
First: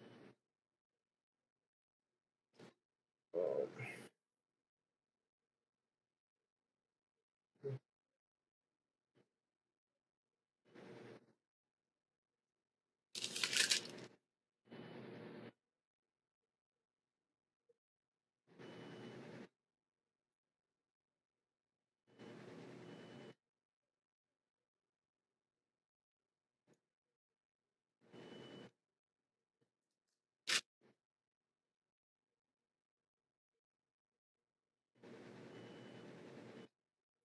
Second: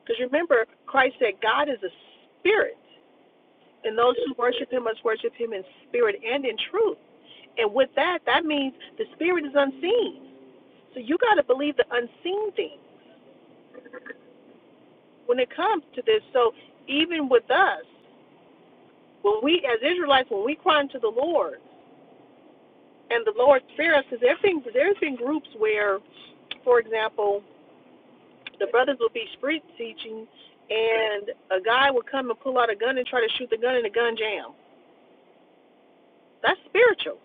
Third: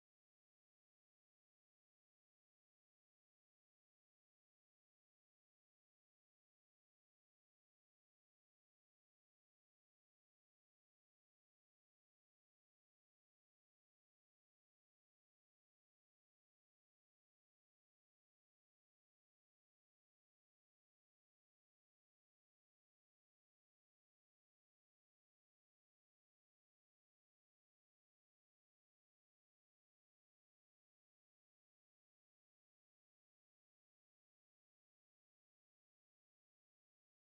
Speaker 2: Because remember, Christ said God is a spirit, and those who worship Him must worship Him in spirit and in truth. And with that, that means the spirit is unseen. So you got to believe the unseen thing when it comes to this. So even with us, when we as Israelites, when we cry unto the Lord. and the Lord's fear us because there's been there's been groups where, for example, the brothers will be street teaching, and a guy will come and pull out a gun and try to shoot the gun, and the gun jam. That's spiritual.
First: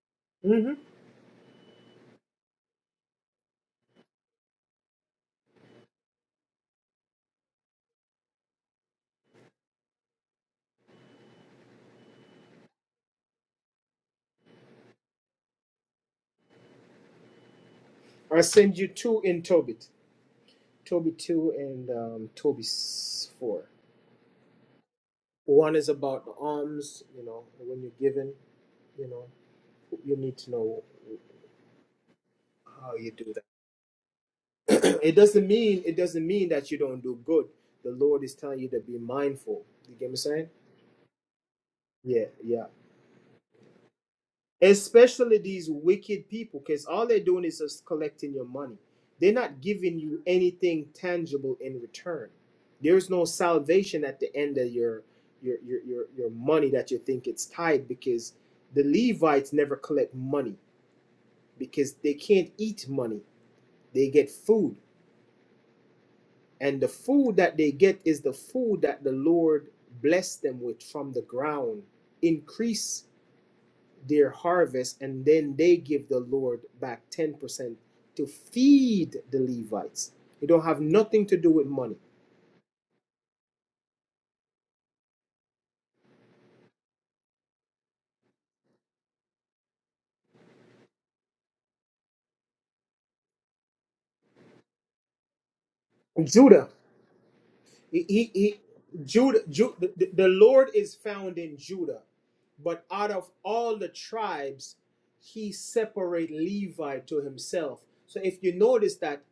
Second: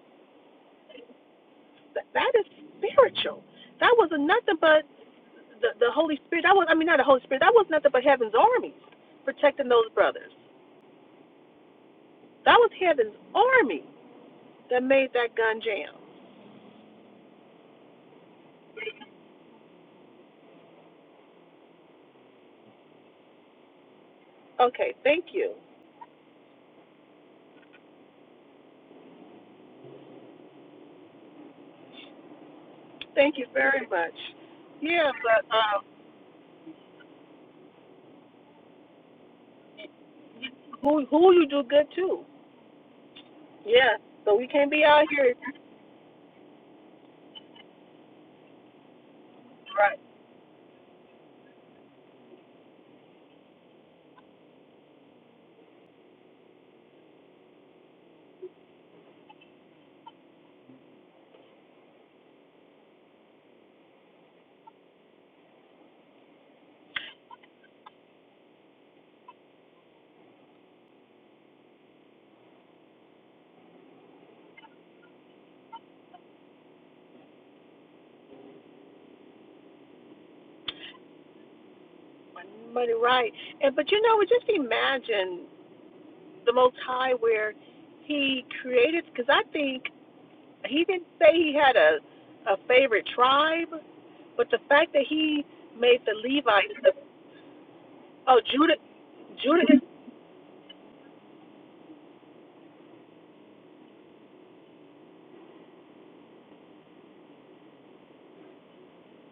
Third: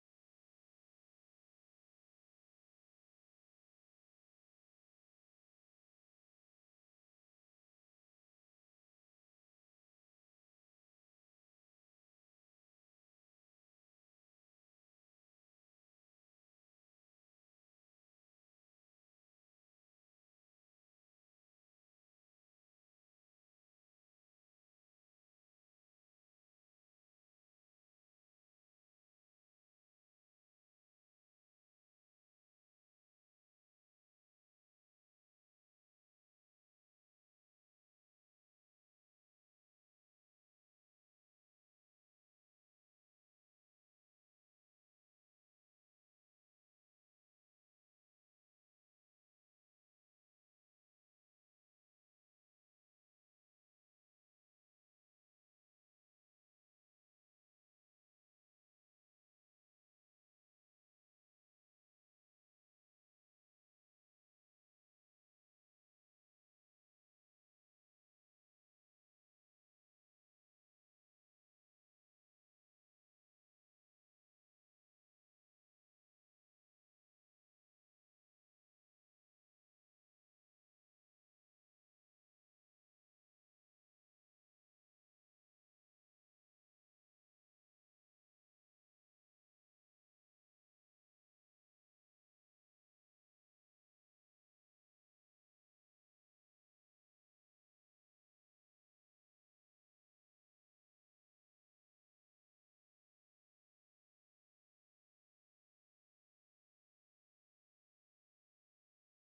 Speaker 2: That, that is spiritual. That was nothing but the the Holy Spirit. That was I mean not the Holy Spirit. That was nothing but heaven's armies protecting those brothers. That was heaven's army that made that gun jam.
Speaker 1: i send you two in Tobit. Tobit 2 and um, Tobit 4.
Speaker 2: Okay, thank you,
Speaker 1: One is about the alms, you know, when you're given, you know, you need to know how you do
Speaker 2: thank you very much.
Speaker 1: that.
Speaker 2: Yeah,
Speaker 1: it
Speaker 2: but
Speaker 1: doesn't
Speaker 2: uh,
Speaker 1: mean it doesn't mean that you don't do good. The Lord is telling you to be mindful. You get me saying?
Speaker 2: who who you do good to?
Speaker 1: Yeah, yeah.
Speaker 2: Yes, so we can't be out here
Speaker 1: especially these wicked people because all they're doing is just collecting your money they're not giving
Speaker 2: right,
Speaker 1: you anything tangible in return there's no salvation at the end of your your your your, your money that you think it's tied because the levites never collect money because they can't eat money they get food and the food that they get is the food that the lord blessed them with from the ground increase their harvest and then they give the Lord back 10% to feed the Levites. It don't have nothing to do with money.
Speaker 2: money right. And but you know, just imagine the Most High where He created. Because I think He didn't say He had a a favorite tribe, but the fact that He made the
Speaker 1: Judah,
Speaker 2: Levites, the,
Speaker 1: he, he,
Speaker 2: oh
Speaker 1: he-
Speaker 2: Judah,
Speaker 1: Judah, Ju,
Speaker 2: Judah is
Speaker 1: the, the Lord is found in Judah, but out of all the tribes, he separate Levi to himself. So if you notice that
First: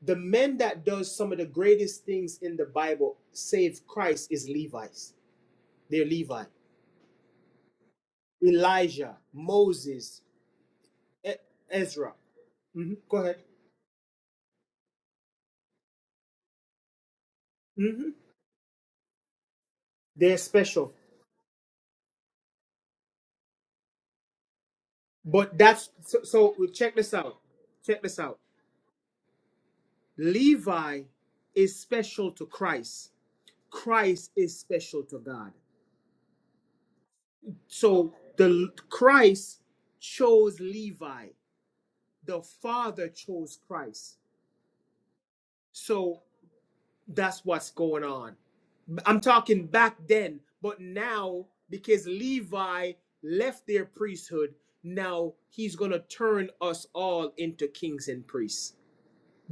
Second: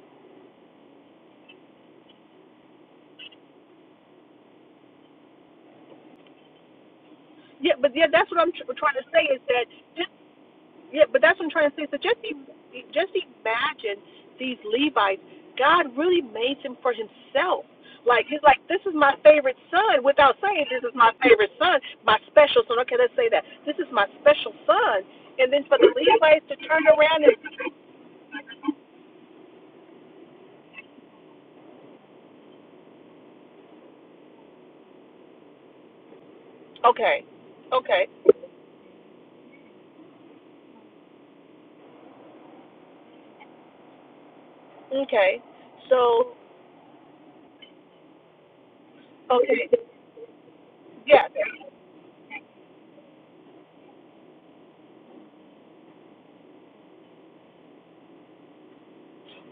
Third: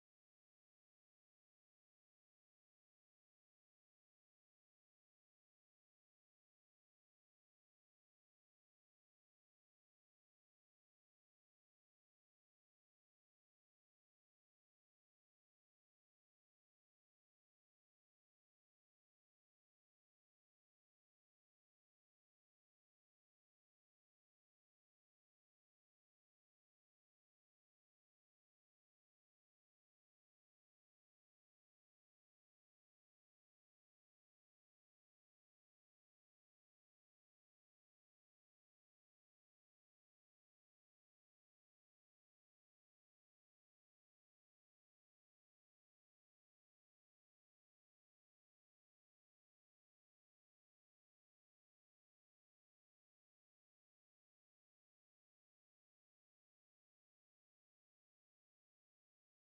Speaker 1: the men that does some of the greatest things in the Bible, save Christ, is Levites. They're Levi.
Speaker 2: yeah. But yeah, that's what I'm tr- trying to
Speaker 1: Elijah,
Speaker 2: say is that this
Speaker 1: Moses,
Speaker 2: Yeah, but
Speaker 1: E-
Speaker 2: that's what I'm trying to say. So
Speaker 1: Ezra.
Speaker 2: just e-
Speaker 1: hmm
Speaker 2: just
Speaker 1: Go ahead.
Speaker 2: imagine these Levites. God really made them for himself.
Speaker 1: hmm
Speaker 2: Like he's like, this is my favorite son. Without
Speaker 1: They're
Speaker 2: saying, this
Speaker 1: special.
Speaker 2: is my favorite son, my special son. Okay, let's say that. This is my special son. And
Speaker 1: But
Speaker 2: then for
Speaker 1: that's
Speaker 2: the
Speaker 1: so,
Speaker 2: Levites
Speaker 1: so
Speaker 2: to turn
Speaker 1: check this
Speaker 2: around and
Speaker 1: out. Check this out. Levi is special to Christ. Christ is special to God.
Speaker 2: okay, okay,
Speaker 1: So the Christ chose Levi. The Father chose Christ.
Speaker 2: okay.
Speaker 1: So
Speaker 2: So
Speaker 1: That's what's going on. I'm talking
Speaker 2: okay,
Speaker 1: back then, but
Speaker 2: yeah.
Speaker 1: now because Levi left their priesthood, now he's going to turn us all into kings and priests.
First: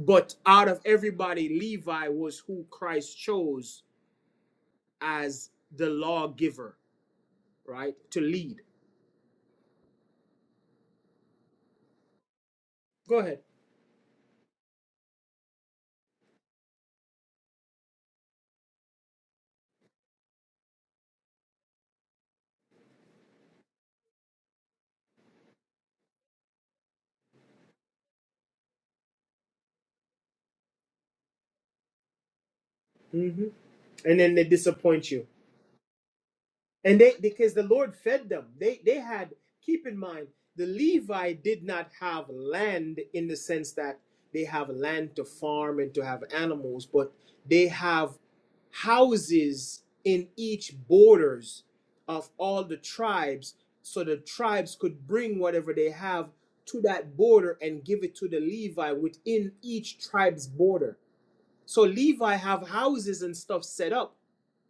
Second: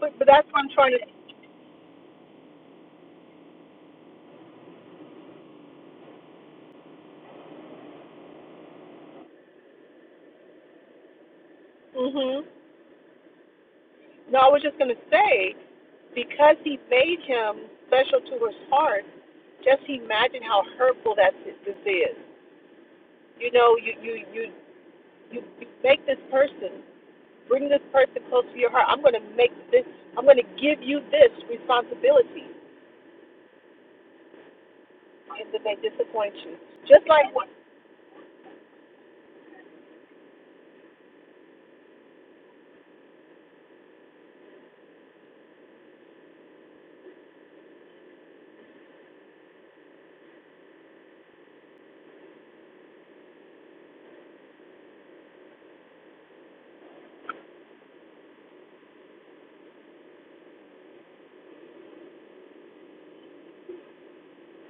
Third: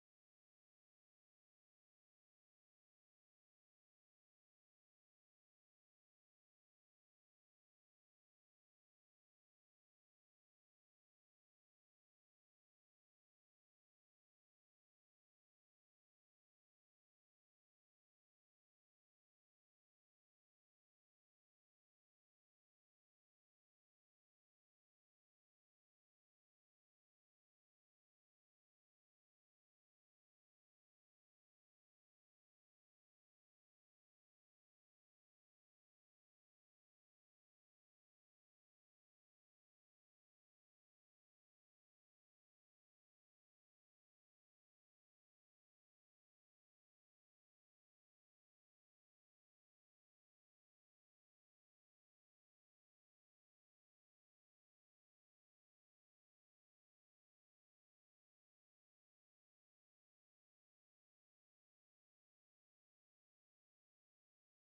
Speaker 2: But but that's what
Speaker 1: out
Speaker 2: I'm
Speaker 1: of
Speaker 2: trying to.
Speaker 1: everybody, Levi was who Christ chose as the lawgiver, right? To lead.
Speaker 2: Mhm.
Speaker 1: Go ahead.
Speaker 2: No, I was just gonna say Because he made him special to his heart, just imagine how hurtful that si-, this is. You know, you you you you, make this person bring this person close to your heart. I'm going to make this. I'm going to give you this responsibility,
Speaker 1: hmm And then they disappoint you.
Speaker 2: and then they disappoint you.
Speaker 1: And
Speaker 2: Just
Speaker 1: they
Speaker 2: like
Speaker 1: because the Lord fed them. They they had keep in mind the Levi did not have land in the sense that they have land to farm and to have animals, but they have houses in each borders of all the tribes so the tribes could bring whatever they have to that border and give it to the levi within each tribe's border so levi have houses and stuff set up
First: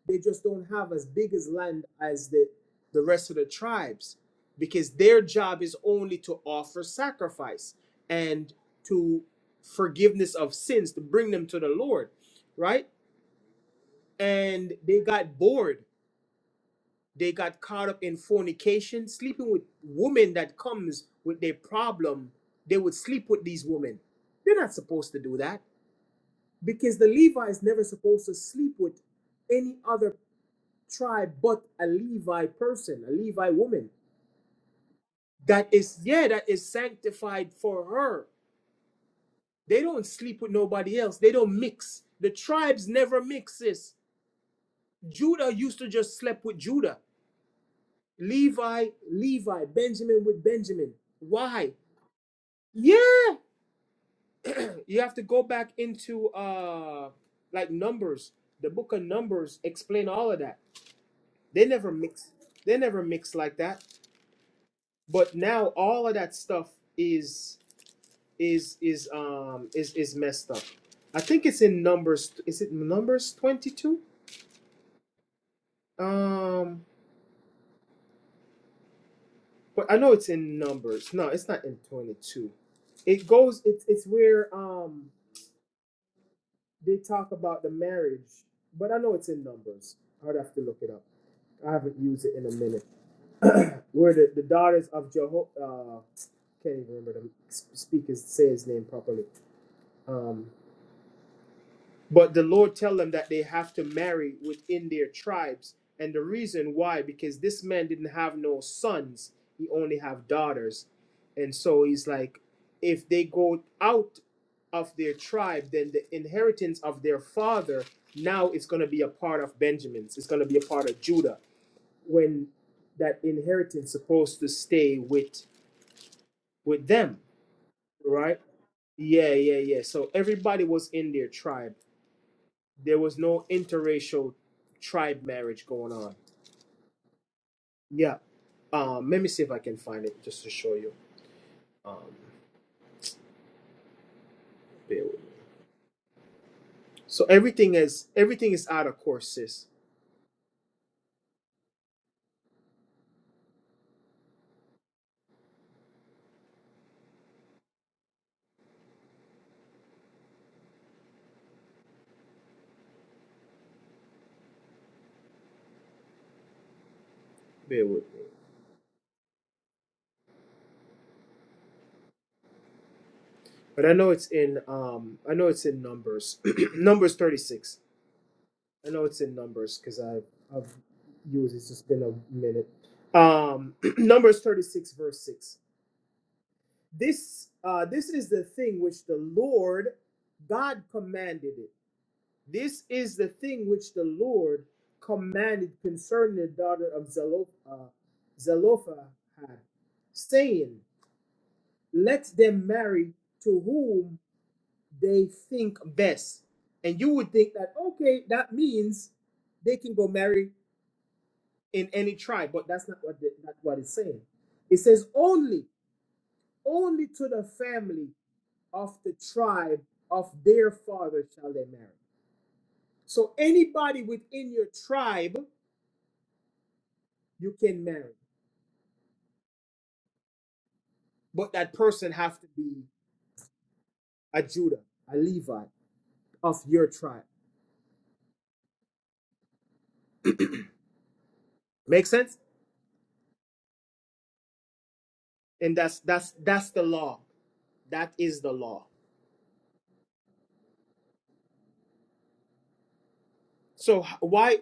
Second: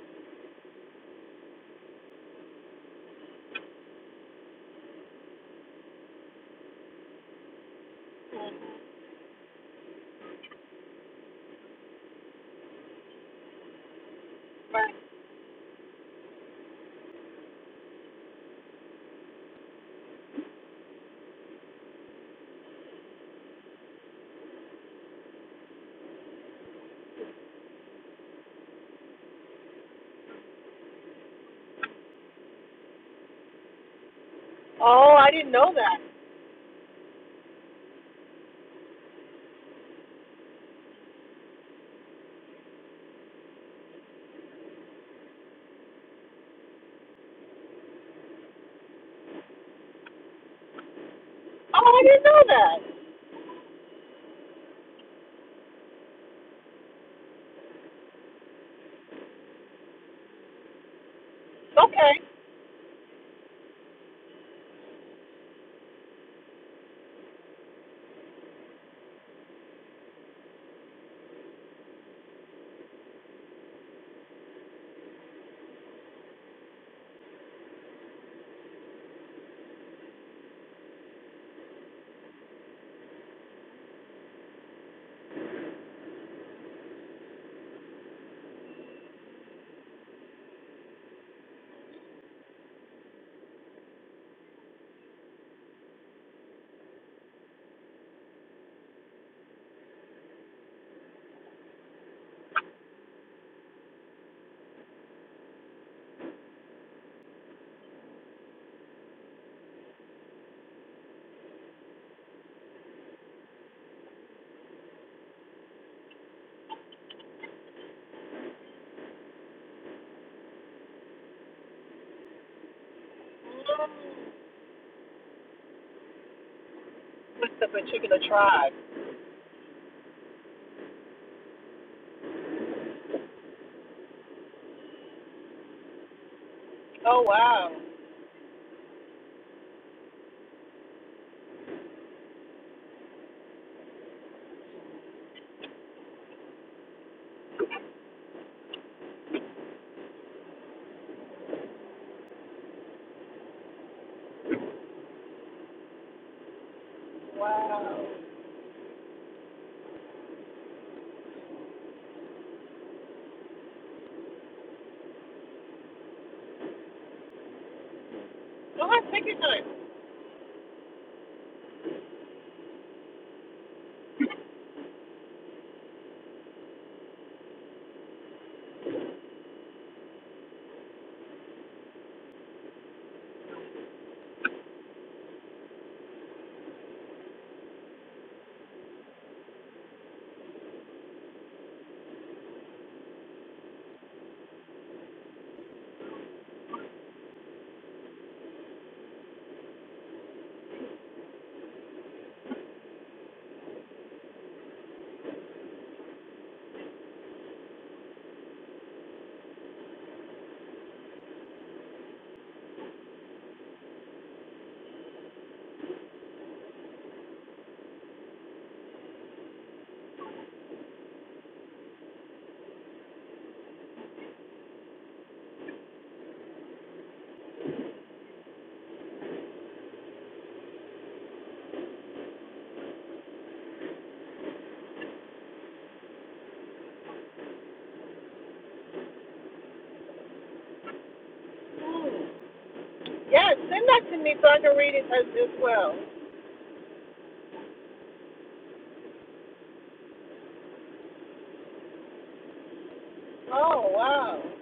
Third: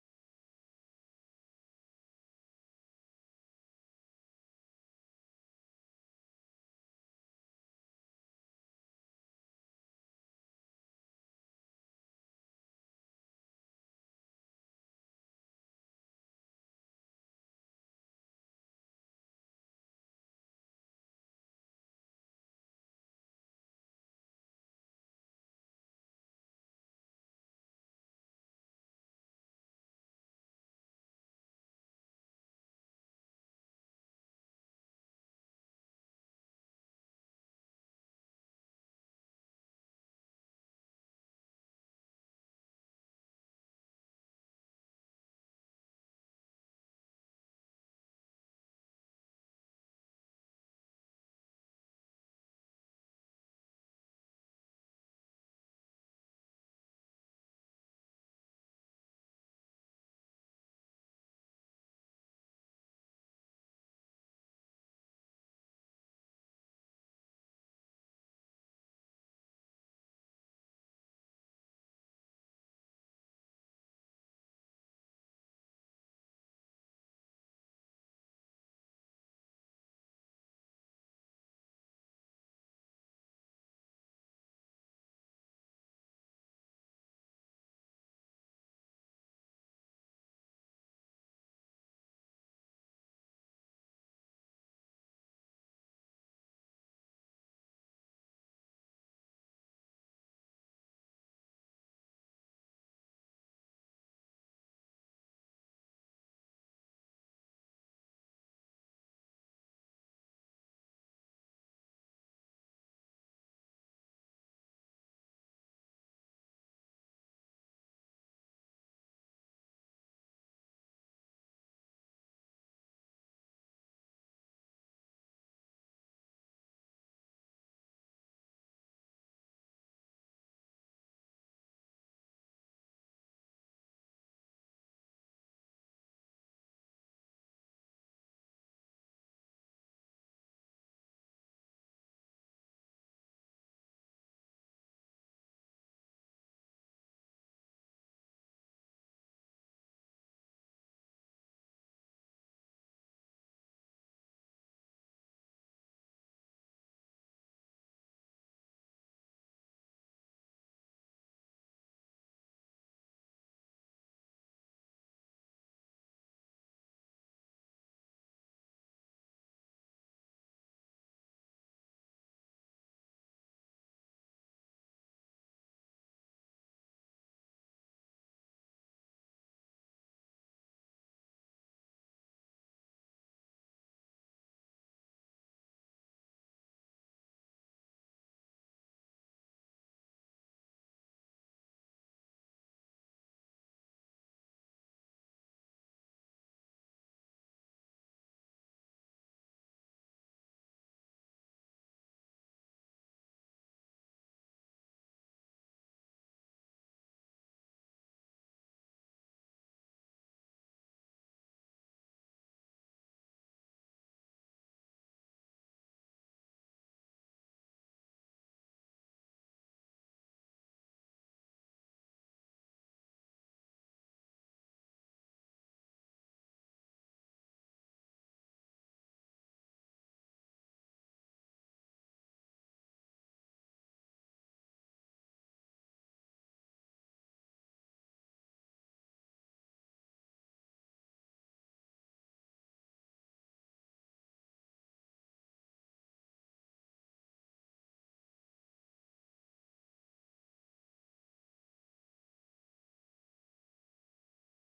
Speaker 1: they just don't have as big as land as the, the rest of the tribes because their job is only to offer sacrifice and to forgiveness of sins, to bring them to the Lord, right? And they got bored. They got caught up in fornication, sleeping with women that comes with their problem. They would sleep with these women. They're not supposed to do that because the Levi is never supposed to sleep with any other tribe but a Levi person, a Levi woman
Speaker 2: Oh, I didn't
Speaker 1: that
Speaker 2: know
Speaker 1: is,
Speaker 2: that.
Speaker 1: yeah, that is sanctified for her. They don't sleep with nobody else. They don't mix. The tribes never mixes. Judah used to just sleep with Judah. Levi, Levi, Benjamin with Benjamin. Why?
Speaker 2: Oh, I didn't know that.
Speaker 1: Yeah. You have to go back into uh like numbers. The book of Numbers explain all of that. They never
Speaker 2: Okay,
Speaker 1: mix. They never mix like that. But now all of that stuff is is is um is is messed up. I think it's in numbers. Is it numbers twenty two? Um, but I know it's in numbers. No, it's not in twenty two. It goes. It's it's where um they talk about the marriage, but I know it's in numbers. I'd have to look it up. I haven't used it in a minute. Where the, the daughters of Jeho uh can't even remember the s- speaker's say his name properly. Um, But the Lord tell them that they have to marry within their tribes. And the reason why, because this man didn't have no sons, he only have daughters. And so he's like, if they go out of their tribe, then the inheritance of their father now is going to be a part of Benjamin's. It's going to be a part of Judah when that inheritance supposed to stay with with them,
Speaker 2: with the particular
Speaker 1: right?
Speaker 2: tribe.
Speaker 1: Yeah, yeah, yeah. So everybody was in their tribe there was no interracial tribe marriage going on.
Speaker 2: Oh wow.
Speaker 1: Yeah. Um, let me see if I can find it just to show you. Um, bear with me. So everything is everything is out of course, sis. Bear with me.
Speaker 2: Oh, take your time.
Speaker 1: But I know it's in um, I know it's in numbers. numbers thirty six. I know it's in numbers because I have I've used it. it's just been a minute. Um, numbers thirty six verse six. This uh, this is the thing which the Lord God commanded it This is the thing which the Lord commanded concerning the daughter of Zeloph- uh, Zelophehad, saying, Let them marry to whom they think best. And you would think that, okay, that means they can go marry in any tribe, but that's not what, the, not what it's saying. It says, Only, only to the family of the tribe of their father shall they marry. So anybody within your tribe you can marry, but that person have to be a Judah, a Levite of your tribe. Make sense?
Speaker 2: Yes, send that to me so I can read it as, as
Speaker 1: And
Speaker 2: well.
Speaker 1: that's that's that's the law. That is the law.
Speaker 2: Oh
Speaker 1: So
Speaker 2: wow.
Speaker 1: why?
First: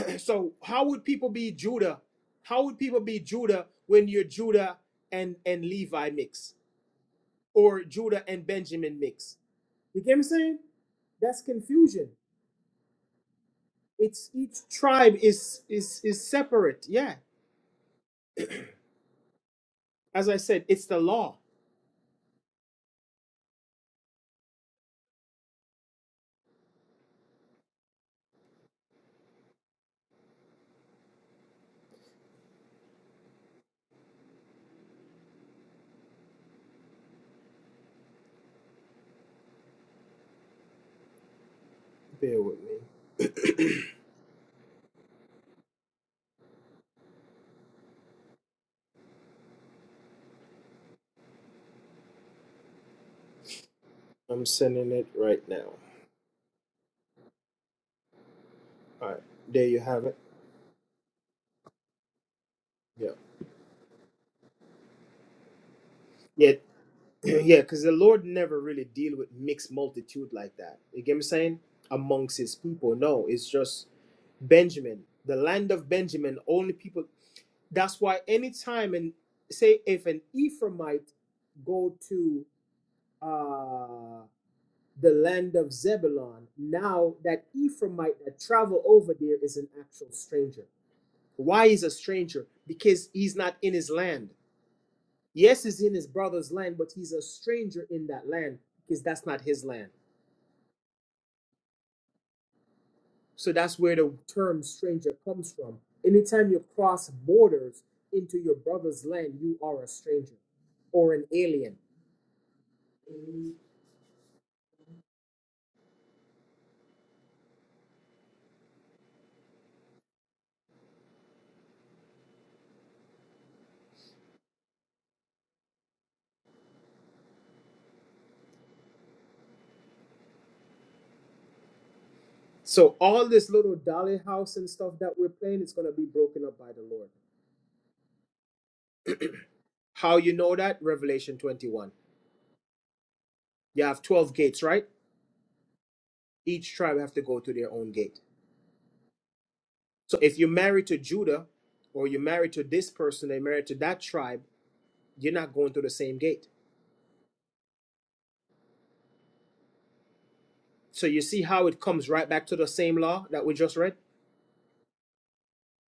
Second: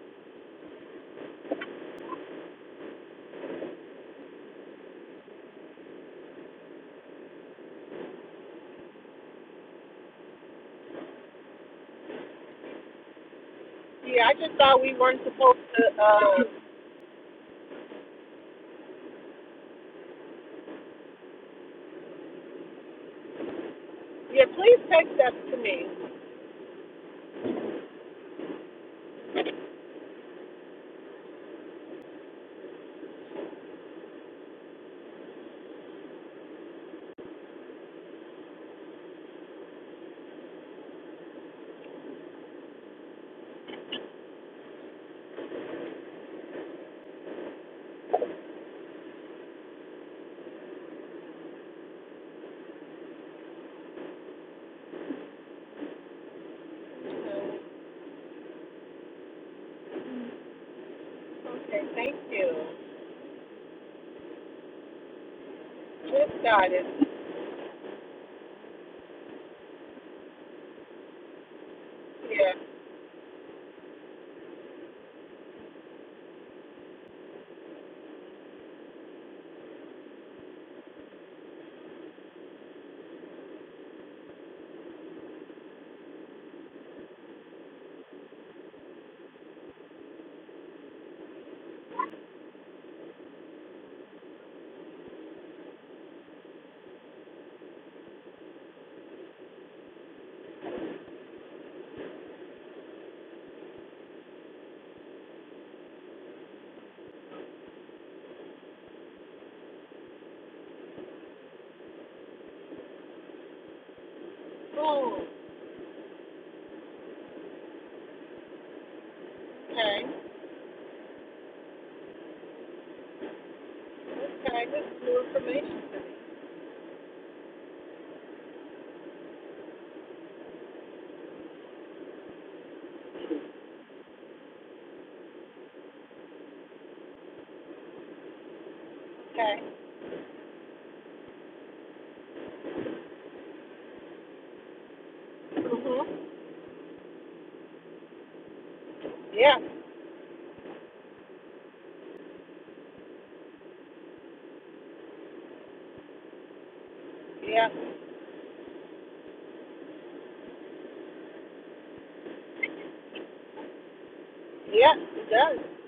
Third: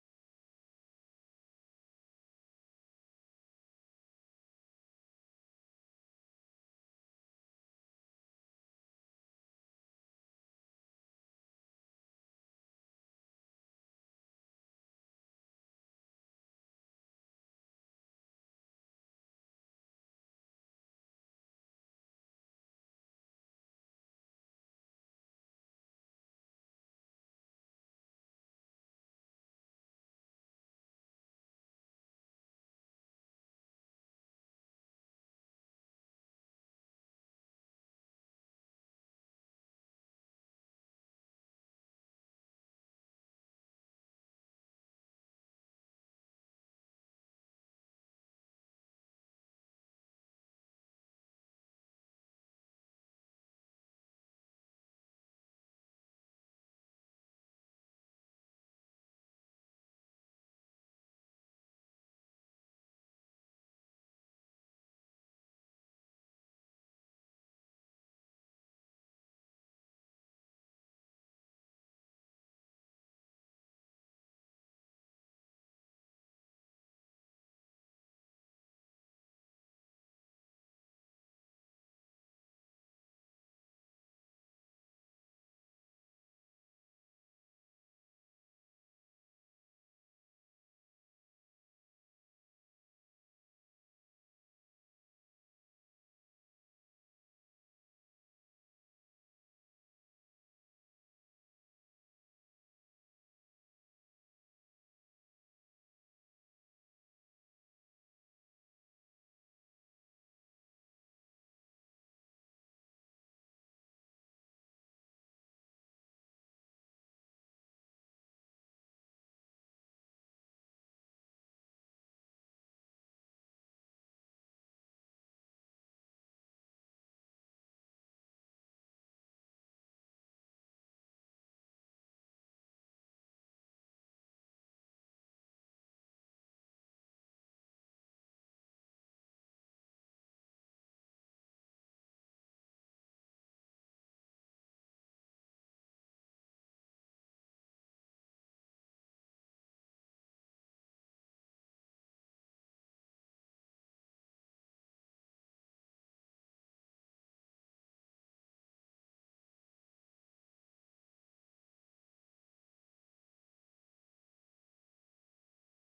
Speaker 1: So how would people be Judah? How would people be Judah when you're Judah and and Levi mix or Judah and Benjamin mix? You get what I'm saying? That's confusion.
Speaker 2: Yeah,
Speaker 1: It's
Speaker 2: I just
Speaker 1: each
Speaker 2: thought we
Speaker 1: tribe
Speaker 2: weren't supposed
Speaker 1: is is
Speaker 2: to.
Speaker 1: is
Speaker 2: Uh,
Speaker 1: separate. Yeah, as I said, it's the law.
Speaker 2: yeah, please text that to me.
Speaker 1: There you have it.
Speaker 2: Okay, thank you.
Speaker 1: Yeah.
Speaker 2: Just
Speaker 1: Yeah.
Speaker 2: got it.
Speaker 1: yeah, because the Lord never really deal with mixed multitude like that. You get me saying? Amongst
Speaker 2: Yeah.
Speaker 1: his people. No, it's just Benjamin. The land of Benjamin, only people that's why anytime and say if an Ephraimite go to uh the land of Zebulon, now that Ephraimite that travel over there is an actual stranger. Why is a stranger? Because he's not in his land. Yes, he's in his brother's land, but he's a stranger in that land because that's not his land. So that's where the term stranger comes from. Anytime you cross borders into your brother's land, you are a stranger or an alien.
Speaker 2: Oh, okay. Okay, this is new information.
Speaker 1: So all this little dolly house and stuff that we're playing is going to be broken up by the Lord.
Speaker 2: Okay. me.
Speaker 1: How you know that? Revelation 21. You have 12 gates, right?
Speaker 2: Okay. Mhm.
Speaker 1: Each tribe have to go to their own gate.
Speaker 2: Yeah,
Speaker 1: So if you're married to Judah or you're married to this person, they're married to that tribe, you're not going through the same gate.
Speaker 2: yeah,
Speaker 1: So you see how it comes right back to the same law that we just read.
Speaker 2: yeah. It does.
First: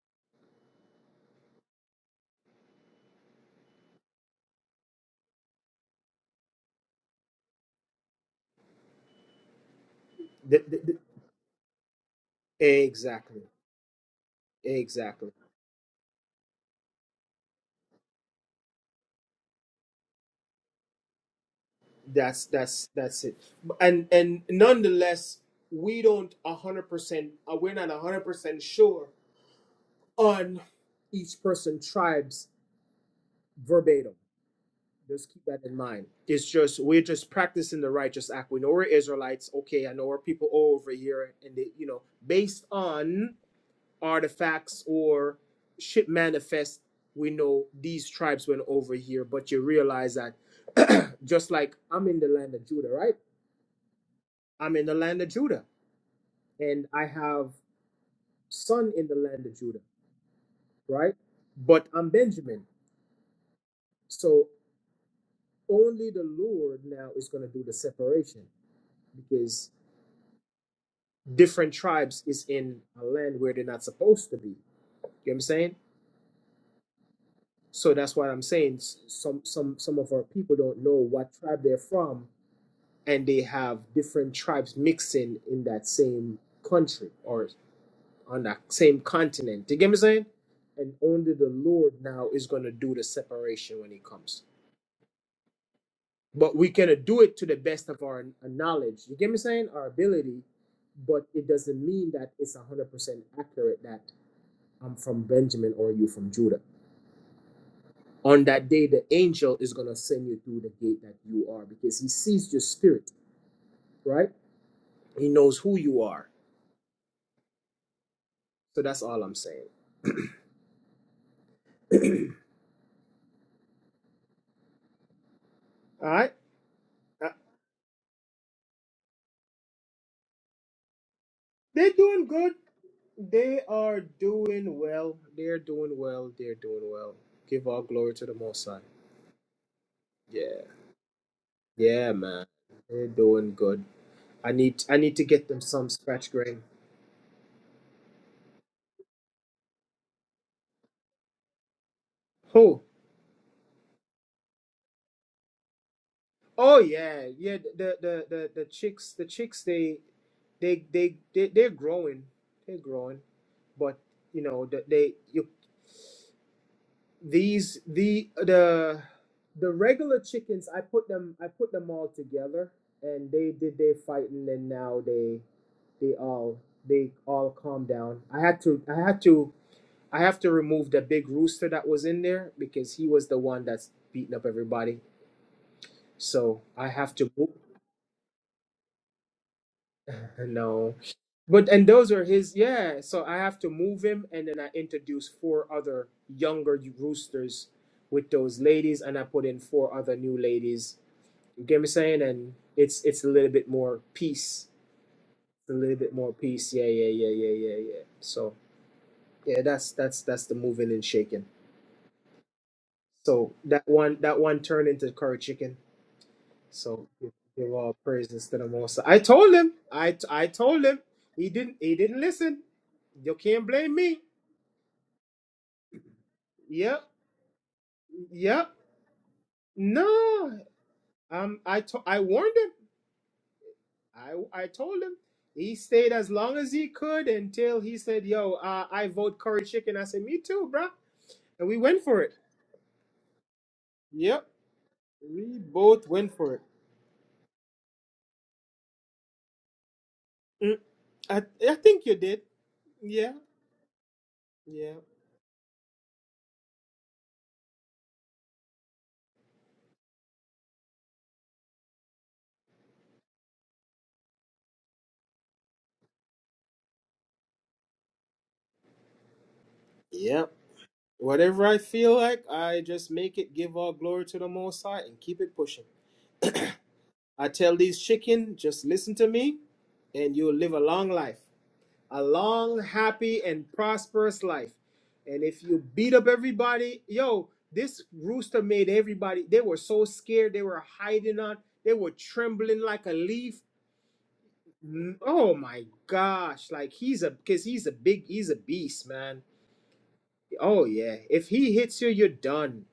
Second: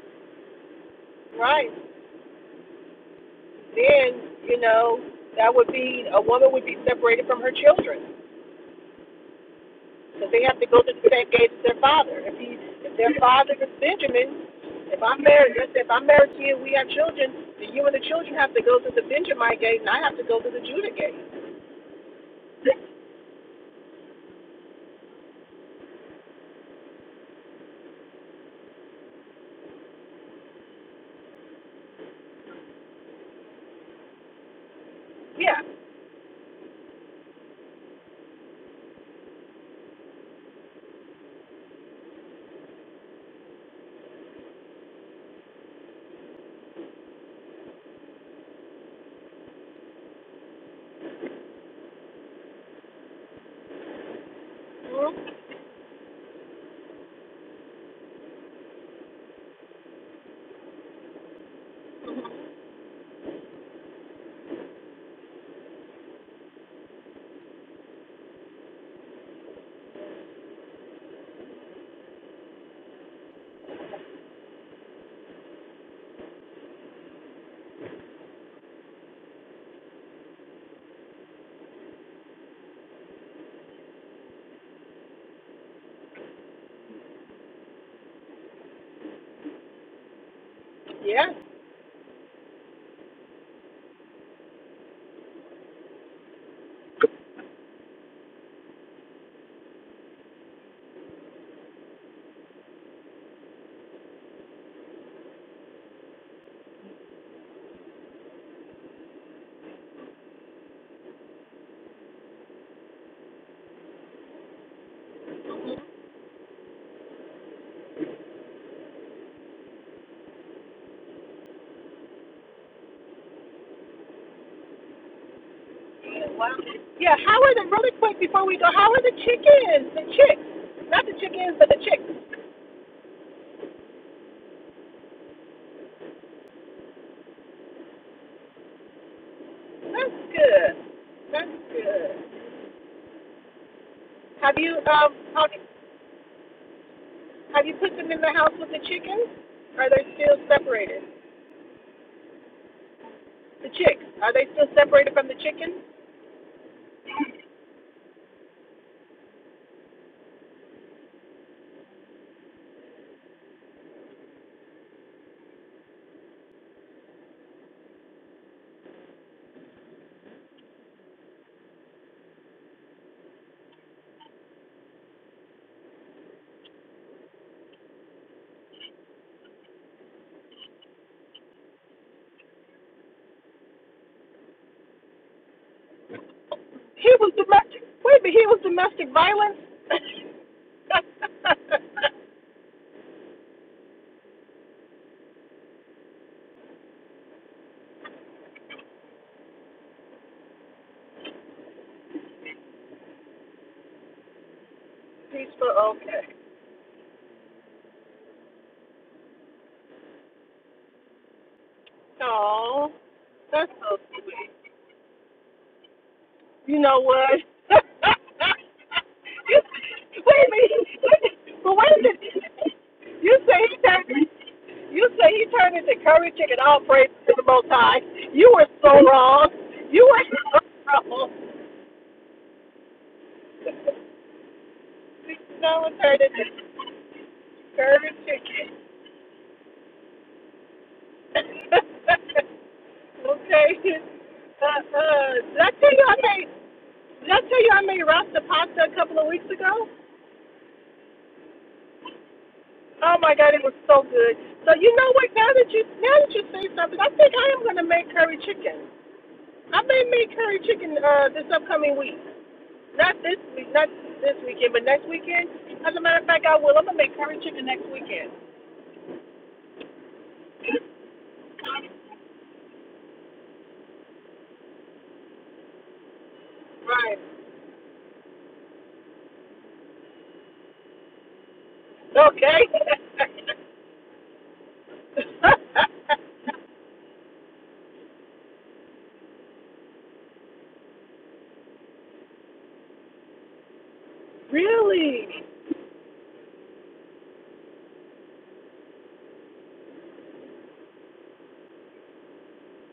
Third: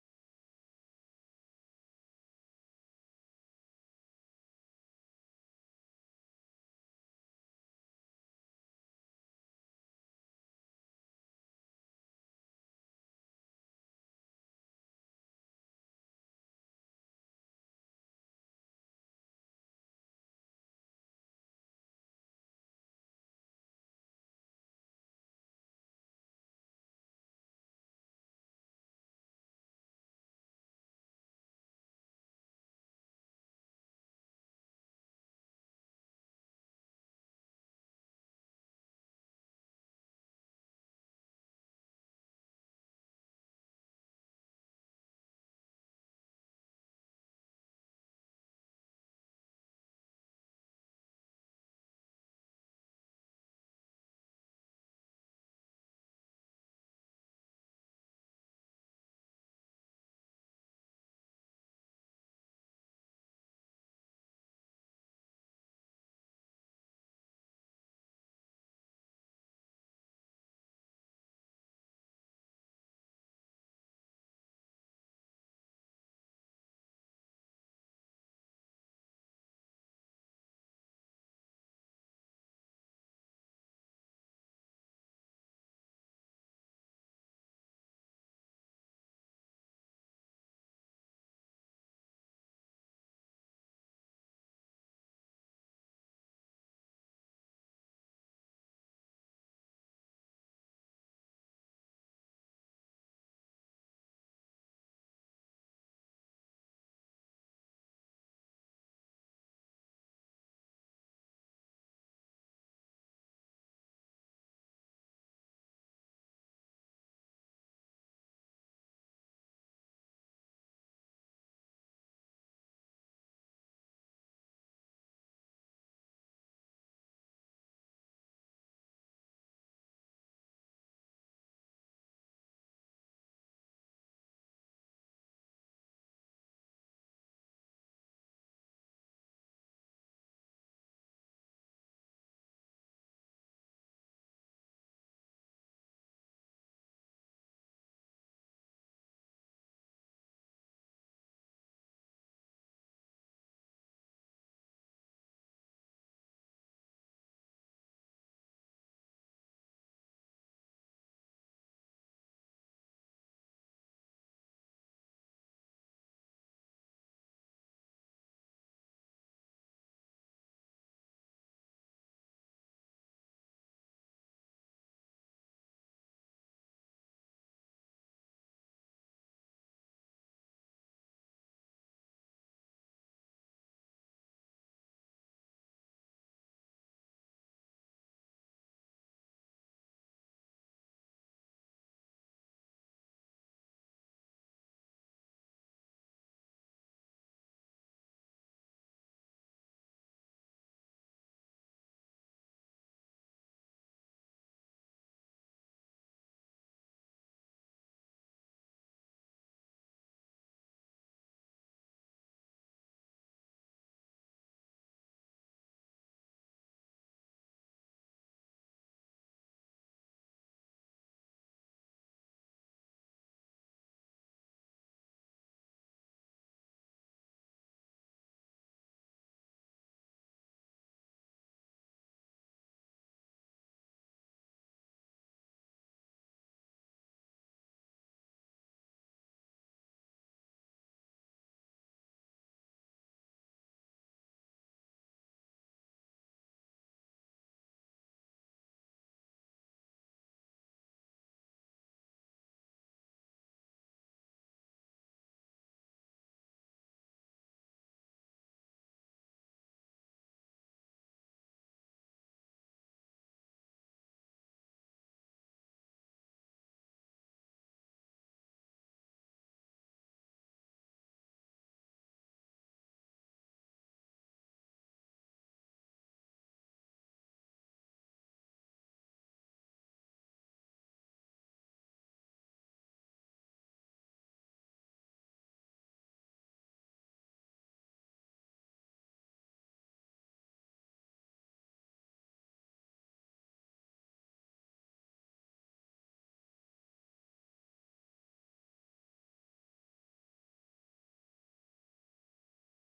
Speaker 2: Right. Then you know that would be a woman would be separated from her children. because they
Speaker 1: The-
Speaker 2: have to
Speaker 1: the-
Speaker 2: go through the same gate as their father. If he,
Speaker 1: the-
Speaker 2: if their
Speaker 1: exactly,
Speaker 2: father is Benjamin, if I'm
Speaker 1: exactly.
Speaker 2: married, let's say if I'm married to you, and we have children, then you and the children have to go through the Benjamite gate, and I have to go through the Judah gate.
Speaker 1: That's that's that's it. And and nonetheless, we don't a hundred percent. uh, We're not a hundred a percent sure on each person tribes verbatim. Just keep
Speaker 2: Yeah.
Speaker 1: that in mind. It's just we're just practicing the righteous act. We know we're Israelites. Okay, I know we're people over here, and they, you know, based on artifacts or ship manifest, we know these tribes went over here, but you realize that just like I'm in the land of Judah, right? I'm in the land of
Speaker 2: Mm-hmm.
Speaker 1: Judah, and I have son in the land of Judah, right? But I'm Benjamin. So only the Lord now is going to do the separation because different tribes is in a land where they're not supposed to be. You know what I'm saying? So that's what I'm saying. Some some some of our people don't know what tribe they're from and they have different tribes mixing in that same country or on that same continent. You get me saying? And
Speaker 2: Yes.
Speaker 1: only the Lord now is gonna do the separation when He comes. But we can do it to the best of our knowledge. You get me saying? Our ability, but it doesn't mean that it's one hundred percent accurate that I'm from Benjamin or you from Judah. On that day, the angel is gonna send you through the gate that you are because he sees your spirit, right? He knows who you are. So that's all I'm saying. All right.
Speaker 2: Wow. Yeah.
Speaker 1: Uh,
Speaker 2: How are the really quick before we go? How are the chickens? The chicks, not the chickens, but the
Speaker 1: They're
Speaker 2: chicks.
Speaker 1: doing good. They are doing well. They're doing well. They're doing well. Give all glory to the Most High.
Speaker 2: That's
Speaker 1: Yeah.
Speaker 2: good. That's
Speaker 1: Yeah,
Speaker 2: good.
Speaker 1: man. They're doing good. I
Speaker 2: Have you
Speaker 1: need I
Speaker 2: um
Speaker 1: need to get them some scratch grain.
Speaker 2: have you put them in the house with the chickens? Are they still separated?
Speaker 1: Oh.
Speaker 2: The chicks, are they still separated from the chicken?
Speaker 1: Oh yeah. Yeah, the the the the chicks the chicks they they they, they they're growing. They're growing. But you know, the- they you These the the the regular chickens. I put them. I put them all together, and they did their fighting, and now they they all they all calmed down. I had to I had to I have to remove the big rooster that was in there because he was the one that's beating up everybody. So I
Speaker 2: He
Speaker 1: have to
Speaker 2: was
Speaker 1: move.
Speaker 2: domestic. Wait, but he was domestic violence?
Speaker 1: No, but and those are his. Yeah, so I have to move him, and then I introduce four other younger roosters with those ladies, and I put in four other new ladies You get what I'm saying? And it's it's a little bit more peace. A little
Speaker 2: Peaceful,
Speaker 1: bit
Speaker 2: okay.
Speaker 1: more peace. Yeah, yeah, yeah, yeah, yeah, yeah. So yeah, that's that's that's the moving and shaking.
Speaker 2: Oh,
Speaker 1: So
Speaker 2: that's
Speaker 1: that
Speaker 2: so
Speaker 1: one that
Speaker 2: sweet.
Speaker 1: one turned into curry chicken.
Speaker 2: You know
Speaker 1: So give
Speaker 2: what?
Speaker 1: give all praises to the most. High. I told him. I
Speaker 2: wait
Speaker 1: I
Speaker 2: a
Speaker 1: told him.
Speaker 2: minute.
Speaker 1: He
Speaker 2: But
Speaker 1: didn't
Speaker 2: wait
Speaker 1: he
Speaker 2: a
Speaker 1: didn't listen.
Speaker 2: minute.
Speaker 1: You
Speaker 2: You say
Speaker 1: can't
Speaker 2: he
Speaker 1: blame me.
Speaker 2: turned. You say he turned into curry chicken. All
Speaker 1: Yep.
Speaker 2: praise to the Most High. You were
Speaker 1: Yep.
Speaker 2: so wrong. You were
Speaker 1: No.
Speaker 2: so wrong.
Speaker 1: Um I to- I warned him. I I told him. He
Speaker 2: no one
Speaker 1: stayed
Speaker 2: turned
Speaker 1: as long as he
Speaker 2: into.
Speaker 1: could until he
Speaker 2: Curry
Speaker 1: said, "Yo,
Speaker 2: chicken.
Speaker 1: uh, I vote curry chicken." I said, "Me too, bro." And we went for it.
Speaker 2: okay.
Speaker 1: Yep,
Speaker 2: Uh, uh,
Speaker 1: we
Speaker 2: did I tell you
Speaker 1: both
Speaker 2: I
Speaker 1: went
Speaker 2: made,
Speaker 1: for it.
Speaker 2: did I tell you I made rasta pasta a couple of weeks ago?
Speaker 1: Mm, I I think you did.
Speaker 2: Oh
Speaker 1: Yeah,
Speaker 2: my God, it was so good. So you
Speaker 1: yeah,
Speaker 2: know what? Now that you now that you say something, I think I am gonna make curry chicken. I may make curry chicken uh, this upcoming week. Not this week, not this weekend, but next weekend. As a matter of fact, I will. I'm gonna make curry chicken next weekend.
Speaker 1: yeah. Whatever I feel like, I just make it. Give all glory to the Most High and keep it pushing.
Speaker 2: Right.
Speaker 1: I tell these chicken, just listen to me, and you'll live a long life. a
Speaker 2: Okay.
Speaker 1: long, happy, and prosperous life. And if you beat up everybody, yo, this rooster made everybody, they were so scared, they were hiding on, they were trembling like a leaf. N-
Speaker 2: Really?
Speaker 1: Oh my gosh, like he's a, because he's a big, he's a beast, man. Oh yeah, if he hits you, you're done.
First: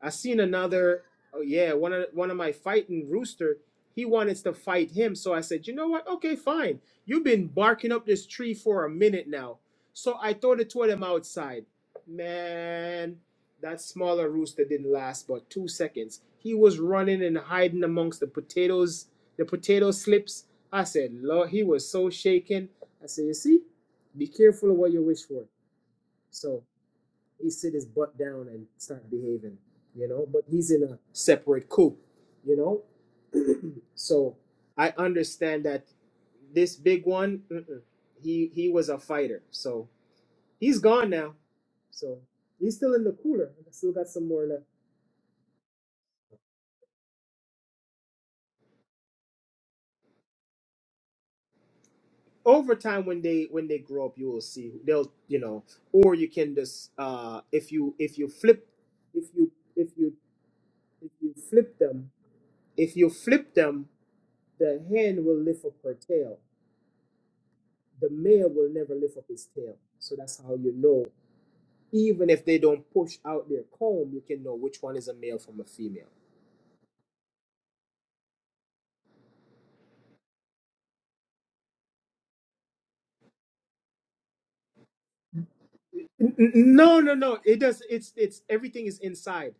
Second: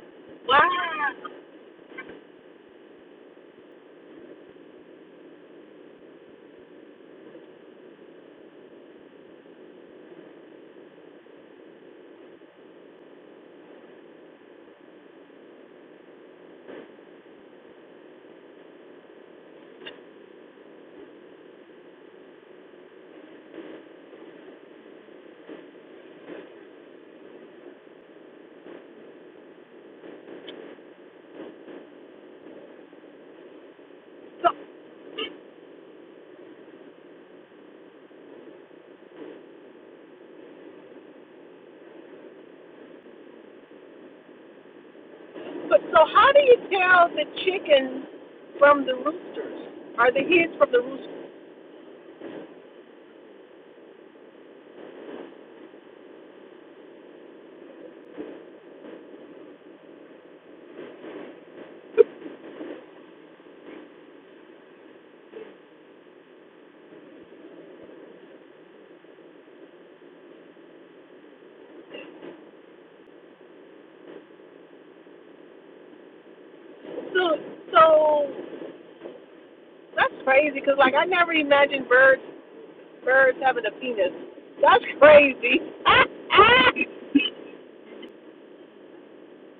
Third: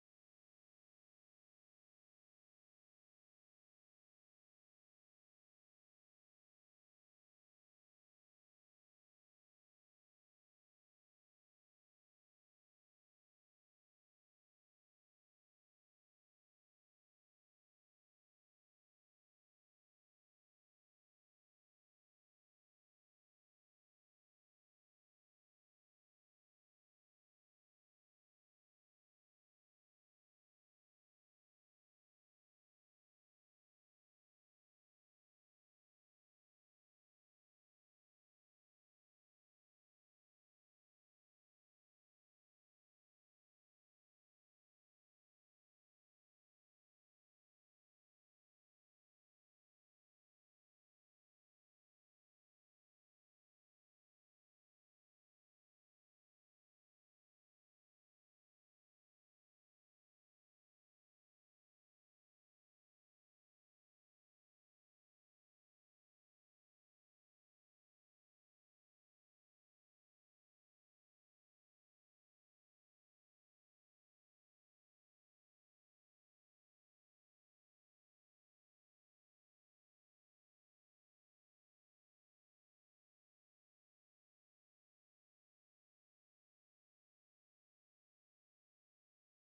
Speaker 1: I seen
Speaker 2: Wow.
Speaker 1: another. Oh yeah, one of one of my fighting rooster. He wanted to fight him, so I said, you know what? Okay, fine. You've been barking up this tree for a minute now, so I throw the two of them outside. Man, that smaller rooster didn't last but two seconds. He was running and hiding amongst the potatoes, the potato slips. I said, Lord, he was so shaken. I said, you see, be careful of what you wish for. So he sit his butt down and start behaving, you know. But he's in a separate coup, you know. so
Speaker 2: So,
Speaker 1: I understand that this big one, mm-mm, he he was a fighter. So he's gone now. So he's still in the cooler. I still got some more left.
Speaker 2: so, so how do you tell the chickens from the roosters? Are the hens from the roosters?
Speaker 1: Over time, when they when they grow up, you will see they'll you know, or you can just uh if you if you flip if you if you if you flip them if you flip them, the hen will lift up her tail. the male will never lift up his tail. So that's how you know. Even if they don't push out their comb, you can know which one is a male from a female.
Speaker 2: So, so that's crazy because, like, I never imagined birds birds having a penis. That's crazy.
Speaker 1: N- n- No, no, no. It does. It's it's everything is inside.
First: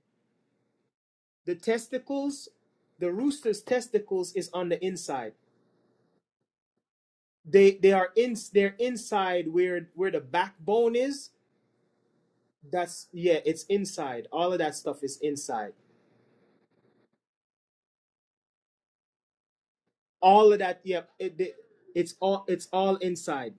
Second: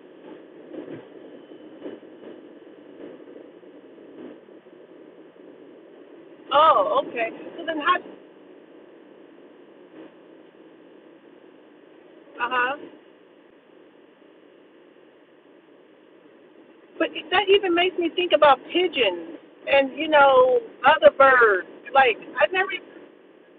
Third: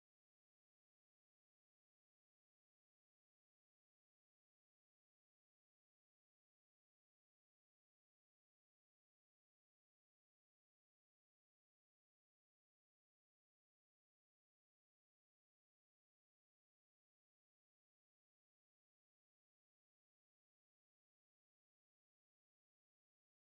Speaker 1: The testicles, the rooster's testicles is on the inside.
Speaker 2: oh, okay. So
Speaker 1: They
Speaker 2: then,
Speaker 1: they
Speaker 2: how?
Speaker 1: are in they're inside where where the backbone is.
Speaker 2: Uh huh.
Speaker 1: That's yeah. It's inside. All of that stuff is inside.
Speaker 2: But that even makes me think about pigeons and you
Speaker 1: All of
Speaker 2: know
Speaker 1: that. Yep.
Speaker 2: other
Speaker 1: it, it-
Speaker 2: birds.
Speaker 1: it's
Speaker 2: Like,
Speaker 1: all
Speaker 2: I
Speaker 1: it's
Speaker 2: never even
Speaker 1: all inside.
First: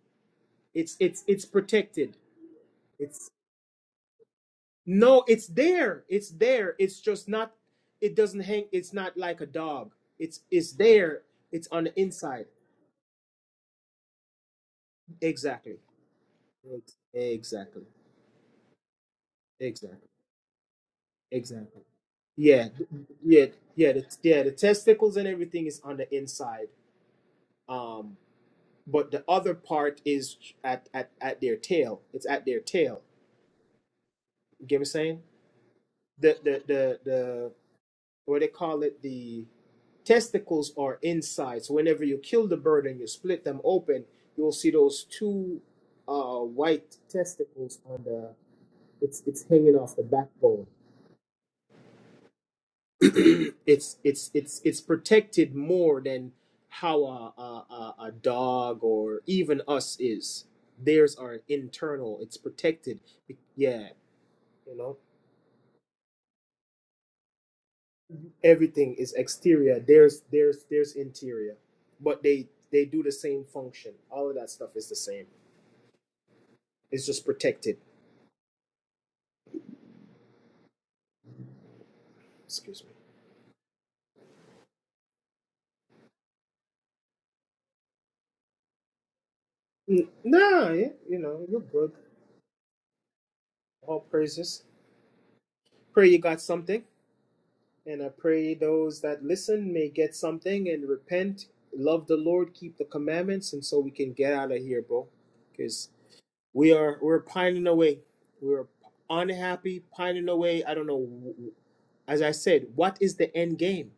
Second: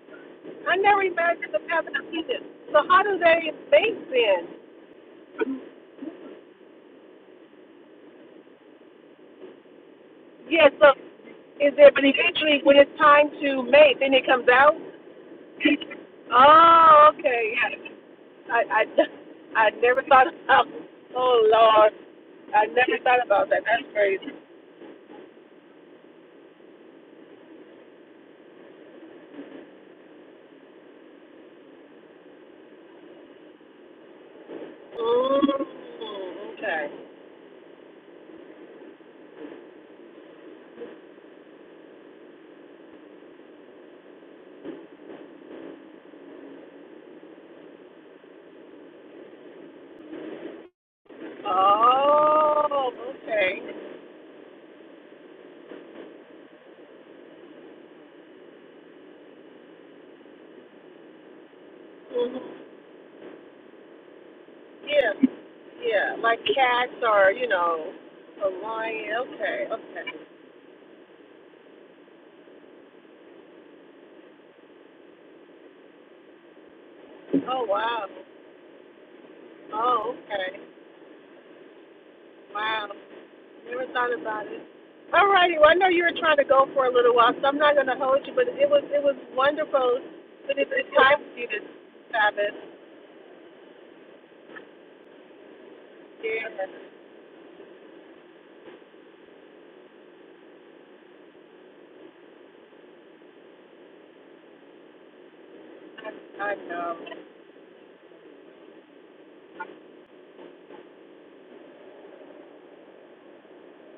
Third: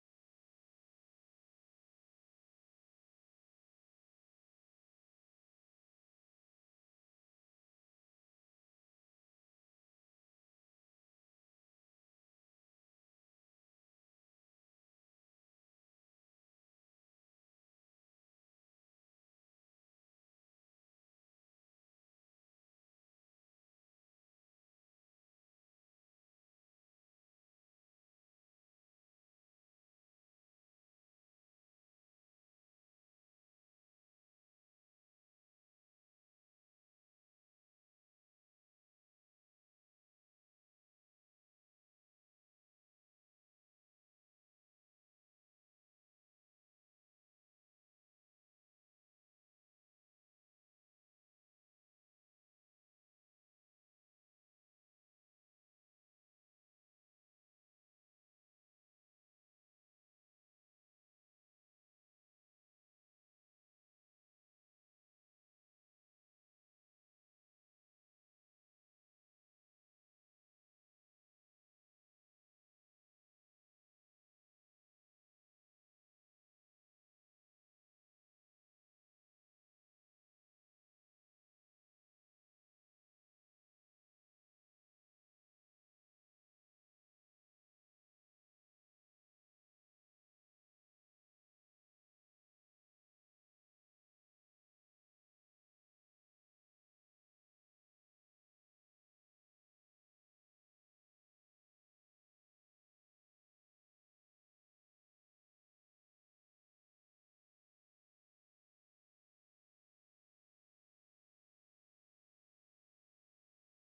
Speaker 2: I
Speaker 1: It's
Speaker 2: never
Speaker 1: it's it's
Speaker 2: imagined them having a
Speaker 1: protected.
Speaker 2: penis. So how do they mate then?
Speaker 1: No, it's there. It's there. It's just not. It doesn't hang. It's not like a dog. It's
Speaker 2: Yes,
Speaker 1: it's
Speaker 2: Yeah, so
Speaker 1: there. It's
Speaker 2: is
Speaker 1: on
Speaker 2: there,
Speaker 1: the
Speaker 2: but
Speaker 1: inside.
Speaker 2: eventually when it's time to mate, then it comes out?
Speaker 1: Exactly. Ex-
Speaker 2: Oh, okay.
Speaker 1: Exactly.
Speaker 2: Yeah. I, I, I never
Speaker 1: Exactly.
Speaker 2: thought about, oh,
Speaker 1: Exactly.
Speaker 2: Lord. I
Speaker 1: Yeah. th-
Speaker 2: never thought
Speaker 1: Yeah.
Speaker 2: about that. That's
Speaker 1: Yeah. The,
Speaker 2: crazy.
Speaker 1: yeah. The testicles and everything is on the inside. Um. But the other part is at at at their tail. It's at their tail. You get what I'm saying?
Speaker 2: Mm,
Speaker 1: The the
Speaker 2: okay.
Speaker 1: the the what do they call it the testicles are inside. So whenever you kill the bird and you split them open, you'll see those two uh, white testicles on the. It's it's hanging off the backbone.
Speaker 2: Oh, okay.
Speaker 1: it's it's it's it's protected more than how a a, a, a dog or even us is. Theirs are internal. It's
Speaker 2: hmm
Speaker 1: protected. Yeah, you know
Speaker 2: Yeah, yeah. Like cats or, you know, a
Speaker 1: everything
Speaker 2: lion.
Speaker 1: is
Speaker 2: Okay,
Speaker 1: exterior. There's
Speaker 2: okay.
Speaker 1: there's there's interior, but they they do the same function. All of that stuff is the same. It's just
Speaker 2: Oh,
Speaker 1: protected.
Speaker 2: wow. Oh, okay.
Speaker 1: Excuse
Speaker 2: Wow.
Speaker 1: me.
Speaker 2: Never thought about it. All righty. Well, I know you were trying to go for a little while, so I'm not going to hold you. But it was it was wonderful. But
Speaker 1: Nah,
Speaker 2: it's,
Speaker 1: yeah,
Speaker 2: it's
Speaker 1: you
Speaker 2: time for
Speaker 1: know,
Speaker 2: you to
Speaker 1: you're good.
Speaker 2: Sabbath.
Speaker 1: All praises. Pray you got
Speaker 2: Yeah.
Speaker 1: something. And I pray those that listen may get something and repent, love the Lord, keep the commandments, and so we can get out of here, bro. Because
Speaker 2: I, I
Speaker 1: we
Speaker 2: know.
Speaker 1: are we're pining away. We're unhappy, pining away. I don't know. As I said, what is the end game?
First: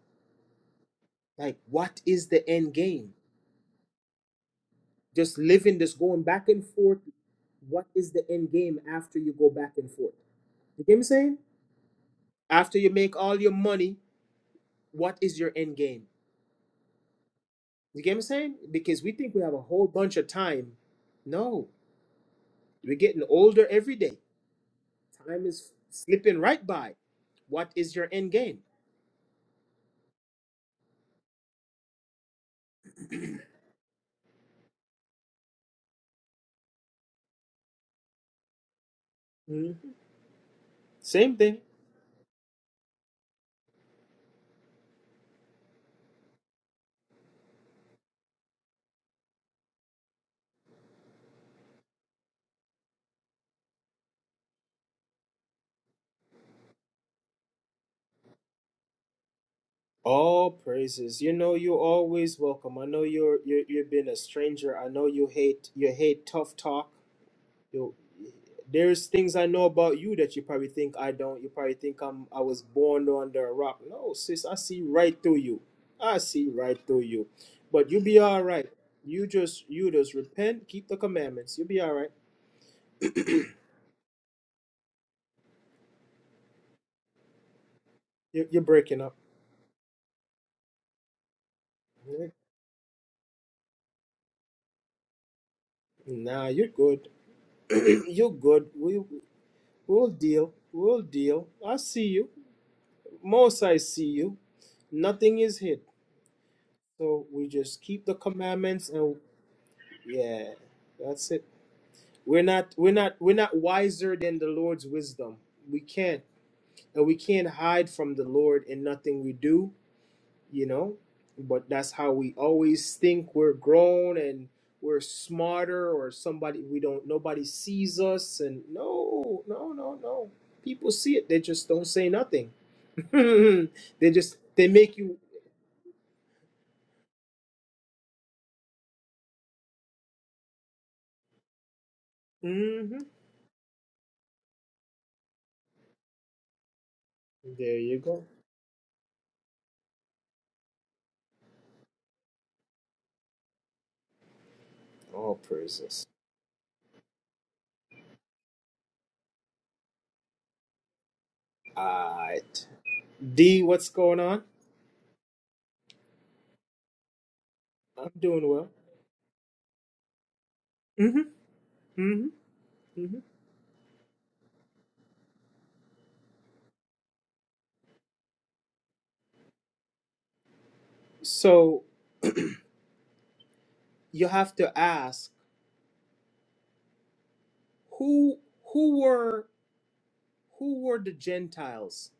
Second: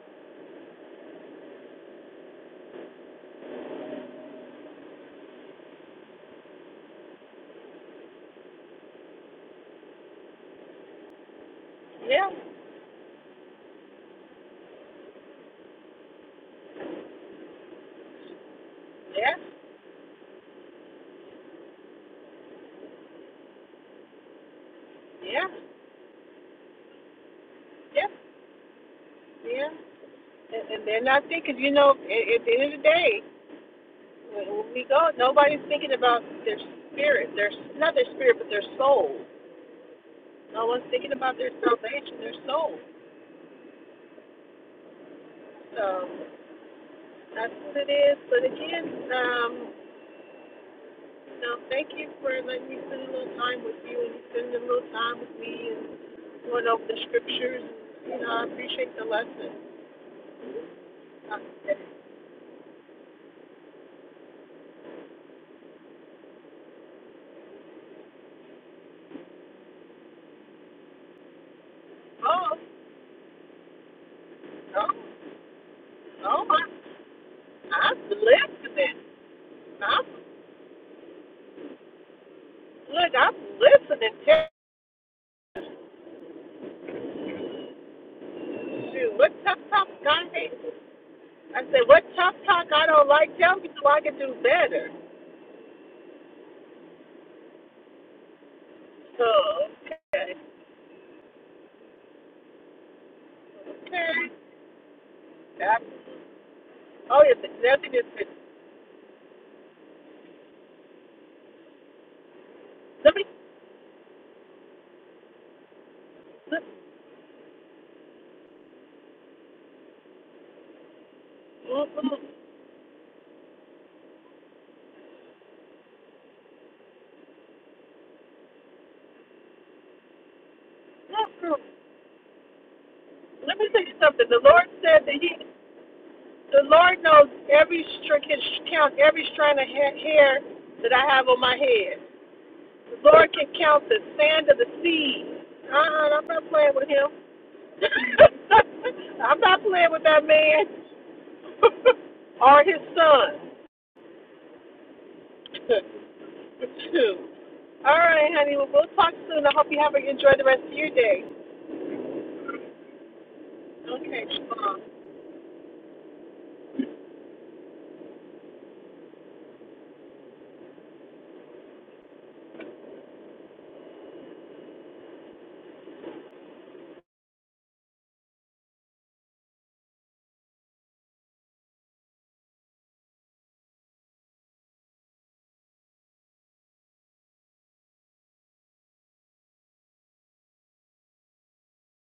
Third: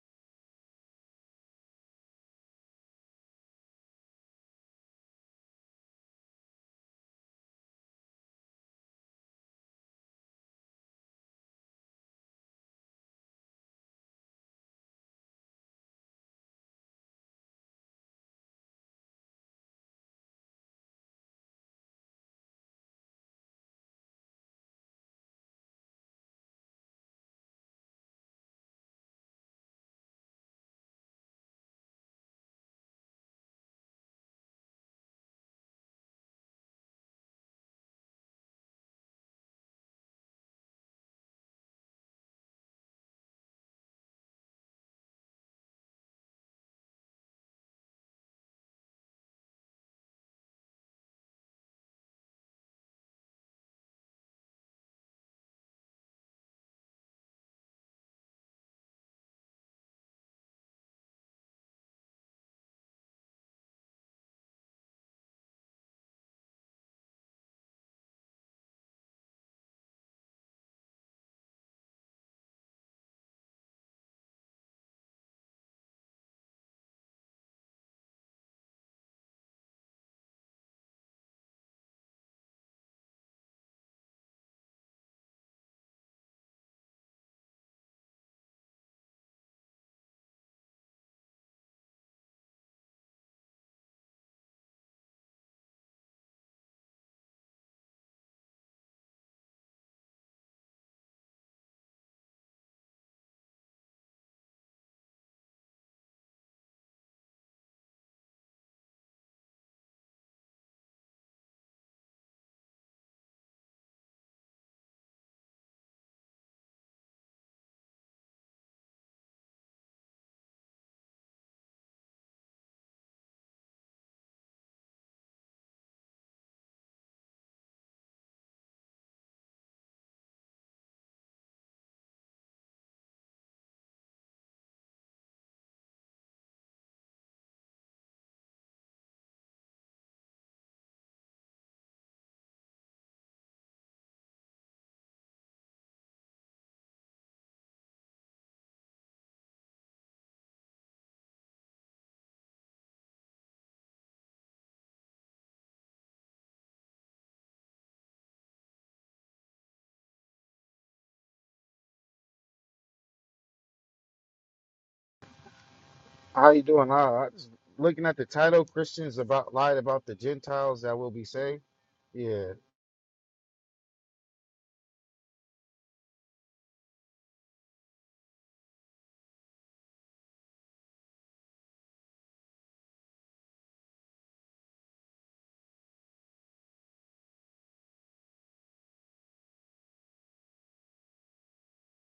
Speaker 1: Like, what is the end game? Just living, just going back and forth. What is the end game after you go back and forth? You get me saying?
Speaker 2: Yeah.
Speaker 1: After you make all your money, what is your end game? You get me saying? Because we think
Speaker 2: Yeah.
Speaker 1: we have a whole bunch of time. No, we're getting older every day. Time
Speaker 2: Yeah.
Speaker 1: is slipping right by. What is your
Speaker 2: Yeah.
Speaker 1: end game?
Speaker 2: Yeah. And, and they're not thinking. You know, at, at the end of the day, when we go, nobody's thinking about their spirit. Their not their spirit, but their soul.
Speaker 1: Mhm.
Speaker 2: No one's thinking
Speaker 1: Same
Speaker 2: about their
Speaker 1: thing.
Speaker 2: salvation. Their soul. So. That's what it is. But again, um, no, thank you for letting me spend a little time with you and spending a little time with me and going over the scriptures. You know, I appreciate the lesson.
Speaker 1: All praises. You
Speaker 2: I
Speaker 1: know you're
Speaker 2: said,
Speaker 1: always welcome. I know you're, you're you've been a stranger. I know you hate you hate tough talk. Yo, there's things I know about you that you probably think I don't. You probably think I'm I
Speaker 2: Oh,
Speaker 1: was born under a rock. No, sis, I see
Speaker 2: oh,
Speaker 1: right through you. I
Speaker 2: oh,
Speaker 1: see right
Speaker 2: I,
Speaker 1: through you. But
Speaker 2: I'm
Speaker 1: you will be all right.
Speaker 2: listening.
Speaker 1: You just you
Speaker 2: I'm,
Speaker 1: just repent, keep the commandments. You'll be all right.
Speaker 2: look, I'm listening. Tell
Speaker 1: You're, you're breaking
Speaker 2: you,
Speaker 1: up.
Speaker 2: what tough talk I hate. I said, what tough talk I don't like, tell me so I can do better.
Speaker 1: Nah, you're good. you're good. We
Speaker 2: So,
Speaker 1: we'll
Speaker 2: okay,
Speaker 1: deal. We'll deal. I see you. Most I see
Speaker 2: okay.
Speaker 1: you. Nothing is
Speaker 2: That,
Speaker 1: hid.
Speaker 2: oh,
Speaker 1: So
Speaker 2: yeah,
Speaker 1: we just
Speaker 2: nothing
Speaker 1: keep the
Speaker 2: is,
Speaker 1: commandments and yeah, that's it. We're not we're not
Speaker 2: let me
Speaker 1: we're not wiser than the Lord's wisdom. We can't
Speaker 2: let,
Speaker 1: and we can't hide from the Lord in nothing we do, you know. But
Speaker 2: Well,
Speaker 1: that's
Speaker 2: well,
Speaker 1: how we always think we're grown and we're smarter or somebody we don't nobody sees us and no, no, no, no. People see it. They just don't say nothing.
Speaker 2: let me tell you
Speaker 1: they
Speaker 2: something.
Speaker 1: just
Speaker 2: The Lord
Speaker 1: they make
Speaker 2: said that
Speaker 1: you
Speaker 2: He, the Lord knows every string, can count every strand of ha- hair that I have on my head.
Speaker 1: hmm
Speaker 2: The Lord can count the sand of the sea. Uh-uh, I'm not playing with Him.
Speaker 1: There you go.
Speaker 2: I'm not playing with that man or his son.
Speaker 1: All praises.
Speaker 2: All right, honey. Well, we'll talk soon. I hope you have a enjoy the rest of your day.
Speaker 1: Uh D, what's going
Speaker 2: Okay.
Speaker 1: on?
Speaker 2: Um,
Speaker 3: How you doing? I, I just looking
Speaker 1: I'm
Speaker 3: at the
Speaker 1: doing
Speaker 3: title,
Speaker 1: well.
Speaker 3: Christians about lied about the Gentiles that will be
Speaker 1: hmm
Speaker 3: saved.
Speaker 1: hmm
Speaker 3: Yeah.
Speaker 1: So you have to ask who who were who were the Gentiles?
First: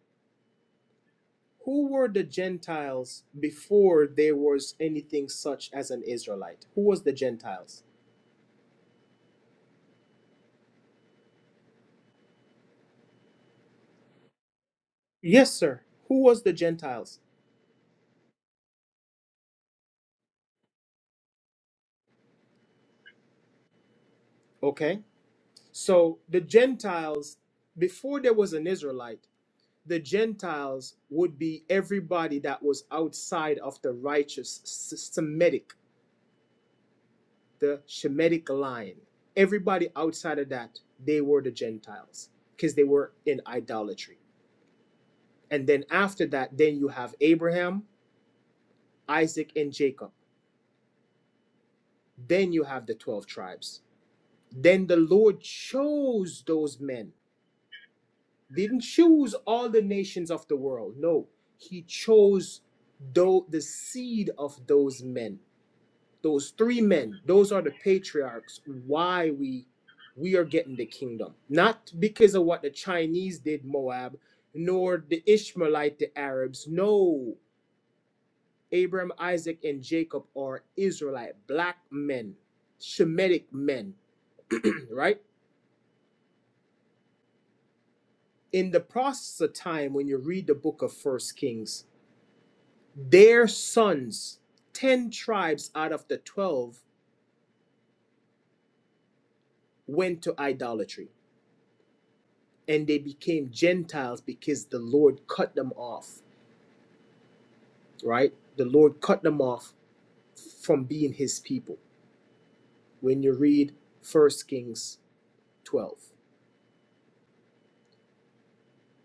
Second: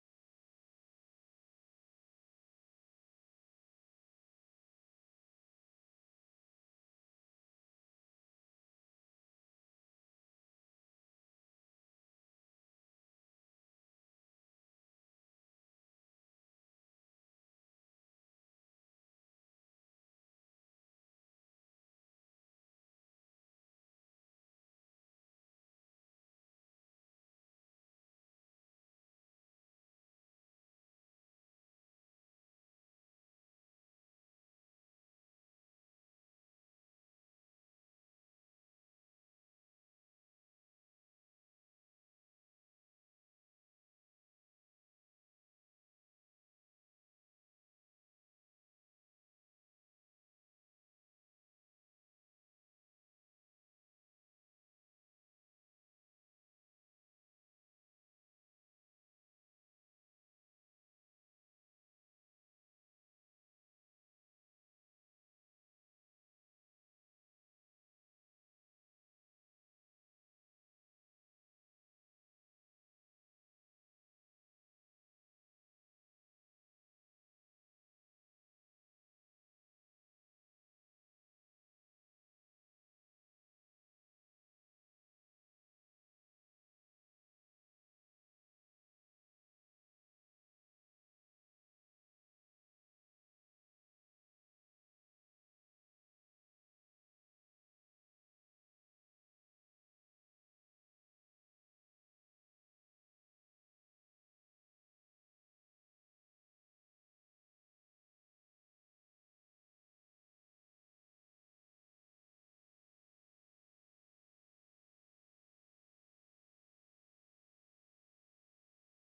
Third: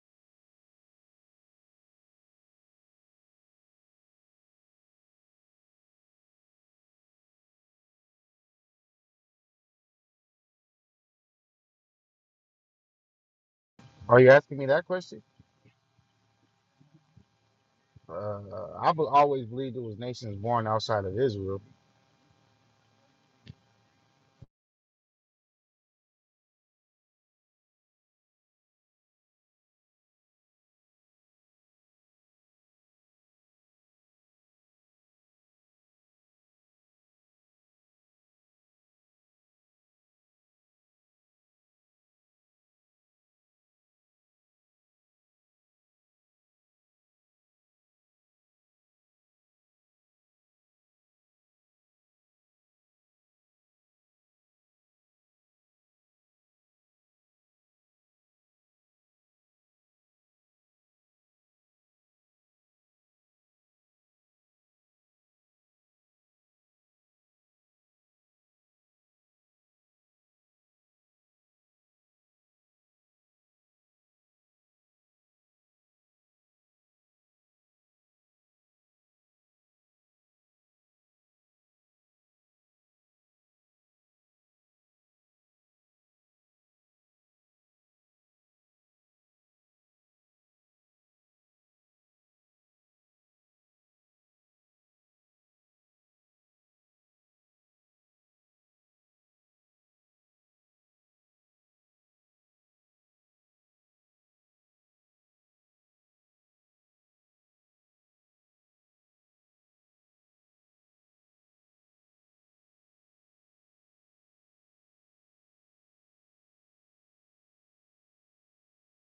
Speaker 1: Who were the Gentiles before there was anything such as an Israelite? Who was the Gentiles?
Speaker 3: Are you asking me that question?
Speaker 1: Yes, sir. Who was the Gentiles?
Speaker 3: Uh, I be- always believed it was nations born outside of Israel.
Speaker 1: Okay. So the Gentiles before there was an Israelite, the Gentiles would be everybody that was outside of the righteous S- Semitic the Shemitic line. Everybody outside of that, they were the Gentiles because they were in idolatry. And then after that, then you have Abraham, Isaac, and Jacob. Then you have the 12 tribes. Then the Lord chose those men. Didn't choose all the nations of the world. No, he chose though the seed of those men. those three men those are the patriarchs why we we are getting the kingdom not because of what the chinese did moab nor the ishmaelite the arabs no abraham isaac and jacob are israelite black men shemitic men right in the process of time when you read the book of first kings their sons 10 tribes out of the 12 went to idolatry and they became Gentiles because the Lord cut them off, right? The Lord cut them off from being his people. When you read First Kings 12.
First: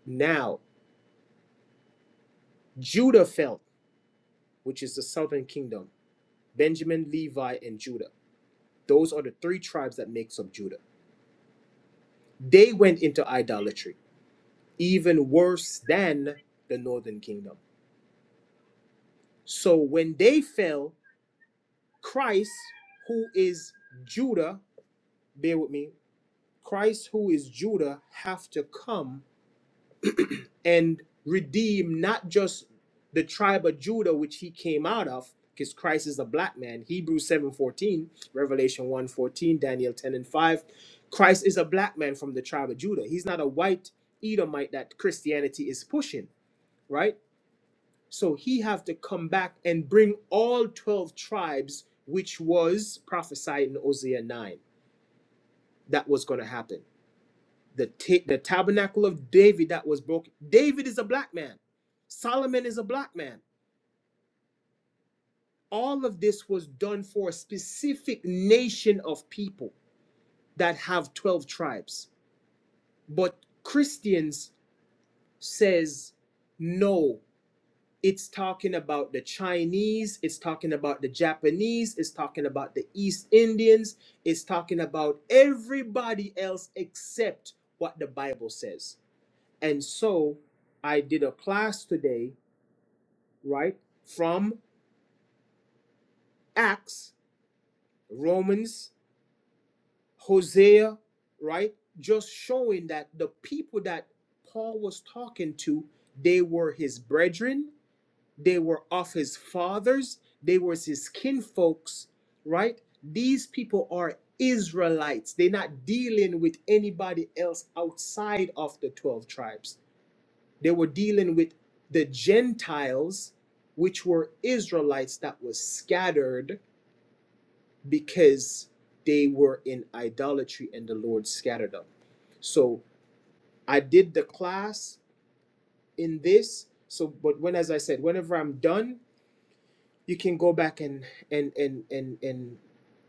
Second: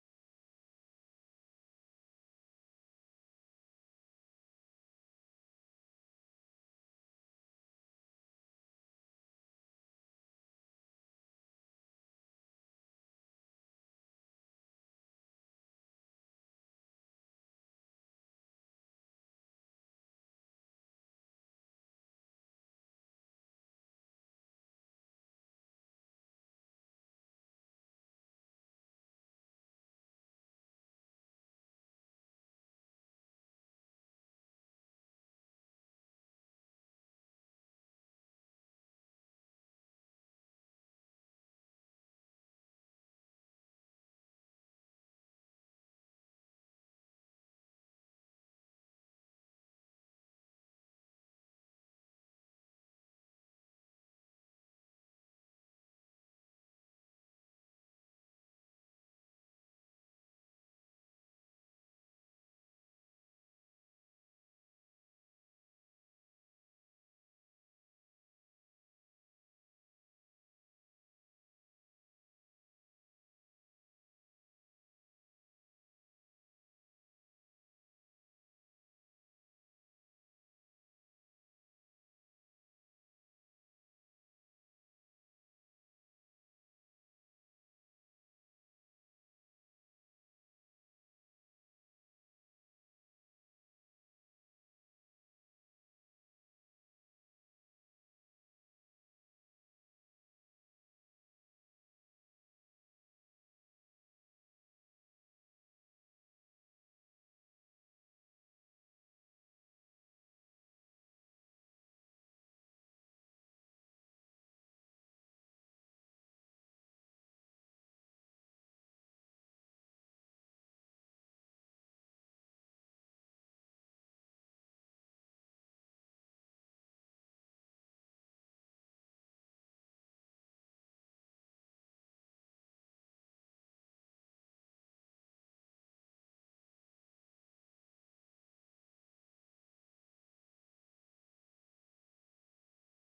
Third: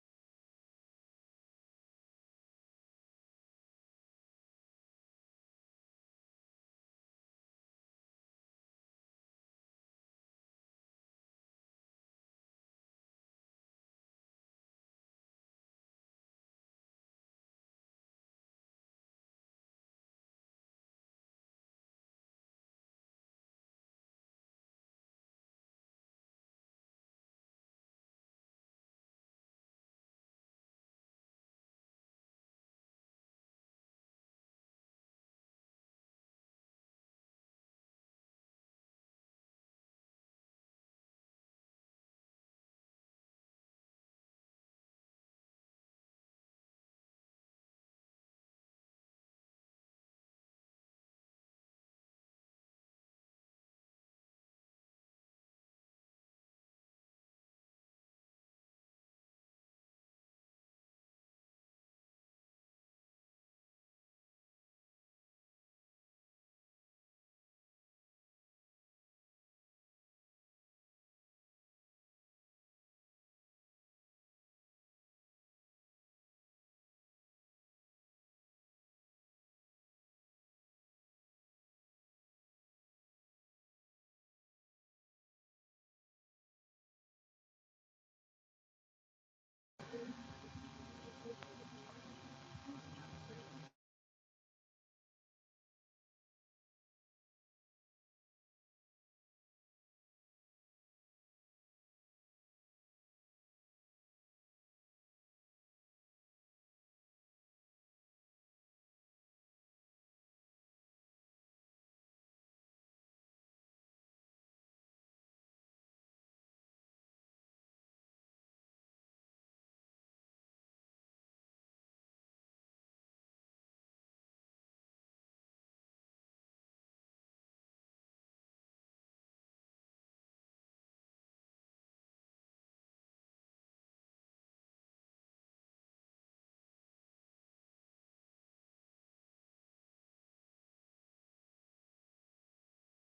Speaker 1: Now, Judah fell, which is the southern kingdom, Benjamin, Levi, and Judah. Those are the three tribes that makes up Judah. They went into idolatry, even worse than the northern kingdom. So when they fell, Christ, who is Judah, bear with me, Christ, who is Judah, have to come and redeem not just the tribe of Judah, which he came out of, because Christ is a black man. Hebrews 7:14, Revelation one fourteen, Daniel 10 and 5. Christ is a black man from the tribe of Judah. He's not a white Edomite that Christianity is pushing, right? So he have to come back and bring all 12 tribes, which was prophesied in Hosea 9. That was going to happen. the, ta- the tabernacle of David that was broken. David is a black man. Solomon is a black man. All of this was done for a specific nation of people that have 12 tribes. But Christians says no, it's talking about the Chinese, it's talking about the Japanese, it's talking about the East Indians, it's talking about everybody else except what the Bible says And so I did a class today, right? From Acts, Romans, Hosea, right? Just showing that the people that Paul was talking to, they were his brethren, they were of his fathers, they were his kinfolks, right? These people are Israelites. They're not dealing with anybody else outside of the 12 tribes. They were dealing with the Gentiles, which were Israelites that was scattered because they were in idolatry and the Lord scattered them. So I did the class in this. So, but when, as I said, whenever I'm done, you can go back and and and and and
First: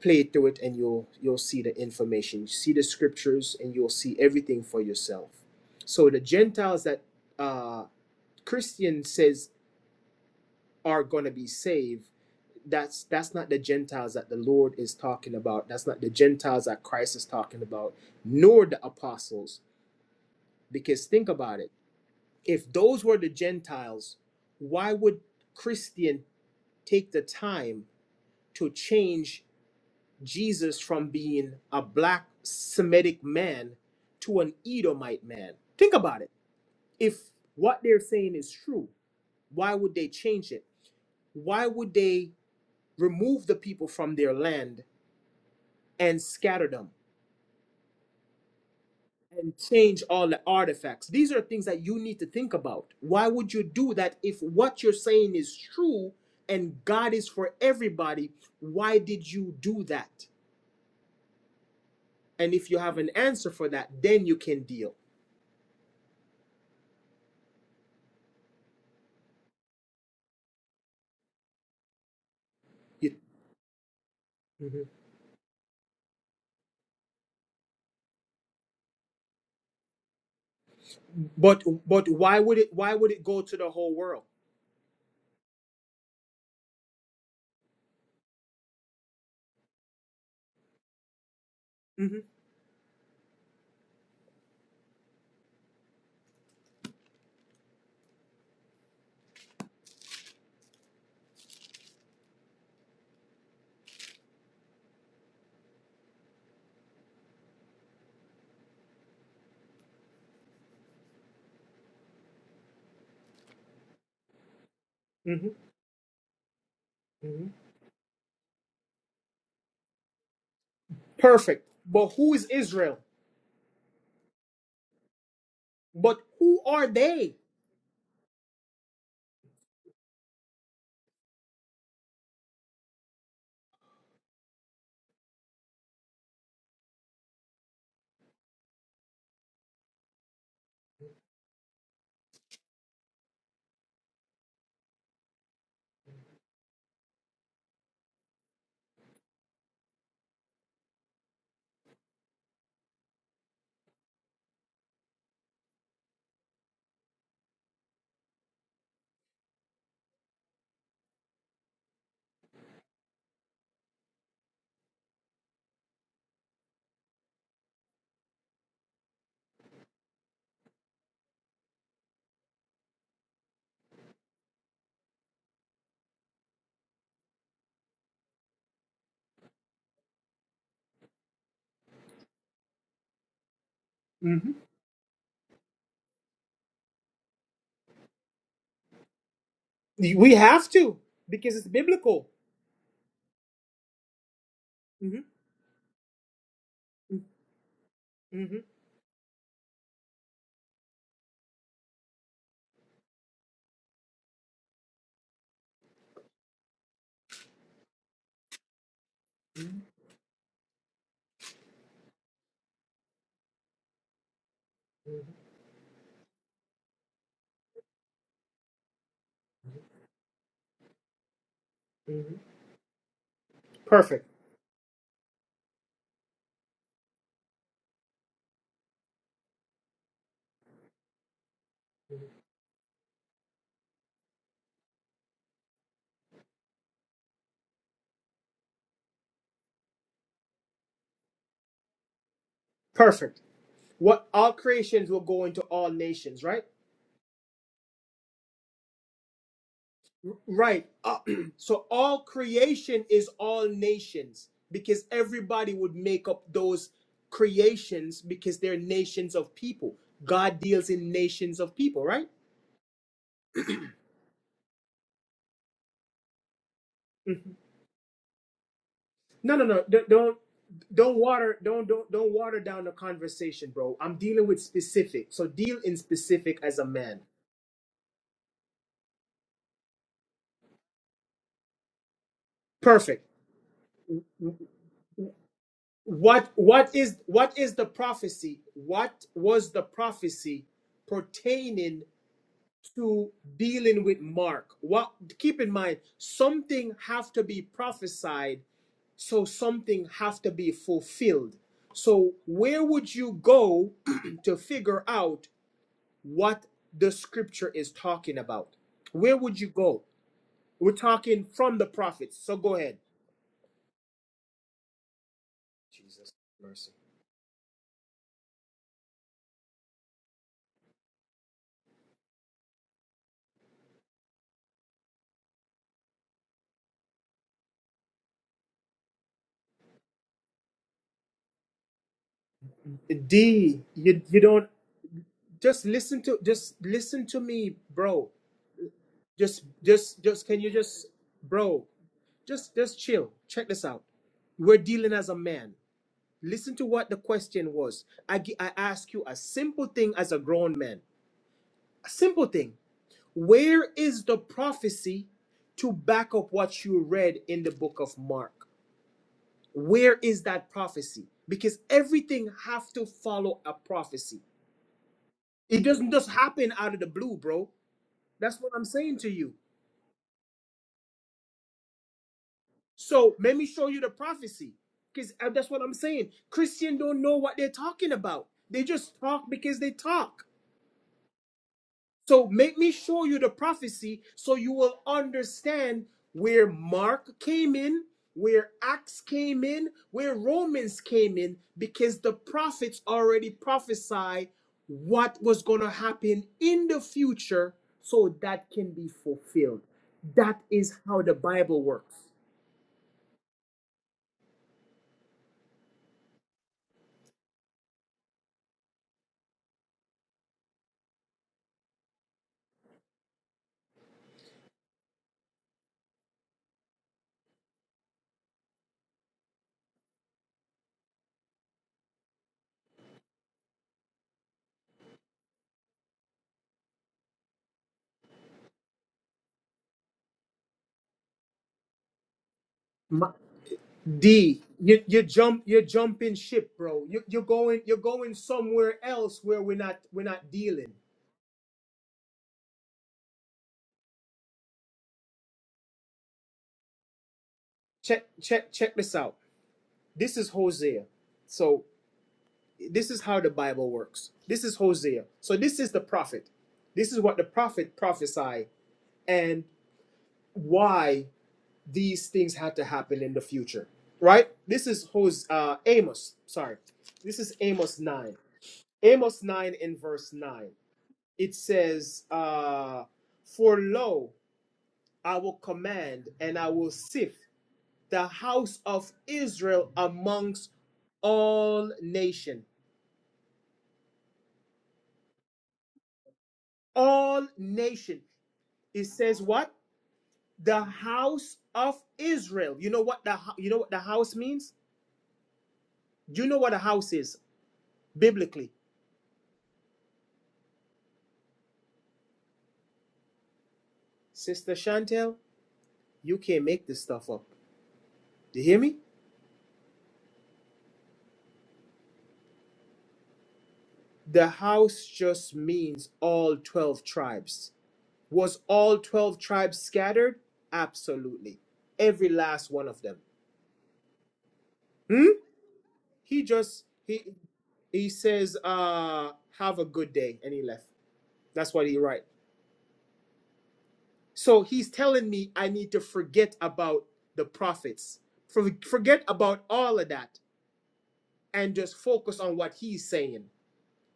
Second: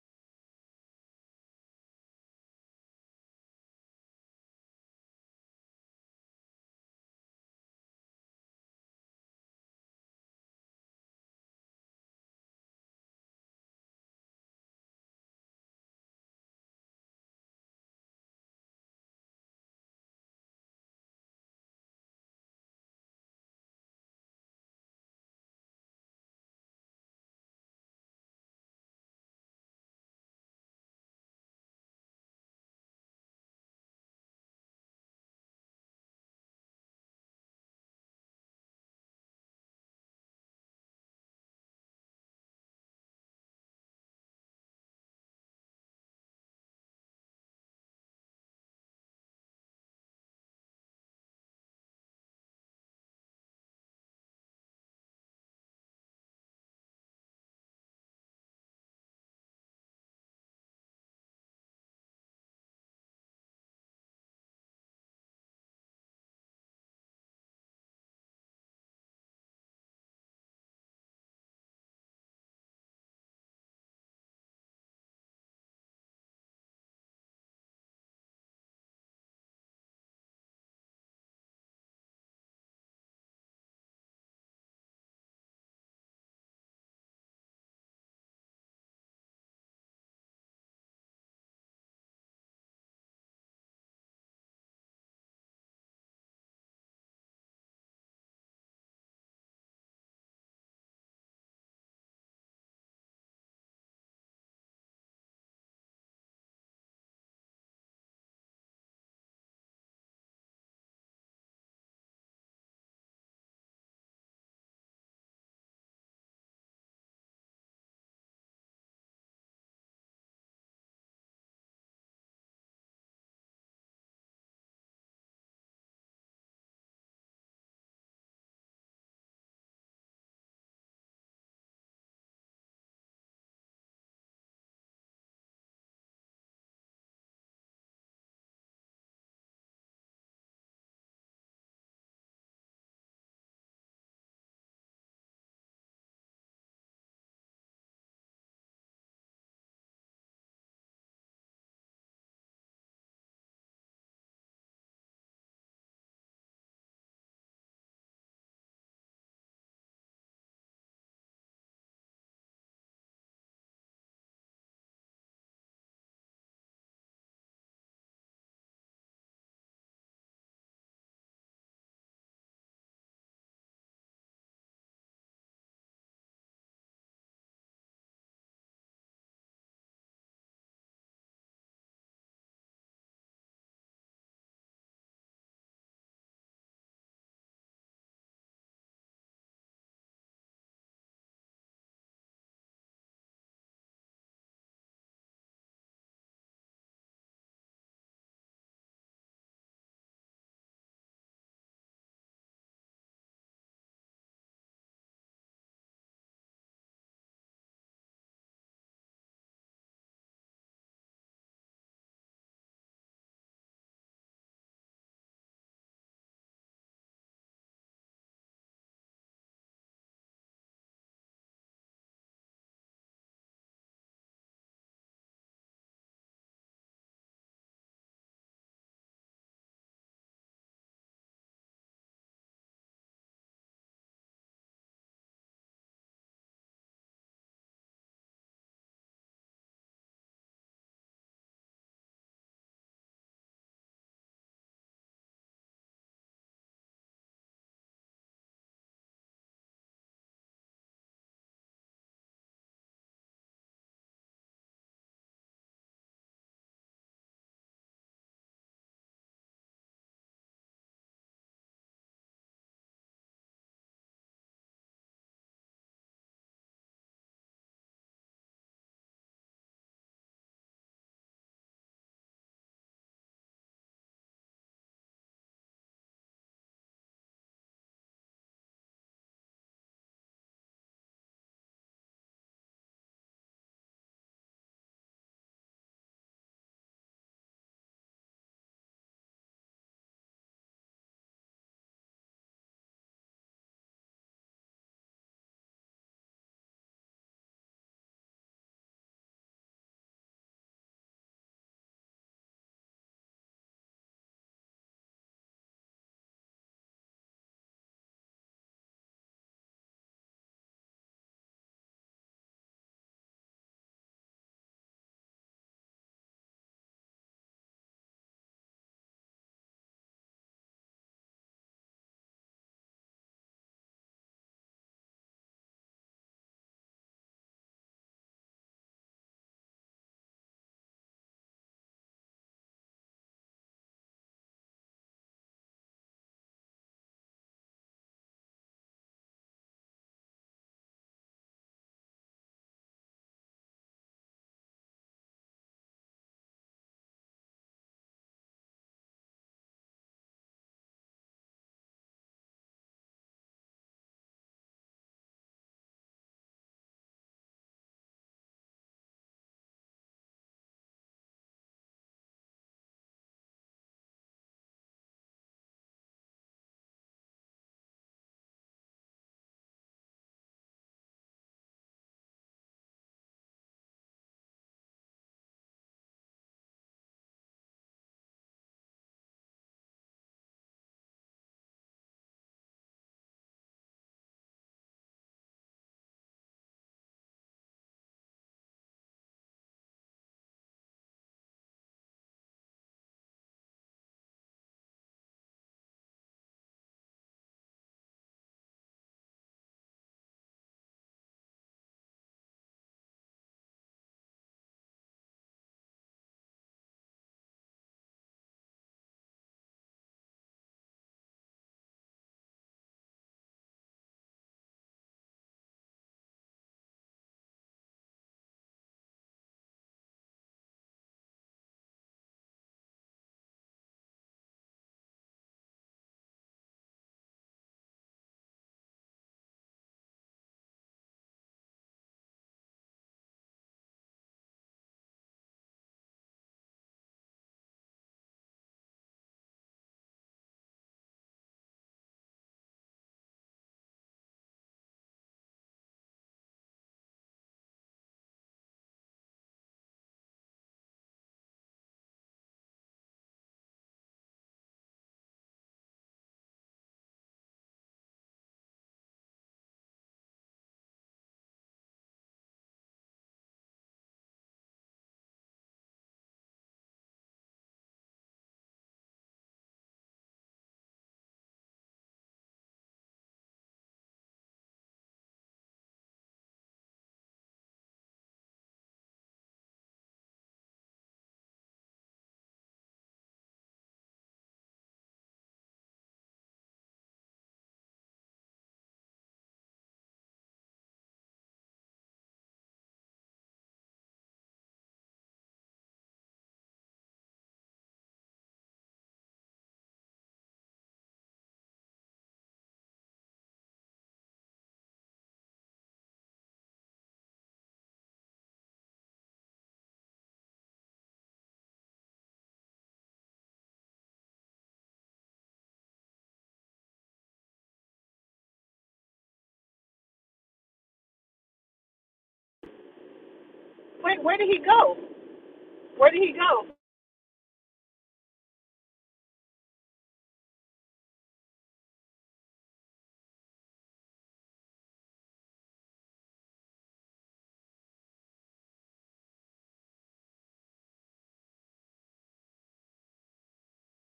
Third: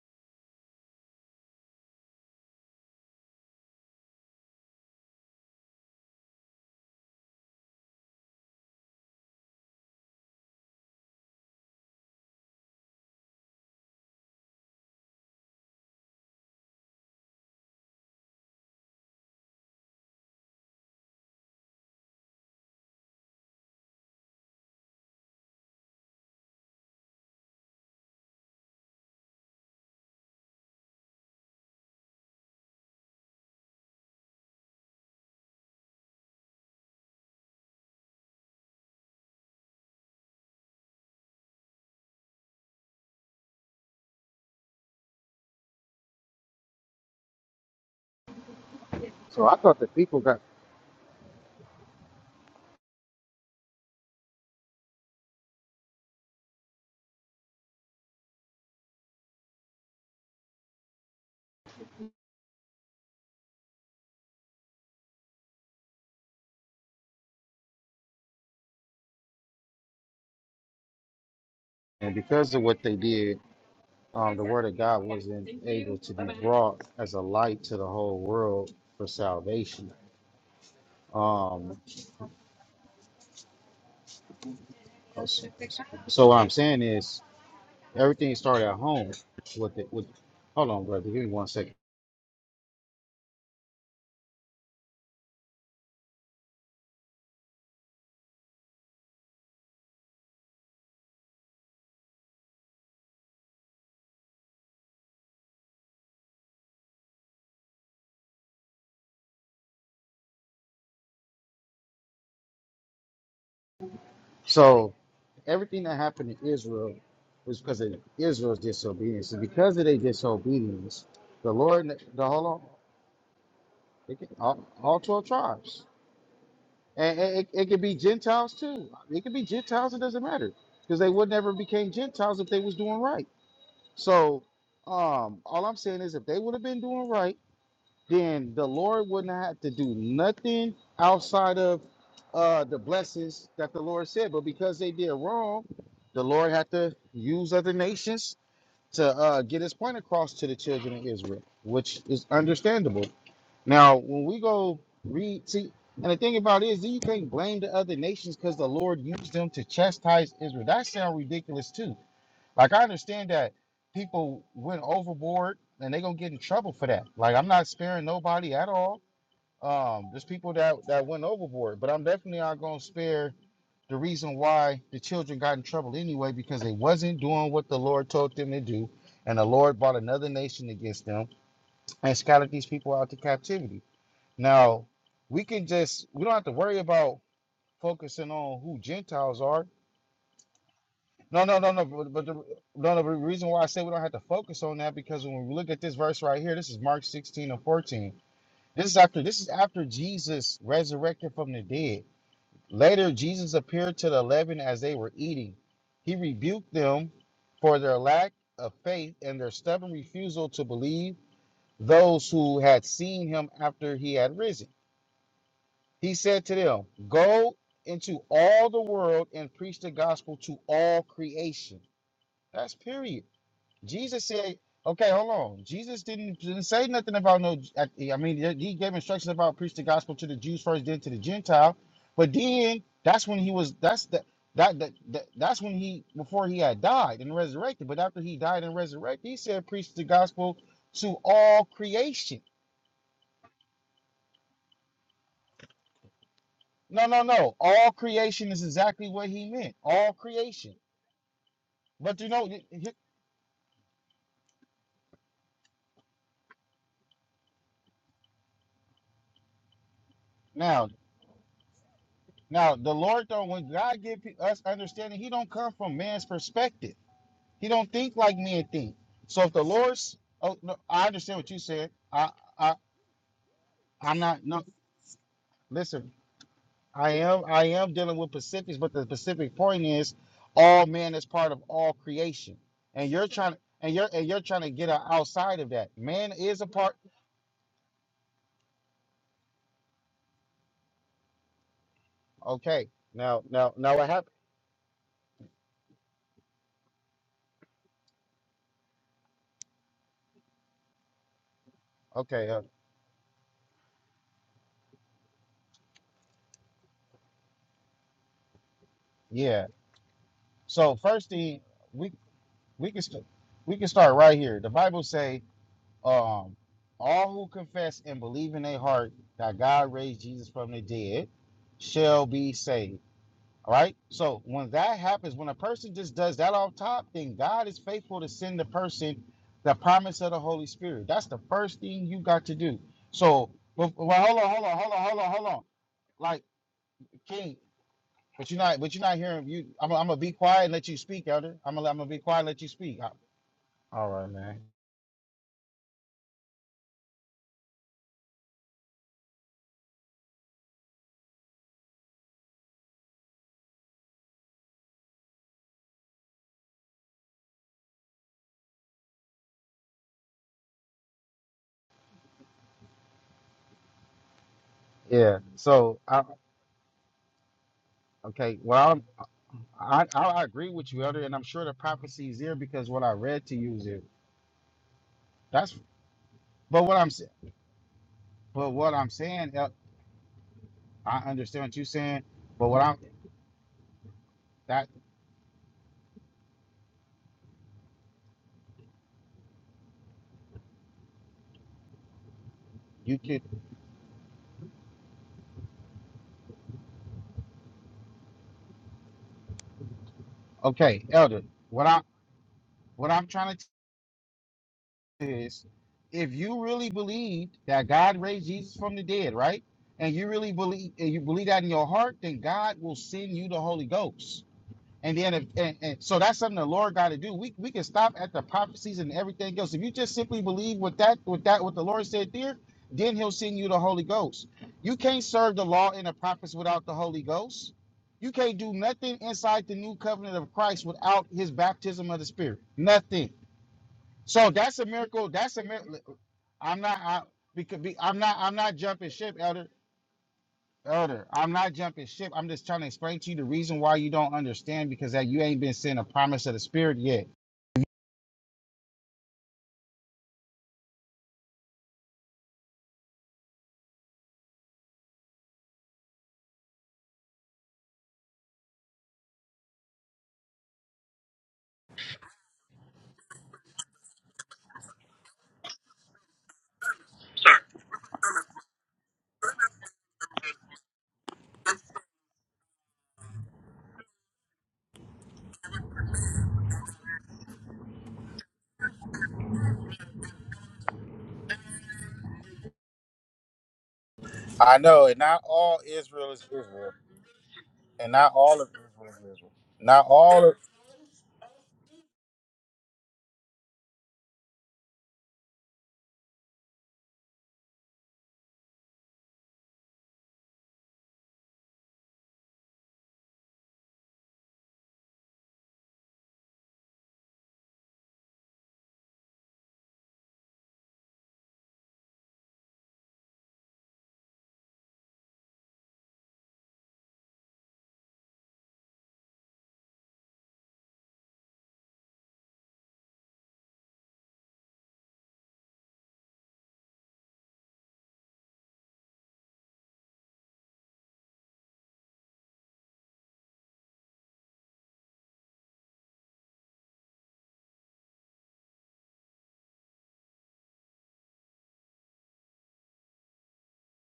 Speaker 1: play through it, and you'll you'll see the information, you see the scriptures, and you'll see everything for yourself. So the Gentiles that uh, Christian says are going to be saved that's that's not the gentiles that the lord is talking about that's not the gentiles that christ is talking about nor the apostles because think about it if those were the gentiles why would christian take the time to change jesus from being a black semitic man to an edomite man think about it if what they're saying is true why would they change it why would they remove the people from their land and scatter them
Speaker 3: So
Speaker 1: and
Speaker 3: I thought the
Speaker 1: change
Speaker 3: people
Speaker 1: all the
Speaker 3: got
Speaker 1: artifacts. These are things that you need to think about. Why would you do that if what you're saying is true and God is for everybody? Why did you do that? And if you have an answer for that, then you can deal.
Speaker 3: and because of what they
Speaker 1: You-
Speaker 3: did, um, the word of
Speaker 1: Mhm.
Speaker 3: God wasn't able to be brought as a light to the whole world for salvation.
Speaker 1: But
Speaker 3: Um,
Speaker 1: but why would it why would it go to the whole world?
Speaker 3: so, so what I'm saying is everything started at home with it. With hold on, brother, give me one second.
Speaker 1: Mhm,
Speaker 3: So.
Speaker 1: mhm,
Speaker 3: everything that happened to Israel
Speaker 1: mhm.
Speaker 3: was because of Israel's disobedience. And because of their disobedience, the
Speaker 1: Perfect.
Speaker 3: Lord,
Speaker 1: But
Speaker 3: the
Speaker 1: who is
Speaker 3: whole, all,
Speaker 1: Israel?
Speaker 3: it can, all, all 12 tribes,
Speaker 1: But who are
Speaker 3: and
Speaker 1: they?
Speaker 3: and it, it could be Gentiles too. It could be Gentiles. It doesn't matter because they would never became Gentiles if they was doing right. So, um, all I'm saying is if they would have been doing right then the Lord wouldn't have to do nothing outside of uh, the blessings that the Lord said. But because they did wrong, the Lord had to use other nations to uh, get his point across to the children of Israel, which is understandable. Now, when we go read, see, and the thing about it is, you can't blame the other nations because the Lord used them to chastise Israel. That sounds ridiculous, too like I understand that people went overboard and they gonna get in trouble for that. Like I'm not sparing nobody at all. Um, there's people that that went overboard, but I'm definitely not gonna spare the reason why the children got in trouble anyway because they wasn't doing what the Lord told them to do, and the Lord brought another nation against them and scattered these people out to captivity.
Speaker 1: Mhm.
Speaker 3: Now we can just we don't have to worry about focusing on who Gentiles are
Speaker 1: We have to
Speaker 3: No,
Speaker 1: because
Speaker 3: no,
Speaker 1: it's
Speaker 3: no, no. But, but
Speaker 1: biblical.
Speaker 3: the, no, no, but the reason why I say we don't have to focus on that
Speaker 1: hmm
Speaker 3: because when we look at this verse right here, this is Mark 16 and 14.
Speaker 1: hmm
Speaker 3: This is after this is after Jesus resurrected from the dead. Later, Jesus appeared to the eleven as they were eating. He rebuked them for their lack of faith and their stubborn refusal to believe those who had seen him after he had risen. He said to them, Go into all the world and preach the gospel to all creation. That's period.
Speaker 1: Perfect.
Speaker 3: Jesus said, okay, hold on. Jesus didn't, didn't say nothing about no, I, mean, he gave instructions about preach the gospel to the Jews first, then to the Gentile. But then that's when he was, that's the, that, that, that that's when he before he had died and resurrected but after he died and resurrected he said preach the gospel to all creation
Speaker 1: Perfect. What all creations will go into all nations, right?
Speaker 3: no no no all creation is exactly what he meant all creation
Speaker 1: Right. Uh, so
Speaker 3: but
Speaker 1: all
Speaker 3: you know he- he-
Speaker 1: creation is all nations because everybody would make up those creations because they're nations of people. God
Speaker 3: now
Speaker 1: deals in nations of people, right?
Speaker 3: now the lord though when god give us understanding he don't come from man's perspective
Speaker 1: Mhm.
Speaker 3: He don't think like men think. So if
Speaker 1: No, no,
Speaker 3: the
Speaker 1: no. do
Speaker 3: Lord's,
Speaker 1: don't
Speaker 3: oh, no, I
Speaker 1: don't
Speaker 3: understand what
Speaker 1: water
Speaker 3: you
Speaker 1: don't
Speaker 3: said.
Speaker 1: don't
Speaker 3: I,
Speaker 1: don't water
Speaker 3: I,
Speaker 1: down the conversation, bro. I'm
Speaker 3: I'm not.
Speaker 1: dealing with
Speaker 3: No,
Speaker 1: specific. So deal in
Speaker 3: listen.
Speaker 1: specific as a
Speaker 3: I
Speaker 1: man.
Speaker 3: am, I am dealing with Pacifics, but the Pacific point is, all man is part of all creation, and
Speaker 1: Perfect.
Speaker 3: you're trying, and you're, and you're trying to get out- outside of that. Man
Speaker 1: what
Speaker 3: is a
Speaker 1: what
Speaker 3: part.
Speaker 1: is what is the prophecy what was the prophecy pertaining
Speaker 3: Okay.
Speaker 1: to
Speaker 3: Now, now, now,
Speaker 1: dealing
Speaker 3: what
Speaker 1: with
Speaker 3: happened?
Speaker 1: mark what keep in mind something have to be prophesied so something have to be fulfilled so
Speaker 3: Okay. Uh,
Speaker 1: where would you go to figure out what the scripture is talking about where would
Speaker 3: yeah.
Speaker 1: you go we're
Speaker 3: So first
Speaker 1: talking
Speaker 3: thing,
Speaker 1: from the
Speaker 3: we,
Speaker 1: prophets so go
Speaker 3: we
Speaker 1: ahead
Speaker 3: can, st- we can start right here. The Bible say. Um, all who confess and believe in their heart that God raised Jesus from the dead shall be saved. All right. So when that happens, when a person just does that off top, then God is faithful to send the person the promise of the Holy Spirit. That's the first thing you got to do. So,
Speaker 1: d
Speaker 3: well,
Speaker 1: you,
Speaker 3: well,
Speaker 1: you
Speaker 3: hold on, hold
Speaker 1: don't
Speaker 3: on, hold on, hold on, hold on.
Speaker 1: just listen to
Speaker 3: Like
Speaker 1: just listen to
Speaker 3: King,
Speaker 1: me bro
Speaker 3: but you're not, but you're not hearing
Speaker 1: just
Speaker 3: you. I'm, I'm gonna
Speaker 1: just
Speaker 3: be
Speaker 1: just can
Speaker 3: quiet
Speaker 1: you
Speaker 3: and let you
Speaker 1: just
Speaker 3: speak, Elder. I'm
Speaker 1: bro
Speaker 3: gonna, I'm gonna be quiet and let you
Speaker 1: just
Speaker 3: speak.
Speaker 1: just
Speaker 3: I-
Speaker 1: chill check this out
Speaker 3: all right, man.
Speaker 1: we're dealing as a man listen to what the question was i gi- i ask you a simple thing as a grown man a simple thing where is the prophecy to back up what you read in the book of mark where is that prophecy because everything have to follow a prophecy
Speaker 3: Yeah.
Speaker 1: it
Speaker 3: So,
Speaker 1: doesn't
Speaker 3: I,
Speaker 1: just happen out of the blue bro that's
Speaker 3: okay.
Speaker 1: what i'm
Speaker 3: Well, I'm,
Speaker 1: saying to you
Speaker 3: I, I I agree with you, Elder, and I'm sure the prophecy is there because what I
Speaker 1: So
Speaker 3: read
Speaker 1: let
Speaker 3: to
Speaker 1: me
Speaker 3: you is
Speaker 1: show you
Speaker 3: there.
Speaker 1: the prophecy, because that's
Speaker 3: That's
Speaker 1: what I'm saying.
Speaker 3: but
Speaker 1: Christian
Speaker 3: what I'm
Speaker 1: don't
Speaker 3: saying.
Speaker 1: know what they're talking about.
Speaker 3: But
Speaker 1: They
Speaker 3: what I'm
Speaker 1: just talk
Speaker 3: saying, El-
Speaker 1: because they talk.
Speaker 3: I understand what you're saying.
Speaker 1: So
Speaker 3: But
Speaker 1: make
Speaker 3: what
Speaker 1: me
Speaker 3: I'm
Speaker 1: show you the prophecy, so you
Speaker 3: that
Speaker 1: will understand where Mark came in, where Acts came in, where Romans came in, because the prophets
Speaker 3: you could
Speaker 1: already prophesied what was going to happen in the future, so that can be fulfilled. That is
Speaker 3: okay,
Speaker 1: how the
Speaker 3: Elder.
Speaker 1: Bible
Speaker 3: What I
Speaker 1: works.
Speaker 3: what I'm trying to tell you is, if you really believed that God raised Jesus from the dead, right, and you really believe and you believe that in your heart, then God will send you the Holy Ghost. And then if and, and so that's something the Lord got to do. We we can stop at the prophecies and everything else. If you just simply believe what that what that what the Lord said there, then he'll send you the Holy Ghost. You can't serve the law and the prophets without the Holy Ghost. You can't do nothing inside the new covenant of Christ without his baptism of the Spirit.
Speaker 1: Ma-
Speaker 3: Nothing. So
Speaker 1: D,
Speaker 3: that's a
Speaker 1: you you
Speaker 3: miracle. That's
Speaker 1: jump
Speaker 3: a
Speaker 1: you're
Speaker 3: miracle.
Speaker 1: jumping ship,
Speaker 3: I'm not
Speaker 1: bro.
Speaker 3: I
Speaker 1: You you're
Speaker 3: because
Speaker 1: going
Speaker 3: be,
Speaker 1: you're
Speaker 3: I'm
Speaker 1: going
Speaker 3: not I'm not
Speaker 1: somewhere
Speaker 3: jumping ship,
Speaker 1: else
Speaker 3: Elder.
Speaker 1: where we're not we're not dealing.
Speaker 3: Elder, I'm not jumping ship. I'm just trying to explain to you the reason why you don't understand because that you ain't been seeing a promise of the Spirit yet.
Speaker 1: Check check check this out. This is Hosea. So this is how the Bible works. This is Hosea. So this is the prophet. This is what the prophet prophesied and why these things had to happen in the future. Right? This is Hos uh Amos. Sorry. This is Amos 9. Amos 9 in verse 9. it says, uh, For lo, I will command and I will sift the house of Israel amongst all nation.
Speaker 3: I know, and not all Israel is Israel,
Speaker 1: All
Speaker 3: and
Speaker 1: nation.
Speaker 3: not all of
Speaker 1: It
Speaker 3: Israel is
Speaker 1: says
Speaker 3: Israel.
Speaker 1: what?
Speaker 3: Not all. of
Speaker 1: The house of Israel. You know what the you know what the house means? You know what a house is biblically. Sister Chantel, you can't make this stuff up. Do you hear me? The house just means all 12 tribes Was all 12 tribes scattered? Absolutely. Every last one of them.
Speaker 2: wait, where did he go?
Speaker 1: Hmm?
Speaker 2: Where did he
Speaker 1: He
Speaker 2: go?
Speaker 1: just he he says, uh, have a good day, and he left. That's what he write. So he's telling me I need to forget about the prophets. For, forget about all of that and just focus on what he's saying.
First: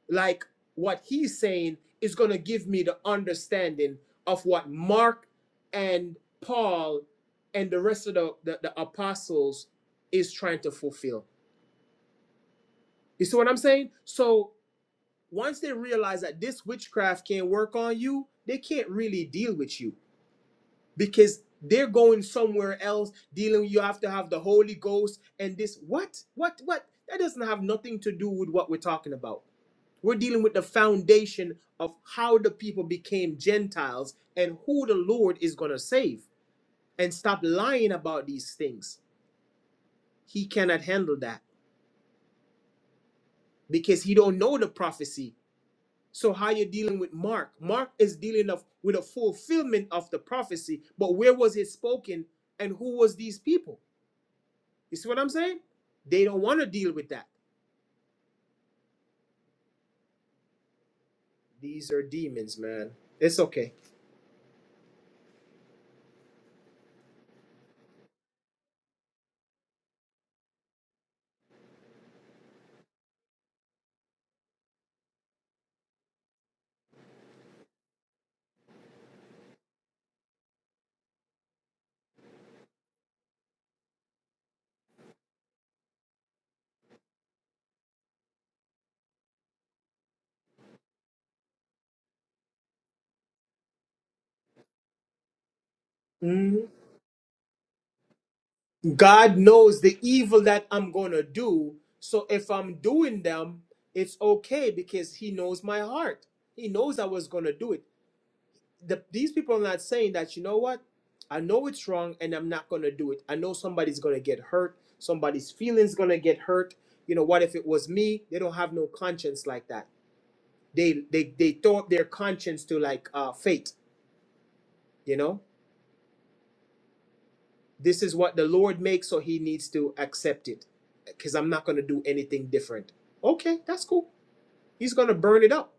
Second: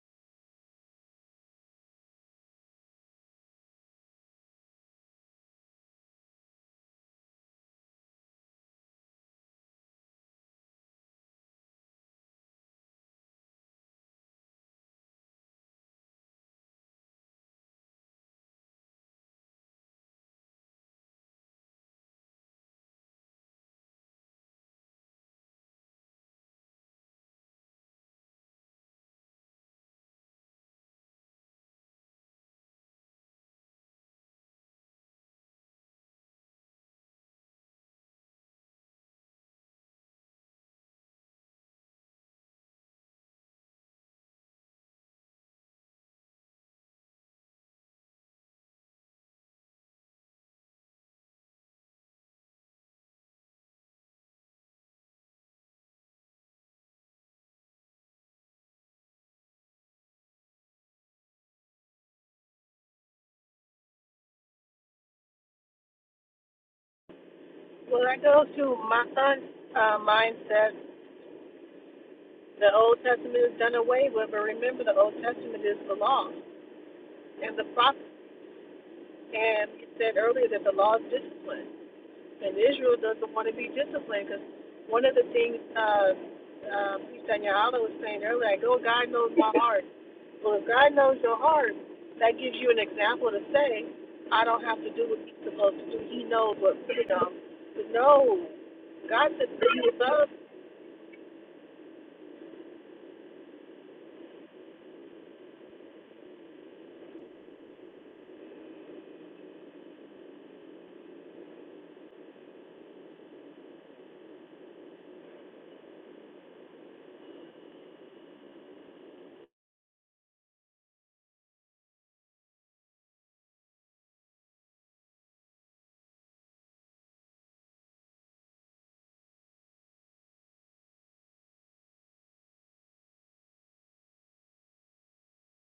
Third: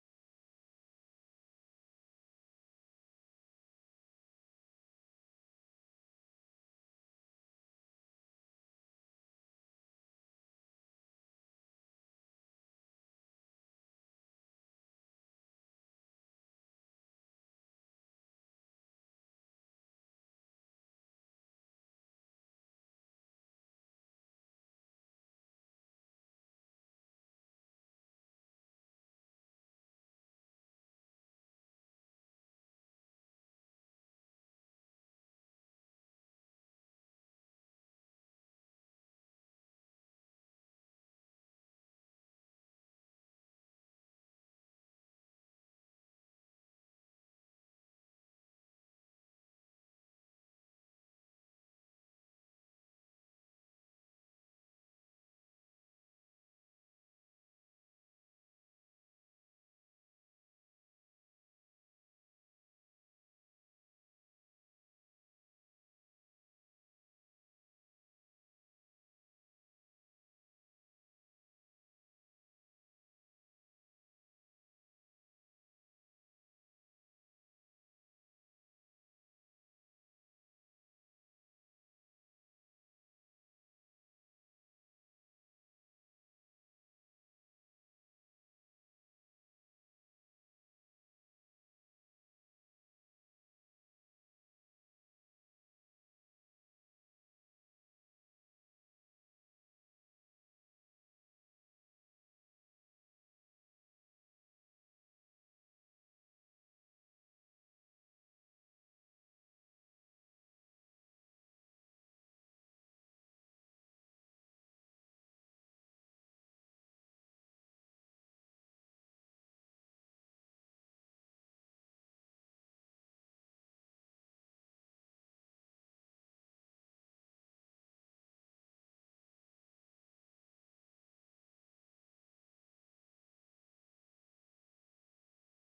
Speaker 1: like what he's saying is going to give me the understanding of what mark and paul and the rest of the, the, the apostles is trying to fulfill you see what i'm saying so once they realize that this witchcraft can't work on you they can't really deal with you because they're going somewhere else dealing you have to have the holy ghost and this what what what that doesn't have nothing to do with what we're talking about We're dealing with the foundation of how the people became Gentiles and who the Lord is going to save. And stop lying about these things. He cannot handle that because he don't know the prophecy. So how you dealing with Mark? Mark is dealing of, with a fulfillment of the prophecy, but where was it spoken and who was these people? You see what I'm saying? They don't want to deal with that. These are demons, man. It's okay.
Speaker 2: When I go to my son's uh, mindset, the Old Testament is done away with, but remember the Old Testament is the law and the prophets. And you said earlier that the law is discipline, and Israel doesn't want to be disciplined because one of the things uh, uh, Pisanya Allah was saying earlier, like, oh, God knows my heart. Well, if God knows your heart, that gives you an example to say, I don't have to do what he's supposed to do. He knows what's good enough. But no, God
Speaker 1: God
Speaker 2: said,
Speaker 1: knows
Speaker 2: you
Speaker 1: the
Speaker 2: love
Speaker 1: evil that I'm going to do. So if I'm doing them, it's okay because He knows my heart. He knows I was going to do it. The, these people are not saying that, you know what? I know it's wrong and I'm not going to do it. I know somebody's going to get hurt. Somebody's feelings going to get hurt. You know, what if it was me? They don't have no conscience like that. They they they throw up their conscience to like uh, fate, you know? This is what the Lord makes, so he needs to accept it because I'm not going to do anything different. Okay, that's cool. He's going to burn it up.